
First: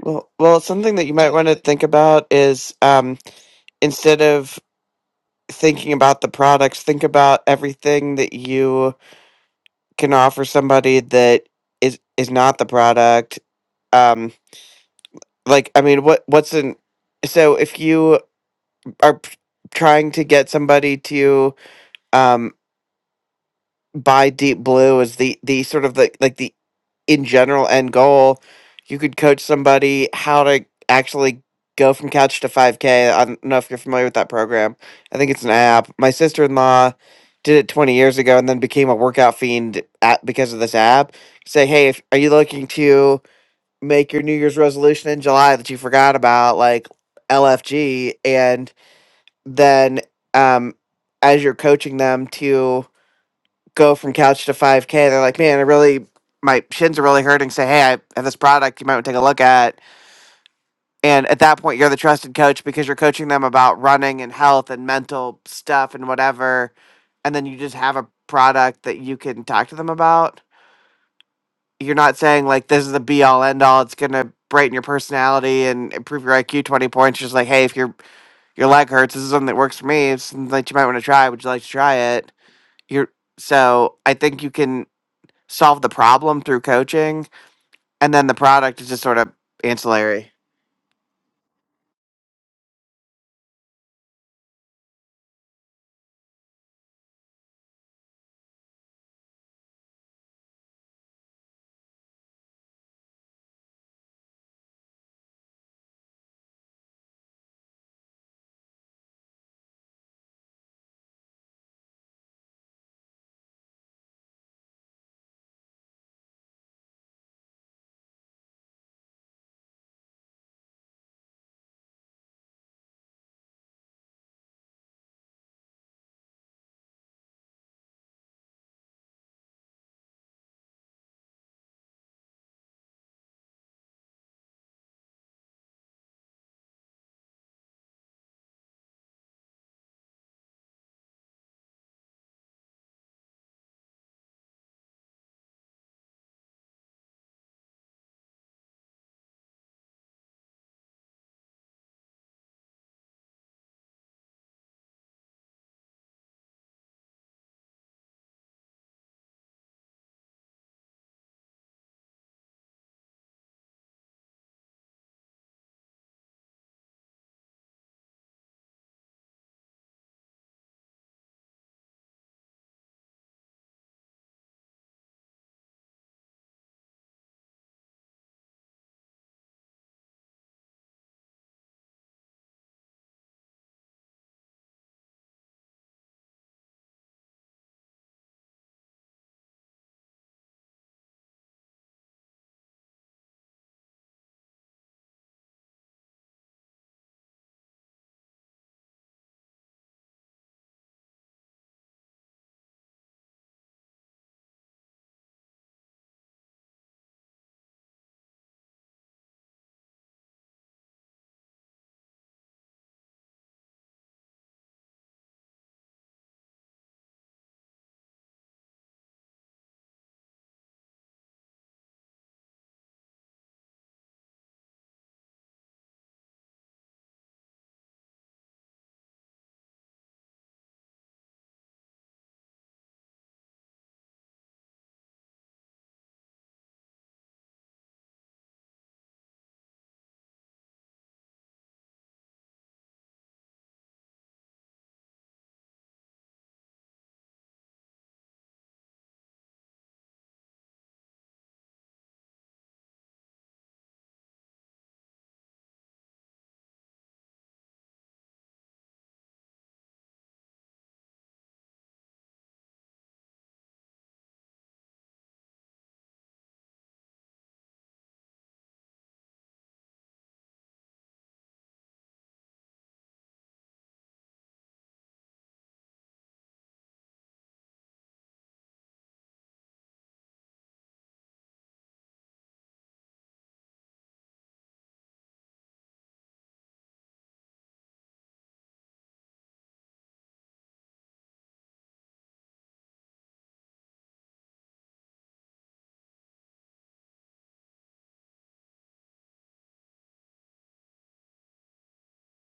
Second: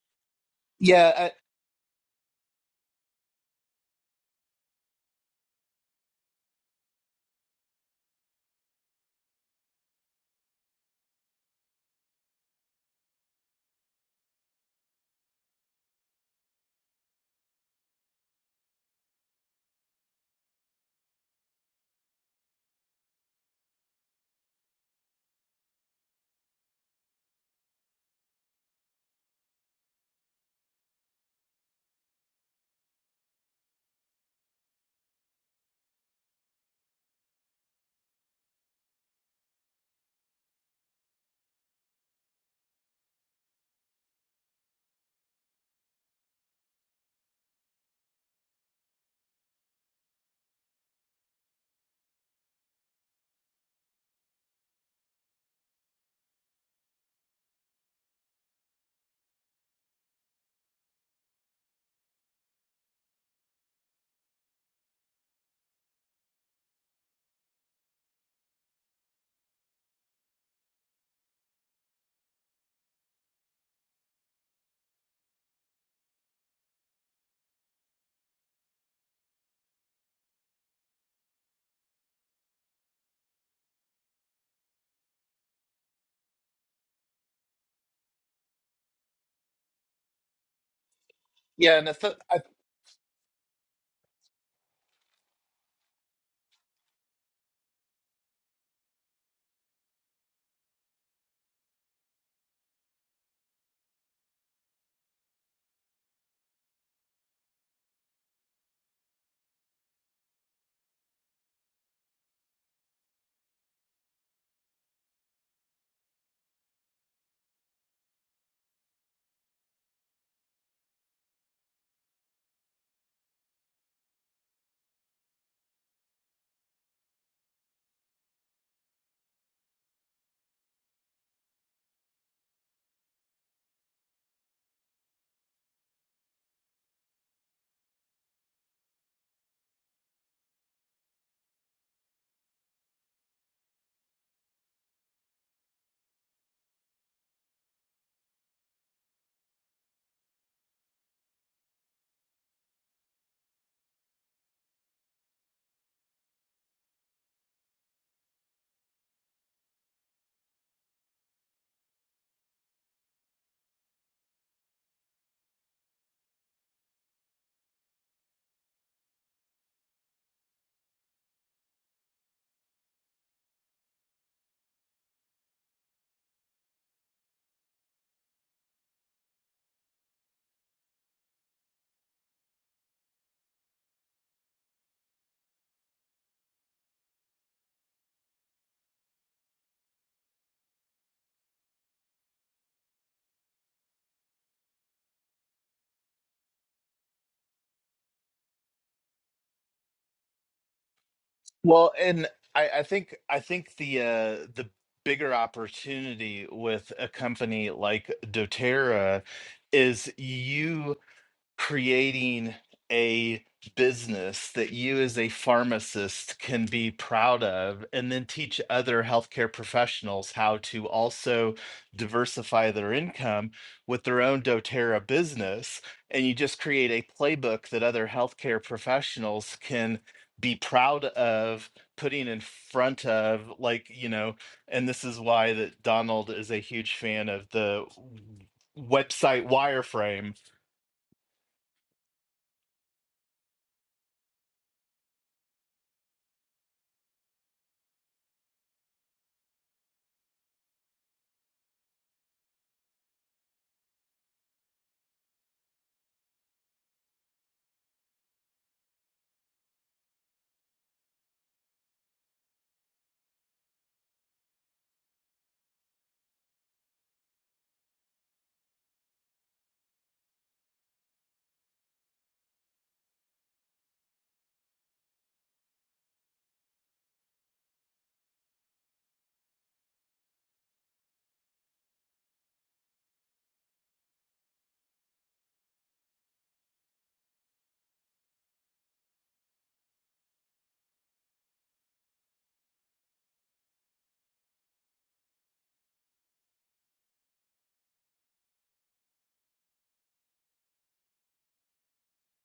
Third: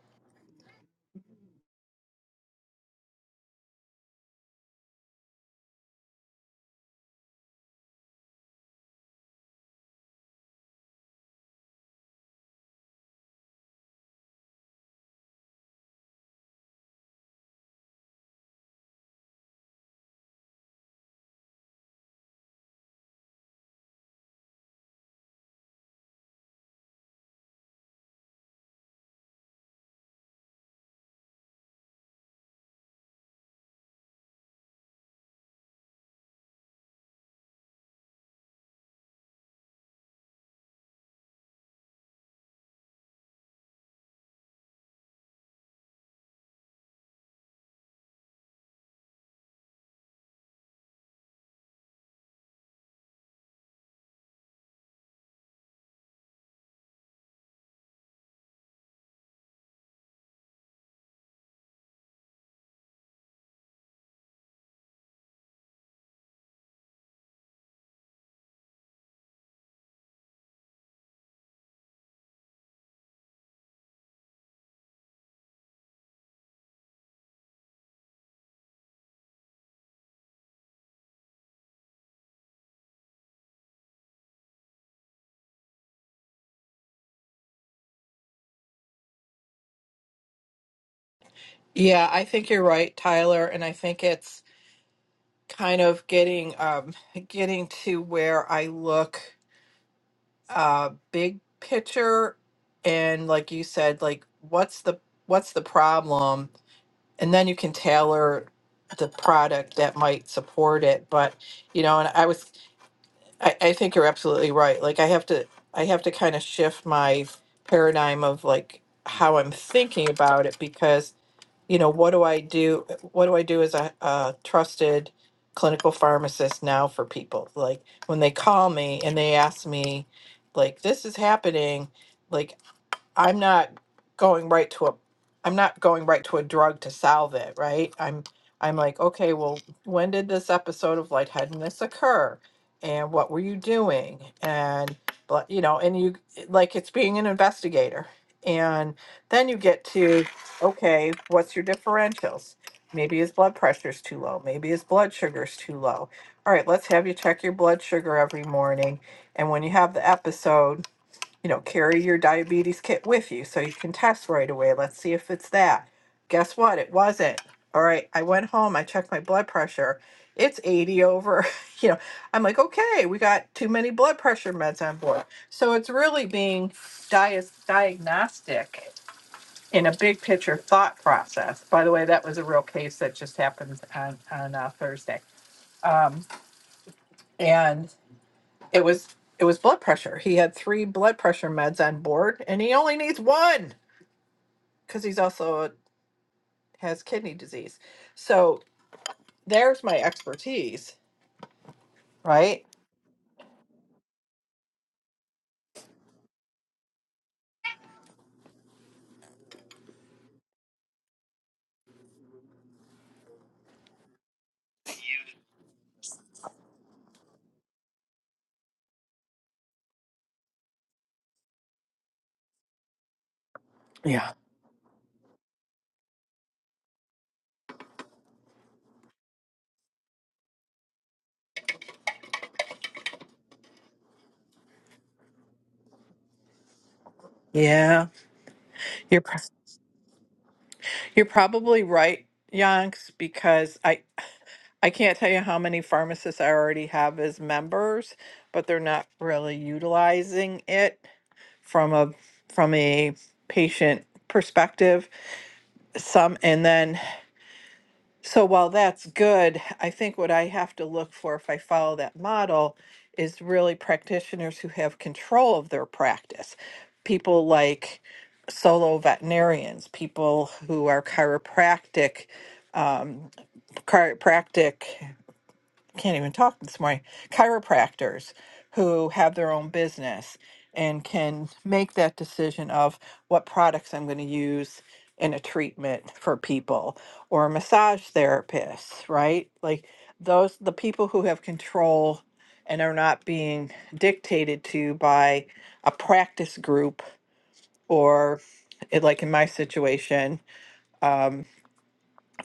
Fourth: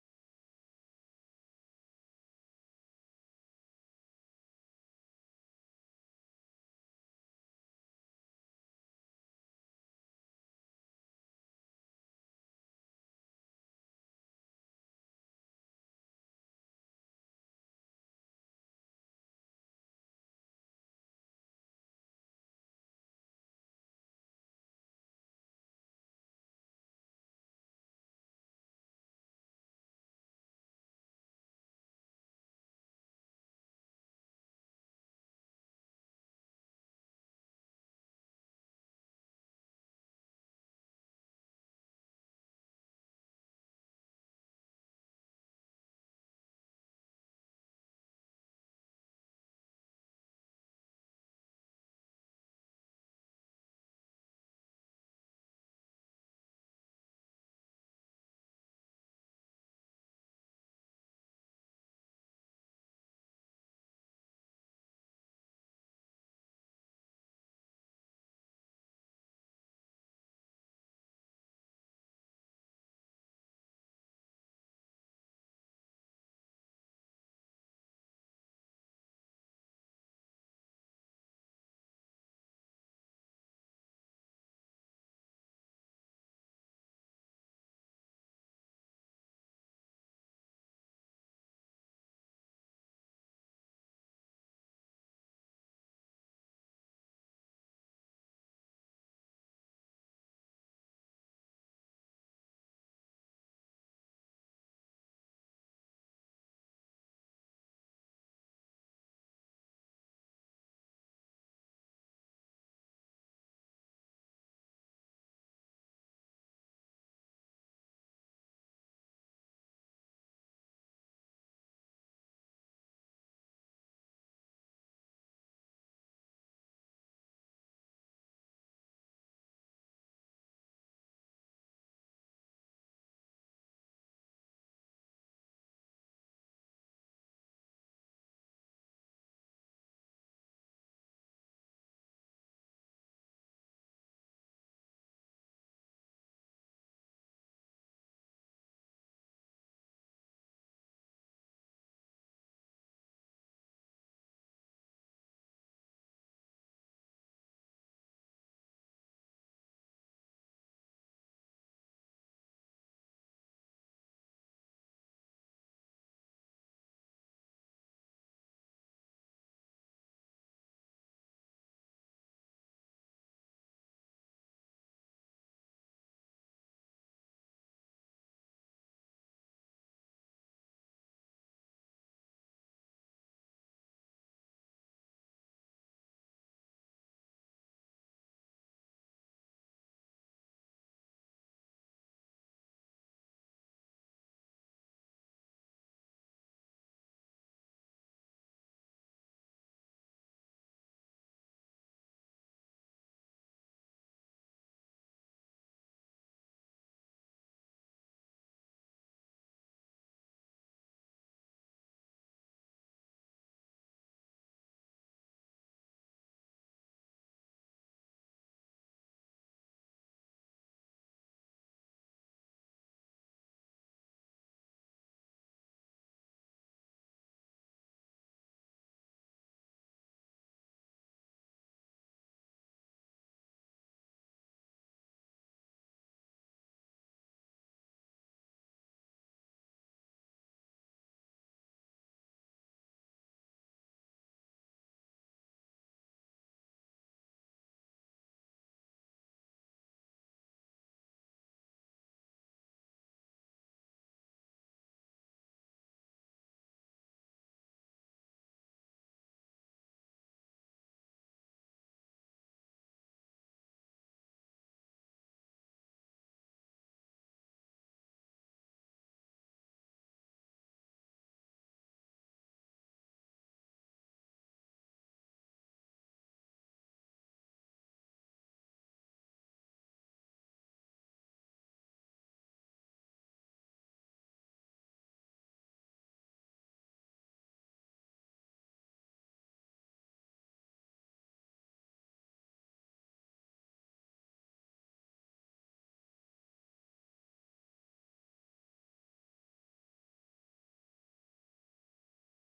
well well something that
yeah
you might
I,
want to think about is um instead of thinking about the products, think about everything that you can offer somebody that is is not the product. Um like i mean what what's an so if you are p- trying to get somebody to um buy deep blue as the the sort of the like the in general end goal you could coach somebody how to actually go from couch to 5k i don't know if you're familiar with that program i think it's an app my sister-in-law did it 20 years ago and then became a workout fiend at, because of this app say hey if, are you looking to make your New Year's resolution in July that you forgot about, like LFG, and then um, as you're coaching them to go from couch to 5K, they're like, man, I really, my shins are really hurting. Say, hey, I have this product you might want to take a look at. And at that point, you're the trusted coach because you're coaching them about running and health and mental stuff and whatever. And then you just have a product that you can talk to them about you're not saying like this is the be all end all. It's gonna brighten your personality and improve your IQ twenty points. Just like, hey, if your your leg hurts, this is something that works for me. It's something that you might want to try. Would you like to try it? You're so I think you can solve the problem through coaching, and then the product is just sort of ancillary.
yeah and I,
Yeah,
th-
I
I
think you're right, Tyler, and I think it's kind of getting um getting to where I look uh big picture and like you said like what's the what's the problem and then you can tailor the product that might support it but you know and I was I, I think you're absolutely right. Like I have to I have to kind of shift my paradigm of like how I'm thinking about it because, you know, what do I do what do I do as a, a trusted clinical pharmacist now for people? Like when they call me and they ask me like this is happening, like I'm not going right to a I'm not going right to a drug to solve it, right? I'm I'm like, okay, well, when did this episode of lightheadedness occur? And what were you doing? And but you know, and you like it's being an investigator. And then you get to, okay, what's your differentials? Maybe his blood pressure's too low. Maybe his blood sugar's too low. All right, let's have you check your blood sugar every morning. And when you have the episode, you know, carry your diabetes kit with you so you can test right away. Let's see if it's that. Guess what? It wasn't. All right, I went home, I checked my blood pressure. It's 80 over, you know. I'm like, okay, we got too many blood pressure meds on board. So it's really being dia- diagnostic in a big picture thought process. By the way, that was a real case that just happened on, on uh, Thursday. Um, and it was it was blood pressure. He had three blood pressure meds on board, and he only needs one because he's also has kidney disease. So there's my expertise,
Well, and
right?
I, I think I think the uh, the bigger opportunity with a company like DoTerra is you creating a business that you as a pharmacist can be proud of and then teach other healthcare professionals how to also diversify their income with their
Yeah.
own doterra business and you just create a playbook that other healthcare professionals can be proud of putting in front of like you know and this is why that donald is a huge fan of the
Yeah.
w-
You're pro-
website wireframe
you're probably right, Yonks, because I I can't tell you how many pharmacists I already have as members, but they're not really utilizing it from a from a patient perspective. Some and then So while that's good, I think what I have to look for if I follow that model is really practitioners who have control of their practice. People like solo veterinarians, people who are chiropractic, um, chiropractic can't even talk this morning chiropractors who have their own business and can make that decision of what products I'm going to use in a treatment for people or massage therapists, right? Like those the people who have control and are not being dictated to by a practice group or it- like in my situation um,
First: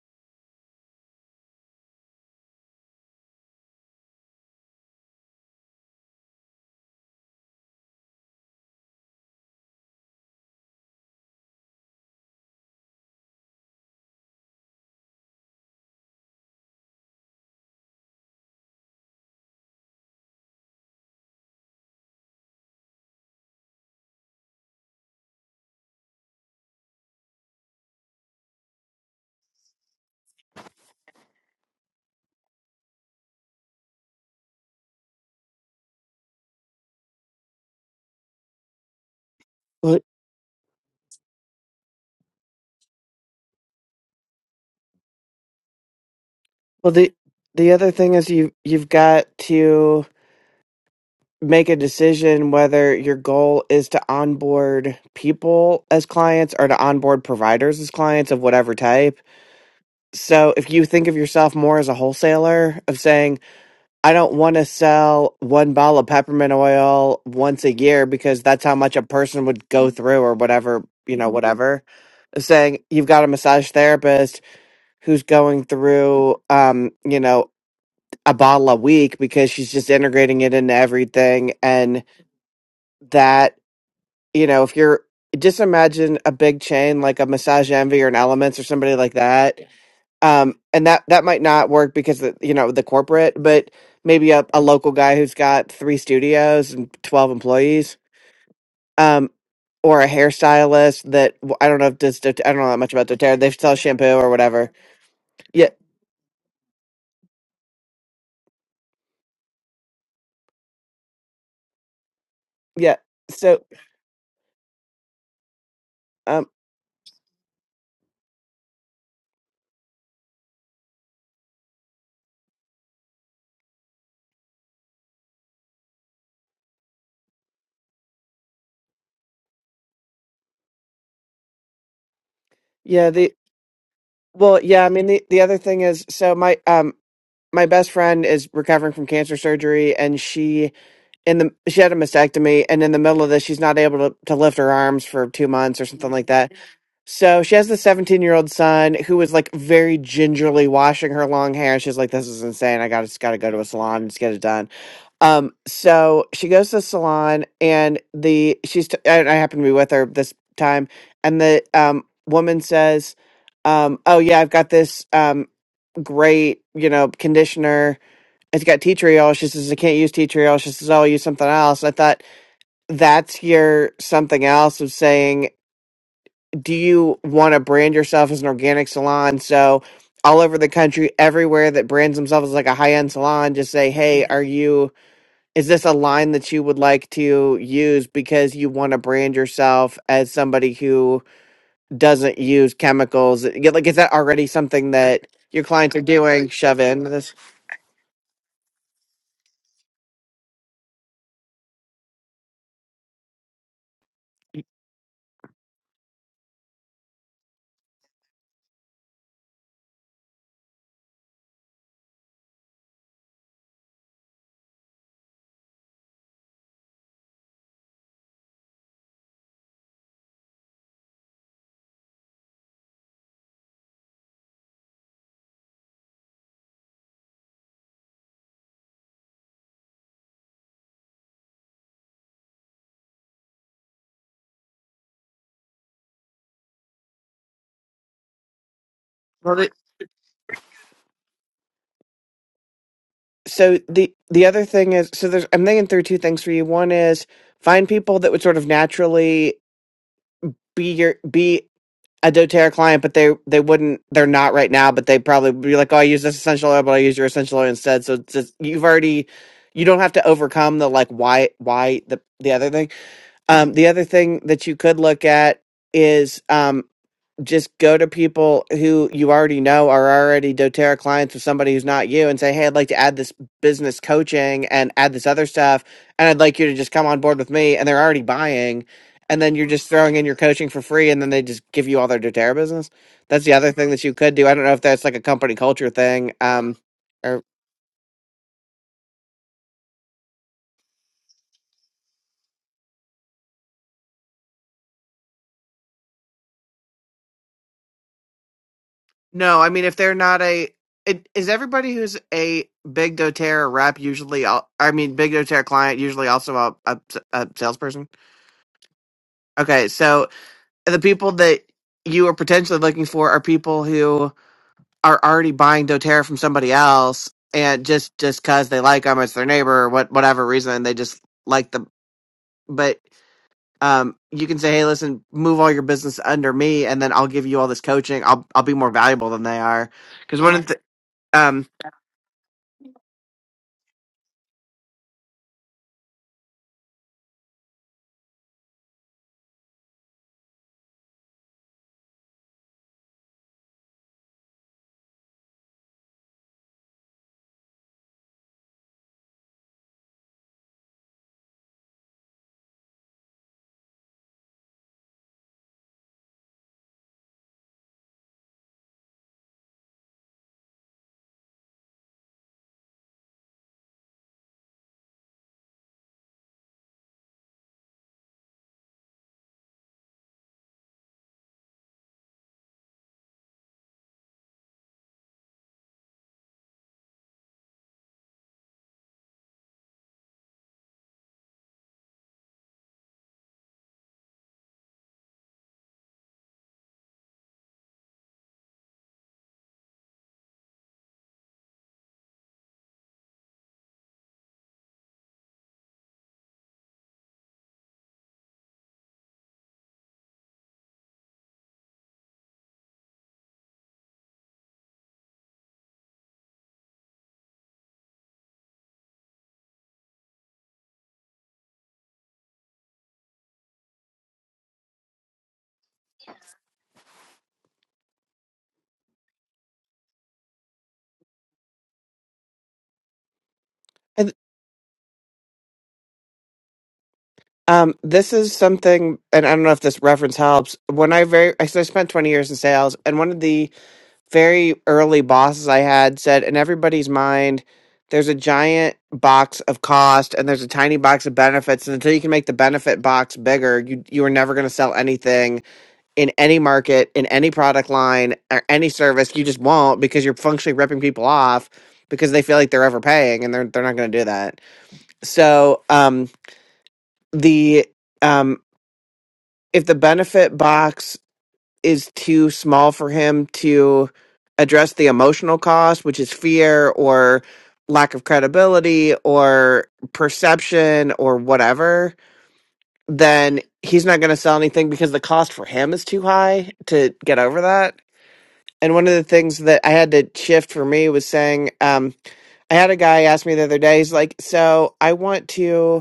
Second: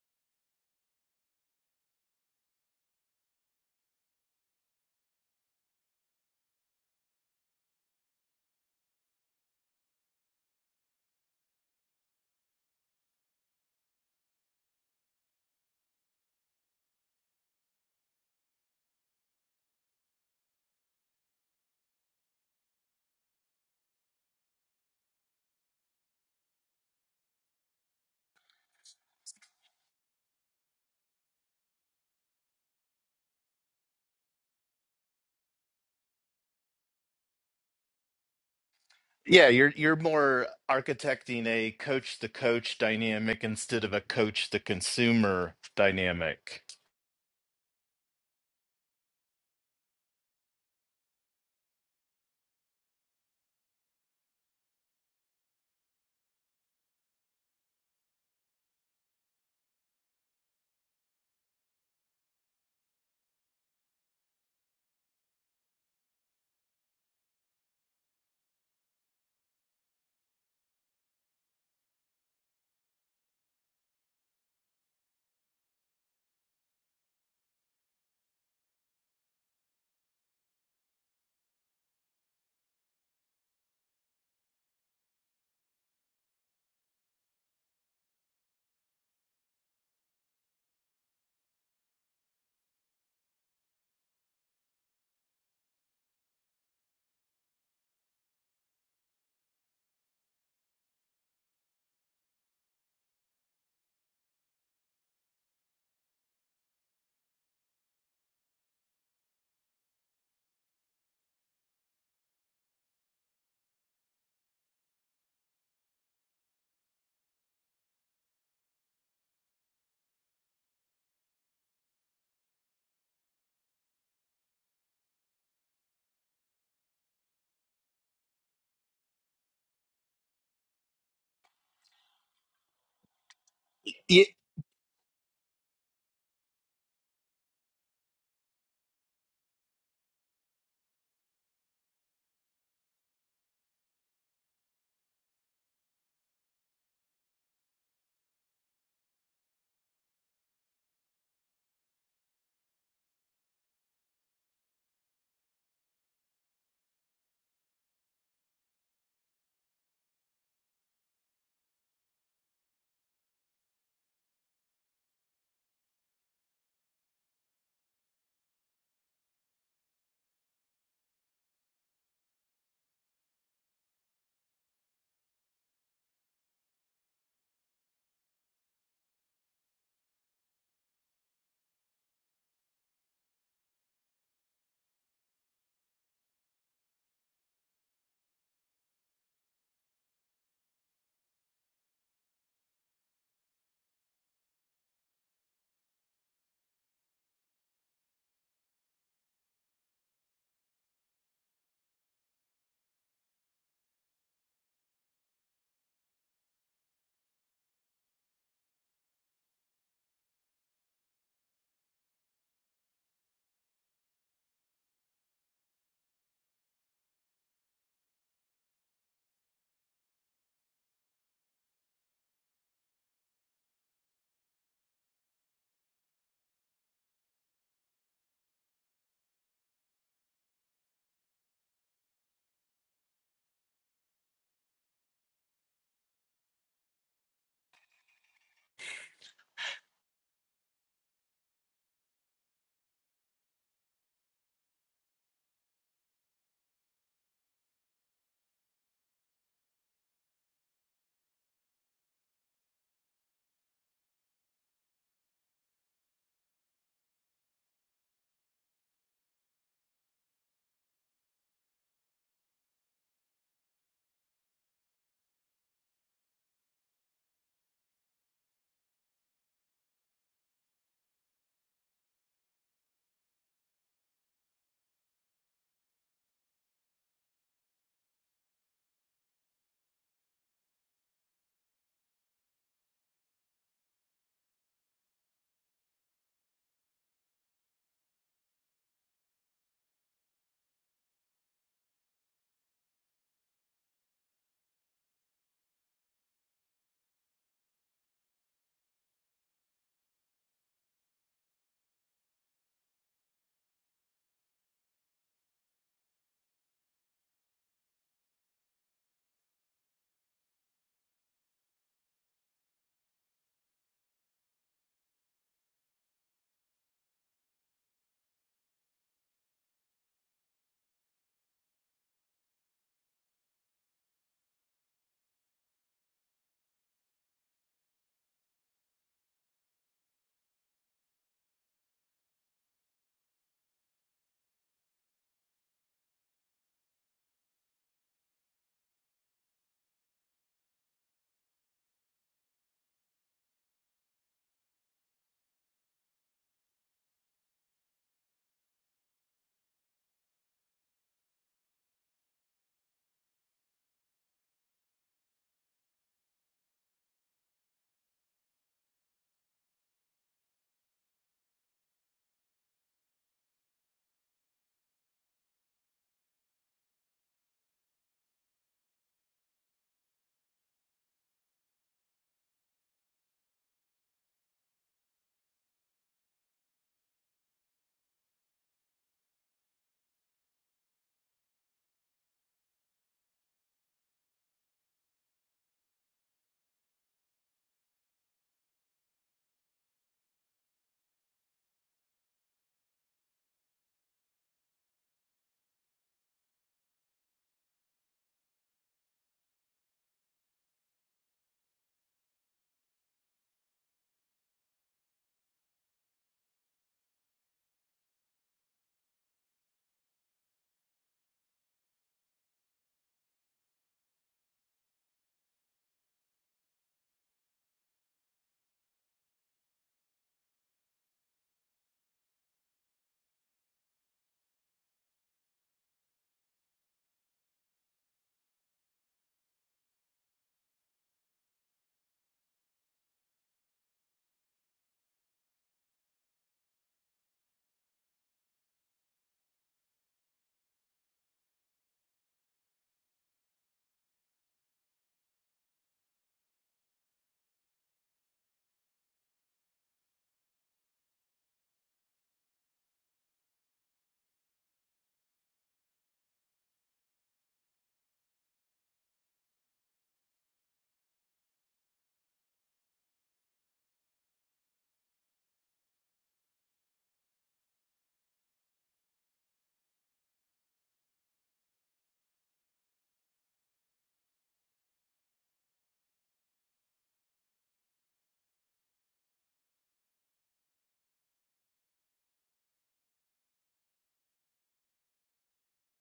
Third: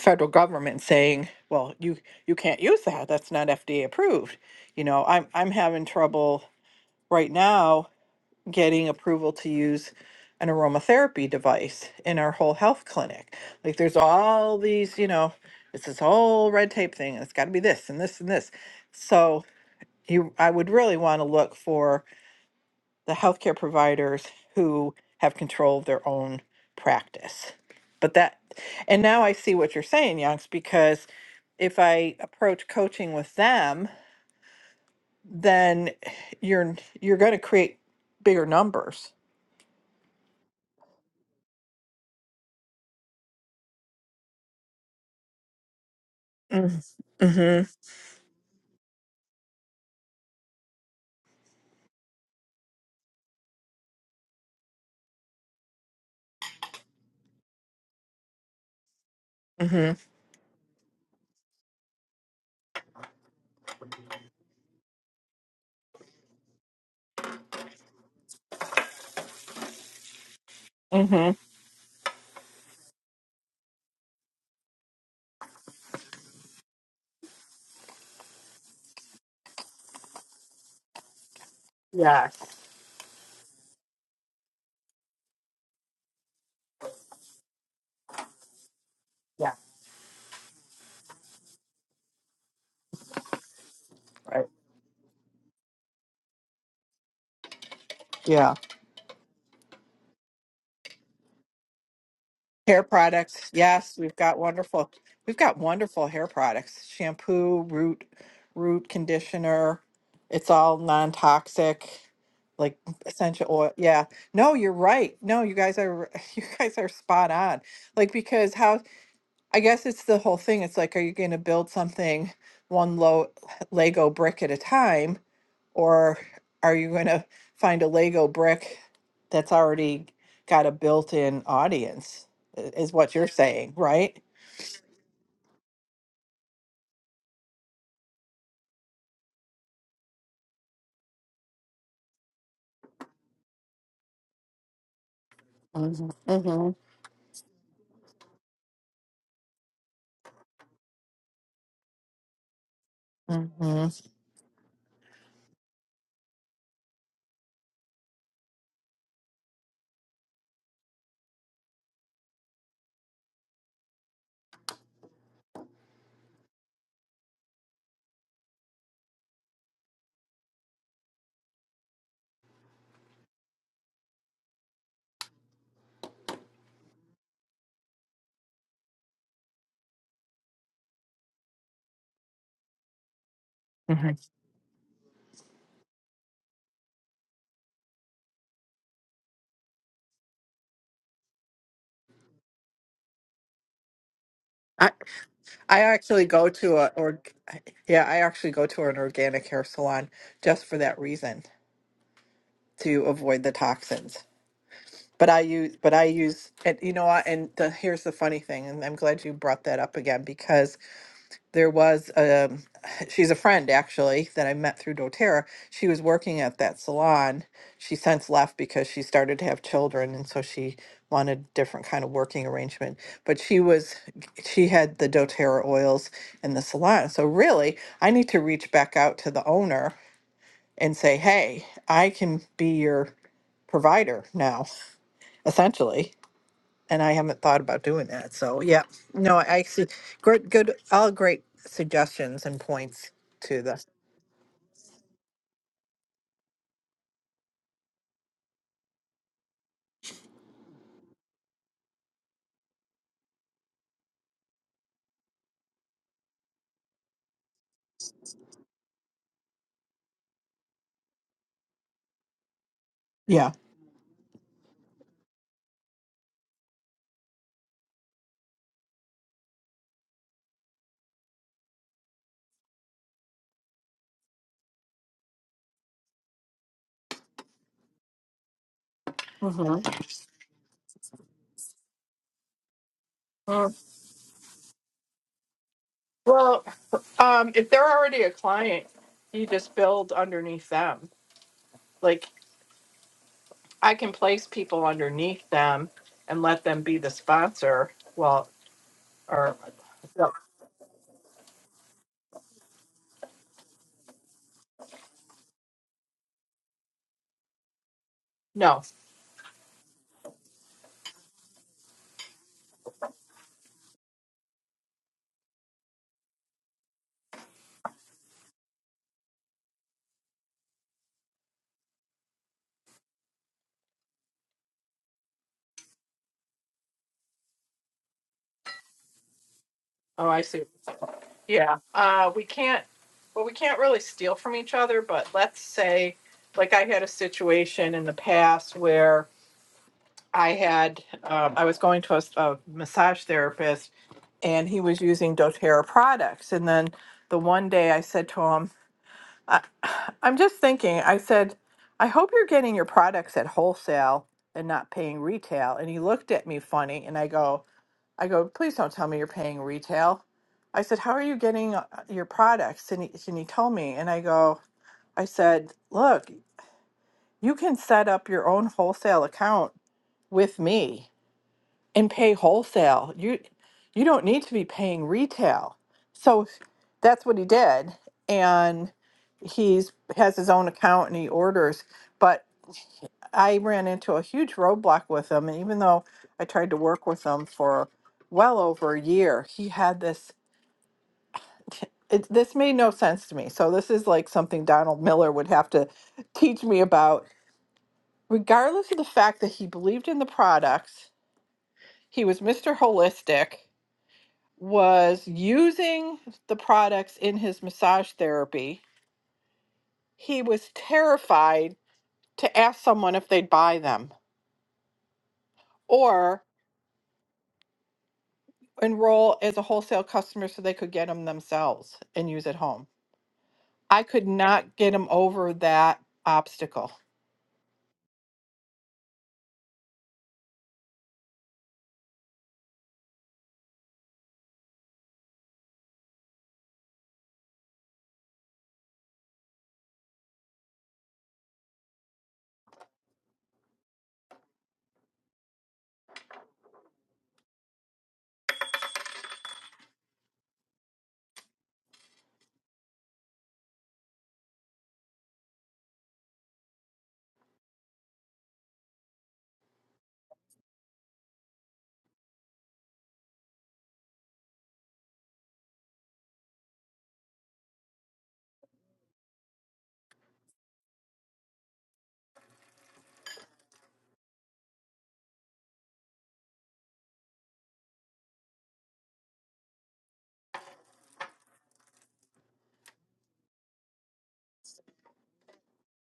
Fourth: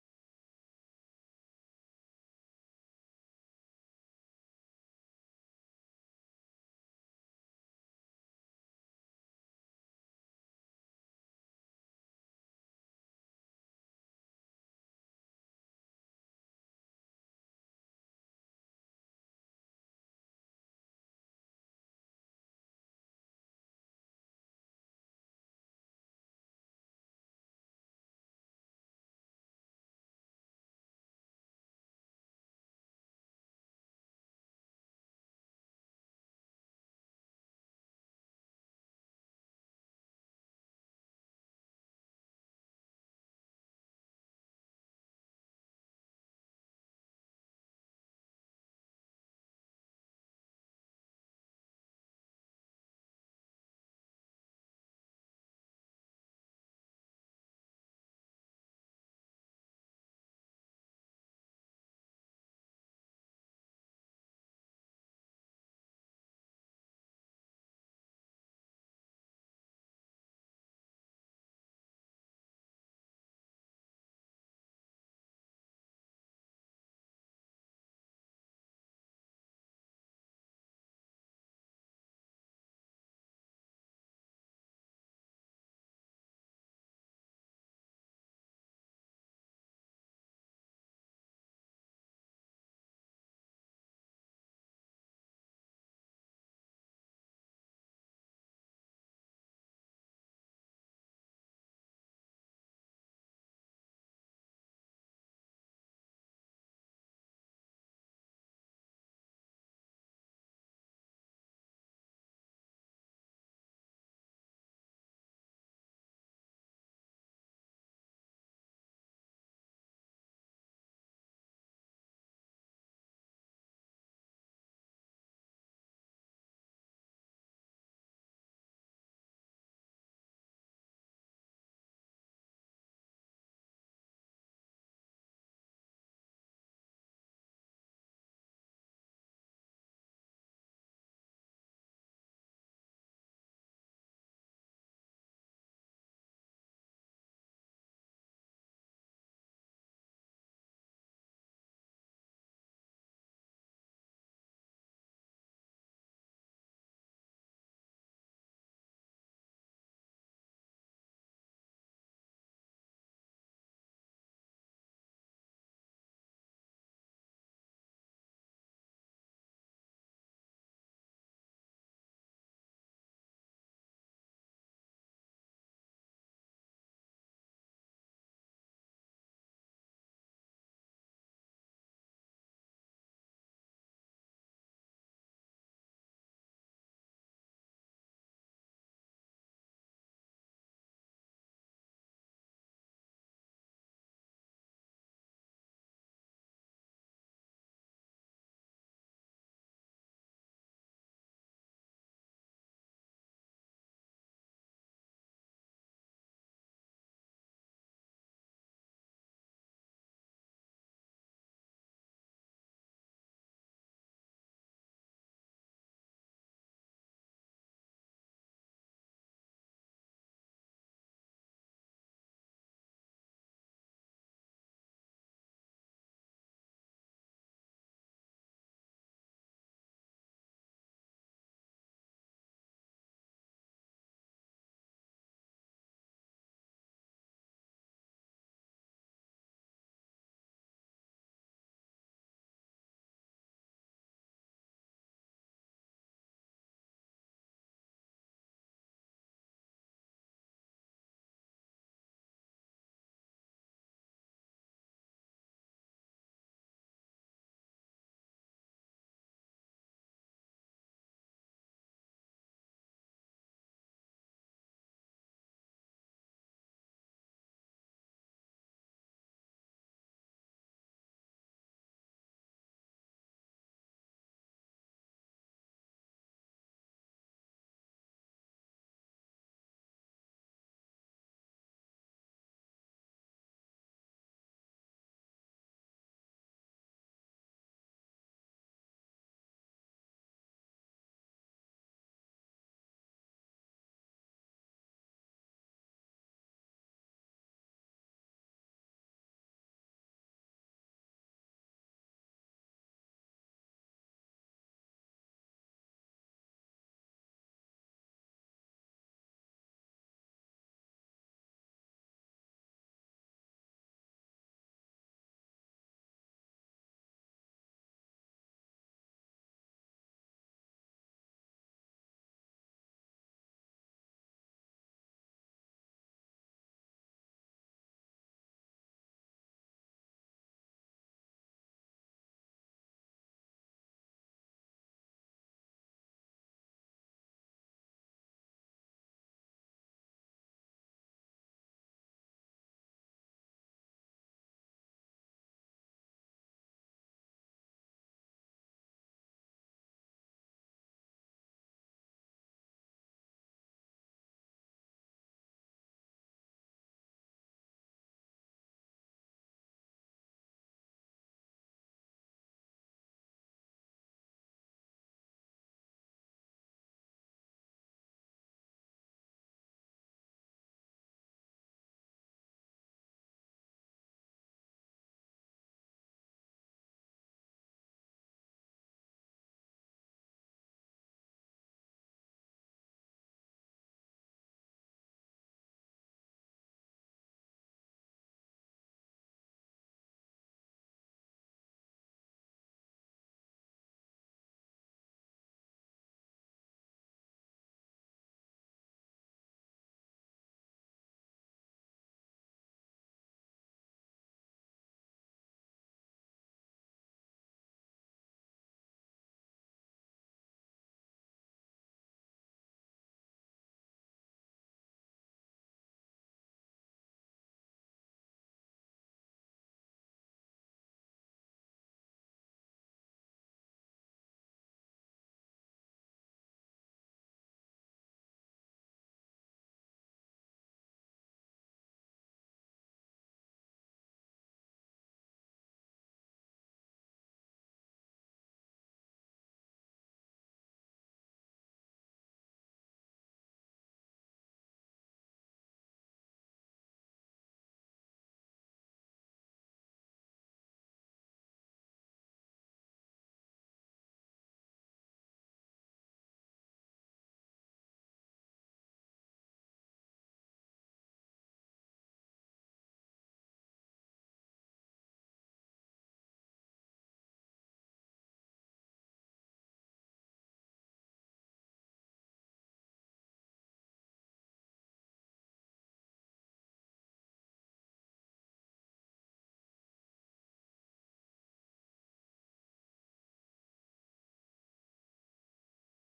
federal government saying, well, you you can't use that. That's not FDA approved. You know, I'm I'm having trouble right now getting approval to use an aromatherapy device in our whole health clinic. Like there's all these, you know, it's this whole red tape thing and it's got to be this and this and this. So you I would really want to look for the healthcare providers who have control of their own practice. But that, and now I see what you're saying, Youngs, because if I approach coaching with them, then you're you're going to create bigger numbers.
Yeah, you're you're
Well,
more architecting a coach the coach dynamic instead of a coach the consumer dynamic.
well, the
Mm-hmm.
the other thing is you you've got to make a decision whether your goal is to onboard people as clients or to onboard providers as clients of whatever type
Mm-hmm.
So if you think of yourself more as a wholesaler of saying, I don't want to sell one bottle of peppermint oil once a year because that's how much a person would go through or whatever, you know,
Mm-hmm.
whatever. Saying you've got a massage therapist who's going through um, you know, a bottle a week because she's just integrating it into everything and
Yes.
that, you know, if you're just imagine a big chain like a massage envy or an elements or somebody like
Yeah.
that um and that that might not work because of, you know the corporate but maybe a,
Right.
a local guy who's got three studios and 12 employees
Yeah.
um or a hairstylist that w- i don't know if does doter- i don't know that
Hair
much about doterra
products.
they sell
Yes,
shampoo
we've
or
got
whatever
wonderful. We've got
yeah
wonderful hair products. Shampoo, root root conditioner. It's all non-toxic like
yeah
essential
so
oil. Yeah. No, you're right. No, you guys are you
um
guys are spot on. Like because how I guess it's the whole thing. It's like are you going to build something one low Lego brick at a time or are you going to find a Lego brick that's already got a built in audience, i- is
yeah
what you're
the
saying, right?
Yeah,
well yeah i mean the, the other thing is so my um my best friend is recovering from cancer surgery and she in the she had a mastectomy and in the middle of this she's not able to, to lift her arms for two months or something
Mm-hmm.
like that
Mm-hmm.
So she has the 17 year old son who was like very gingerly washing her long hair. She's like, this is insane. I got to got to go to a
mm
salon and just get it done. Um, so she goes to the salon and the she's t- and I happen to be with her this time. And the um, woman says, um, oh, yeah, I've got this um, great, you know, conditioner. It's got tea tree oil. She says, I can't use tea tree oil. She says, oh, I'll use something else. I thought that's your something else of saying do you want to brand yourself as an organic salon? So, all over the country, everywhere that brands themselves as like a high end salon, just say,
hmm
hey, are you, is this a line that you would like to use because you want to brand yourself as somebody who doesn't use chemicals? Yeah, Like, is that already
I
something that your
I
clients are
actually
doing?
go to
Shove
a
in
or
this.
yeah I actually go to an organic hair salon just for that reason to avoid the toxins. But I use but I use and you know what and the here's the funny thing and I'm glad you brought that up again because. there was a she's a friend actually that I met through doTERRA. She was working at that salon. She since left because she started to have children and so she wanted different kind of working arrangement. But she was she had the doTERRA oils in the salon. So really, I need to reach back out to the owner and say, "Hey, I can be your provider now." Essentially and I haven't thought about doing that. So yeah, no, I see. Good, good, all great suggestions and points to
So,
the.
the, the other thing is, so there's, I'm thinking through two things for you. One is find people that would sort of naturally be your, be a doTERRA client, but they they wouldn't. They're not right now, but they probably would be like, "Oh, I use this essential oil, but I use your essential oil instead." So it's just, you've already you don't have to overcome the like why why the the other thing.
Yeah.
Um, the other thing that you could look at is um just go to people who you already know are already doTERRA clients with somebody who's not you and say, Hey, I'd like to add this business coaching and add this other stuff. And I'd like you to just come on board with me. And they're already buying. And then you're
hmm
just throwing in your coaching for free. And then they just give you all their doTERRA business. That's the other thing that you could do. I don't know if that's like a company culture thing.
Well,
Um, or
um, if they're already a client, you just build underneath them. Like I can place people underneath them and let them be the sponsor. Well, or
no, I mean, if they're
no,
not a, it, is everybody who's a big doTERRA rep usually, al- I mean, big doTERRA client usually also a, a, a salesperson?
no.
Okay, so the people that you are potentially looking for are people who are already buying DoTerra from somebody else, and just just because they like them, it's their neighbor or what whatever reason they just like them. But um, you can say, hey, listen, move all your business under me, and then I'll give you all this coaching. I'll I'll be more valuable than they are
Oh,
because
I
one
see.
of the um.
Yeah, uh, we can't, well, we can't really steal from each other, but let's say, like I had a situation in the past where I had, um, I was going to a, s- a massage therapist and he was using doTERRA products. And then the one day I said to him, I, I'm just thinking, I said, I hope you're getting your products at wholesale and not paying retail. And he looked at me funny and I go, I go, please don't tell me you're paying retail. I said, how are you getting uh, your products? And he, and he told me, and I go, I said, look, you can set up your own wholesale account with me and pay wholesale. You, you don't need to be paying retail. So that's what he did, and he's has his own account and he orders. But I ran into a huge roadblock with him. And even though I tried to work with him for well over a year, he had this. It, this made no sense to me. So, this is like something Donald Miller would have to teach me about. Regardless of the fact that he believed in the products, he was Mr. Holistic, was using the products in his massage therapy. He was terrified to ask someone if they'd buy them. or. enroll as a wholesale customer so they could get them themselves and use at home. I could
and
not get them over that obstacle.
Um, this is something, and I don't know if this reference helps. When I very, I so I spent twenty years in sales, and one of the very early bosses I had said, in everybody's mind, there's a giant box of cost and there's a tiny box of benefits. And until you can make the benefit box bigger, you you are never going to sell anything in any market, in any product line, or any service. You just won't because you're functionally ripping people off because they feel like they're overpaying and they're they're not going to do that. So um, the um, if the benefit box is too small for him to address the emotional cost, which is fear or lack of credibility or perception or whatever, then he's not going to sell anything because the cost for him is too high to get over that. And one of the things that I had to shift for me was saying, um, I had a guy ask me the other day, he's like, So I want to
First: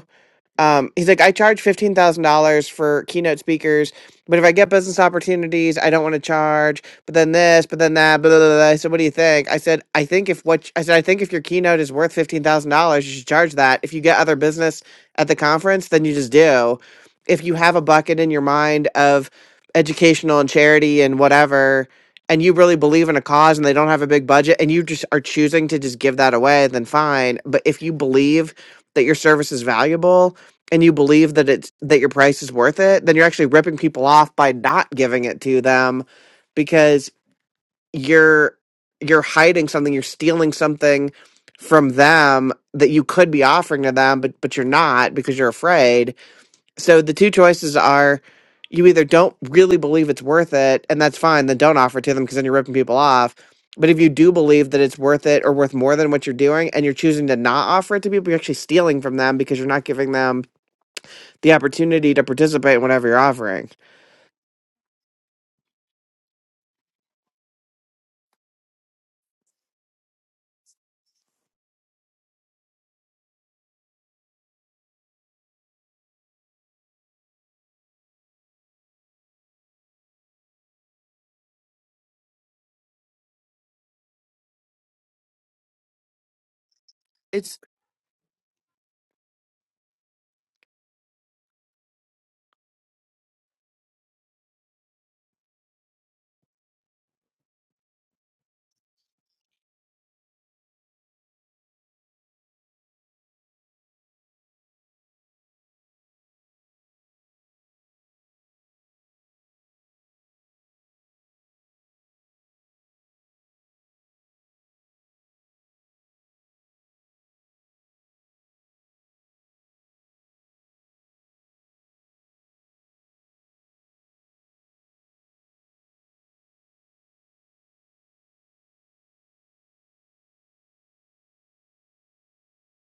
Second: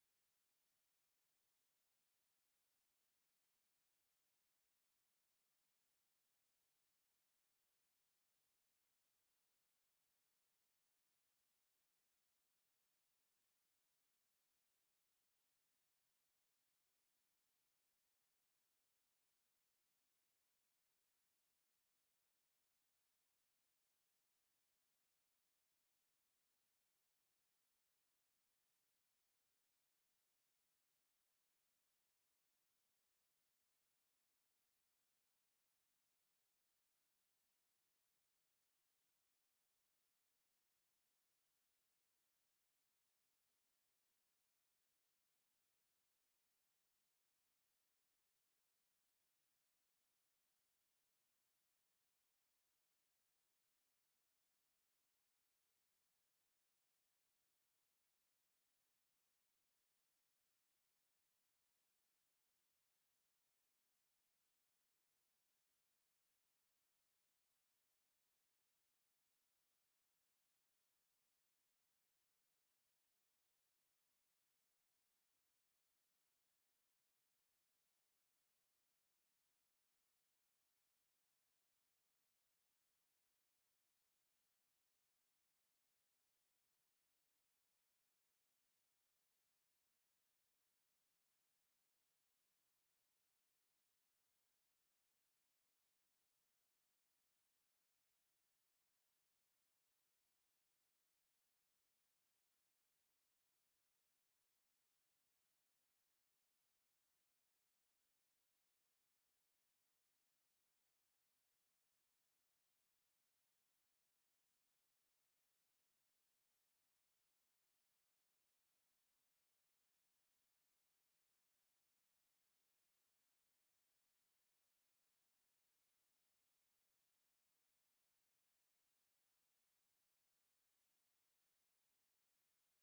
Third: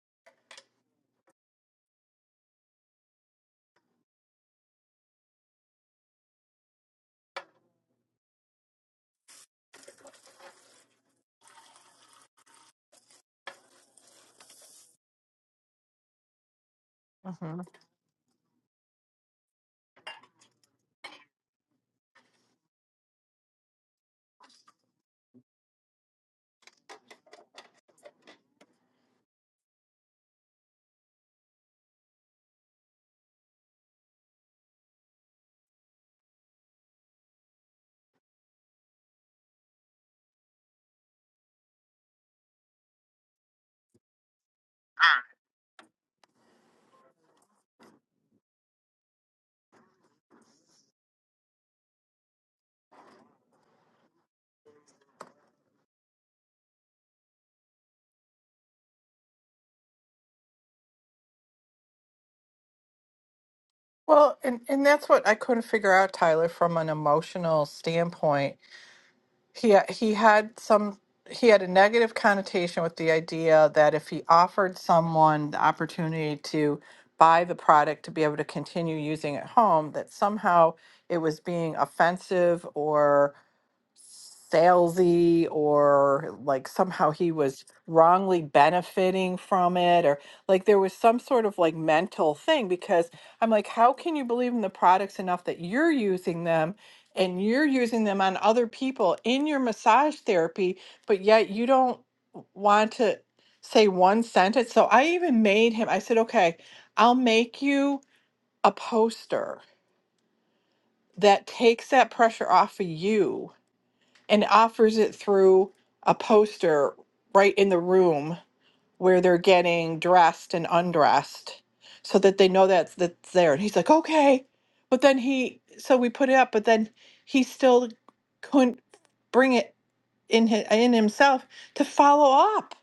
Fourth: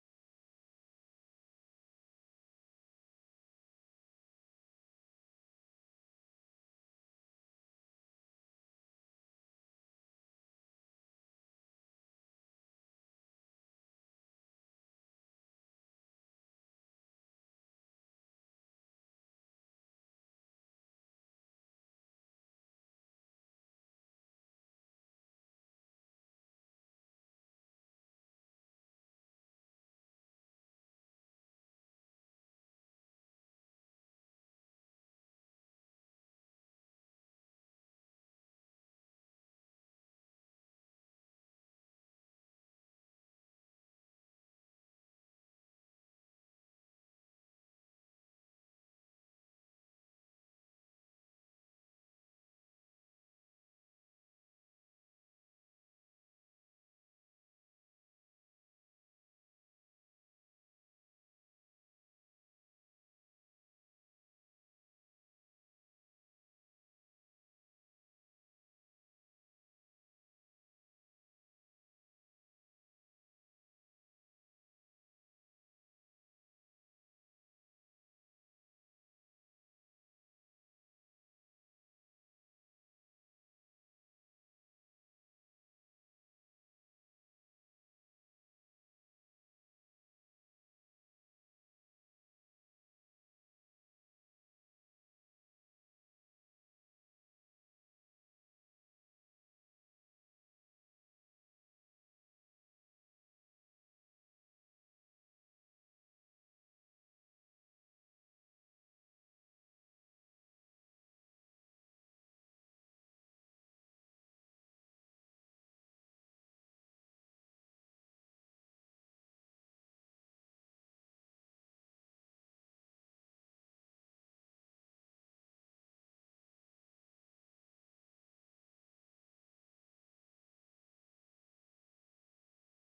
um, he's like, I charge fifteen thousand dollars for keynote speakers, but if I get business opportunities, I don't want to charge. But then this, but then that, blah, blah, blah. blah." I said, what do you think? I said, I think if what I said, I think if your keynote is worth fifteen thousand dollars, you should charge that. If you get other business at the conference, then you just do. If you
hmm
have a bucket in your mind of educational and charity and whatever, and you really believe in a cause and they don't have a big budget and you just are choosing to just give that away, then fine. But if you believe that your service is valuable and you believe that it's that your price is worth it, then you're actually ripping people off by not giving it to them because you're you're hiding something, you're stealing something from them that you could be offering to them, but but you're not because you're afraid. So the two choices are you either don't really believe it's worth it, and that's fine, then don't offer it to them because then you're ripping people off. But if you do believe that it's worth it or worth more than what you're doing, and you're choosing to not offer it to people, you're actually stealing from them because you're not giving them the opportunity to participate in whatever you're offering.
Well, and, and that's what I couldn't figure out, Tyler, from an emotional standpoint. He uh, he had some he had a negative connotation with the idea that if he offered someone the opportunity to buy the product to be able to continue using at home, that somehow it was being offensive salesy or like somehow he
It's
was wrongly benefiting from it or like there was some sort of like mental thing because I'm like how can you believe in the products enough that you're using them and you're using them on other people in your massage therapy but yet you don't want to say one sentence so I even made him I said okay I'll make you a poster that takes that pressure off of you and offers it through a poster right in the room where they're getting dressed and undressed so that they know that's that's there and he's like okay but then he so we put it up but then he still couldn't bring it in his, in himself to follow up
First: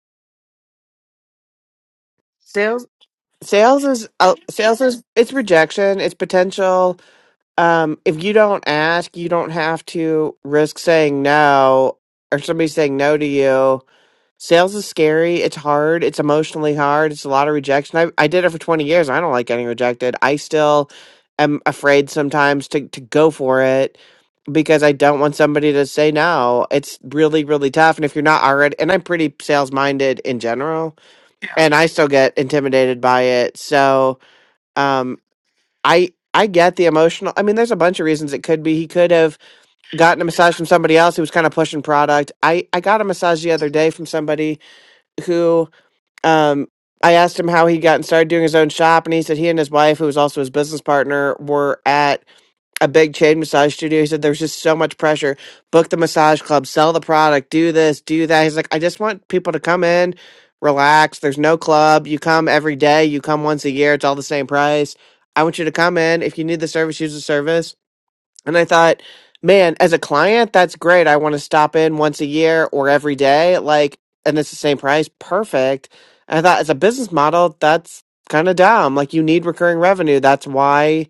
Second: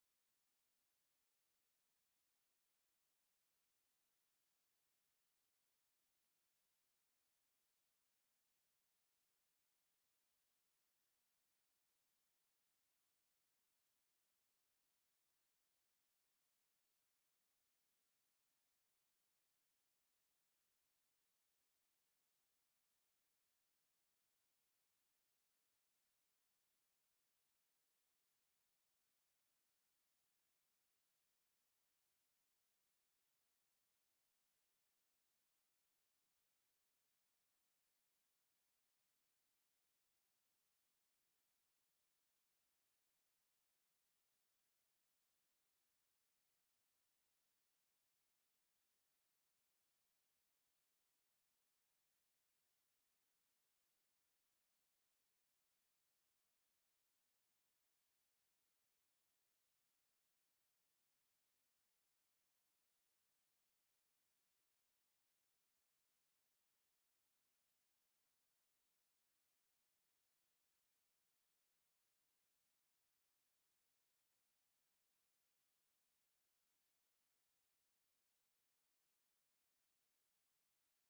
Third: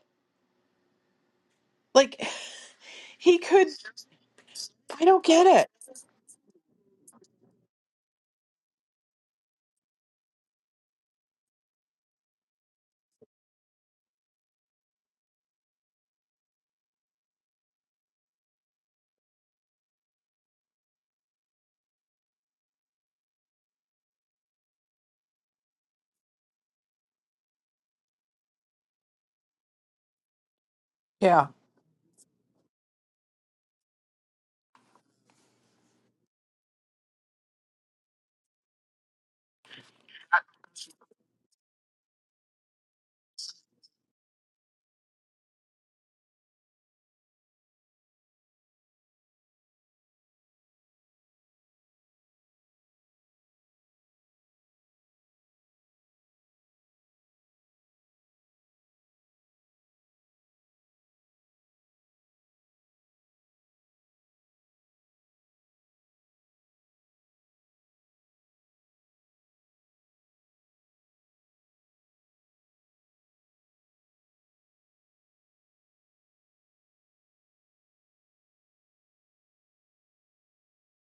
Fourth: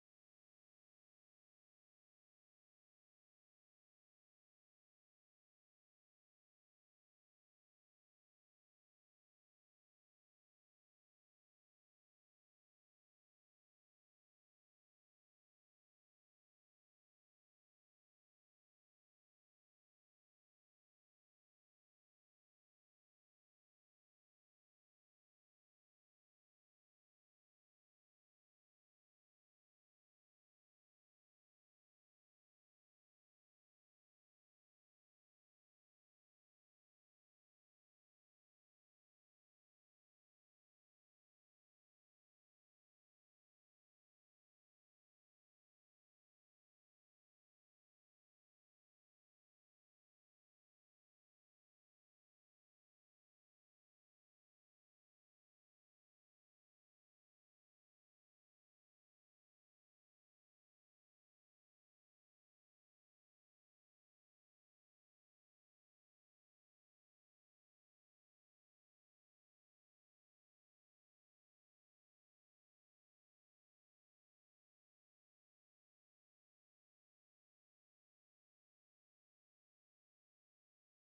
like
sales.
he could
Sales is uh, sales is
i don't
it's
get it
rejection, it's potential. Um, if you don't ask, you don't have to risk saying no or somebody saying no to you. Sales is scary. It's hard. It's emotionally hard. It's a lot of rejection. I, I did it for 20 years. I don't like getting rejected. I still am afraid sometimes to, to go for it. because I don't want somebody to say no. It's really, really tough. And if you're not already, and I'm pretty sales minded in general,
Yeah.
Yeah. and I still get intimidated by it. So, um, I, I get the emotional. I mean, there's a bunch of reasons it could be. He could have gotten a massage from somebody else who was kind of pushing product. I, I got a massage the other day from somebody who, um, I asked him how he got and started doing his own shop, and he said he and his wife, who was also his business partner, were at a big chain massage studio. He said there's just so much pressure. Book the massage club, sell the product, do this, do that. He's like, I just want people to come in, relax. There's no club. You come every day. You come once a year. It's all the same price. I want you to come in. If you need the service, use the service. And I thought, man, as a client, that's great. I want to stop in once a year or every day. Like, and it's the same price. Perfect. And I thought, as a business model, that's kind of dumb. Like, you need recurring revenue. That's why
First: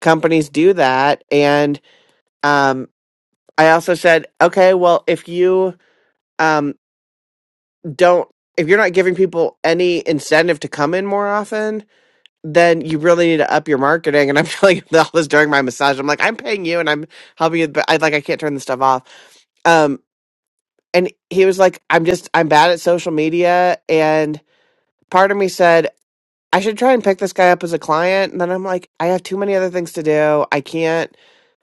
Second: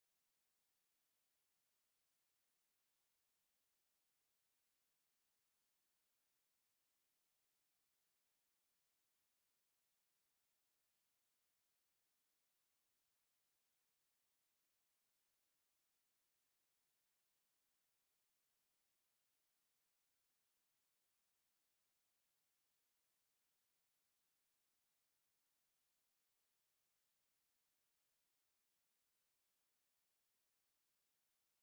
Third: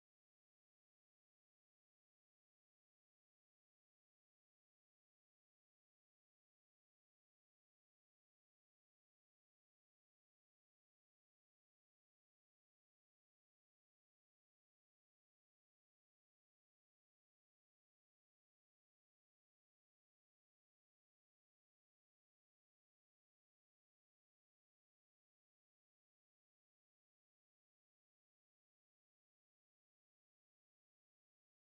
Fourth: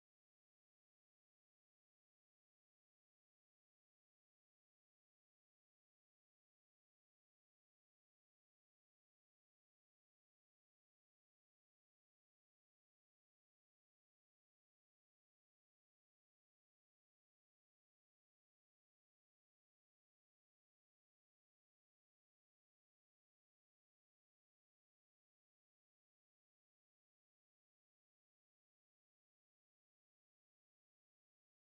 companies do that. And um, I also said, okay, well, if you um, don't, if you're not giving people any incentive to come in more often, then you really need to up your marketing. And I'm telling all this during my massage. I'm like, I'm paying you, and I'm helping you, but I like I can't turn this stuff off. Um, and he was like, I'm just, I'm bad at social media, and part of me said. I should try and pick this guy up as a client. And then I'm like, I have too many other things to do. I can't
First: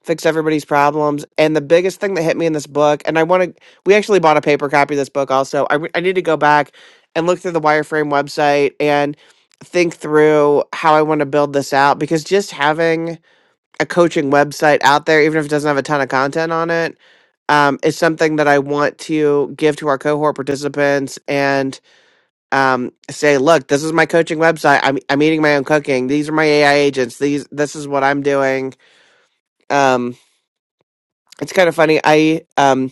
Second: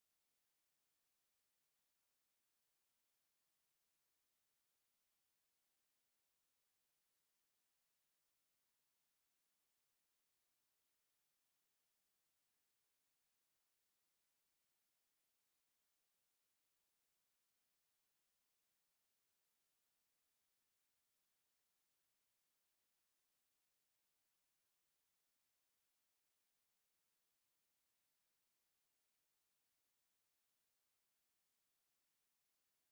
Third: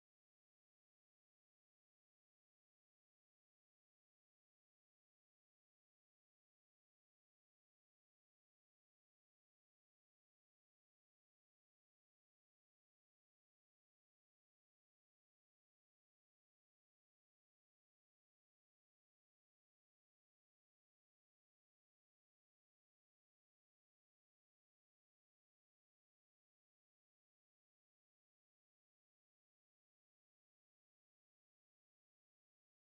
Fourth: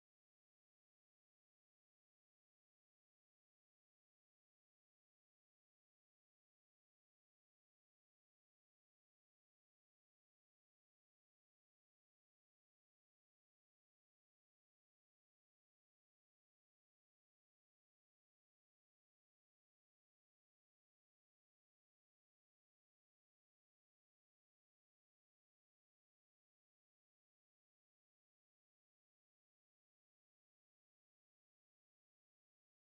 fix everybody's problems. And the biggest thing that hit me in this book, and I want to, we actually bought a paper copy of this book also. I, re- I need to go back and look through the wireframe website and think through how I want to build this out because just having a coaching website out there, even if it doesn't have a ton of content on it, um, is something that I want to give to our cohort participants. and um, say, look, this is my coaching website. I'm I'm eating my own cooking. These are my AI agents. These this is what I'm doing. Um, it's kind of funny. I um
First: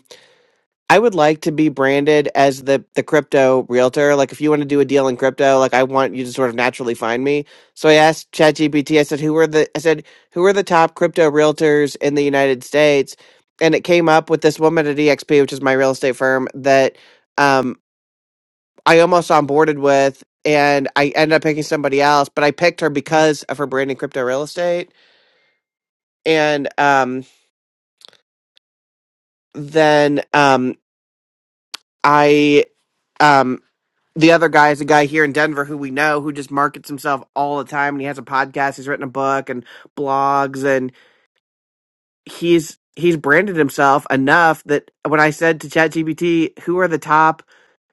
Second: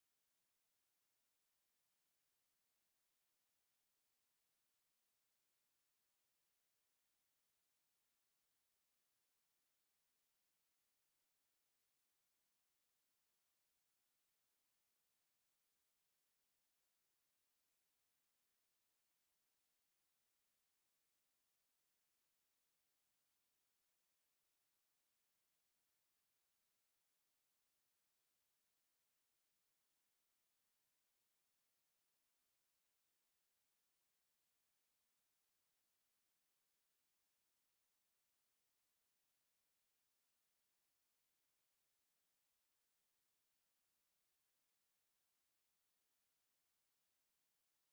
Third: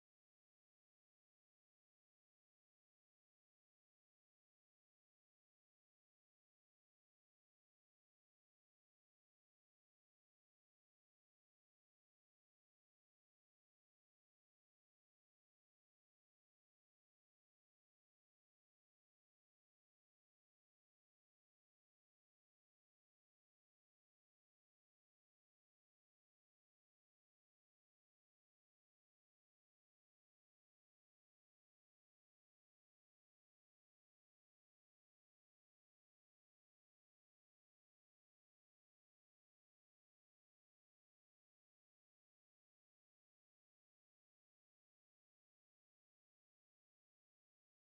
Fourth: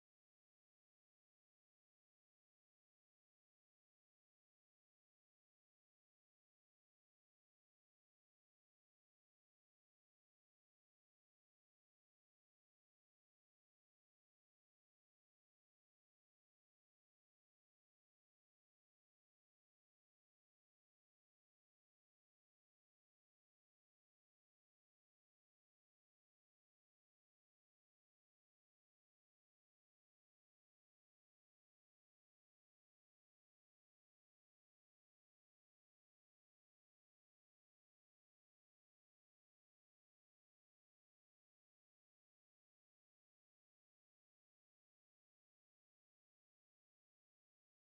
I would like to be branded as the the crypto realtor. Like if you want to do a deal in crypto, like I want you to sort of naturally find me. So I asked ChatGPT. I said, who are the I said who are the top crypto realtors in the United States? And it came up with this woman at EXP, which is my real estate firm, that. um. I almost onboarded with, and I ended up picking somebody else, but I picked her because of her branding, crypto real estate. And um, then um, I um, the other guy is a guy here in Denver who we know who just markets himself all the time, and he has a podcast. He's written a book and blogs, he's he's branded himself enough that when I said to ChatGPT, who are the top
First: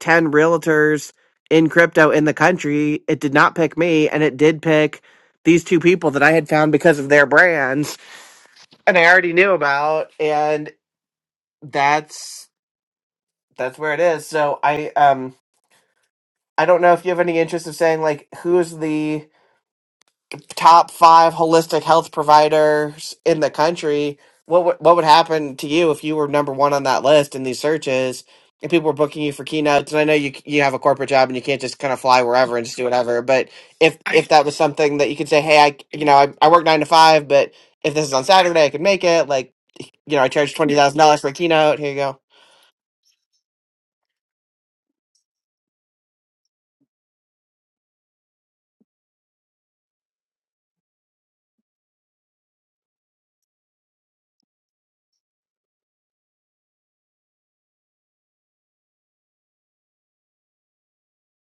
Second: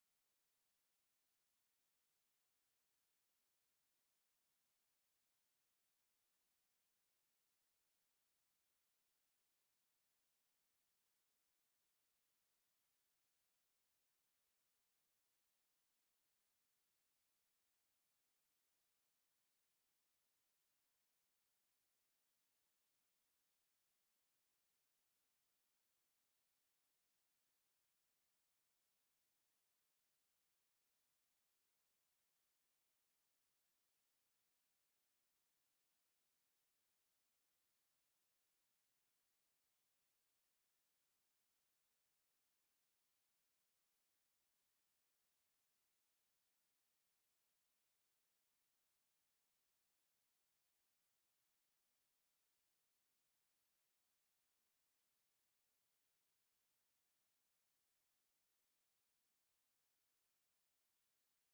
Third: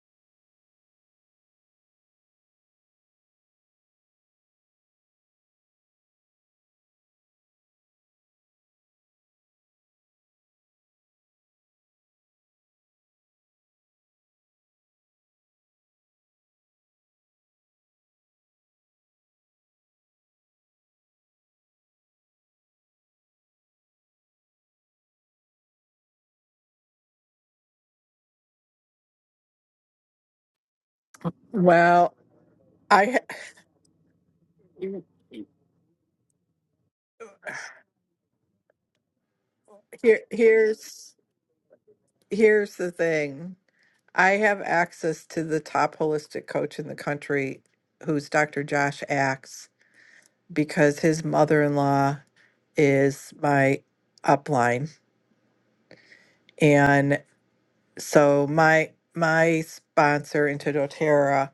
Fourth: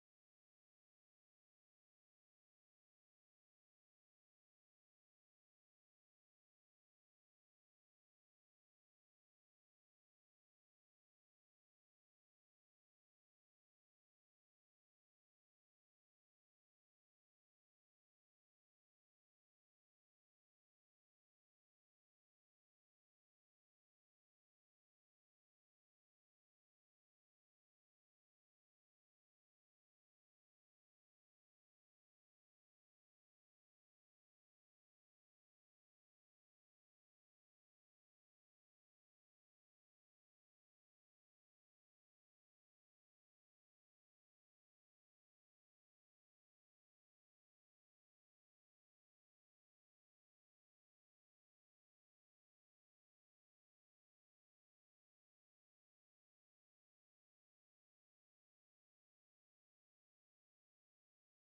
10 realtors in crypto in the country, it did not pick me and it did pick these two people that I had found because of their brands and I already knew about and that's that's where it is. So I um I don't know if you have any interest of saying like who's the top five holistic health providers in the country, what would what would happen to you if you were number one on that list in these searches and people were booking you for keynotes? And I know you you have a corporate job and you can't just kind of
Well,
fly wherever and just do
I
whatever. But if if that was something that you could say, hey, I you know I, I work nine to five, but if this is on Saturday, I could make it. Like you
here
know, I charge twenty thousand
here's
dollars for a keynote. Here you go.
here's the thing. I have access to the top holistic coach in the country, who's Dr. Josh Axe, because his mother in law is my upline. And so my my sponsor into doTERRA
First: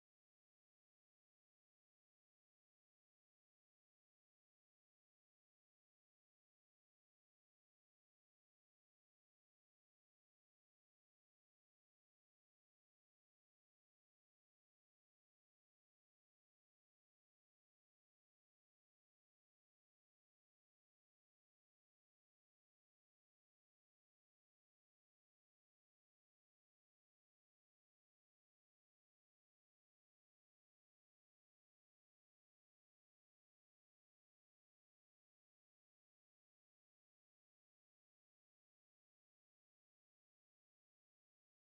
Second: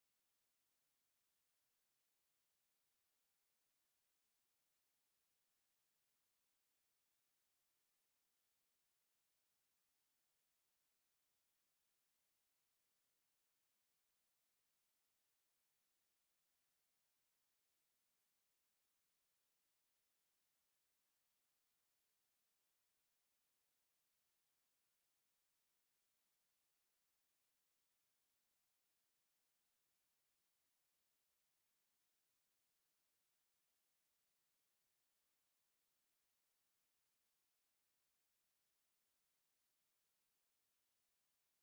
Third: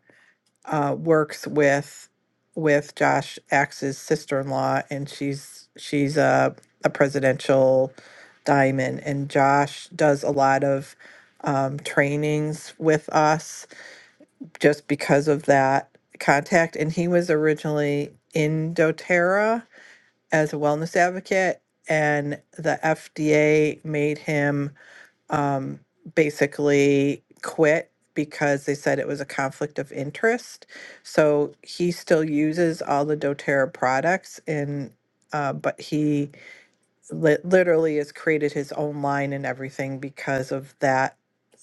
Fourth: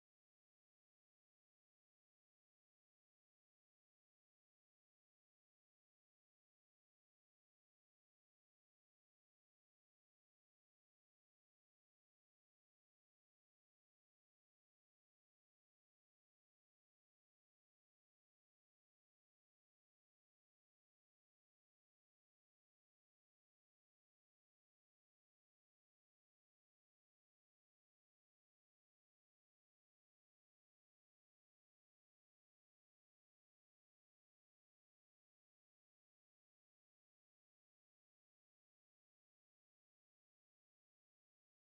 uh, works with with Josh Axe's sister in law, and she's she's a a presidential diamond, and Josh does a lot of um, trainings with us just because of that contact. And he was originally in doTERRA as a wellness advocate, and the FDA made him um, basically quit because they said it was a conflict of interest. So he still uses all the doTERRA products, and uh, but he li- literally has created his own line and everything because of that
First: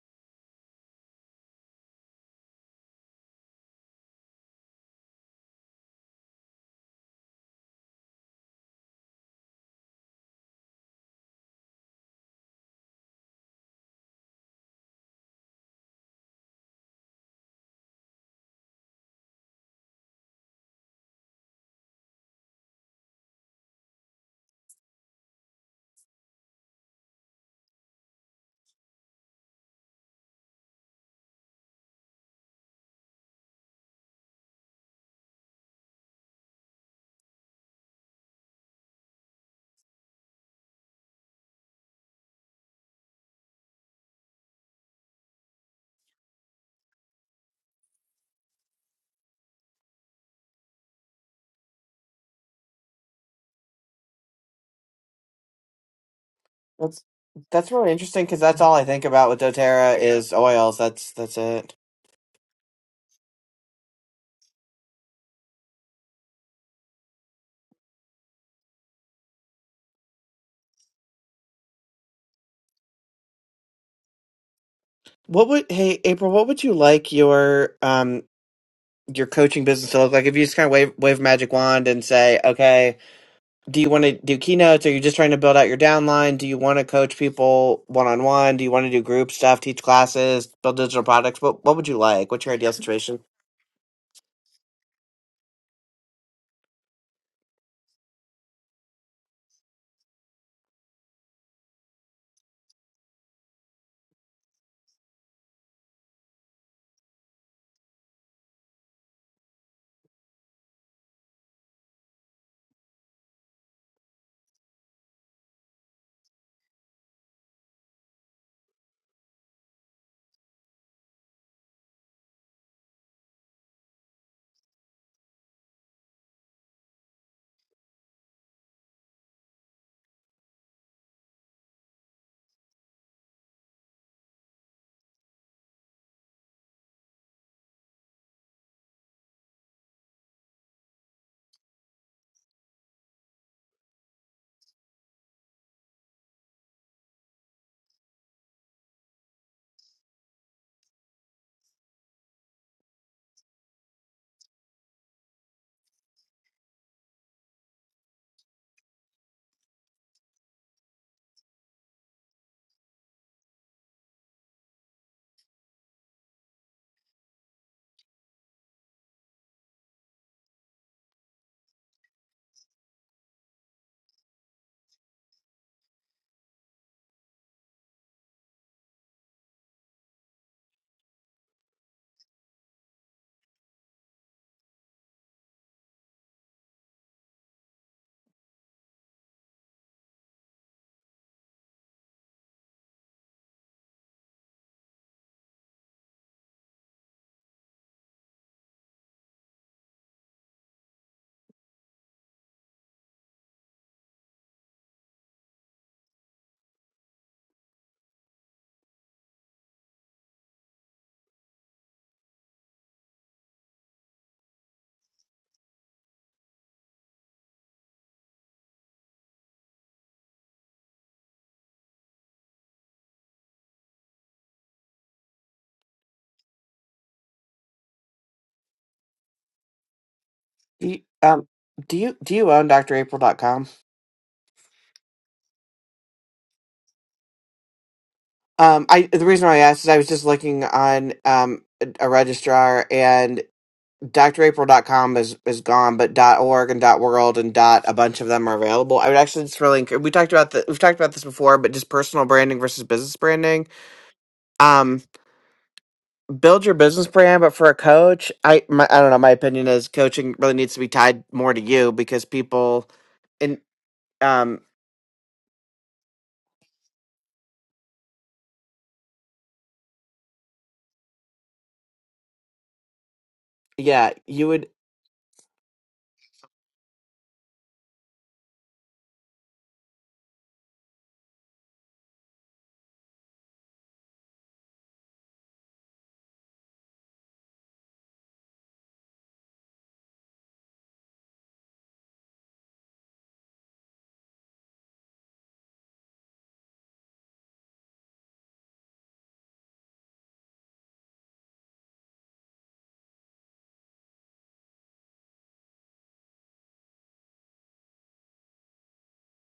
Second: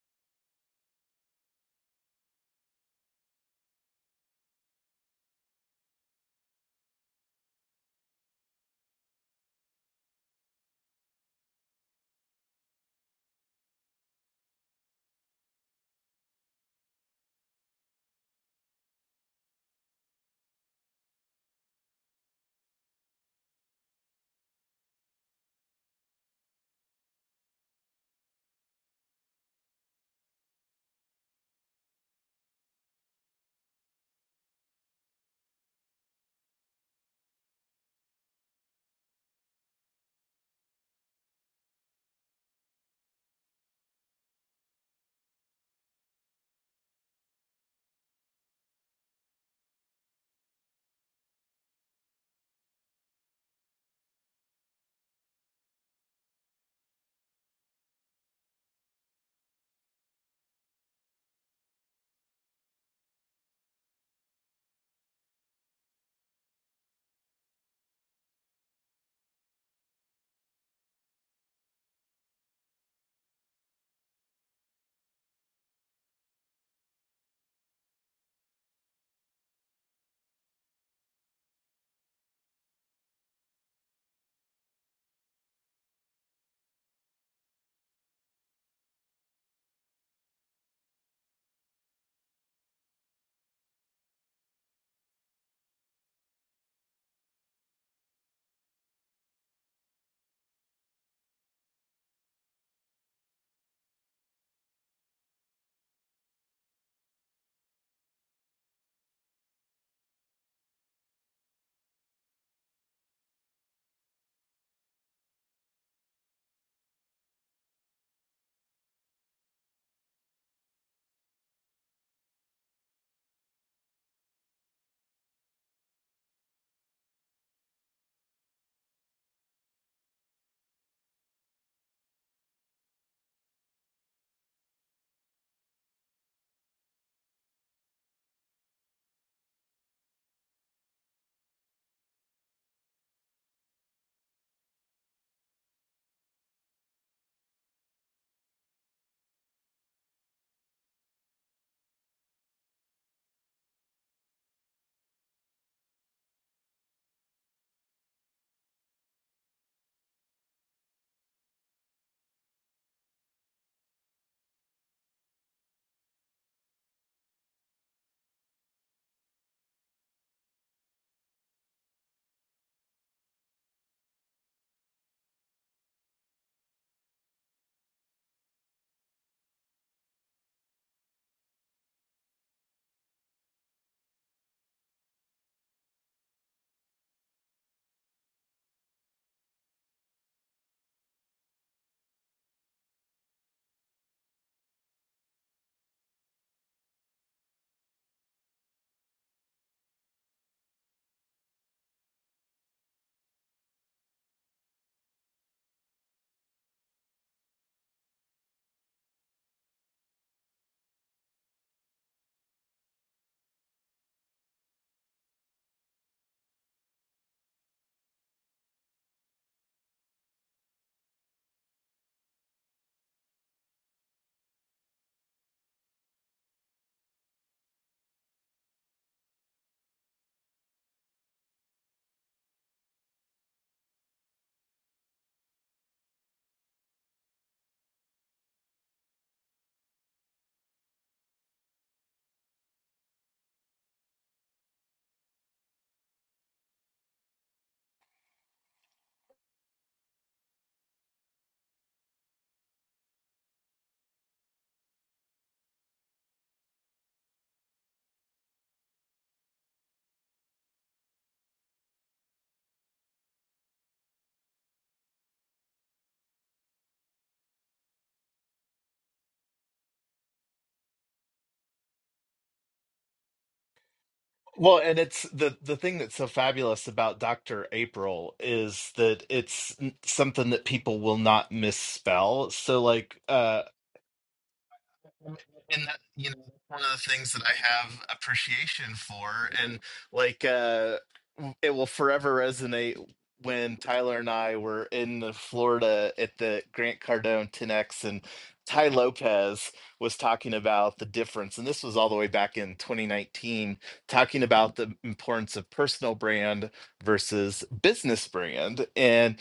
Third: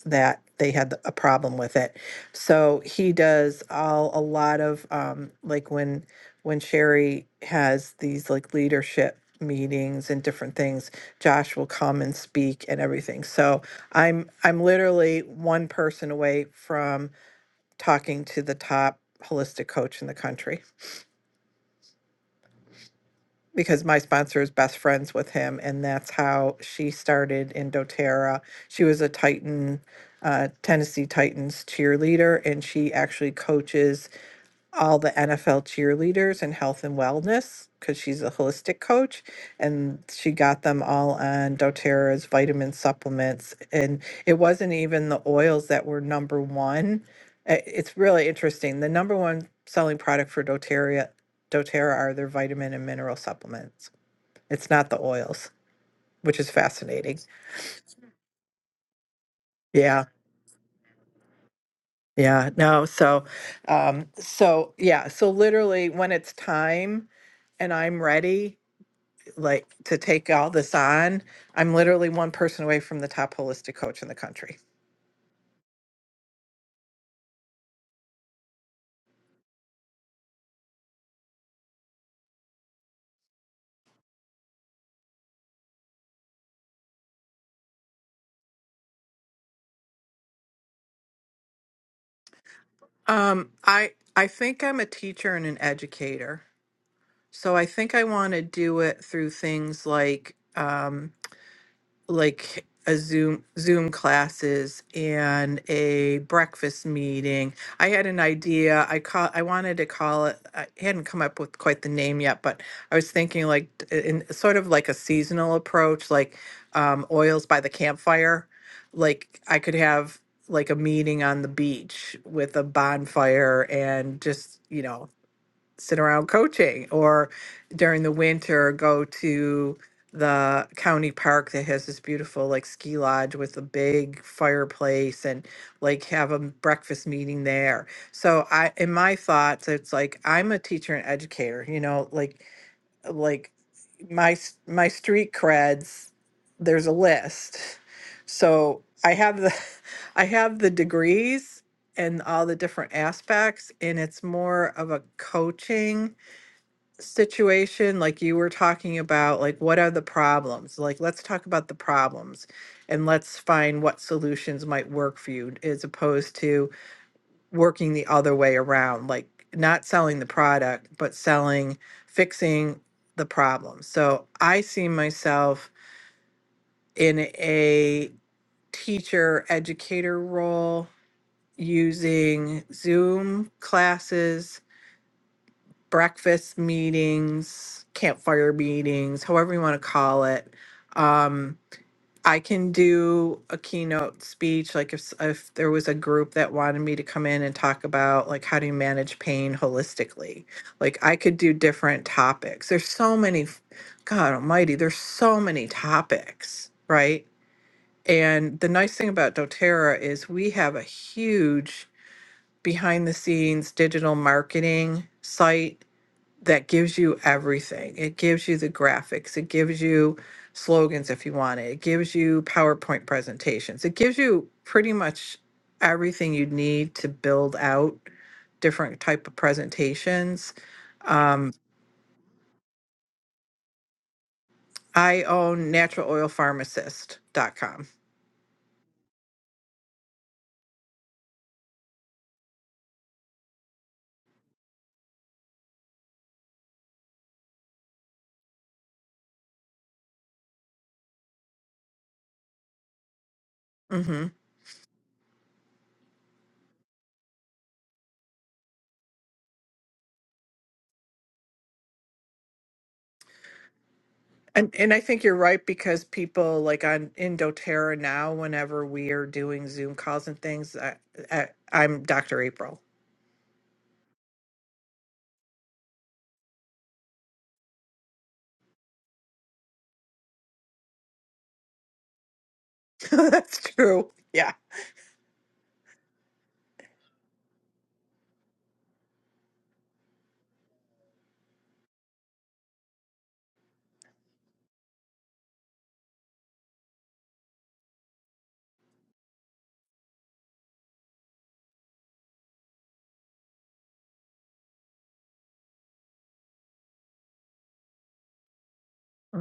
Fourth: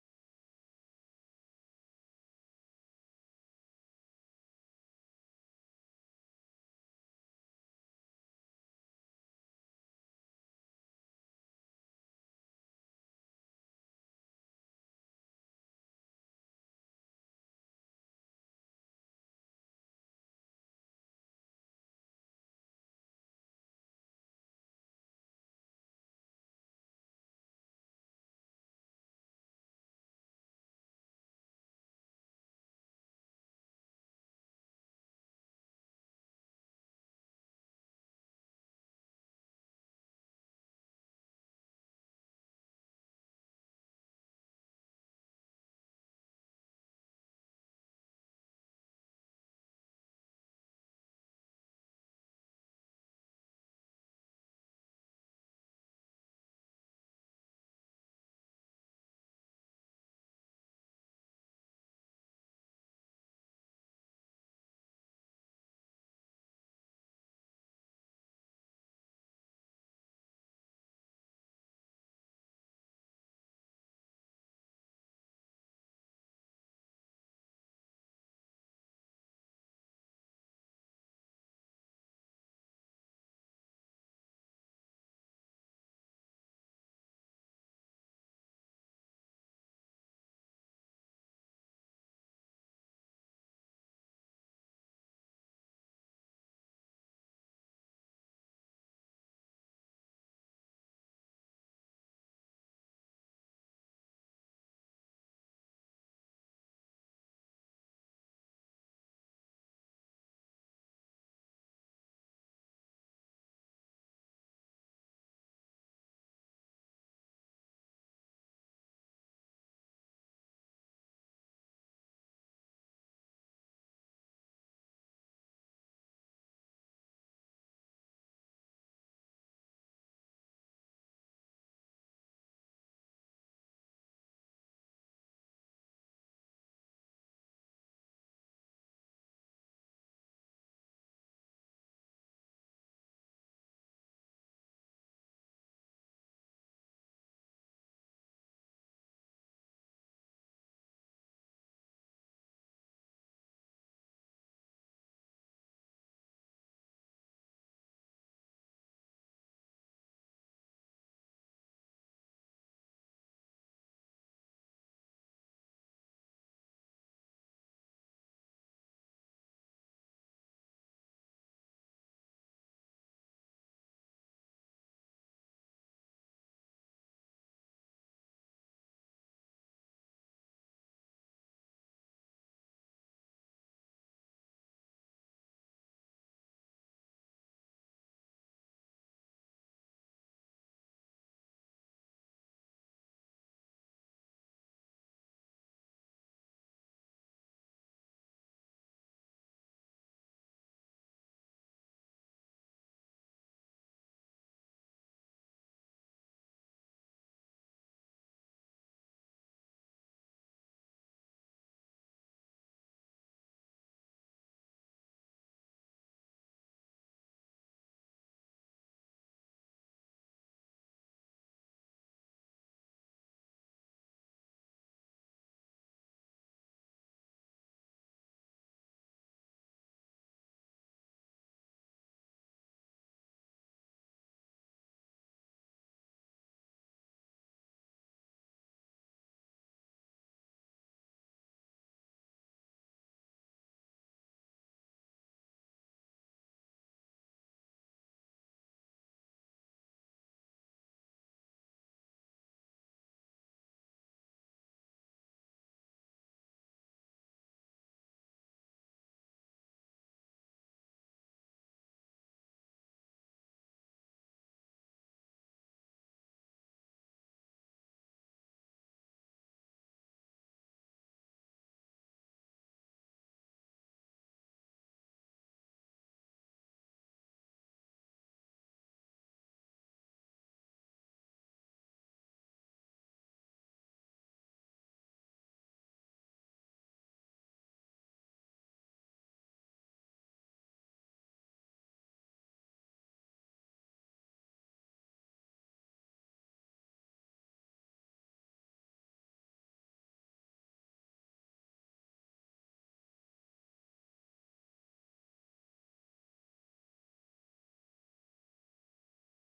that they had a problem with it so he does all a lot of um like when when sherry has these like leadership meetings and different things josh will come and speak and everything so i'm i'm literally one person away from talking to the top holistic coach in the country because my sponsor is best friends with him, and that's how she started in doTERRA. She was a Titan, uh, Tennessee Titans cheerleader, and she actually coaches all the NFL cheerleaders and health and wellness because she's a holistic coach. And she got them all on doTERRA's vitamin supplements. And it wasn't even the oils that were number one. Uh, It's really interesting. The number one selling product for doTERRA, doTERRA are their vitamin and mineral supplements. It's not the oils, which is
That's
fascinating.
that's really interesting because that's all I think about with DoTerra
Yeah.
is oils. That's that's it.
Yeah. No. So, um, so yeah. So literally when it's time, and I'm ready like to take all this on. I'm literally one person away from the top holistic coach in the country.
What would hey April? What would you like your um your coaching business to look like if you just kind of wave wave a magic wand and say, okay, do you want to do keynotes? Are you just trying to build out your downline? Do you want to coach people one on one? Do you want to do group stuff, teach classes, build digital products? What what would you like? What's your ideal situation?
Um, I I think I'm a teacher and an educator, so I think I want to do it through things like. Um, like a Zoom Zoom classes and a breakfast meeting. I had an idea. I call I wanted to call it I hadn't come up with quite the name yet, but I was thinking like t- in sort of like a seasonal approach, like um, oils by the campfire. Like I could have like a meeting on the beach with a bonfire and just, you know, sit around coaching or during the winter go to the county park that has this beautiful like ski lodge with a big fireplace and like have a m- breakfast meeting there so i in my thoughts it's like i'm a teacher and educator you know like like my s- my street creds there's a list so i have the i have the degrees and all the different aspects and it's more of a coaching situation like you were talking about like what are the problems like let's talk about the problems and let's find what solutions might work for you as opposed to working the other way around, like not selling the product, but selling, fixing the problem. So I see myself in a teacher educator role using Zoom classes, breakfast meetings, campfire meetings, however you want to call it. Um, I can do a keynote speech, like if, s- if there was a group that wanted me to come in and talk about like how do you manage pain holistically. Like I could do different topics. There's so many, f- God almighty, there's so many topics, right? And the nice thing about doTERRA is we have a huge behind the scenes digital marketing site that gives you everything. It gives you the graphics, it gives you slogans if you want it, it gives you PowerPoint presentations, it gives you pretty much everything you need to build out different type of presentations.
Do you, um
Um,
do you do you own dr april dot com
I own naturaloilpharmacist.com.
Um, I the reason why I asked is I was just looking on um a registrar drapril.com is is gone, but .org and .world and dot a bunch of them are available. I would actually just really encourage. We talked about the, we've talked about this before, but just personal branding versus business branding.
Mm-hmm.
Um, build your business brand, but for a coach, I my, I don't know. My opinion is coaching really needs to be tied more to you because people and um
And, and I think you're right because people like on in doTERRA now, whenever we are doing Zoom calls and things, I, I, I'm Dr. April.
yeah you would.
well, and it's the the thing that's so fabulous about Dr. April is that it's n- something that people will not misspell. So like uh,
That's true. Yeah.
and that you know that's one of the things that i have appreciation for and like uh w- it will forever resonate when tyler and i were in the florida at the grant cardone 10x and ty lopez was talking about the difference and this was all the way back in 2019 talking about the importance of personal brand versus business brand and.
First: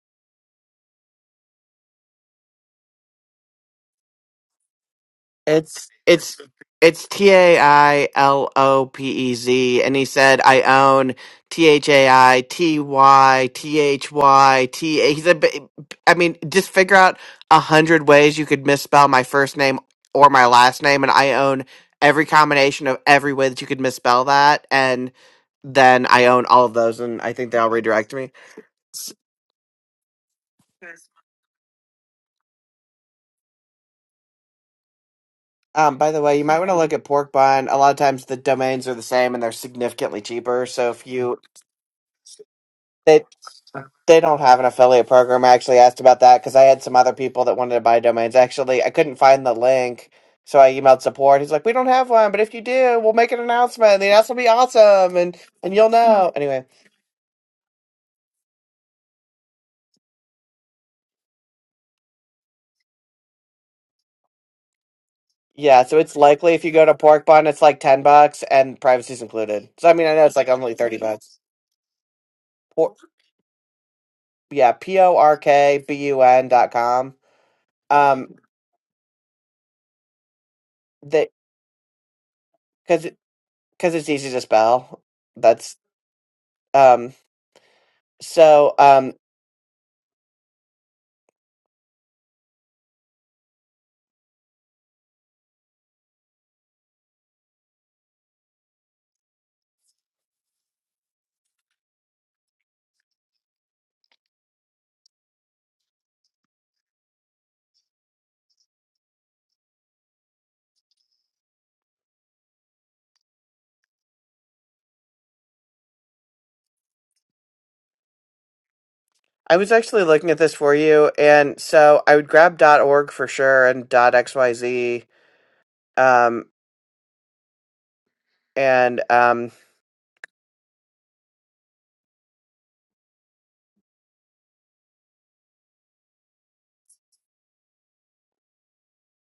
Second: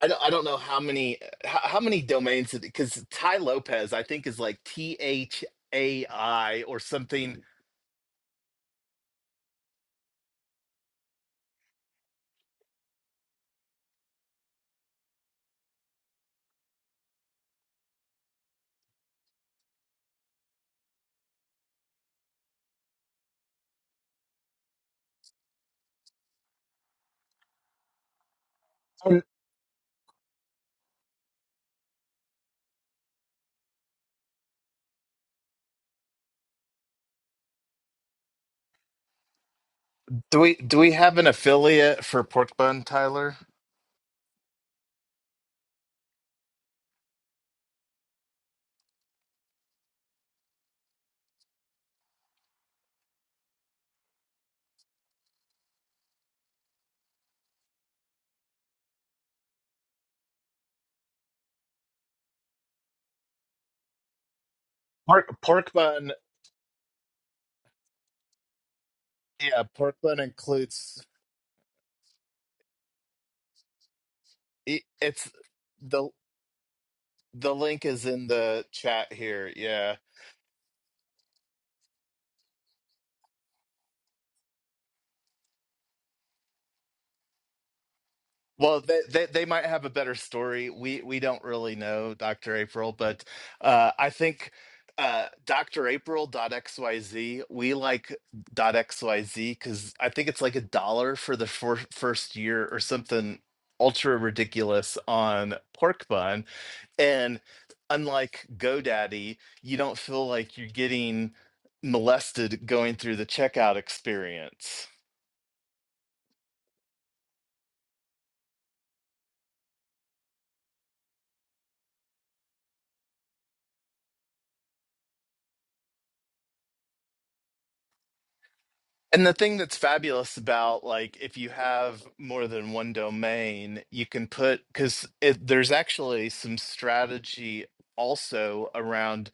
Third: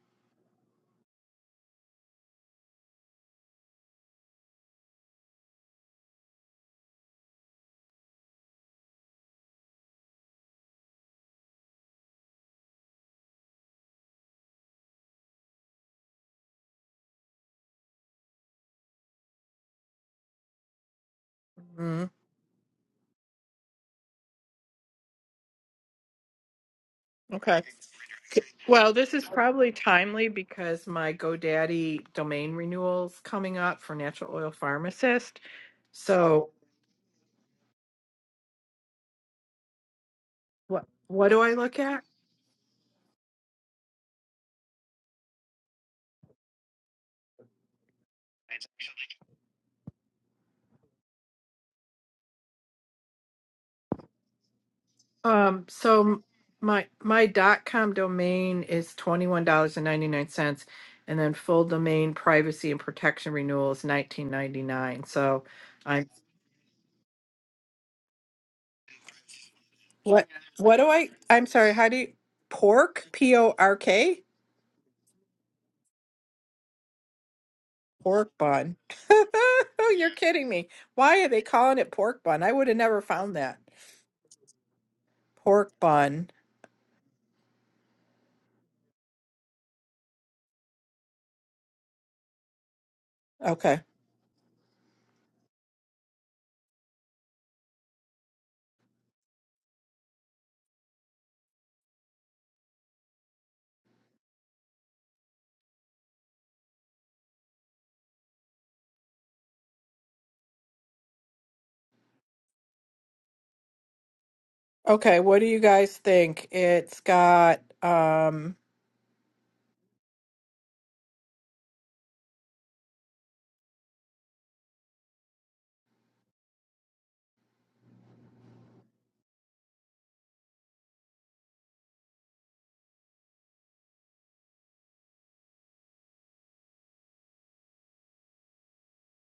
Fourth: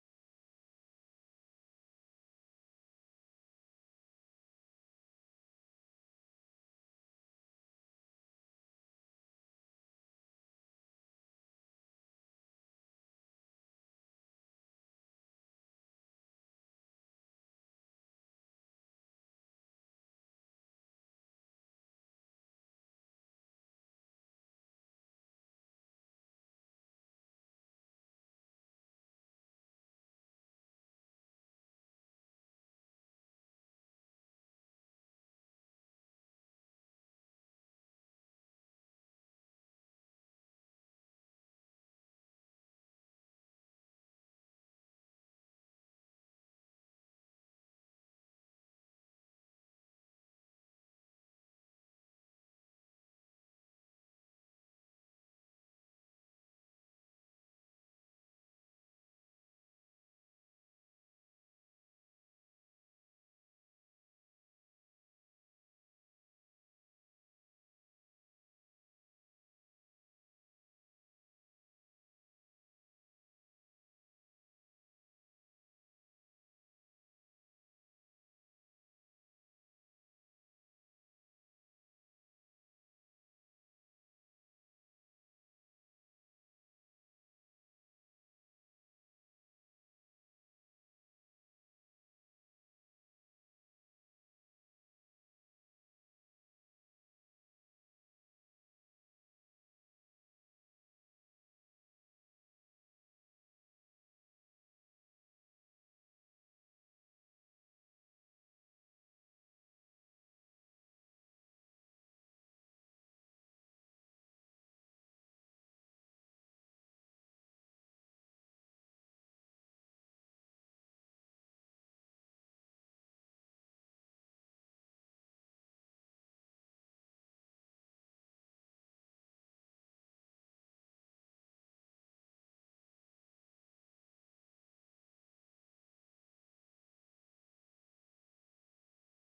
I don't, I don't know how many how, how many domains because Ty Lopez I think is like T H
It's
A
it's
I or
it's T
something.
A I L O P E Z, and he said I own T H A I T Y T H Y T A. He said, "But- I mean, just figure out a hundred ways you could misspell my first name or my last name, and I own
Mhm.
every combination of every way that you could misspell that, and then I own all of those, and I think they
Okay.
all redirect me.
Well,
S-
this is probably timely because my GoDaddy domain renewal's coming up for natural oil pharmacist.
Um, by the way, you
So
might want to look at pork bun. A lot of times the domains are the same, and they're significantly
Do we
cheaper.
do
what
So
we
if
have an
what
you
do I look at?
affiliate for Pork Bun
they
Tyler?
They don't have an affiliate program. I actually asked about that because I had some other people that wanted to buy domains. Actually, I couldn't find the link, so I emailed support. He's like, "We don't have one, but if you do, we'll make an announcement. The announcement will be awesome, and
Um,
and you'll
so m-
know." Anyway,
my my dot com domain is twenty one dollars and ninety nine cents, and then full domain privacy and protection renewal is nineteen ninety nine.
Pork
So
Pork
yeah. So
I'm
Bun,
it's likely if you go to Pork Bun, it's like ten bucks, and privacy's
yeah,
included. So I
Pork
mean, I
Bun
know
what
it's like only
what do
thirty
includes
I?
bucks.
I'm sorry. How do you
Por-
pork p o r k?
yeah,
it,
p o
it's
r k b
the
u n dot com.
the link is in
Pork
Um,
the
bun.
chat here. Yeah.
You're kidding me. Why are
that
they calling it pork bun? I would have never
because
found that.
because it's easy to spell.
Pork
That's
bun.
um. So
Well, they,
um.
they they might have a better story. We we don't really know, Dr. April, but
Okay.
uh, I think uh, Doctor April dot x y z. we like dot .xyz because I think it's like a dollar for the fir- first year or something ultra ridiculous on pork bun. And unlike GoDaddy, you don't feel like you're getting molested going through the checkout experience.
Okay, what do you guys think? It's got um
I was actually looking at this for you, and so I would grab .org for sure and .xyz, um, and
And the
um,
thing that's fabulous about like if you have more than one domain, you can put because there's actually some strategy also around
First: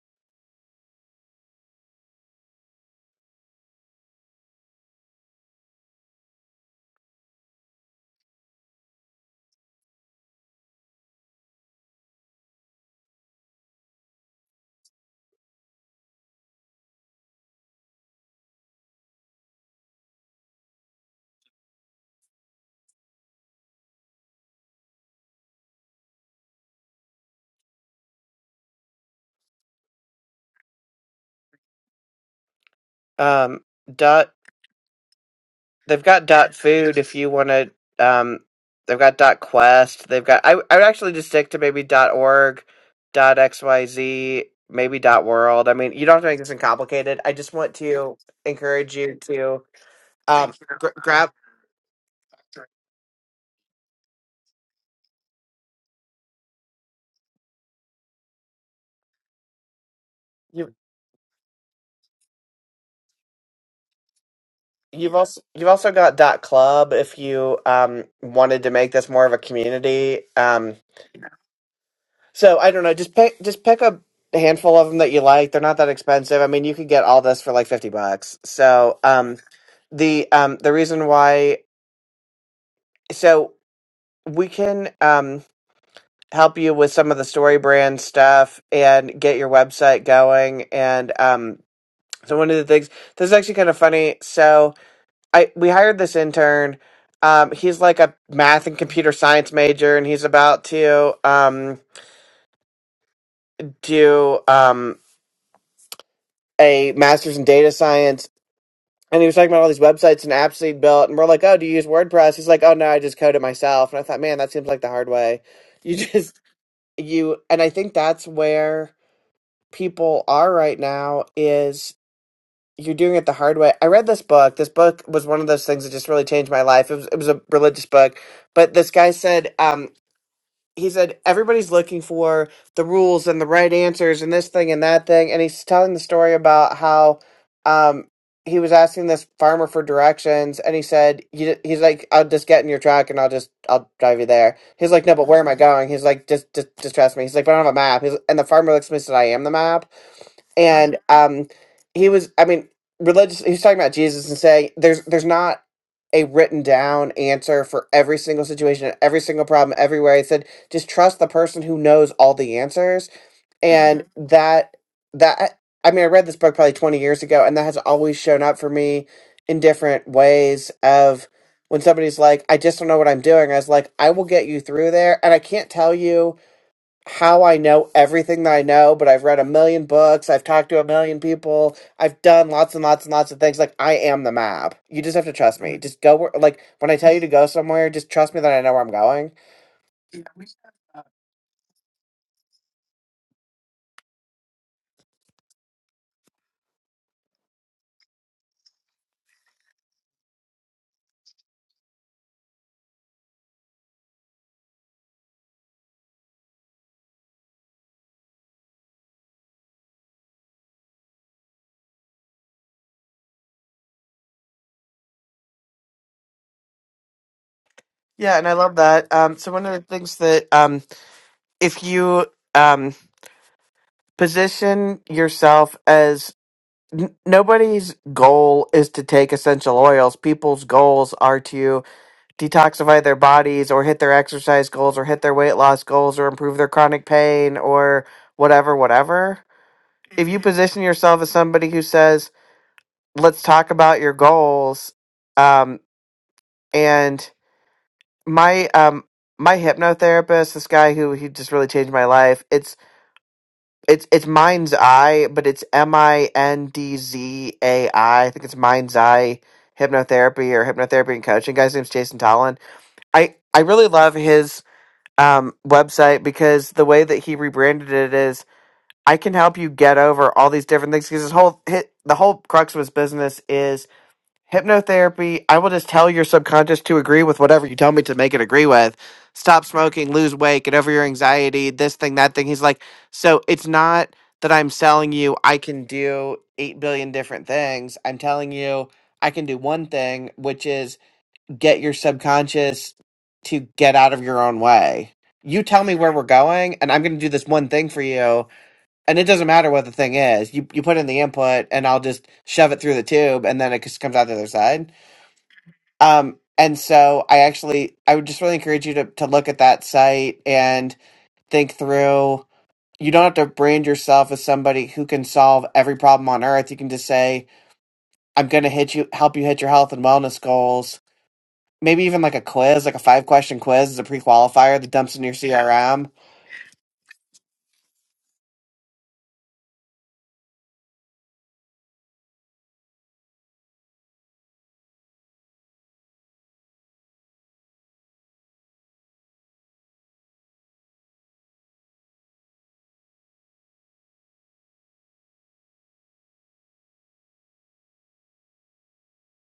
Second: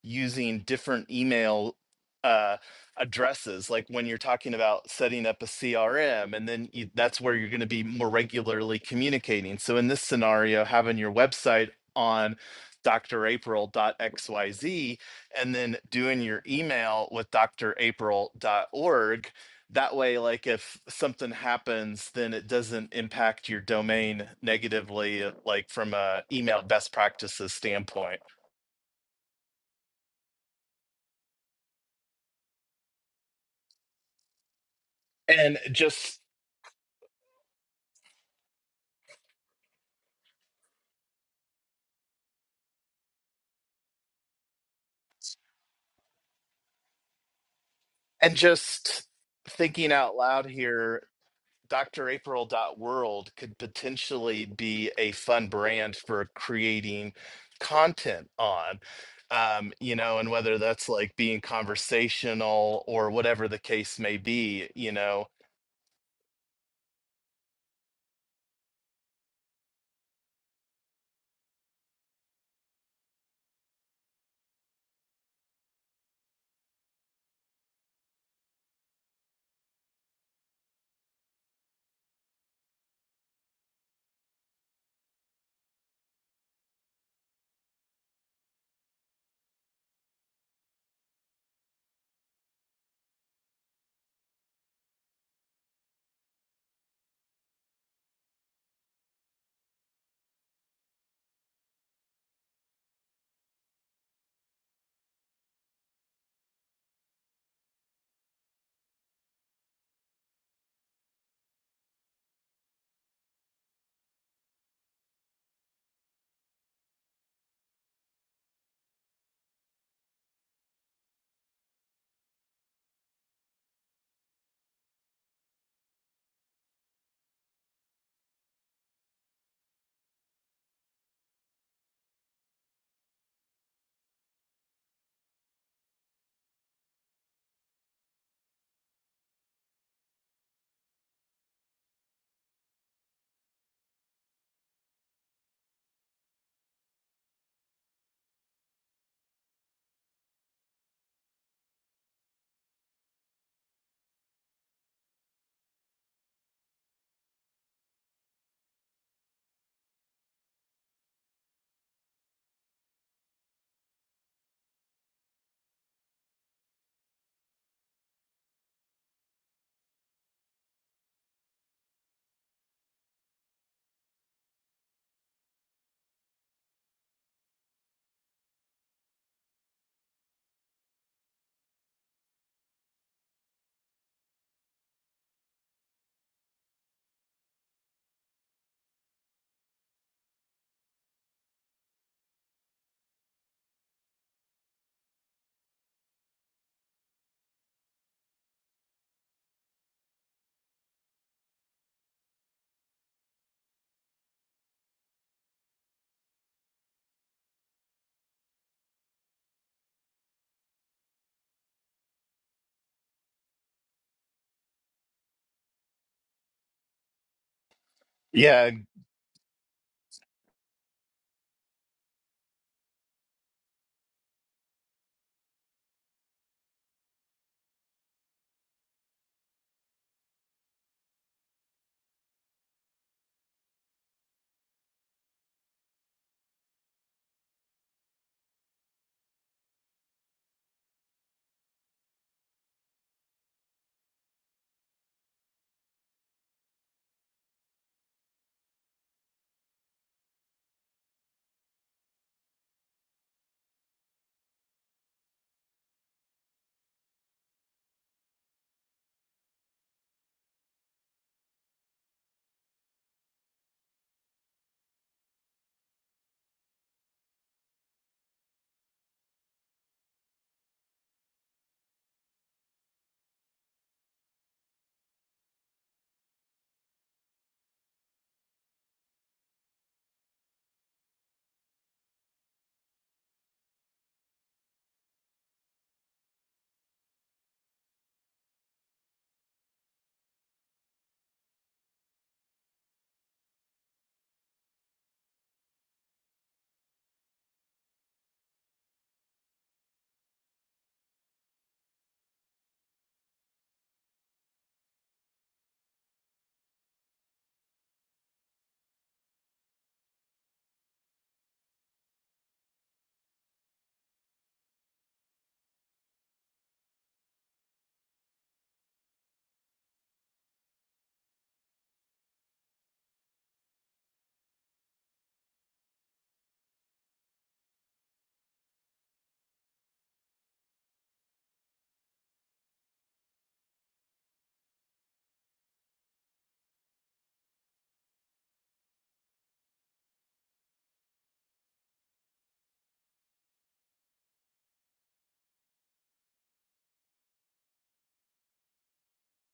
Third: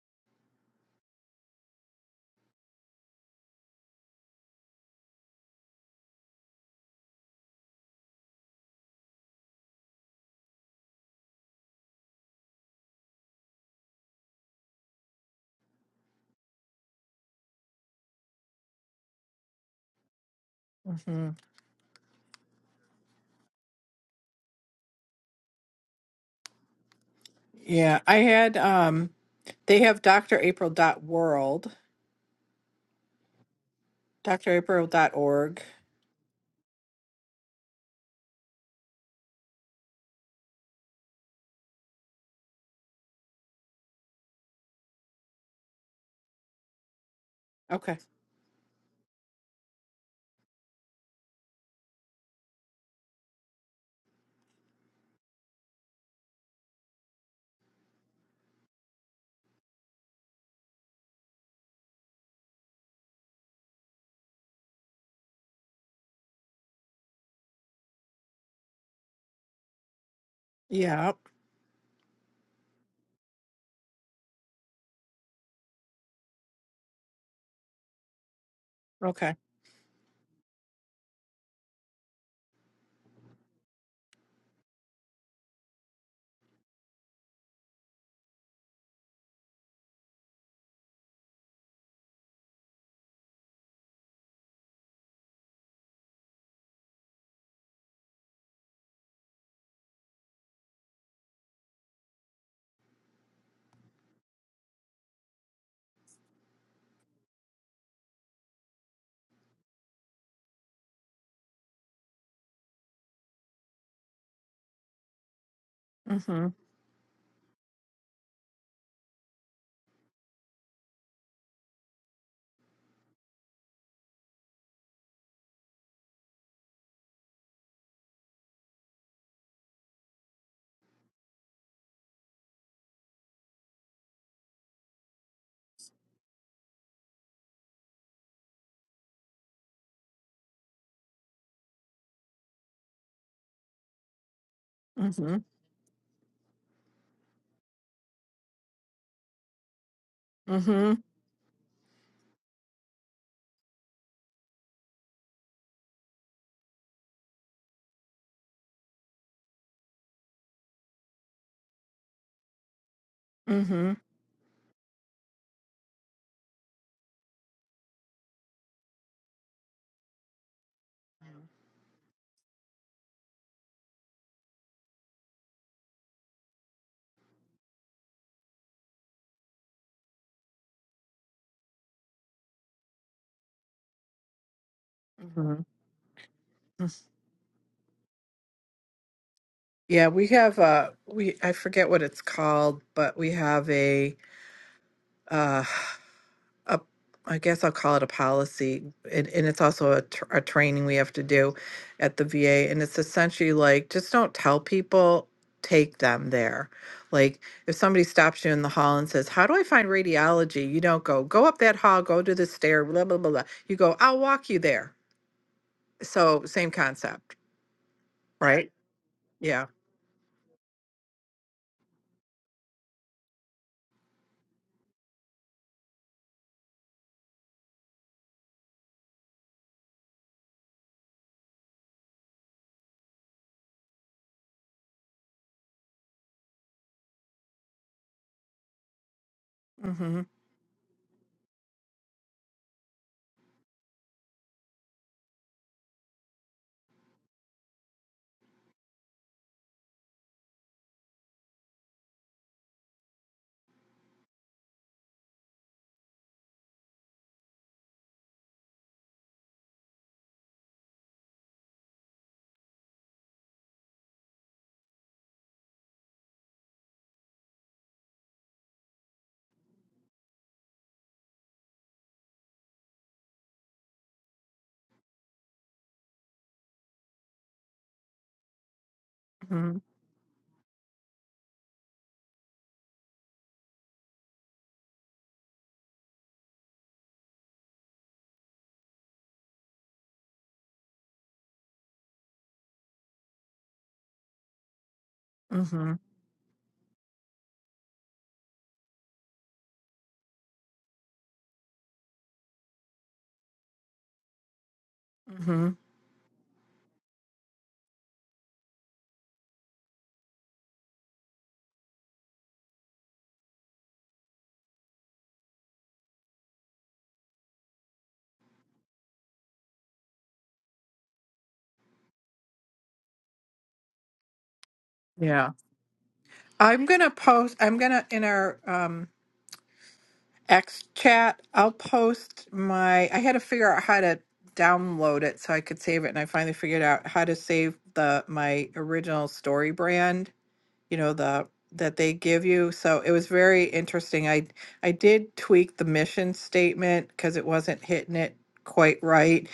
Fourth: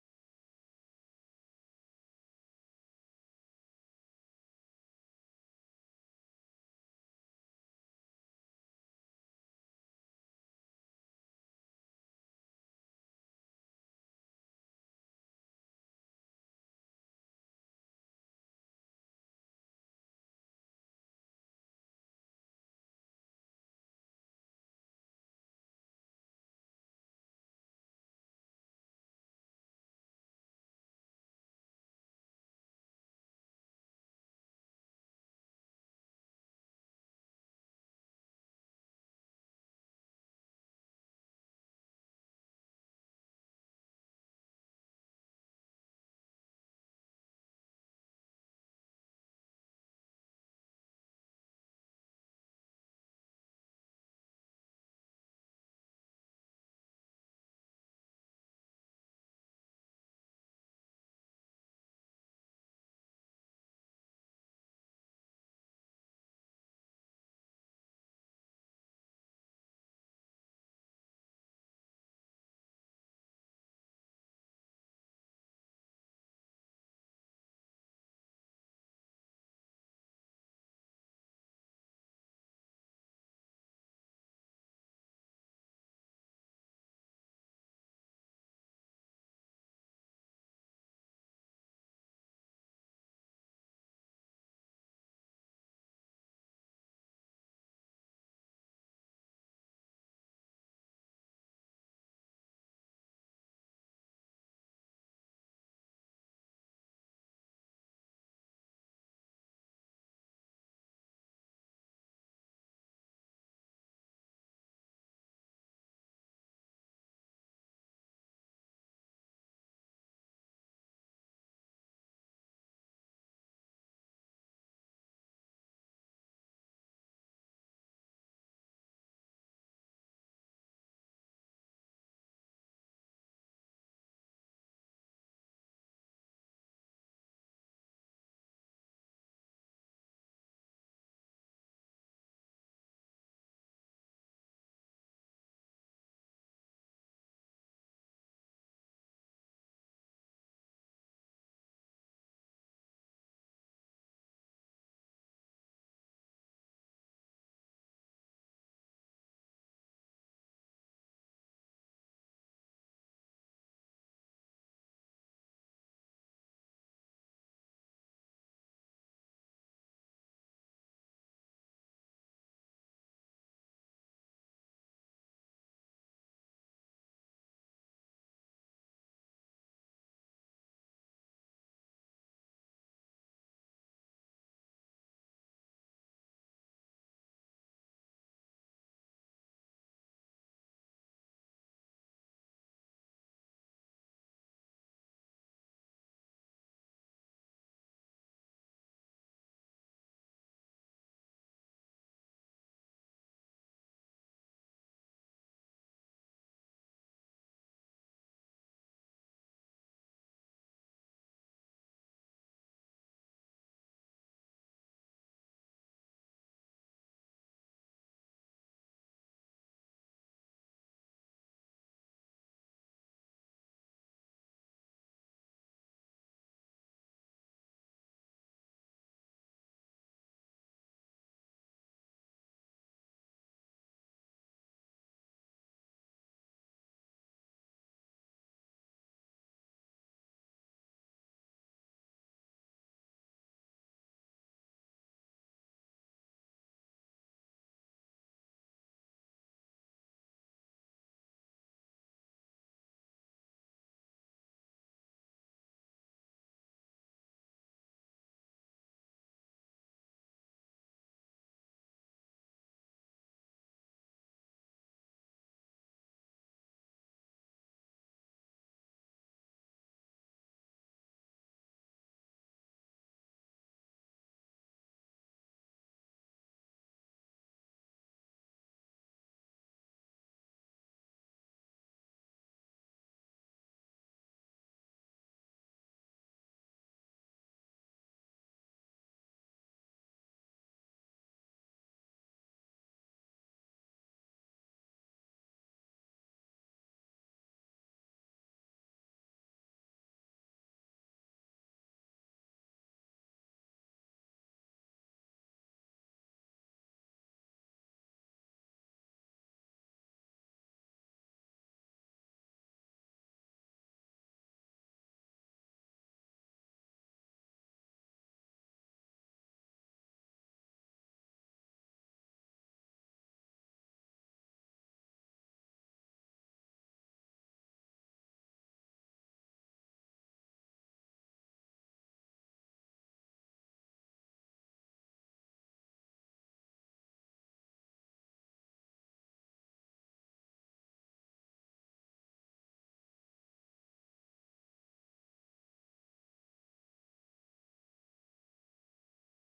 using different email uh, addresses. Like when you're talking about setting up a CRM, and then you, that's where you're going to be more regularly communicating. So in this scenario, having your website on drapril.xyz and then doing your email with d r april dot org That way, like if something
mhm.
happens, then it doesn't impact your domain negatively, uh, like from a email best practices
yeah, I
standpoint.
had um they have Dr. April dot world,
um, dot.
Doctor April dot
And
org.
They've
just
got dot .food if you want to. Um, they've got dot .quest. They've got. I, I would actually just stick to maybe dot .org, dot .xyz, maybe dot .world. I mean, you don't have to make this complicated. I just want
Okay.
to
and
encourage
just
you to
thinking out loud
um, gr-
here
grab.
Dr April dot world could potentially be a fun brand for creating content on um, you know and whether that's like being conversational or whatever the case may be you
You've
know
also you've also got dot club if you um wanted to make this more of a community. Um,
Yeah.
so I don't know, just pick just pick a handful of them that you like. They're not that expensive. I mean, you could get all this for like fifty bucks. So
Okay.
um the um the reason why so we can um help you with some of the story brand stuff and get your website going and um so one of the things this is actually kind of funny. So I we hired this intern. Um, he's like a math and computer science major, and he's about to um, do um, a master's in data science. And he was talking about all these websites and apps that he built, and we're like, "Oh, do you use WordPress?" He's like, "Oh no, I just code it myself." And I thought, man, that seems like the hard way. You just
Mhm.
you, and I think that's where people are right now is you're doing it the hard way. I read this book. This book was one of those things that just really changed my life. It was it was a religious book, but this guy said, um, he said everybody's looking for the rules and the right answers and this thing and that thing and he's telling the story about how um he was asking this farmer for directions and he said you, he's like i'll just get in your truck and i'll just i'll drive you there he's like no but where
Mhm.
am i going he's like just just, just trust me he's like but i don't have a map he's, and the farmer looks at me and said i am the map and
Mhm.
um he was i mean religious he was talking about jesus and saying there's there's not a written down answer for every single situation every single problem everywhere he said just trust the person who knows all the answers
Mhm.
and Mhm. that that i mean i read this book probably 20 years ago and that has always shown up for me in different ways of when somebody's like i just don't know what i'm doing i was like i will get you through there and i can't tell you how I know everything that I know, but I've read a million books, I've talked to a million people, I've done lots and lots and lots of things. Like I am the map. You just have to trust
Mhm. mhm.
me. Just go where like when I tell you to go somewhere, just trust me that I know where I'm going.
Yeah, we have uh we I forget what it's called, but we have a uh a I guess I'll call it a policy, and, and it's also a, tr- a training we have to do at the VA. And it's essentially like just don't tell people, take them there. Like if somebody stops you in the hall and says, How do I find radiology? You don't go, Go up that hall, go to the stair, blah, blah, blah, blah. You go, I'll walk you there. So, same concept,
Yeah, and I
yeah
right?
love that. Um, so one
Yeah.
of the things that um, if you um, position yourself as n- nobody's goal is to take essential oils, people's goals are to detoxify their bodies or hit their exercise goals or hit their weight loss goals or improve their chronic pain or whatever, whatever.
Mm-hmm.
If you position yourself as somebody who says, let's talk about your goals, um, and my um my hypnotherapist, this guy who he just really changed my life, it's it's it's mind's eye, but it's M I N D Z A I. I think it's mind's eye hypnotherapy or hypnotherapy and coaching. Guy's name's Jason Tallon. I I really love his um, website because the way that he rebranded it is I can help you get over all these different things because his whole hit the whole crux of his business is hypnotherapy. I will just tell your subconscious to agree with whatever you tell me to make it agree with. Stop
Mm-hmm.
smoking, lose weight, get over your anxiety, this thing, that thing. He's like, so it's not that I'm selling you I can do eight billion different things. I'm telling you I can do one thing, which is get your subconscious to get out of your own way. You tell
Mm-hmm.
me where we're going, and I'm going to do this one thing for you. And it doesn't matter what the thing is. You you put in the input, and I'll just shove it through the tube, and then it just comes out the other side.
Mm-hmm.
Um, and so I actually I would just really encourage you to to look at that site and think through. You don't have to brand yourself as somebody who can solve every problem on earth. You can just say, "I'm going to hit you, help you hit your health and wellness goals." maybe even like a quiz, like a five question quiz as a pre qualifier that dumps in your
Yeah.
CRM.
I'm going to post, I'm going to, in our, um, X chat. I'll post my. I had to figure out how to download it so I could save it, and I finally figured out how to save the my original story brand you know the that they give you so it was very interesting i i did tweak the mission statement because it wasn't hitting it quite right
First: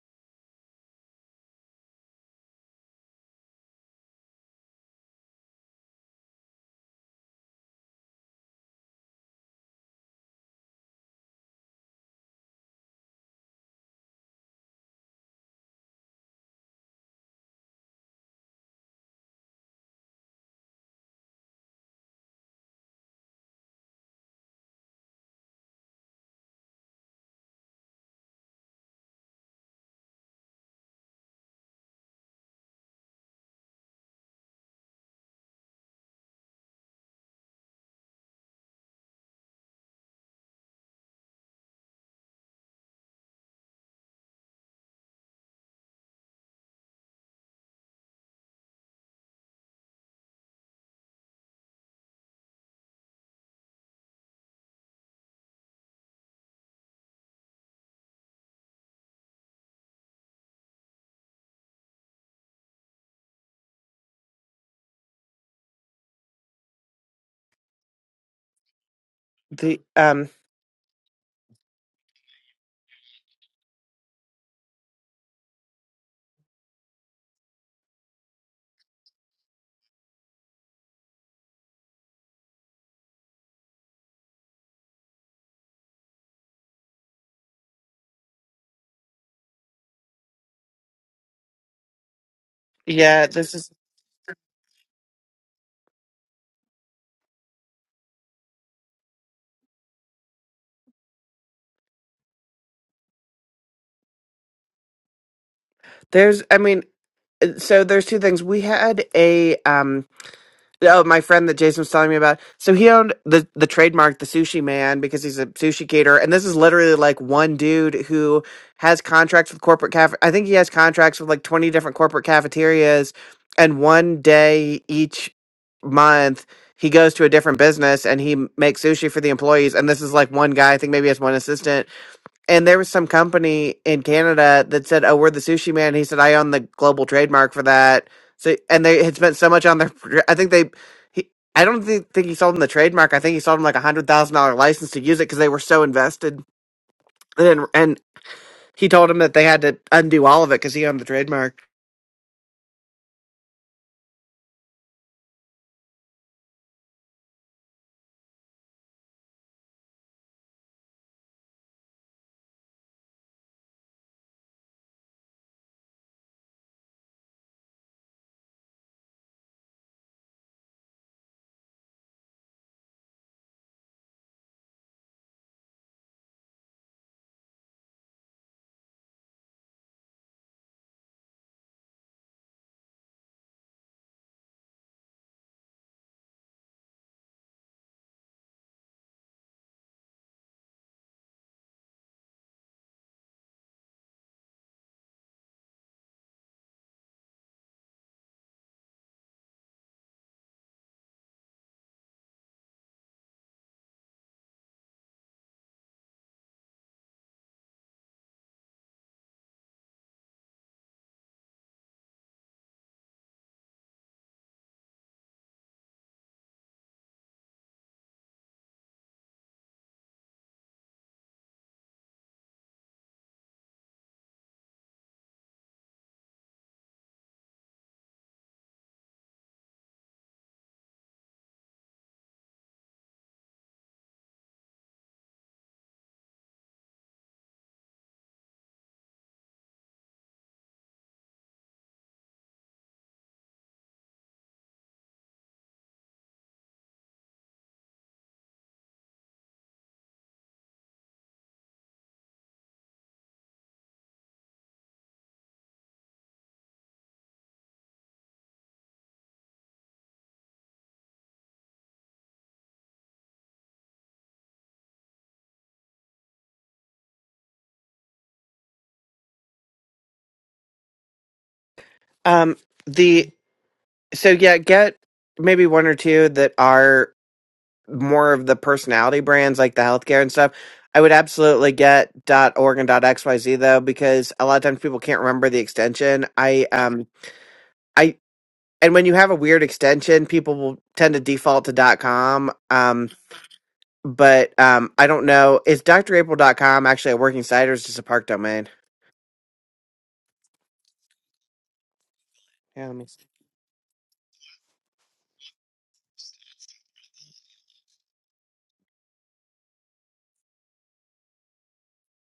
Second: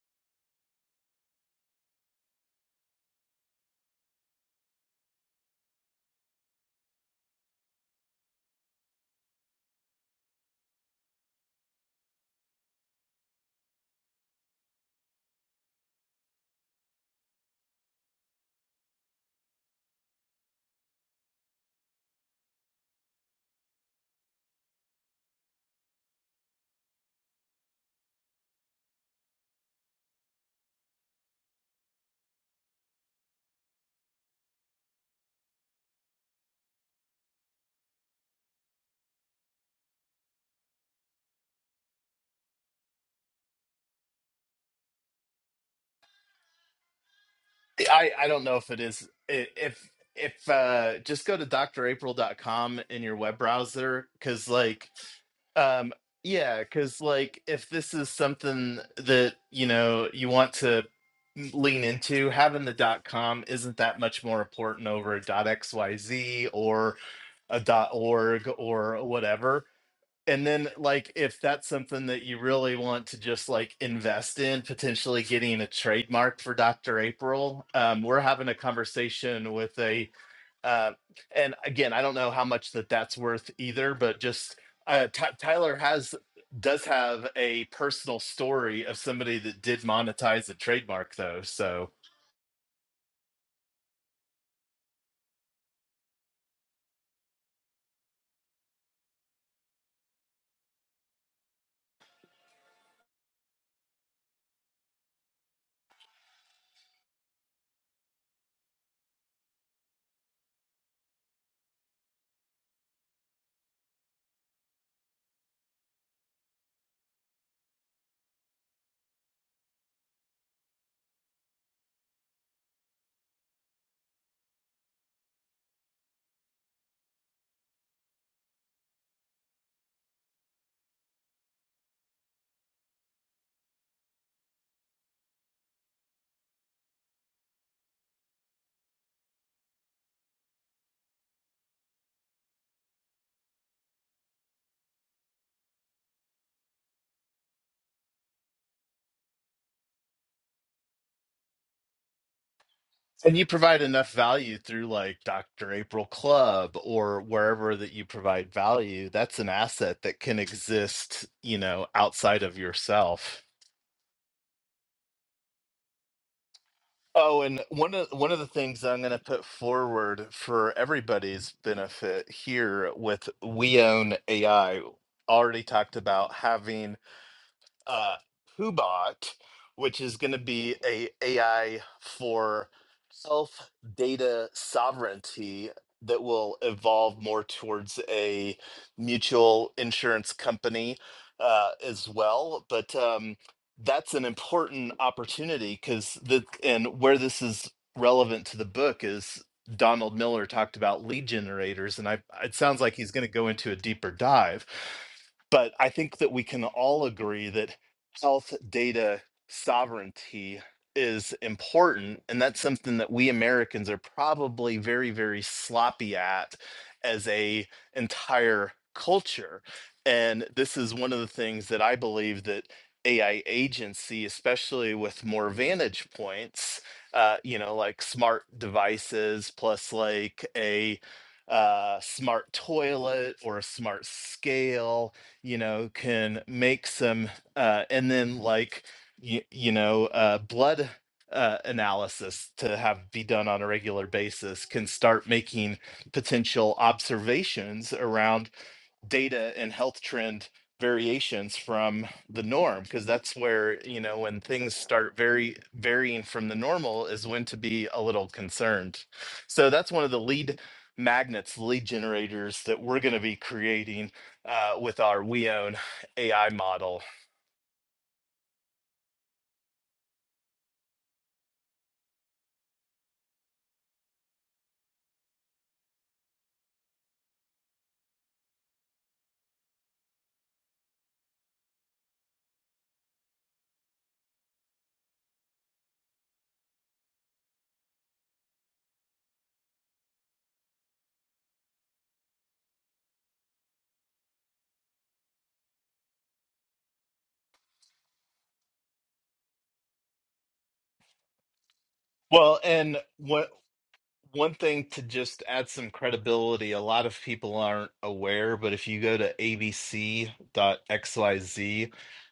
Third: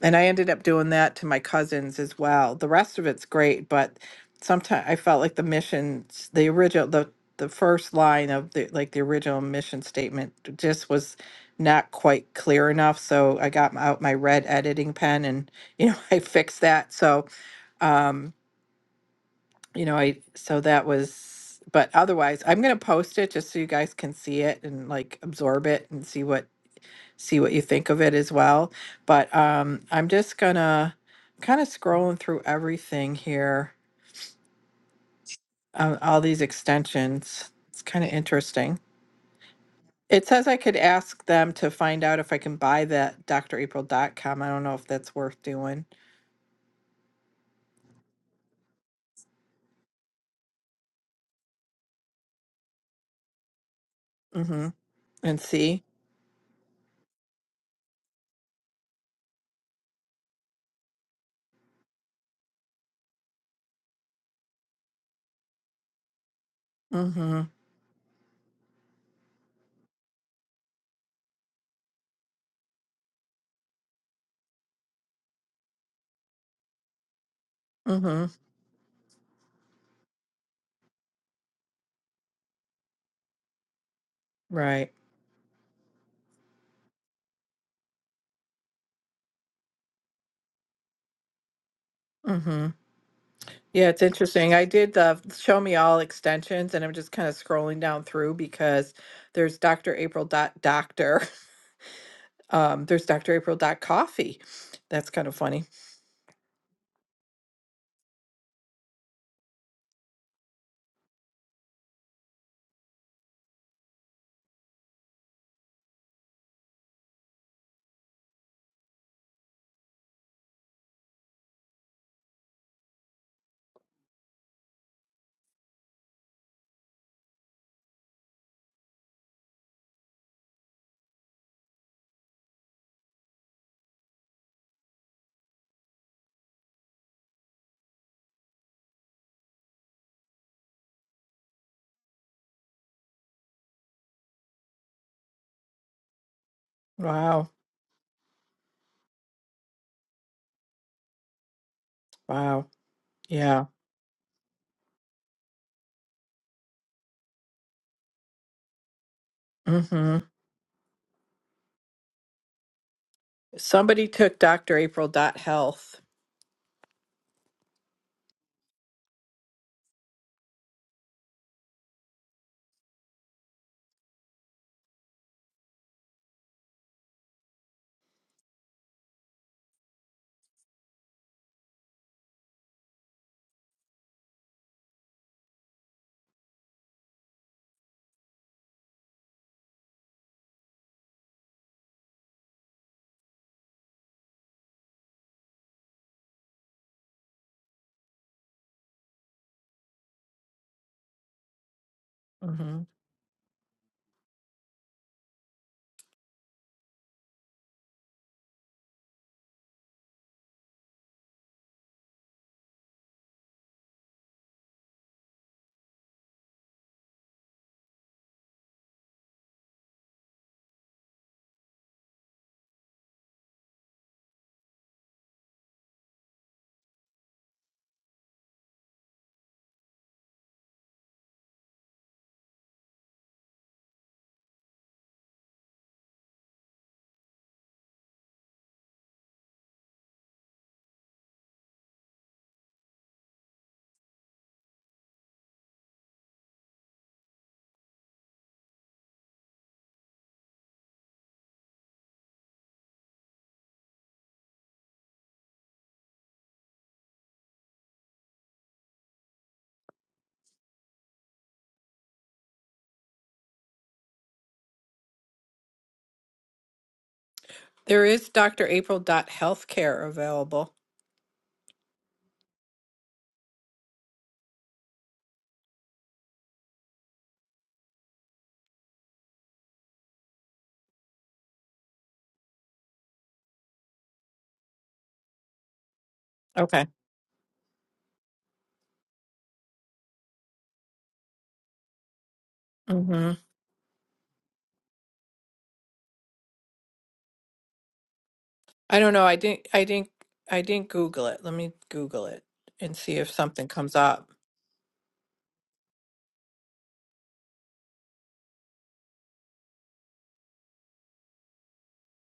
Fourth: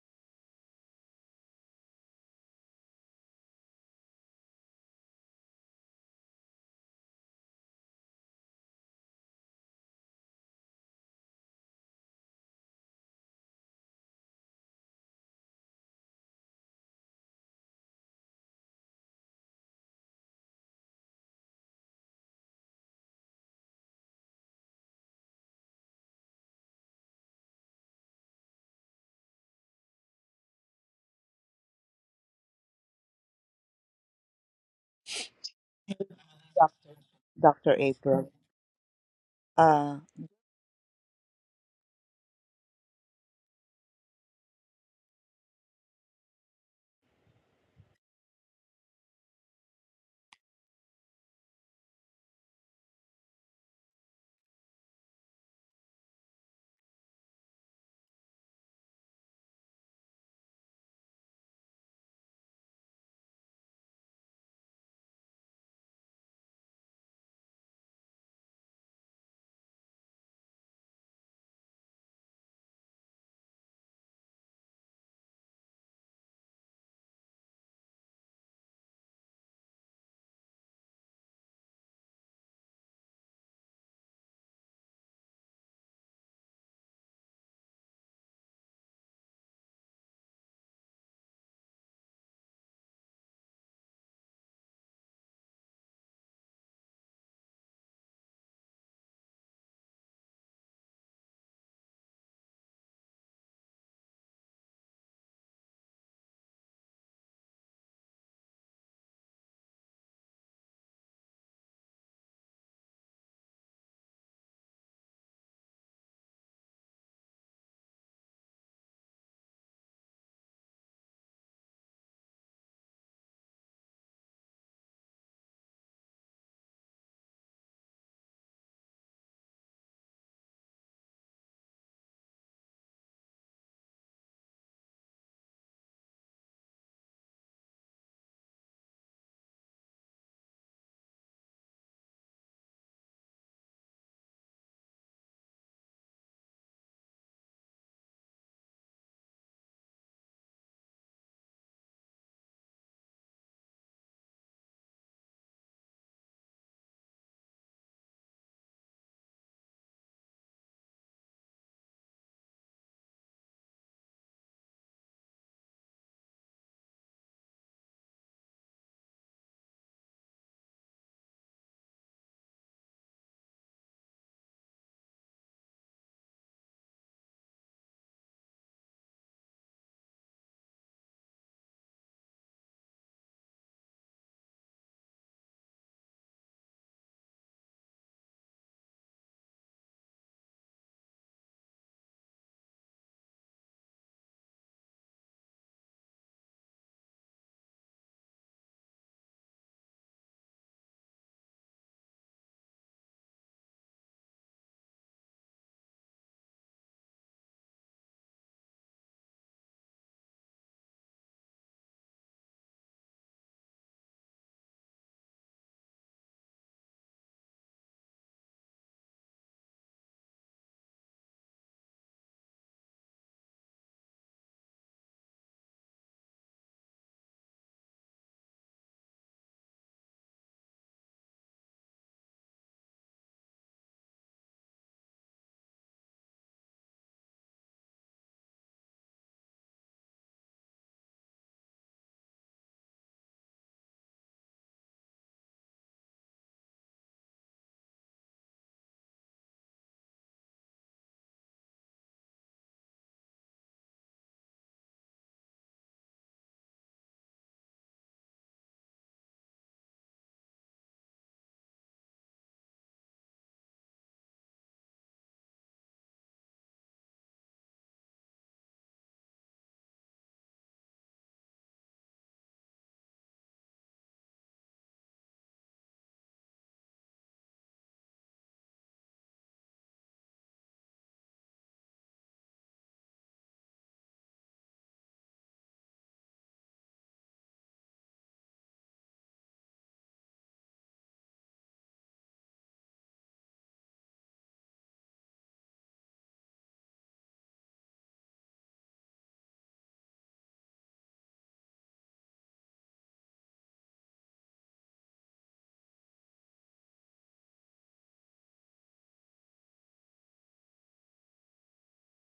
and i ended up doing that to my cousins as well the rest of it's great but sometimes i felt like the missions the original the the first line of the like the original mission statement just was not quite clear enough so i got m- out my red editing pen and you know i fixed that so um you know, I so that was but otherwise I'm gonna post it just so you guys can see it and like absorb it and see what see what you think of it as well. But um I'm just gonna kind of scrolling through everything here, um, all these
Doc-
extensions.
Dr.
It's kind of
April.
interesting.
Uh,
It says I could ask them to find out if I can buy that drapril.com. I don't know if that's worth doing.
i i don't know if it is i- if if uh just go to dr april dot com in your web browser because
Mm-hmm.
like
And see.
Um, yeah, because like if this is something that you know you want to lean into, having the dot com isn't that much more important over a dot xyz or
Mm-hmm.
a dot org or whatever.
The um
And then like if that's something that you really want to just like invest in, potentially getting a trademark for Dr. April, um, we're
Mm-hmm.
having a conversation with a uh, and again, I don't know how much that that's worth either, but just
Right.
uh, Ty Tyler has does have a personal story of somebody that did monetize a trademark though. So,
Mm-hmm.
yeah, this is
Yeah, it's interesting. I did the show me all extensions, and I'm just kind of scrolling down through because there's Dr. April dot doctor. Um, there's Dr. April dot coffee. That's kind of funny.
there's I mean, uh, so there's two things. We had a um Oh, my friend that Jason was telling me about. So he owned the the trademark, the Sushi Man, because he's a sushi caterer. And this is literally like one dude who has contracts with corporate caf. I think he has contracts with like twenty different corporate cafeterias, and one day each month he goes to a different business and he m- makes sushi for the employees. And this is like one guy. I think maybe he has one assistant and there was some company in Canada that said, "Oh, we're the sushi man." He said, "I own the global trademark for that." So, and they had spent so much on their. I think they, he, I don't think, think he sold them the trademark. I think he sold them like a hundred thousand dollar license to use it because they were so invested.
Wow.
And and he told him that they had to undo all of it because he owned the trademark.
Wow.
and you
Yeah.
provide enough value through like Dr. April Club or wherever that you provide value, that's an asset
hmm
that can exist, you know, outside of yourself.
Somebody took Dr. April dot health.
Oh, and one of one of the things I'm going to put forward for everybody's benefit here with We Own AI already talked about having uh, Hubot, which is going to be a AI for self data sovereignty that will evolve more towards a mutual insurance company uh, as well. But um, that's an important opportunity because the and where this is relevant to the book is Donald Miller talked about lead generators, and I it sounds
hmm
like he's going to go into a deeper dive but I think that we can all agree that health data sovereignty is important and that's something that we Americans are probably very very sloppy at as a entire culture and this is one of the things that I believe that AI agency especially with more vantage points uh, you know like smart devices plus like a uh, smart toilet or a smart scale you know can make some uh, and then like you, you know uh, blood uh, analysis to have be done on a regular basis can start making potential observations around data and health trend variations from the norm because that's where you know when things start very varying from the normal is when to be a little concerned so that's one of the lead magnets lead generators that we're going to be creating uh, with our we own ai model
There is Dr. April dot healthcare available.
Um, the so yeah, get maybe one or two that are more of the personality brands like the healthcare and stuff. I would absolutely get .org and .xyz though because a lot of times people can't remember the extension. I
Okay.
um I and when you have a weird extension, people will tend to default to .com. Um,
hmm
but um, I don't know. Is dr april dot .com actually a working site or is it just a park domain?
I don't know. I didn't. I didn't. I didn't Google it. Let me Google it
Well,
Yeah,
and
let
and
me
see
see.
if
what
something comes up.
one thing to just add some credibility, a lot of people aren't aware, but if you go to abc.xyz,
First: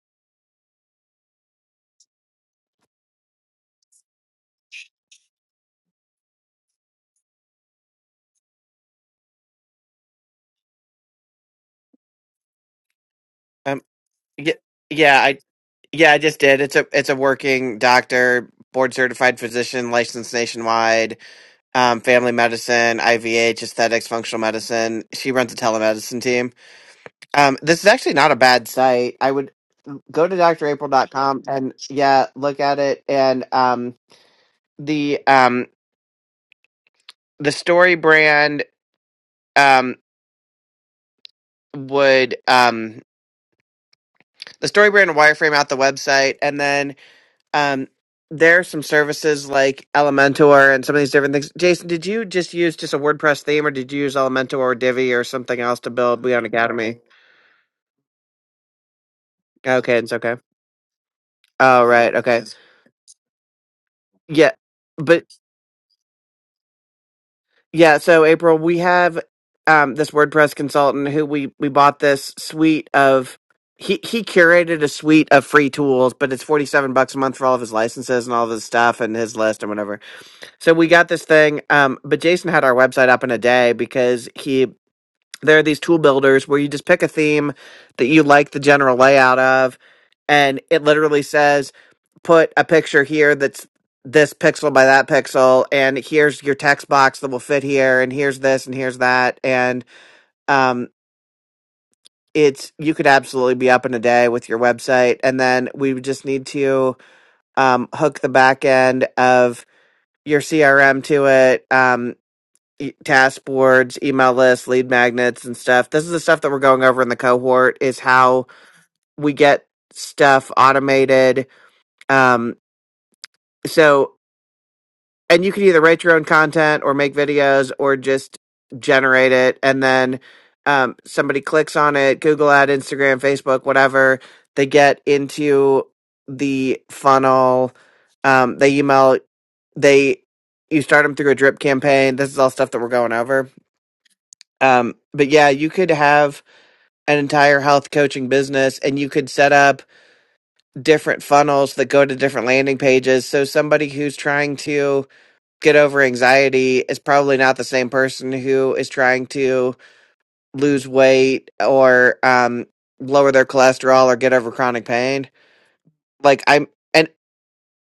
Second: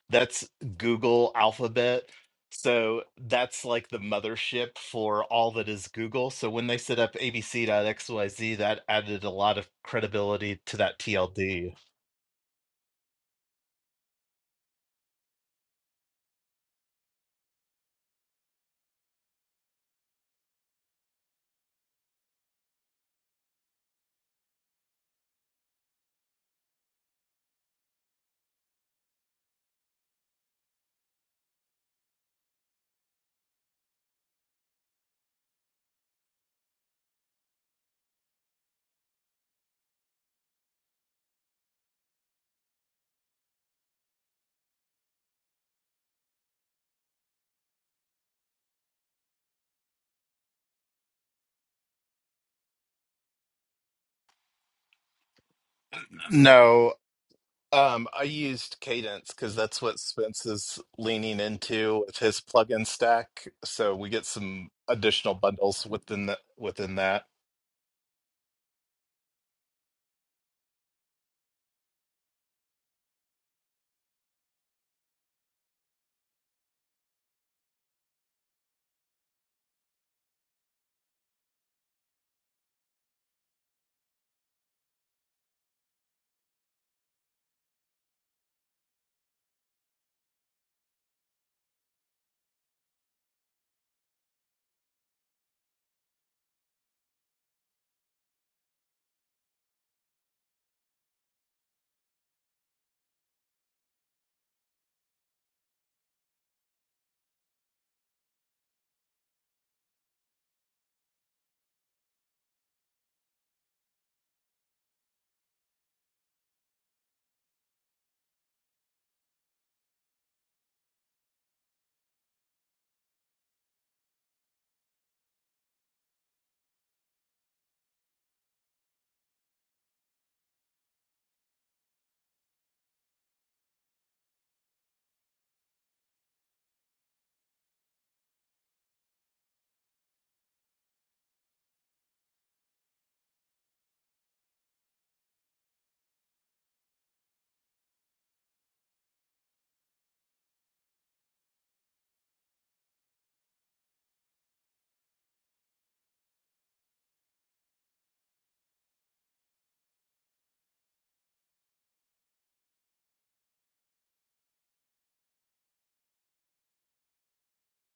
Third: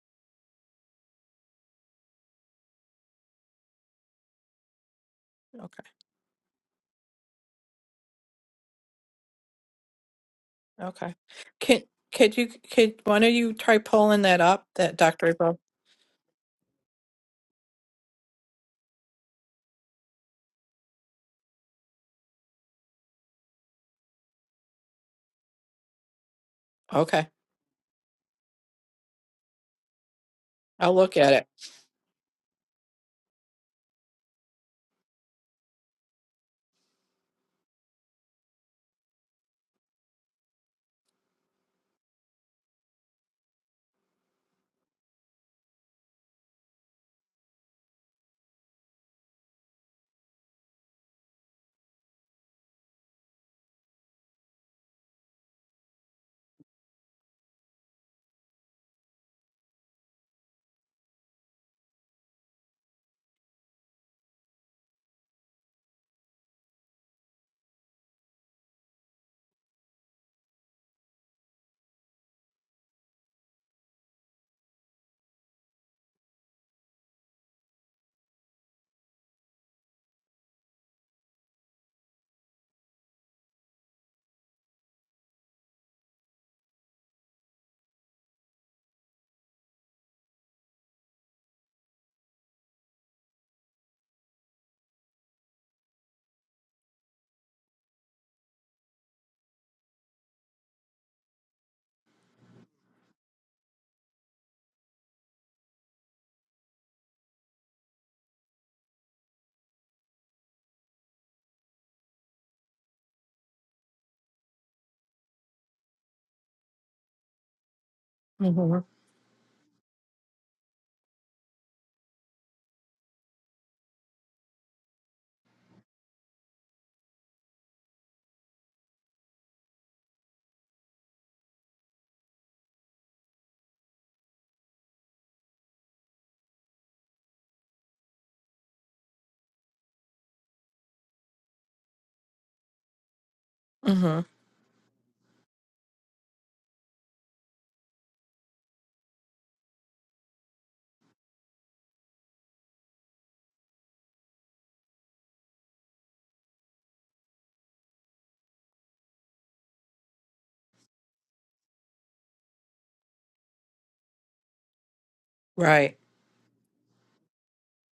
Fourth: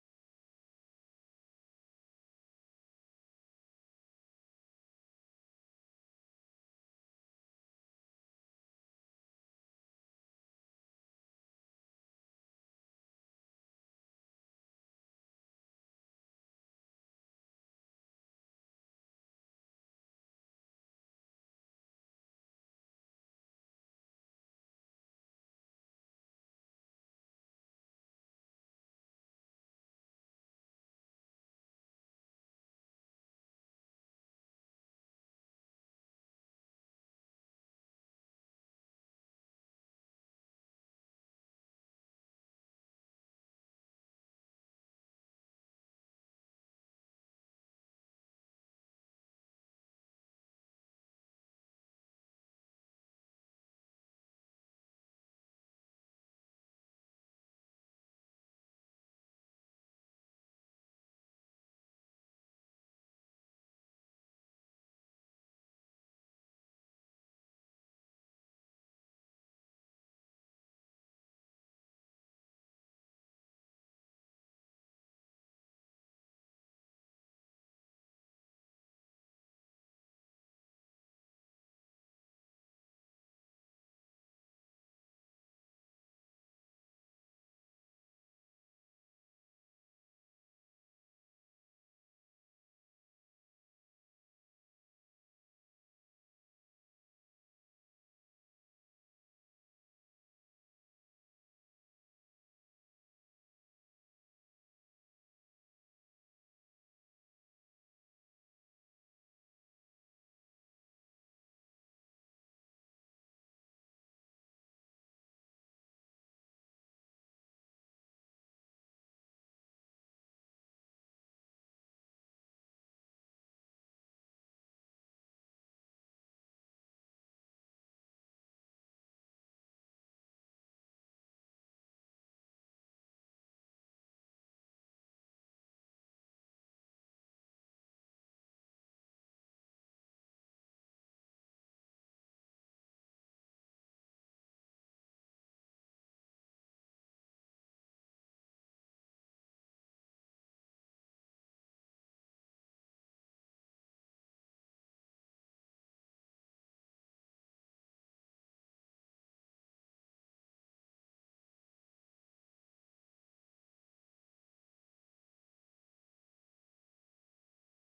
that's Google Alphabet. So that's like the mothership for all that is Google. So when they set up abc.xyz, that added a lot of credibility to that
Okay.
TLD.
Can could you could one of you try
Um,
pulling that
yeah,
up, that
yeah,
Dr.
I
Bo?
yeah I just did. It's a it's a working doctor, board certified physician, licensed nationwide um, family medicine, IVH, aesthetics, functional medicine. She runs a telemedicine team.
Okay.
Um, this is actually not a bad site. I would go to dr april
I'll
dot
look at
com
it.
and yeah, look at it. And um, the um, the story brand um, would um, the story brand wireframe out the website, and then um, there are some services like Elementor and some of these different things. Jason, did you just use just a WordPress theme, or did you use Elementor or Divi or something else to build Beyond
No,
Academy?
Um, I used Cadence because that's
Okay,
what
it's okay.
Spence is leaning
Oh,
into
right.
with his
Okay.
plugin stack. So we get
Yeah.
some
But
additional bundles within that. Within that,
yeah, so April, we have um this WordPress consultant who we we bought this suite of he he curated a suite of free tools, but it's 47 bucks a month for all of his licenses and all of his stuff and his list and whatever. So we got this thing um but Jason had our website up in a day because he there are these tool builders where you just pick a theme that you like the general layout of and it literally says put a picture here that's this pixel by that pixel and here's your text box that will fit here and here's this and here's that and um it's you could absolutely be up in a day with your website and then we would just need to um hook the back end of your CRM to it um e- task boards email lists lead magnets and stuff this is the stuff that we're going over in the cohort is how
hmm
we get stuff automated um so and you can either write your own content or make videos or just generate it and then um, somebody clicks on it google ad instagram facebook whatever they get into the funnel um, they email they you start them through a drip campaign this is all stuff that we're going over
hmm
um, but yeah you could have an entire health coaching business and you could set up different funnels that go to different landing pages so somebody who's trying to get over anxiety is probably not the same person who is trying to lose weight or um, lower their cholesterol or get over chronic pain.
Right.
Like I'm, and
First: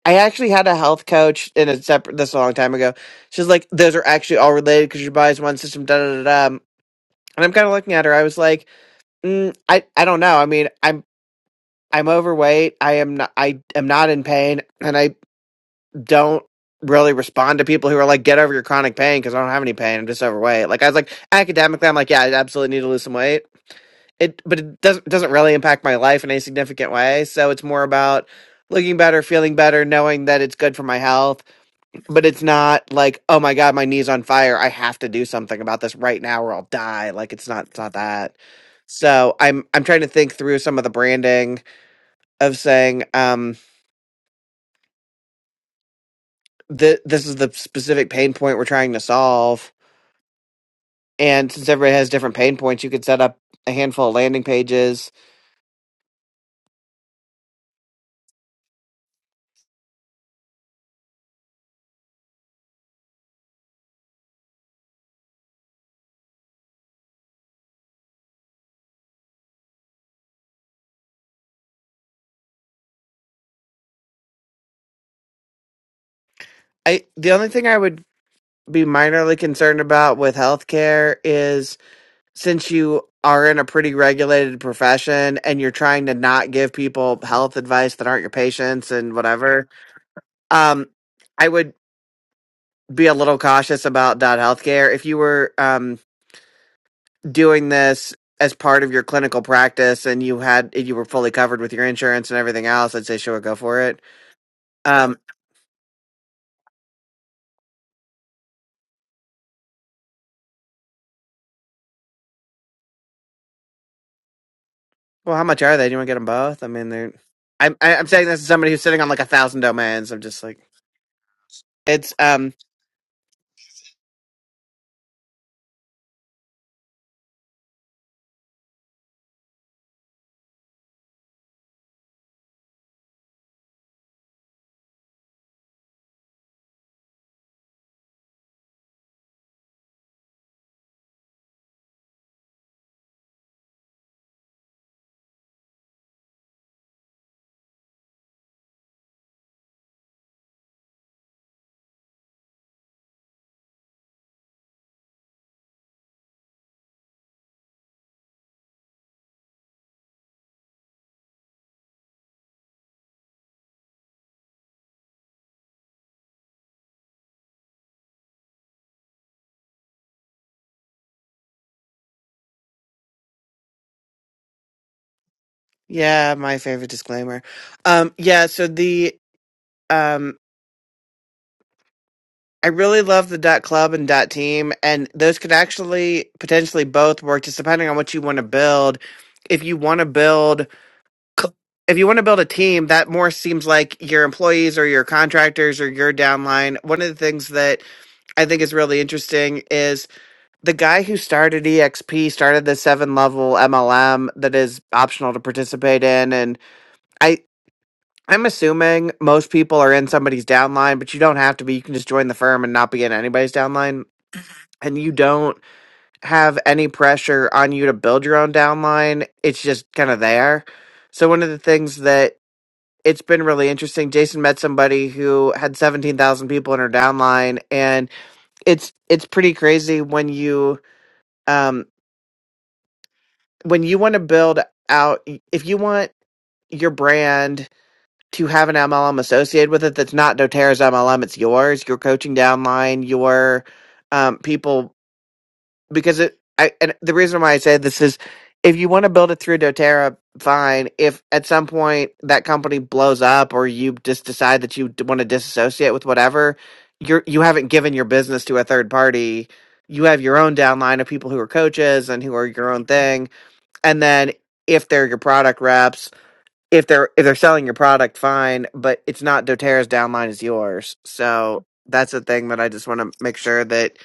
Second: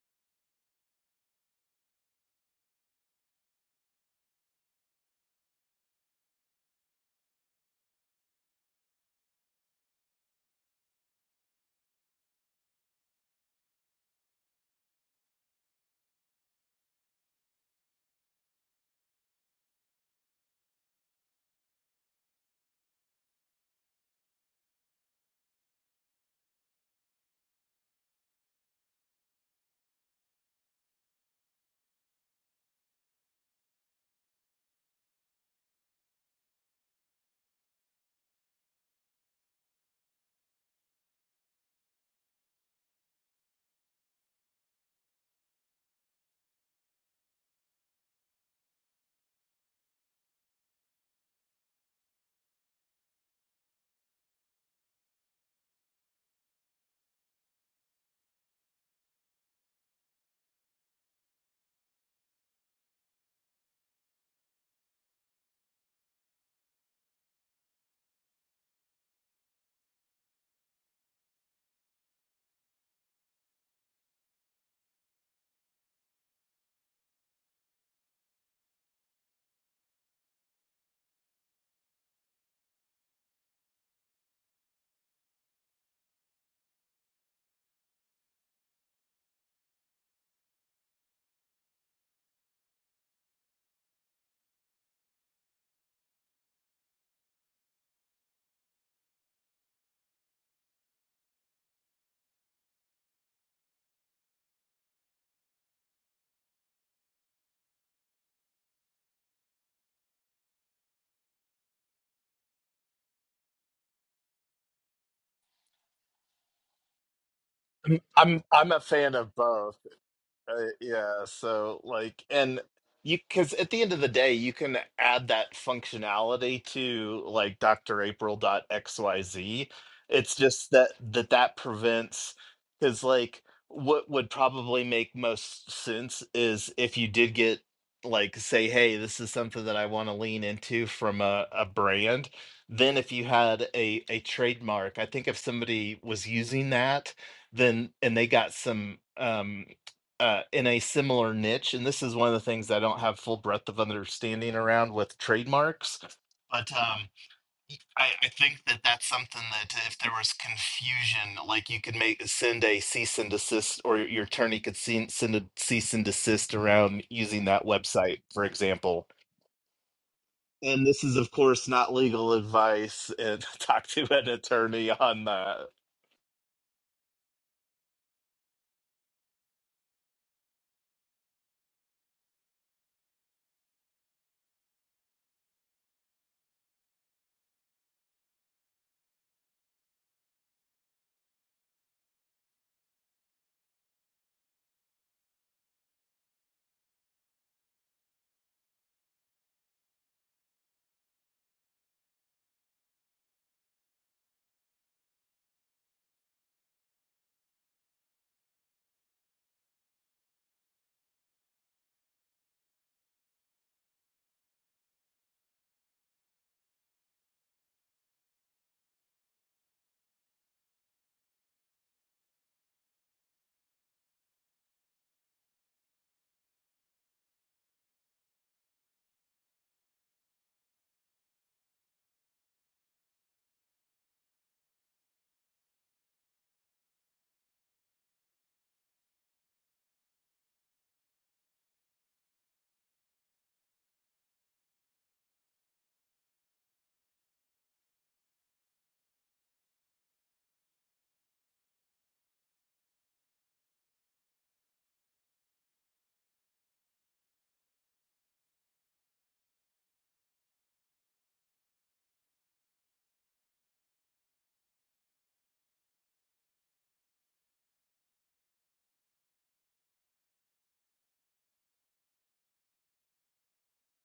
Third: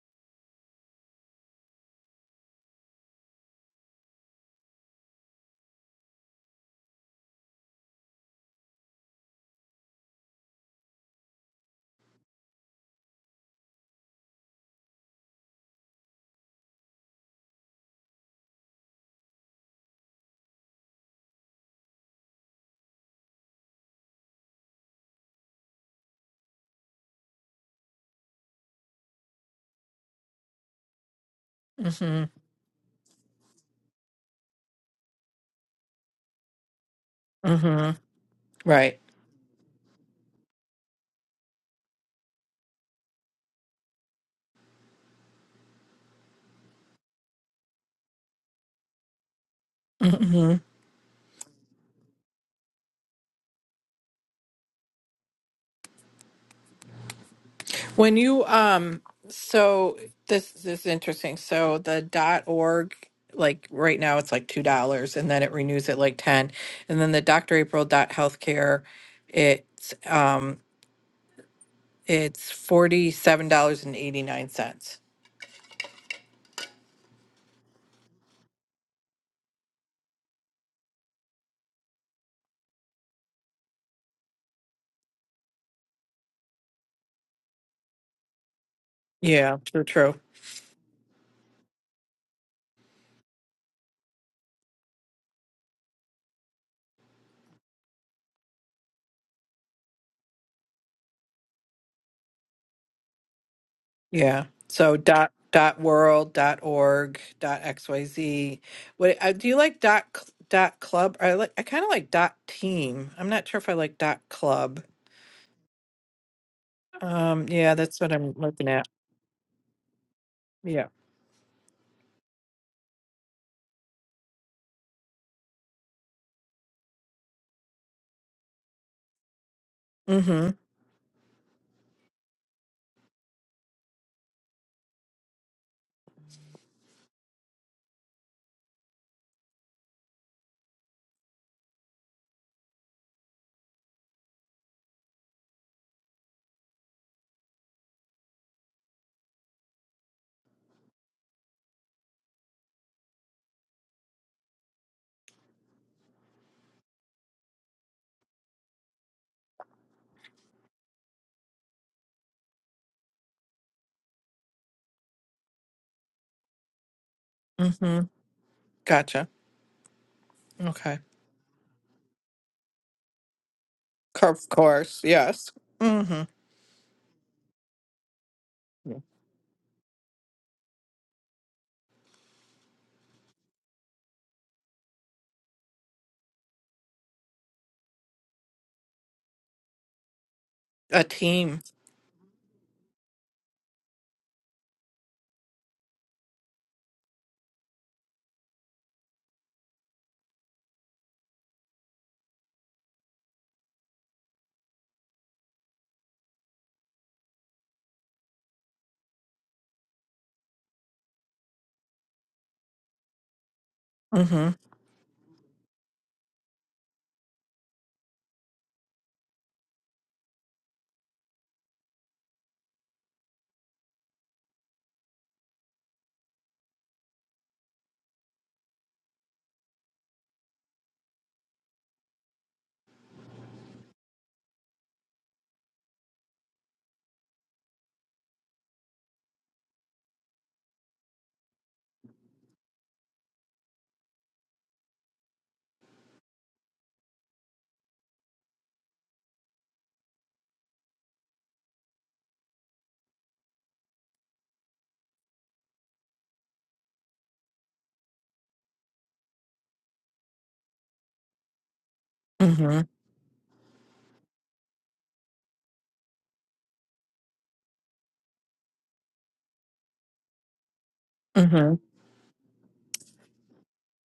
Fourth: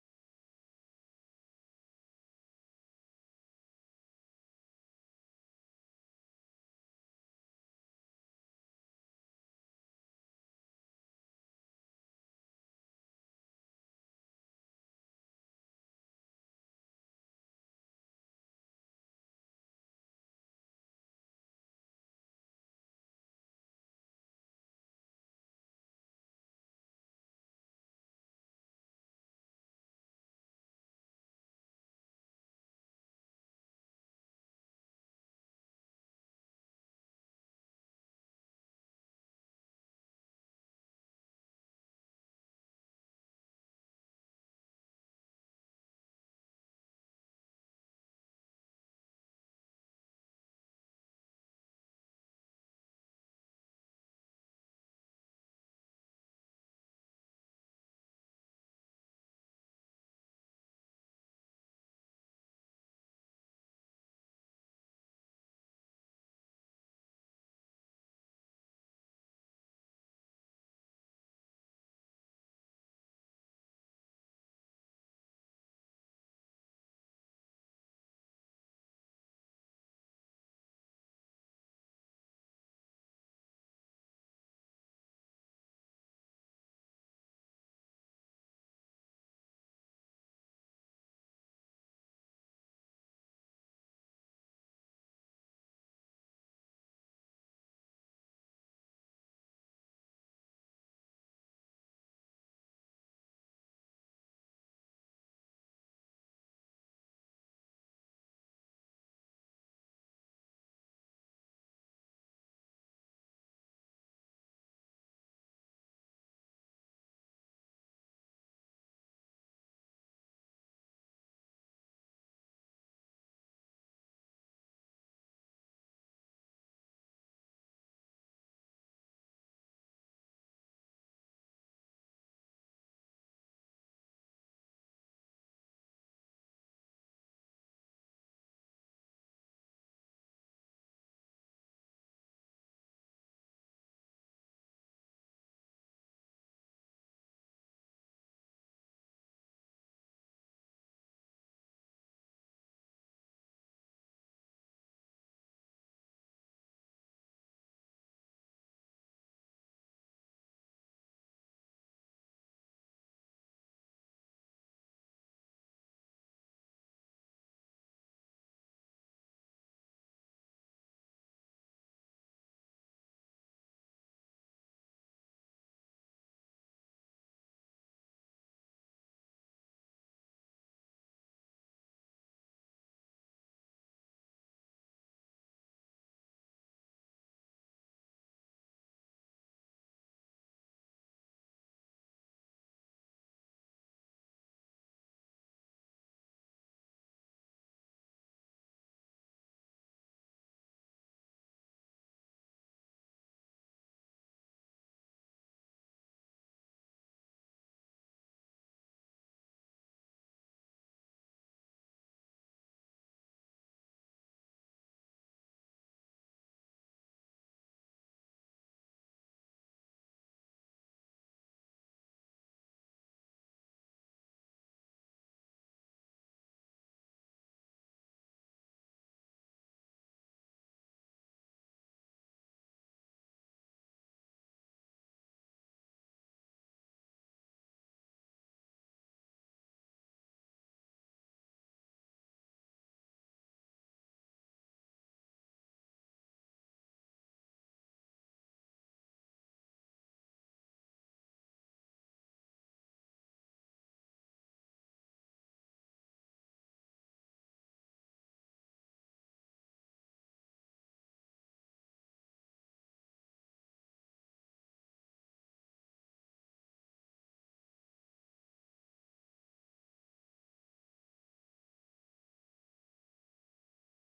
I actually had a health coach in a separate this a long time ago. She's like, those are actually all related because your body's one system. Da da da. da. Um, And I'm kind of looking at her. I was like, mm, I I don't know. I mean, I'm I'm overweight. I am not. I am not in pain, and I don't really respond to people who are like, get over your chronic pain because I don't have any pain. I'm just overweight. Like I was like academically, I'm like, yeah, I absolutely need to lose some weight. It, but it doesn't doesn't really impact my life in any significant way. So it's more about looking better, feeling better, knowing that it's good for my health.
hmm
But it's not like, oh my god, my knee's on fire. I have to do something about this right now, or I'll die. Like it's not it's
hmm
not that.
Right.
So I'm I'm trying to think through some of the branding of saying um, th- this is the specific pain point we're trying to solve
hmm
And since everybody has different pain points, you could set up a handful of landing pages.
When you um so this, this is interesting. So the dot org like right now it's like two dollars and then it renews at like ten. And then the Dr. April dot healthcare it's um it's forty seven dollars and eighty nine cents.
I the only thing I would be minorly concerned about with healthcare is since you are in a pretty regulated profession and you're trying to not give people health advice that aren't your patients and
Yeah,
whatever,
true, true.
um, I would be a little cautious about dot healthcare. If you were um, doing this as part of your clinical practice and you had you were fully covered with your insurance and everything else, I'd say sure go for it
Yeah. So
Um,
dot dot world dot org dot xyz. What uh, do you like dot cl- dot club? I like I kind of like dot team. I'm not sure if I like dot club.
Well, how much are they? Do you want to get them both? I mean, they're.
Um. Yeah,
I'm I-
that's
I'm
I'm
what
saying
I'm
this
I'm
to
looking
somebody
I'm a
who's
at.
sitting on
fan
like a
of
thousand
both.
domains. I'm just like
Uh,
Yeah.
yeah, so
it's
like,
um
and you, because at the end of the day, you can add that functionality to like drapril.xyz. It's
Mm-hmm.
just that that that prevents, because like what would probably make most sense is if you did get like say, hey, this is something that I want to lean into from a, a brand. Then if you had a a trademark, I think if somebody was using that, then and they got some. um uh, in a similar niche, and this is one of the things I don't have full breadth of understanding around with trademarks. But um, y- I, I think that that's something that if there was confusion, like you could make send a cease and desist, or your attorney could send, send a cease and desist around using that
Mm-hmm.
website, for example.
Gotcha.
And
Okay.
this is, of course, not legal advice. And talk to
Co-
an
Of
attorney
course.
on
Yes.
that.
Mm-hmm.
yeah my favorite disclaimer, um yeah so the um I really love the dot club and dot team and those could actually potentially both work just depending on what you want to build. If you want to build
A
cl-
team.
if you want to build a team that more seems like your employees or your contractors or your downline. One of the things that I think is really interesting is the guy who started exp started the seven level mlm that is optional to participate in and i i'm assuming most people are in somebody's downline but you don't have to be you can just join the firm and not be in anybody's downline
Mm-hmm.
and you don't have any pressure on you to build your own downline it's just kind of there so one of the things that it's been really interesting jason met somebody who had 17000 people in her downline and it's it's pretty crazy when you um when you want to build out, if you want your brand to have an MLM associated with it that's not doTERRA's MLM, it's yours, your coaching downline, your um, people, because it, I, and the reason why I say this is if you want to build it through doTERRA, fine. If at some point that company blows up or you just decide that you want to disassociate with whatever, you're, you haven't given your business to a third party. You have your own downline of people who are coaches and who are your
Mm-hmm.
own thing and then if they're your product reps if they're if they're selling your product fine but it's not doterra's downline is yours so
Mm-hmm.
that's the thing that i just want to make sure that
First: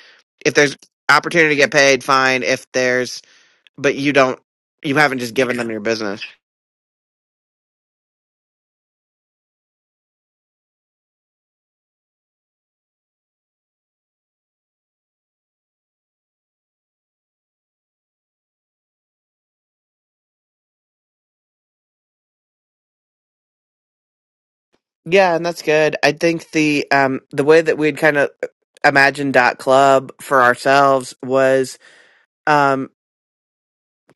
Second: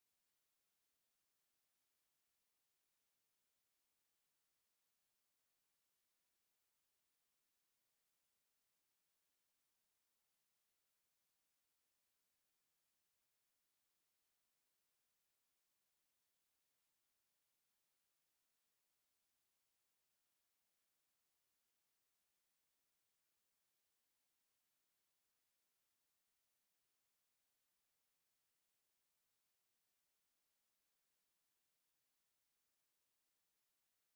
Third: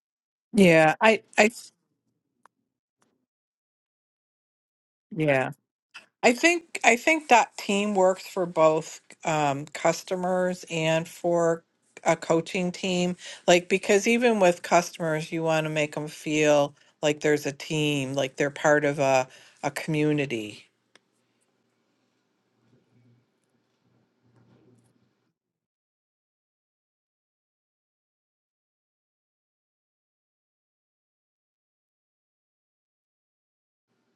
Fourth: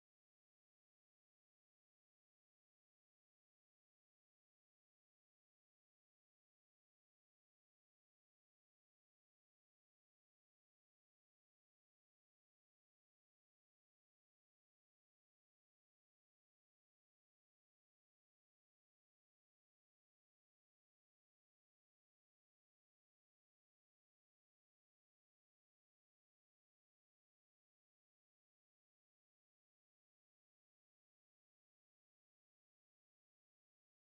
if there's
Yeah. I.
opportunity
I.
to get paid fine if there's but you don't you haven't just
Yeah.
given them your business
I think I think that team works for both um, customers and for a coaching team. Like because even with customers, you want to make them feel like there's a team, like they're part of a a community.
yeah and that's good i think the um the way that we'd kind of imagined dot club for ourselves was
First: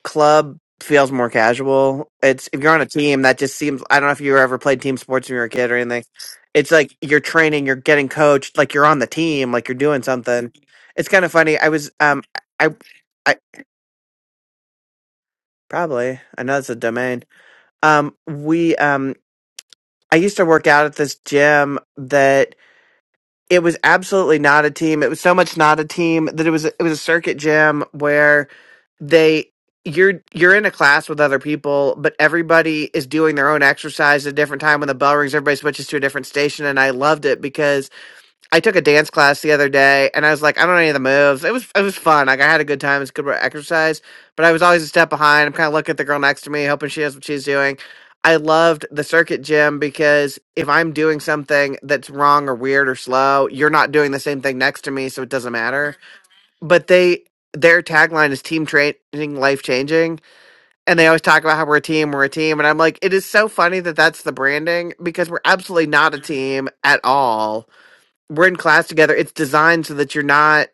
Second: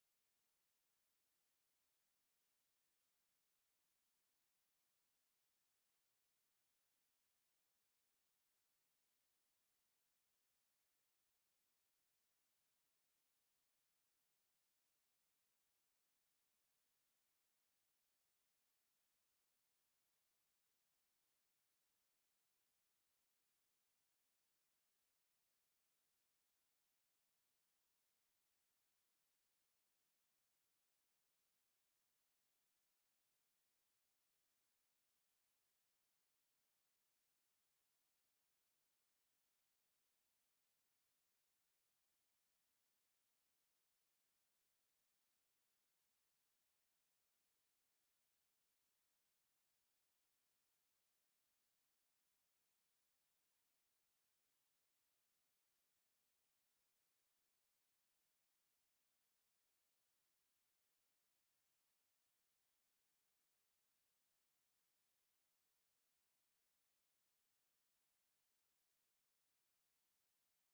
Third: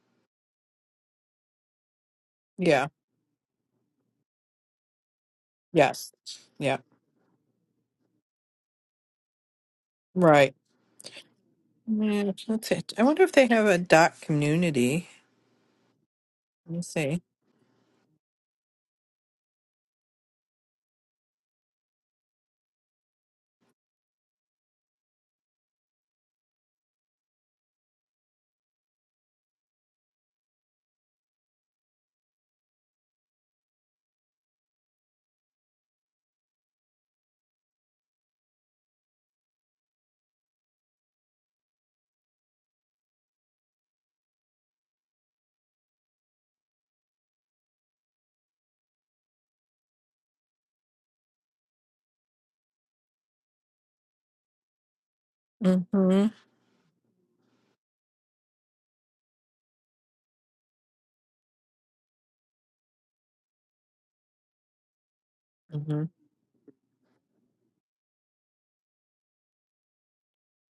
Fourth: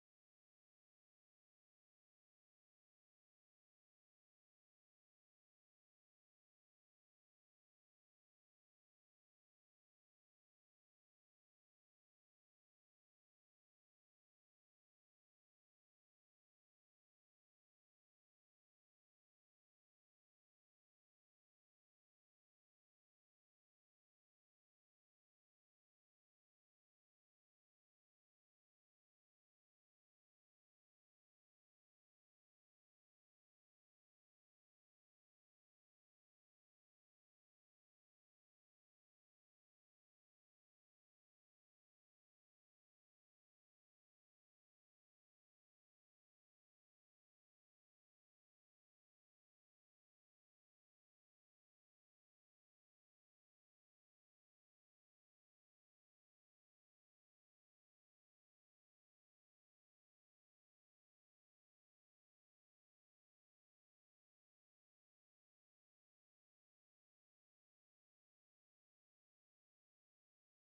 club feels more casual. It's if you're on a
Yeah.
team that just seems I don't know if you ever played team sports when you were a kid or anything.
Yes.
It's
Yeah.
like you're training, you're getting coached, like you're on the team, like you're doing something.
Right.
It's kind of funny. I was um
Yeah, that's
I
it. I wonder if
I
they have a dot community.
probably I know it's a
Let me see.
domain. Um we um I used to work out at this gym that it was absolutely not a team. It was so much not a team that it was it was a circuit gym where they you're you're in a class with other people, but everybody is doing their own exercise at a different time. When the bell rings, everybody switches to a different station, and I loved it because I took a dance class the other day, and I was like, I don't know any of the moves. It was it was fun. Like I had a good time. It's good exercise, but I was always a step behind. I'm kind of looking at the girl next to me, hoping she knows what she's doing. I loved the circuit gym because if I'm doing something that's wrong or weird or slow, you're not doing the same thing next to me, so it doesn't matter
Mm-hmm.
but they their tagline is team training life changing and they always talk about how we're a team we're a team and i'm like it is so funny that that's the branding because we're absolutely
Mm-hmm.
not a team at all we're in class together it's designed so that you're not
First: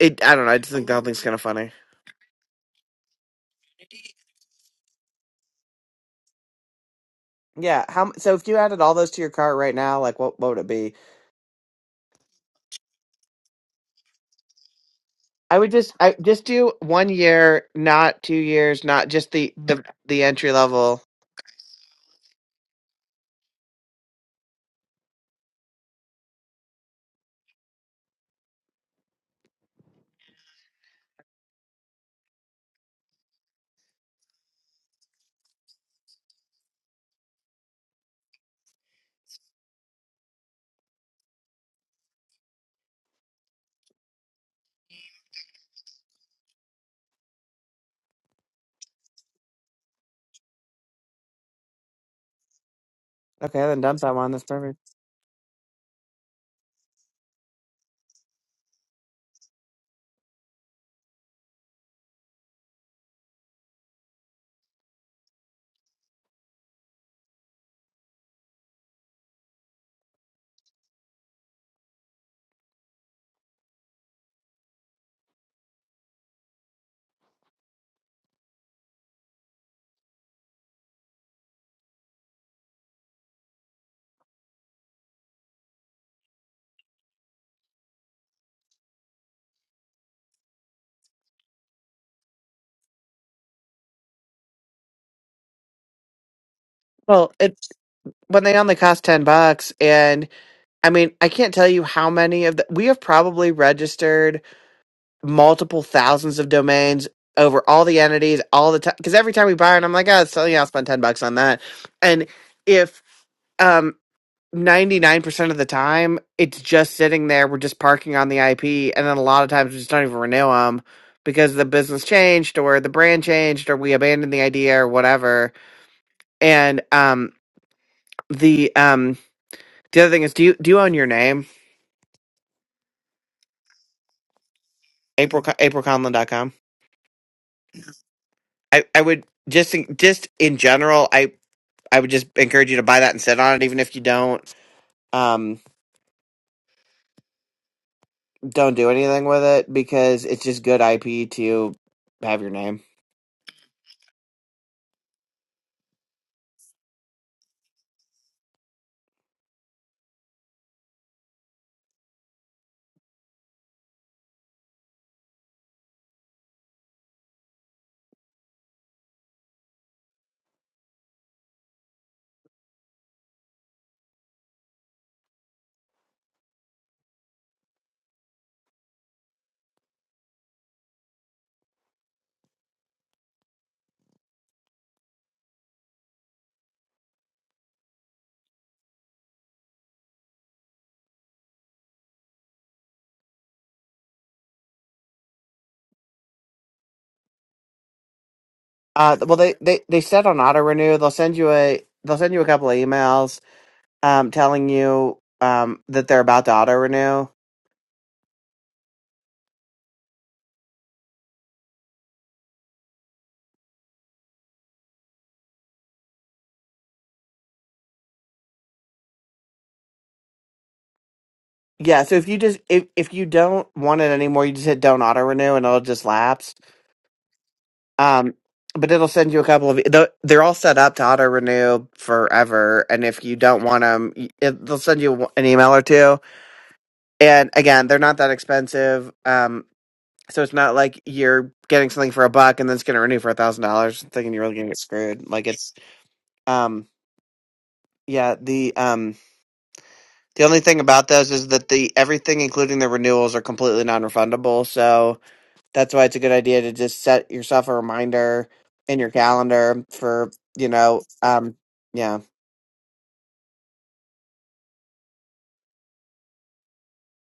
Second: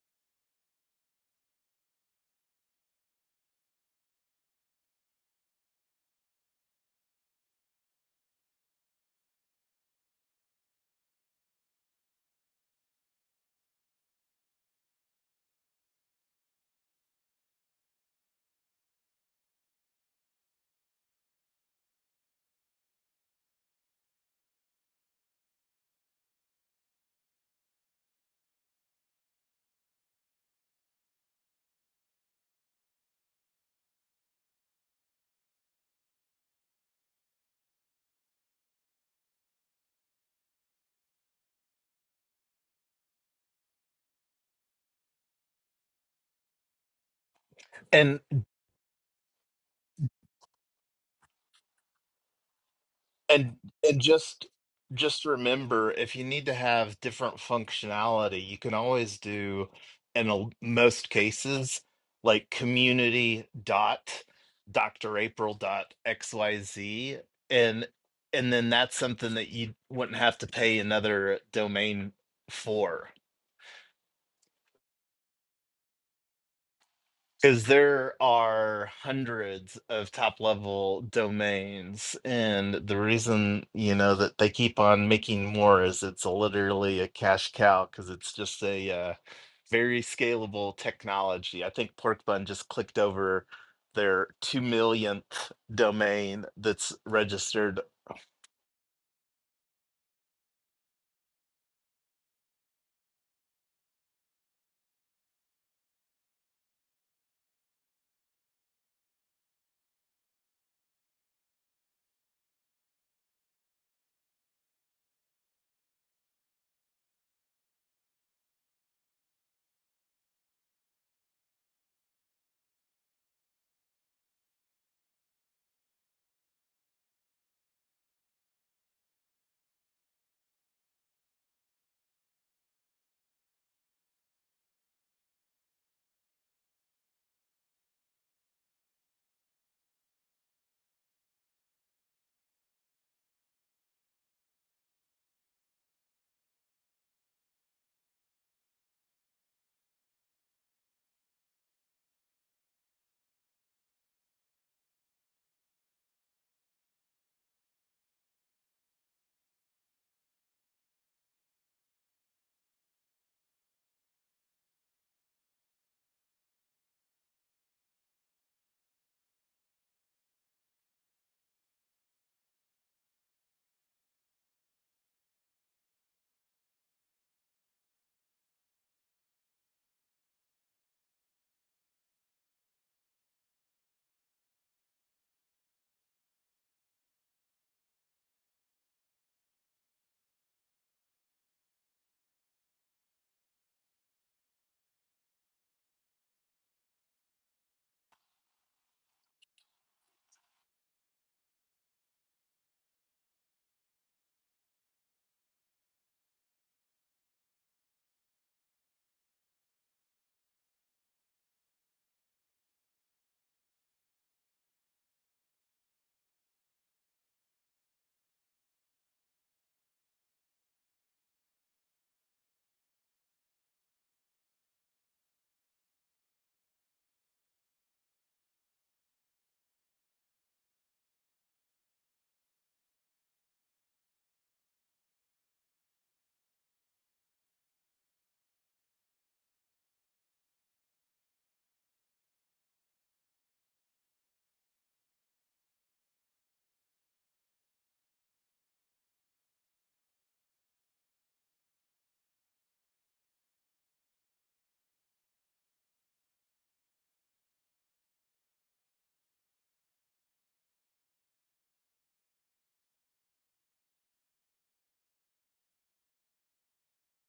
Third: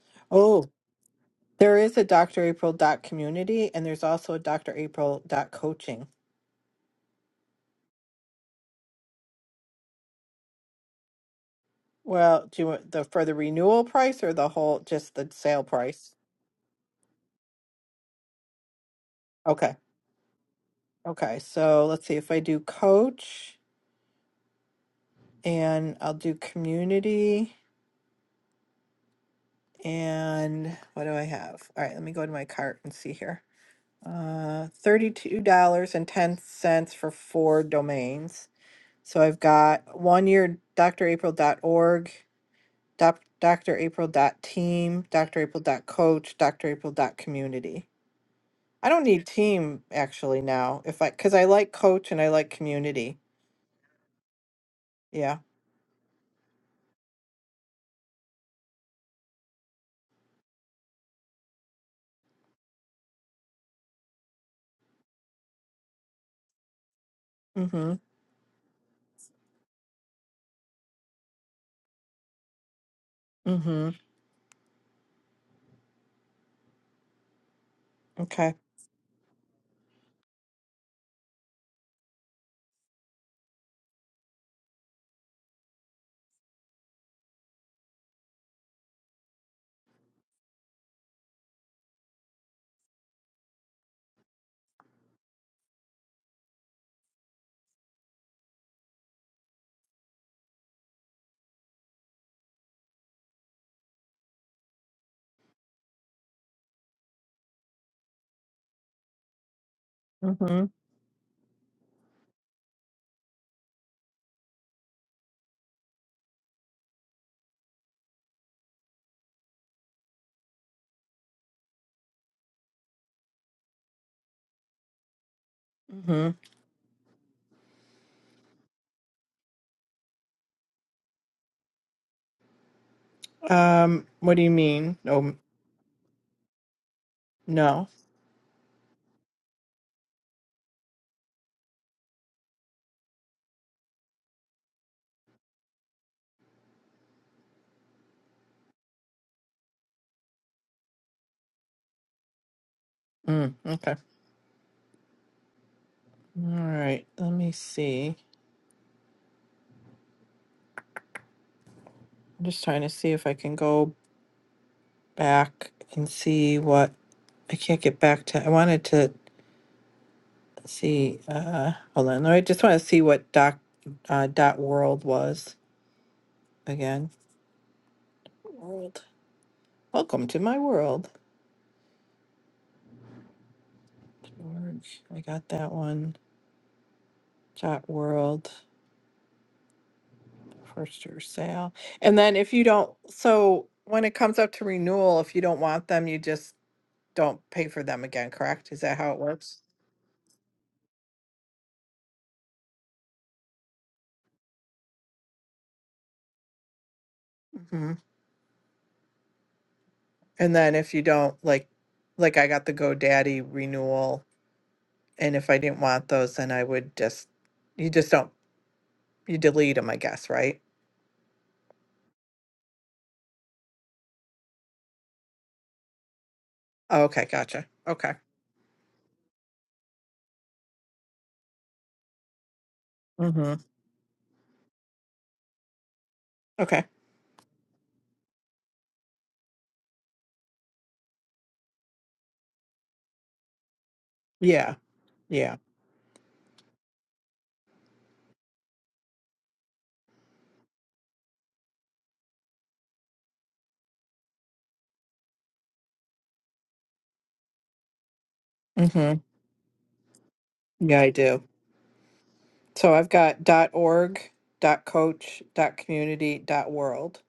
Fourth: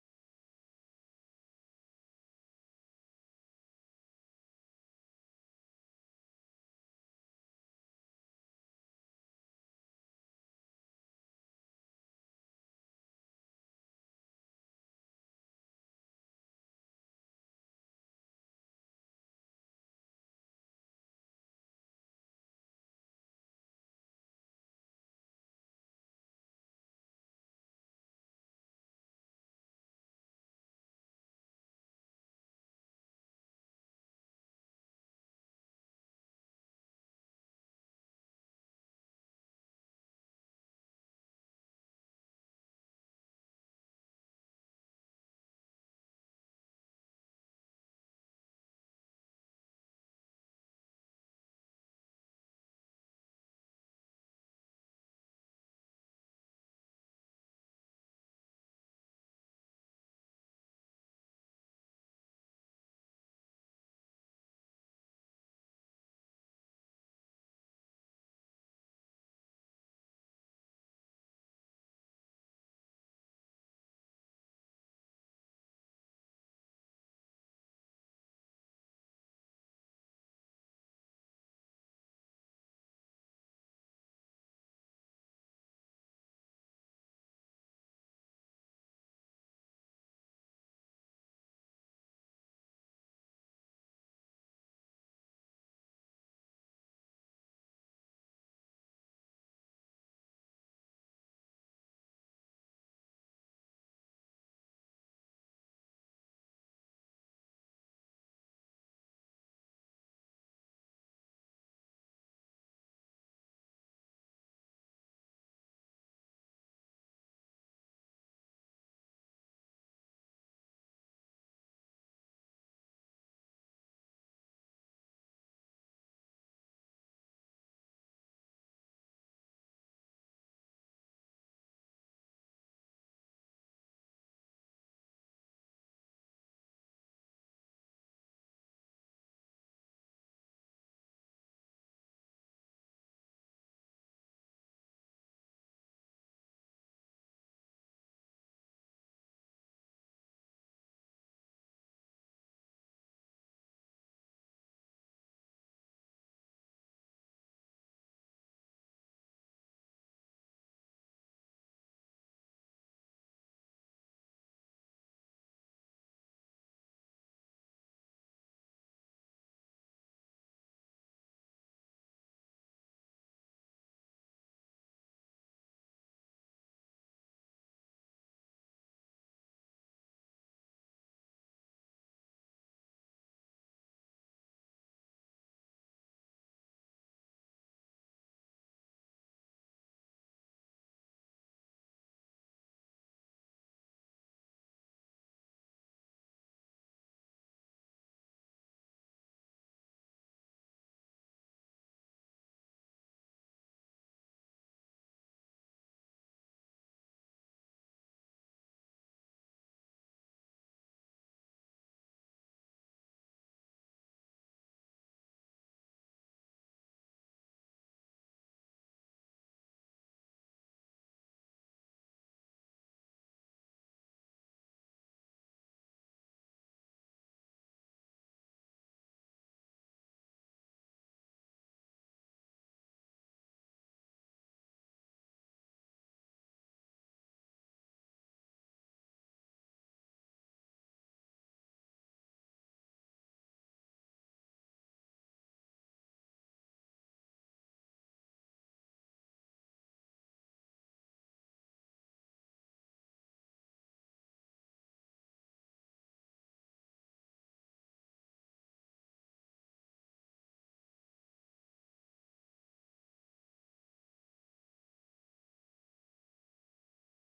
it i don't know i
Oh,
just think the whole thing's kind of funny
there is a Dr. April dot community, and there's also a Dr. April dot coaching.
yeah how m- so if you added all those to your cart right now like what, what would it be
Well, do you want the for the renewal price or the whole just the
i
sale
would just
price?
i just do one year not two years not just the
Okay.
the, the entry level
Okay. So let's see if I do coach and I'll do community and what do I have? All right, let me go to my cart and see here. Uh $32.10 for four domains. So I've got one year dr april dot org, doc- dr drapril.org, doc, drapril.team, dot coach, dr april dot community.
And.
I don't need team actually now. If I, because I like coach and I like community.
And
okay then dump
and
that one that's
just
perfect
just
Yeah.
remember, if you need to have different functionality, you can always do in a, most cases like community dot drapril dot xyz and
Mm-hmm.
and then that's something that you wouldn't have to pay another domain for.
Mm-hmm.
Because there
Okay.
are hundreds of top level domains, and the reason you know that they keep on making more is it's a, literally a cash cow because it's just a uh, very scalable technology. I think Pork Bun just clicked over their two millionth domain that's
well it's
registered.
when they only cost 10 bucks and. I mean, I can't tell you how many of the we have probably registered multiple thousands of domains over all the entities all the time. Because every time we buy one, I'm like, oh, it's selling.
Mm-hmm.
I'll spend ten bucks on that. And if um ninety nine percent of the time it's just sitting there, we're just parking on the IP, and then a lot of times we just don't even renew them because the business changed or the brand changed or we abandoned the idea or whatever.
Mm-hmm.
And um the um the other thing is, do you do you own your name?
Um, what do you mean? Oh,
April April Conlon dot com?
no.
I, I would just in- just in general, I I would just encourage you to buy that and sit on it, even if you don't um don't do anything with it because it's just good IP to have your name.
Mm, okay. All right. Let me see. I'm just trying to see if I can go back and see what I can't get back to. I wanted to see. Uh, hold on. I just want to see what doc uh, dot world was again. World. Welcome to my world. George, I got that one. Dot World for sure sale. And then if you don't, so when it comes up to renewal, if you don't want them, you just don't pay for them again, correct? Is that how
Uh,
it
well, they
works?
they they said on auto renew they'll send you a they'll send you a couple of emails um telling you um that they're about to auto renew.
hmm And then if you don't like, like I got the GoDaddy renewal, and if I didn't want those, then I would just, you just don't, you delete them, I guess, right?
Yeah, so if you just if if you don't want it anymore, you just hit don't auto renew and it'll just lapse.
Oh, Okay, gotcha. Okay.
Um, but it'll send you a couple of. the- They're all set up to auto renew forever, and if you
hmm
don't want them, they'll send you an email or two.
Okay.
And again, they're not that expensive, um, so it's not like you're getting something for a buck and then it's going to renew for a thousand dollars, thinking you're really going to
Yeah.
get screwed. Like
Yeah.
it's, um, yeah. The um, the only thing about those is that the everything, including the renewals, are completely non-refundable. So That's why it's a good idea to just set yourself a reminder in your
hmm
calendar for, you
Yeah,
know,
I do.
um yeah.
So I've got org, coach, community, world,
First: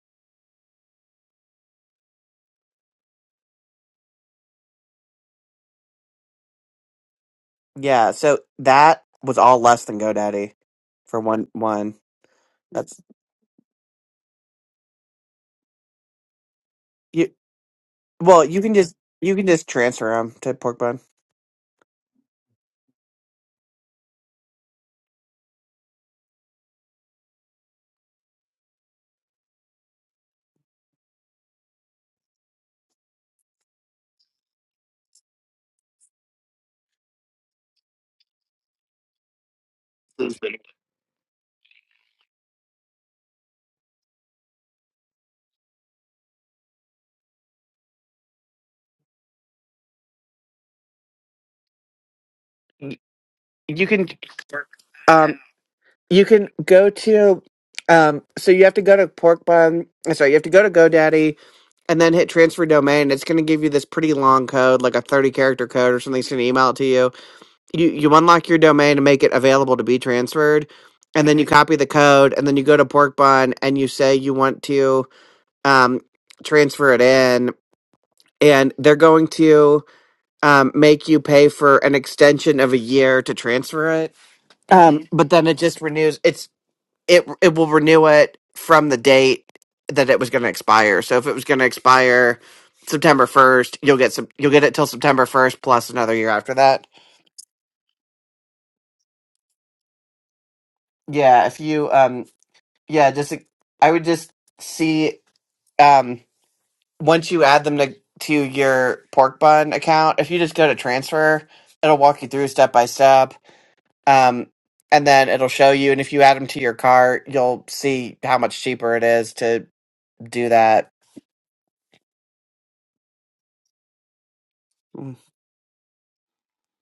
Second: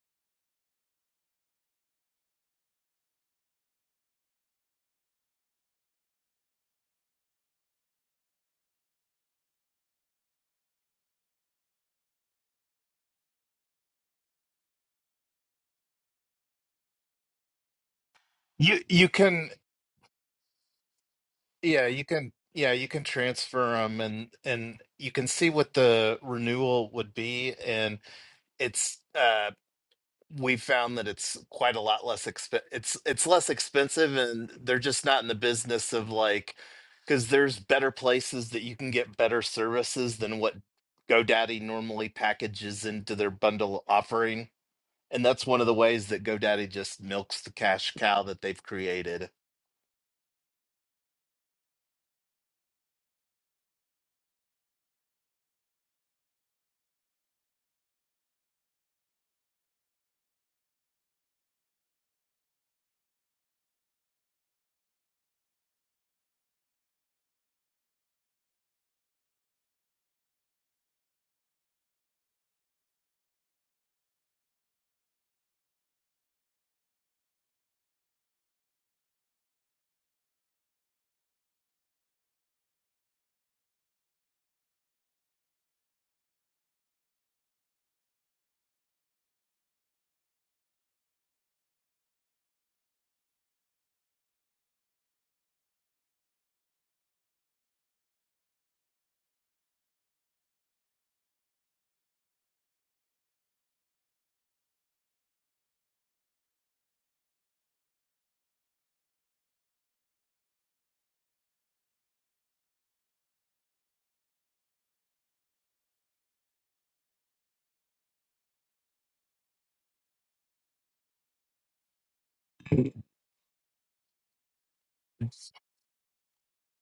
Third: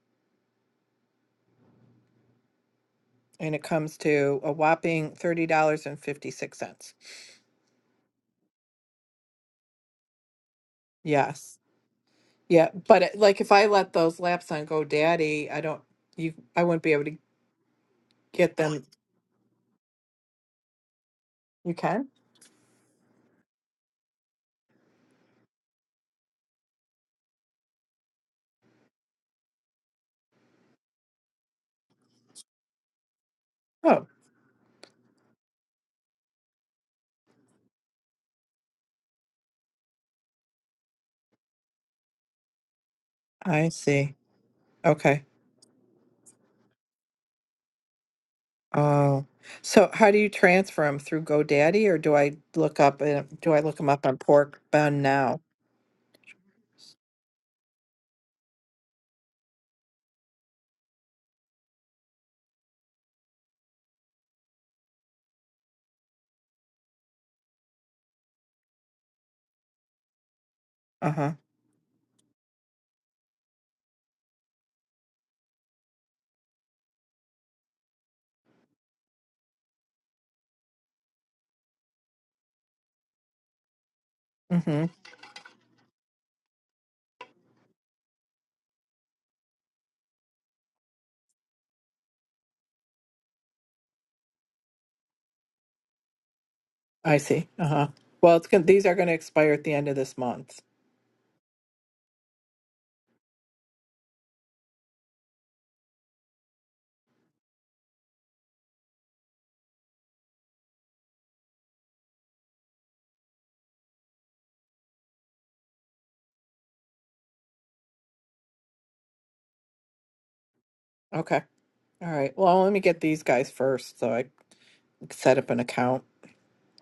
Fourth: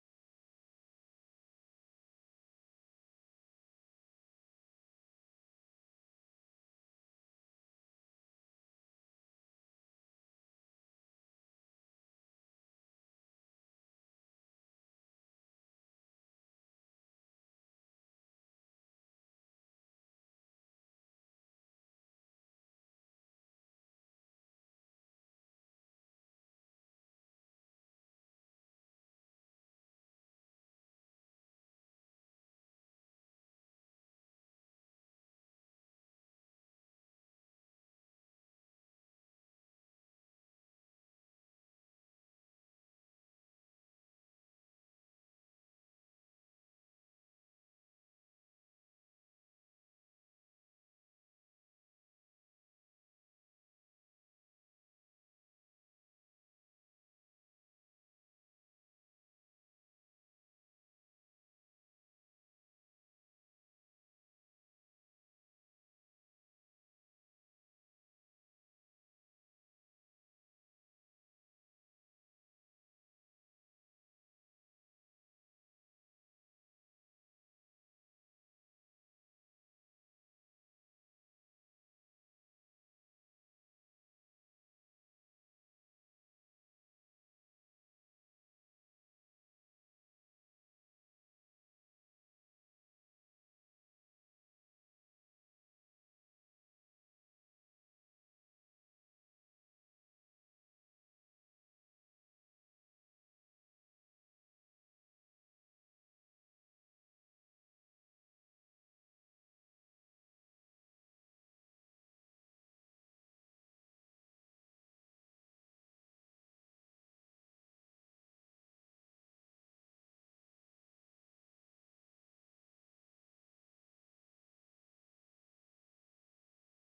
and it comes to a whopping thirty dollars and fifty six cents.
Yeah. So that was all less than GoDaddy for one
Yes,
one.
yeah,
That's
but it, like if I let those laps on GoDaddy, I don't you I wouldn't be able to
you well,
get
you can
You
them.
just
you
you can
can
just transfer them to Porkbun.
You
yeah you
can?
can yeah you can transfer them and and you can see what the renewal would be and it's uh we found that it's quite a lot less exp it's it's less
Oh,
expensive and they're just not in the business of like because there's better places that you can get better services than what GoDaddy normally packages into their
I
bundle
see.
offering.
Okay.
And that's one of the ways that GoDaddy just milks the cash cow that they've
Oh,
created.
so how do you transfer them through GoDaddy, or do I look up? uh, Do I look
You
them up
can
on Pork Bun now?
um you can go to um so you have to go to Porkbun, uh, sorry, you have to go to GoDaddy and then hit transfer domain. It's going to give you this pretty long code, like a 30 character code or something. It's going to email it to you you you unlock your domain and make it available to be transferred and
Uh
then you copy the code and then you go to porkbun and you say you want to um, transfer it in and they're going to um, make you pay for an extension of a year to transfer it
huh.
but then it just renews it's it it will renew it from the date that it was going to expire so if it was going to expire September 1st you'll get some you'll get it till September 1st plus another year after that
I see. Uh-huh. Well, it's going these are going to expire at the end of this month.
yeah if you um yeah just like, i would just see um once you add them to to your pork bun account if you just go to transfer it'll walk you through step by step um and then it'll show you and if you add them to your cart you'll see how much cheaper it is to do that
Okay. All right. Well, let me get these guys first so I
Mm,
set up an account.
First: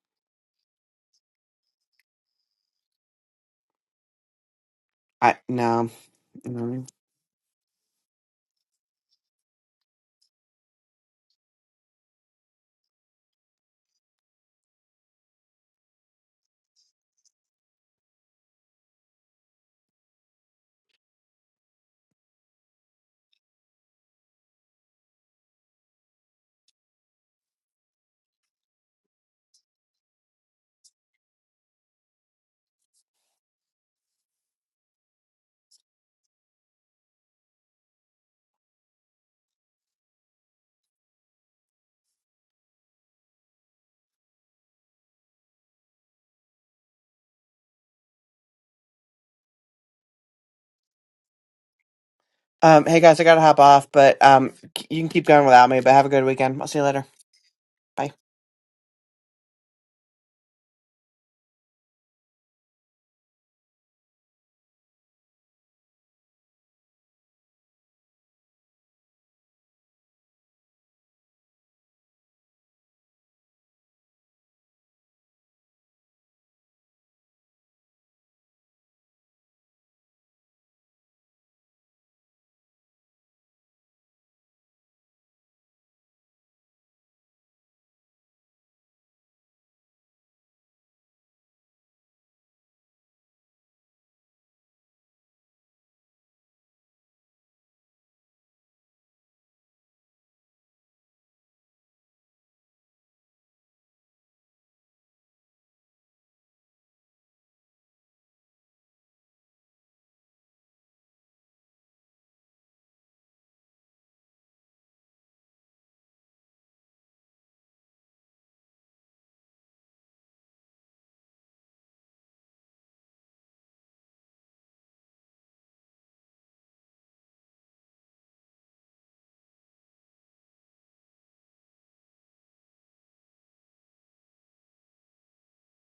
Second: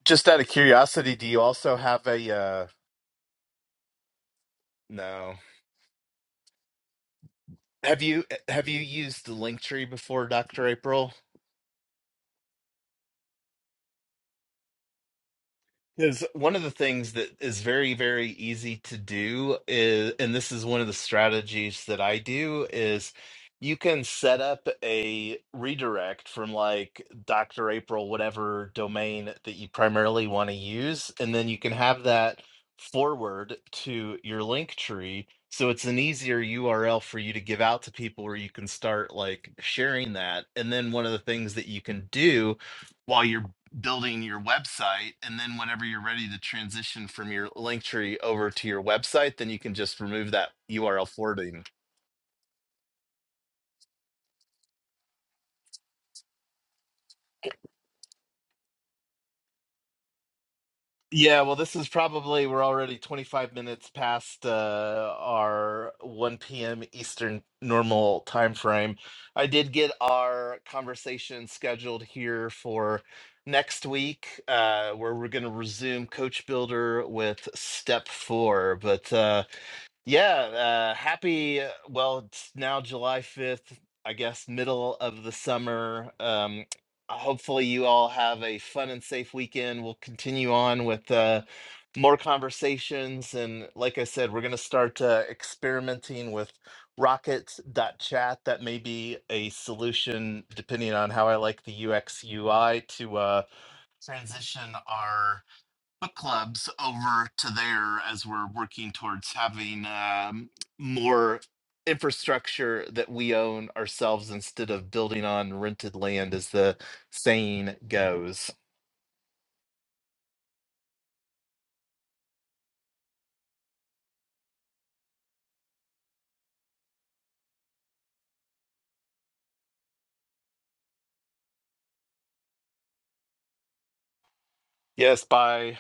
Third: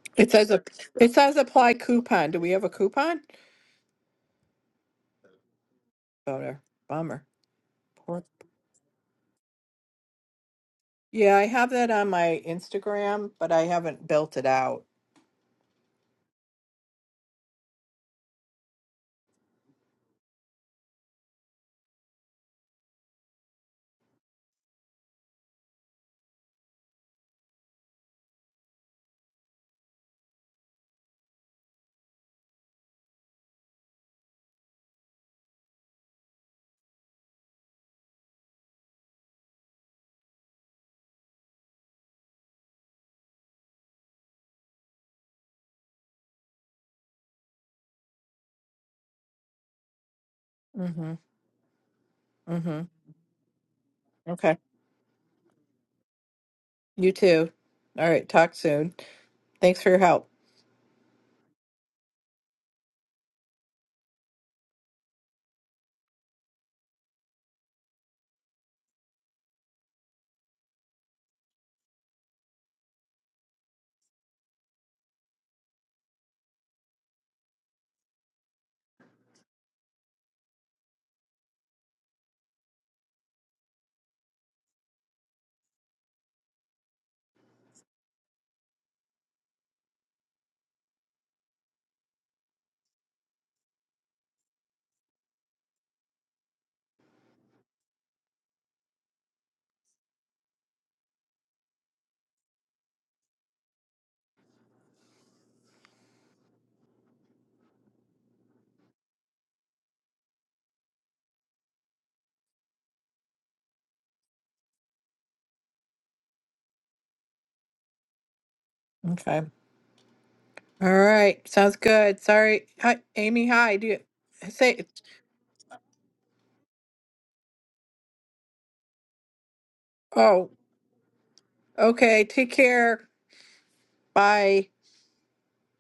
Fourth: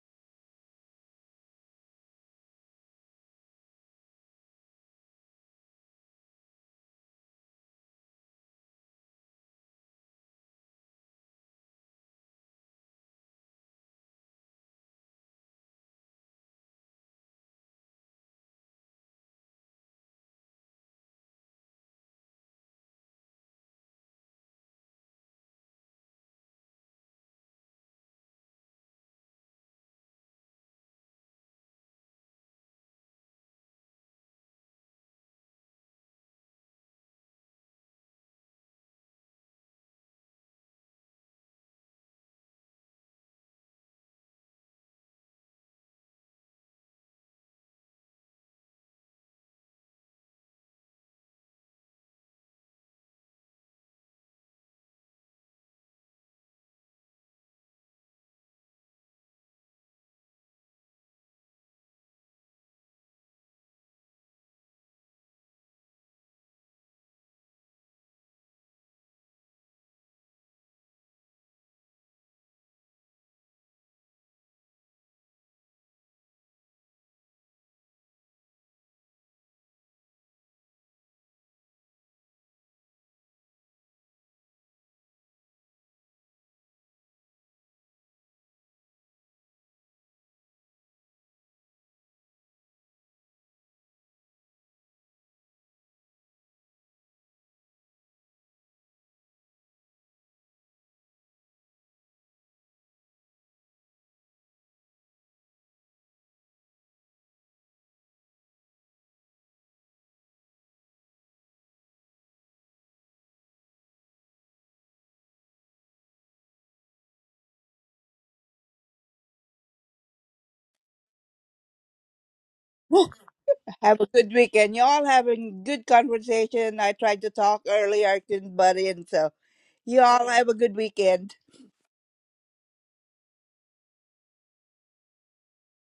Just
It
out of
says a it
curiosity, do
says
you
apply
also have
coupon.
a
Do we have
uh
a coupon?
no.
i no
Oh, there.
Mm.
Bummer.
Have
Poor-
you have you used the Linktree before, Dr. April?
Yeah, I have that on my Instagram, but I haven't built it out.
Because one of the things that is very, very easy to do is, and this is one of the strategies that I do, is you can set up a redirect from like Dr. April, whatever domain that you primarily want to use, and then you can have that forward to your link tree. So it's an easier URL for you to give out to people where you can start like sharing that. And then one of the things that you can do. while you're building your website and then whenever you're ready to transition from your link tree over to your website then you can just remove that url
Mhm.
forwarding
um
Mhm.
hey guys i gotta hop off but um
Okay.
c- you can keep going without me but have a good weekend i'll see you later
You too. All
bye
right, talk soon. Thanks for your help.
yeah well this is probably we're already 25 minutes past uh, our 1 p.m eastern normal time frame i did get our conversation scheduled here for next week uh, where we're going to resume coach builder with step four but uh, Yeah, uh, happy. uh, Well, it's now July 5th, I guess, middle of the summer. Um, hopefully, you all have a fun and safe weekend. We'll continue on with uh, more conversations. And like I said, we're going to start uh, experimenting with rockets.chat. That may be a solution, depending on how I like the UX UI, to uh, transition our book clubs over to there as we're working towards having um, more infrastructure that we own ourselves instead of building on rented land, as the saying goes.
Okay. All right. Sounds good. Sorry. Hi, Amy. Hi. Do
Have
you
a good weekend.
say
Y'all having good conversation. I tried to talk earlier, I couldn't butt in. So, y'all have
Oh,
a good weekend.
okay. Take care. Bye.
Yes, Bye.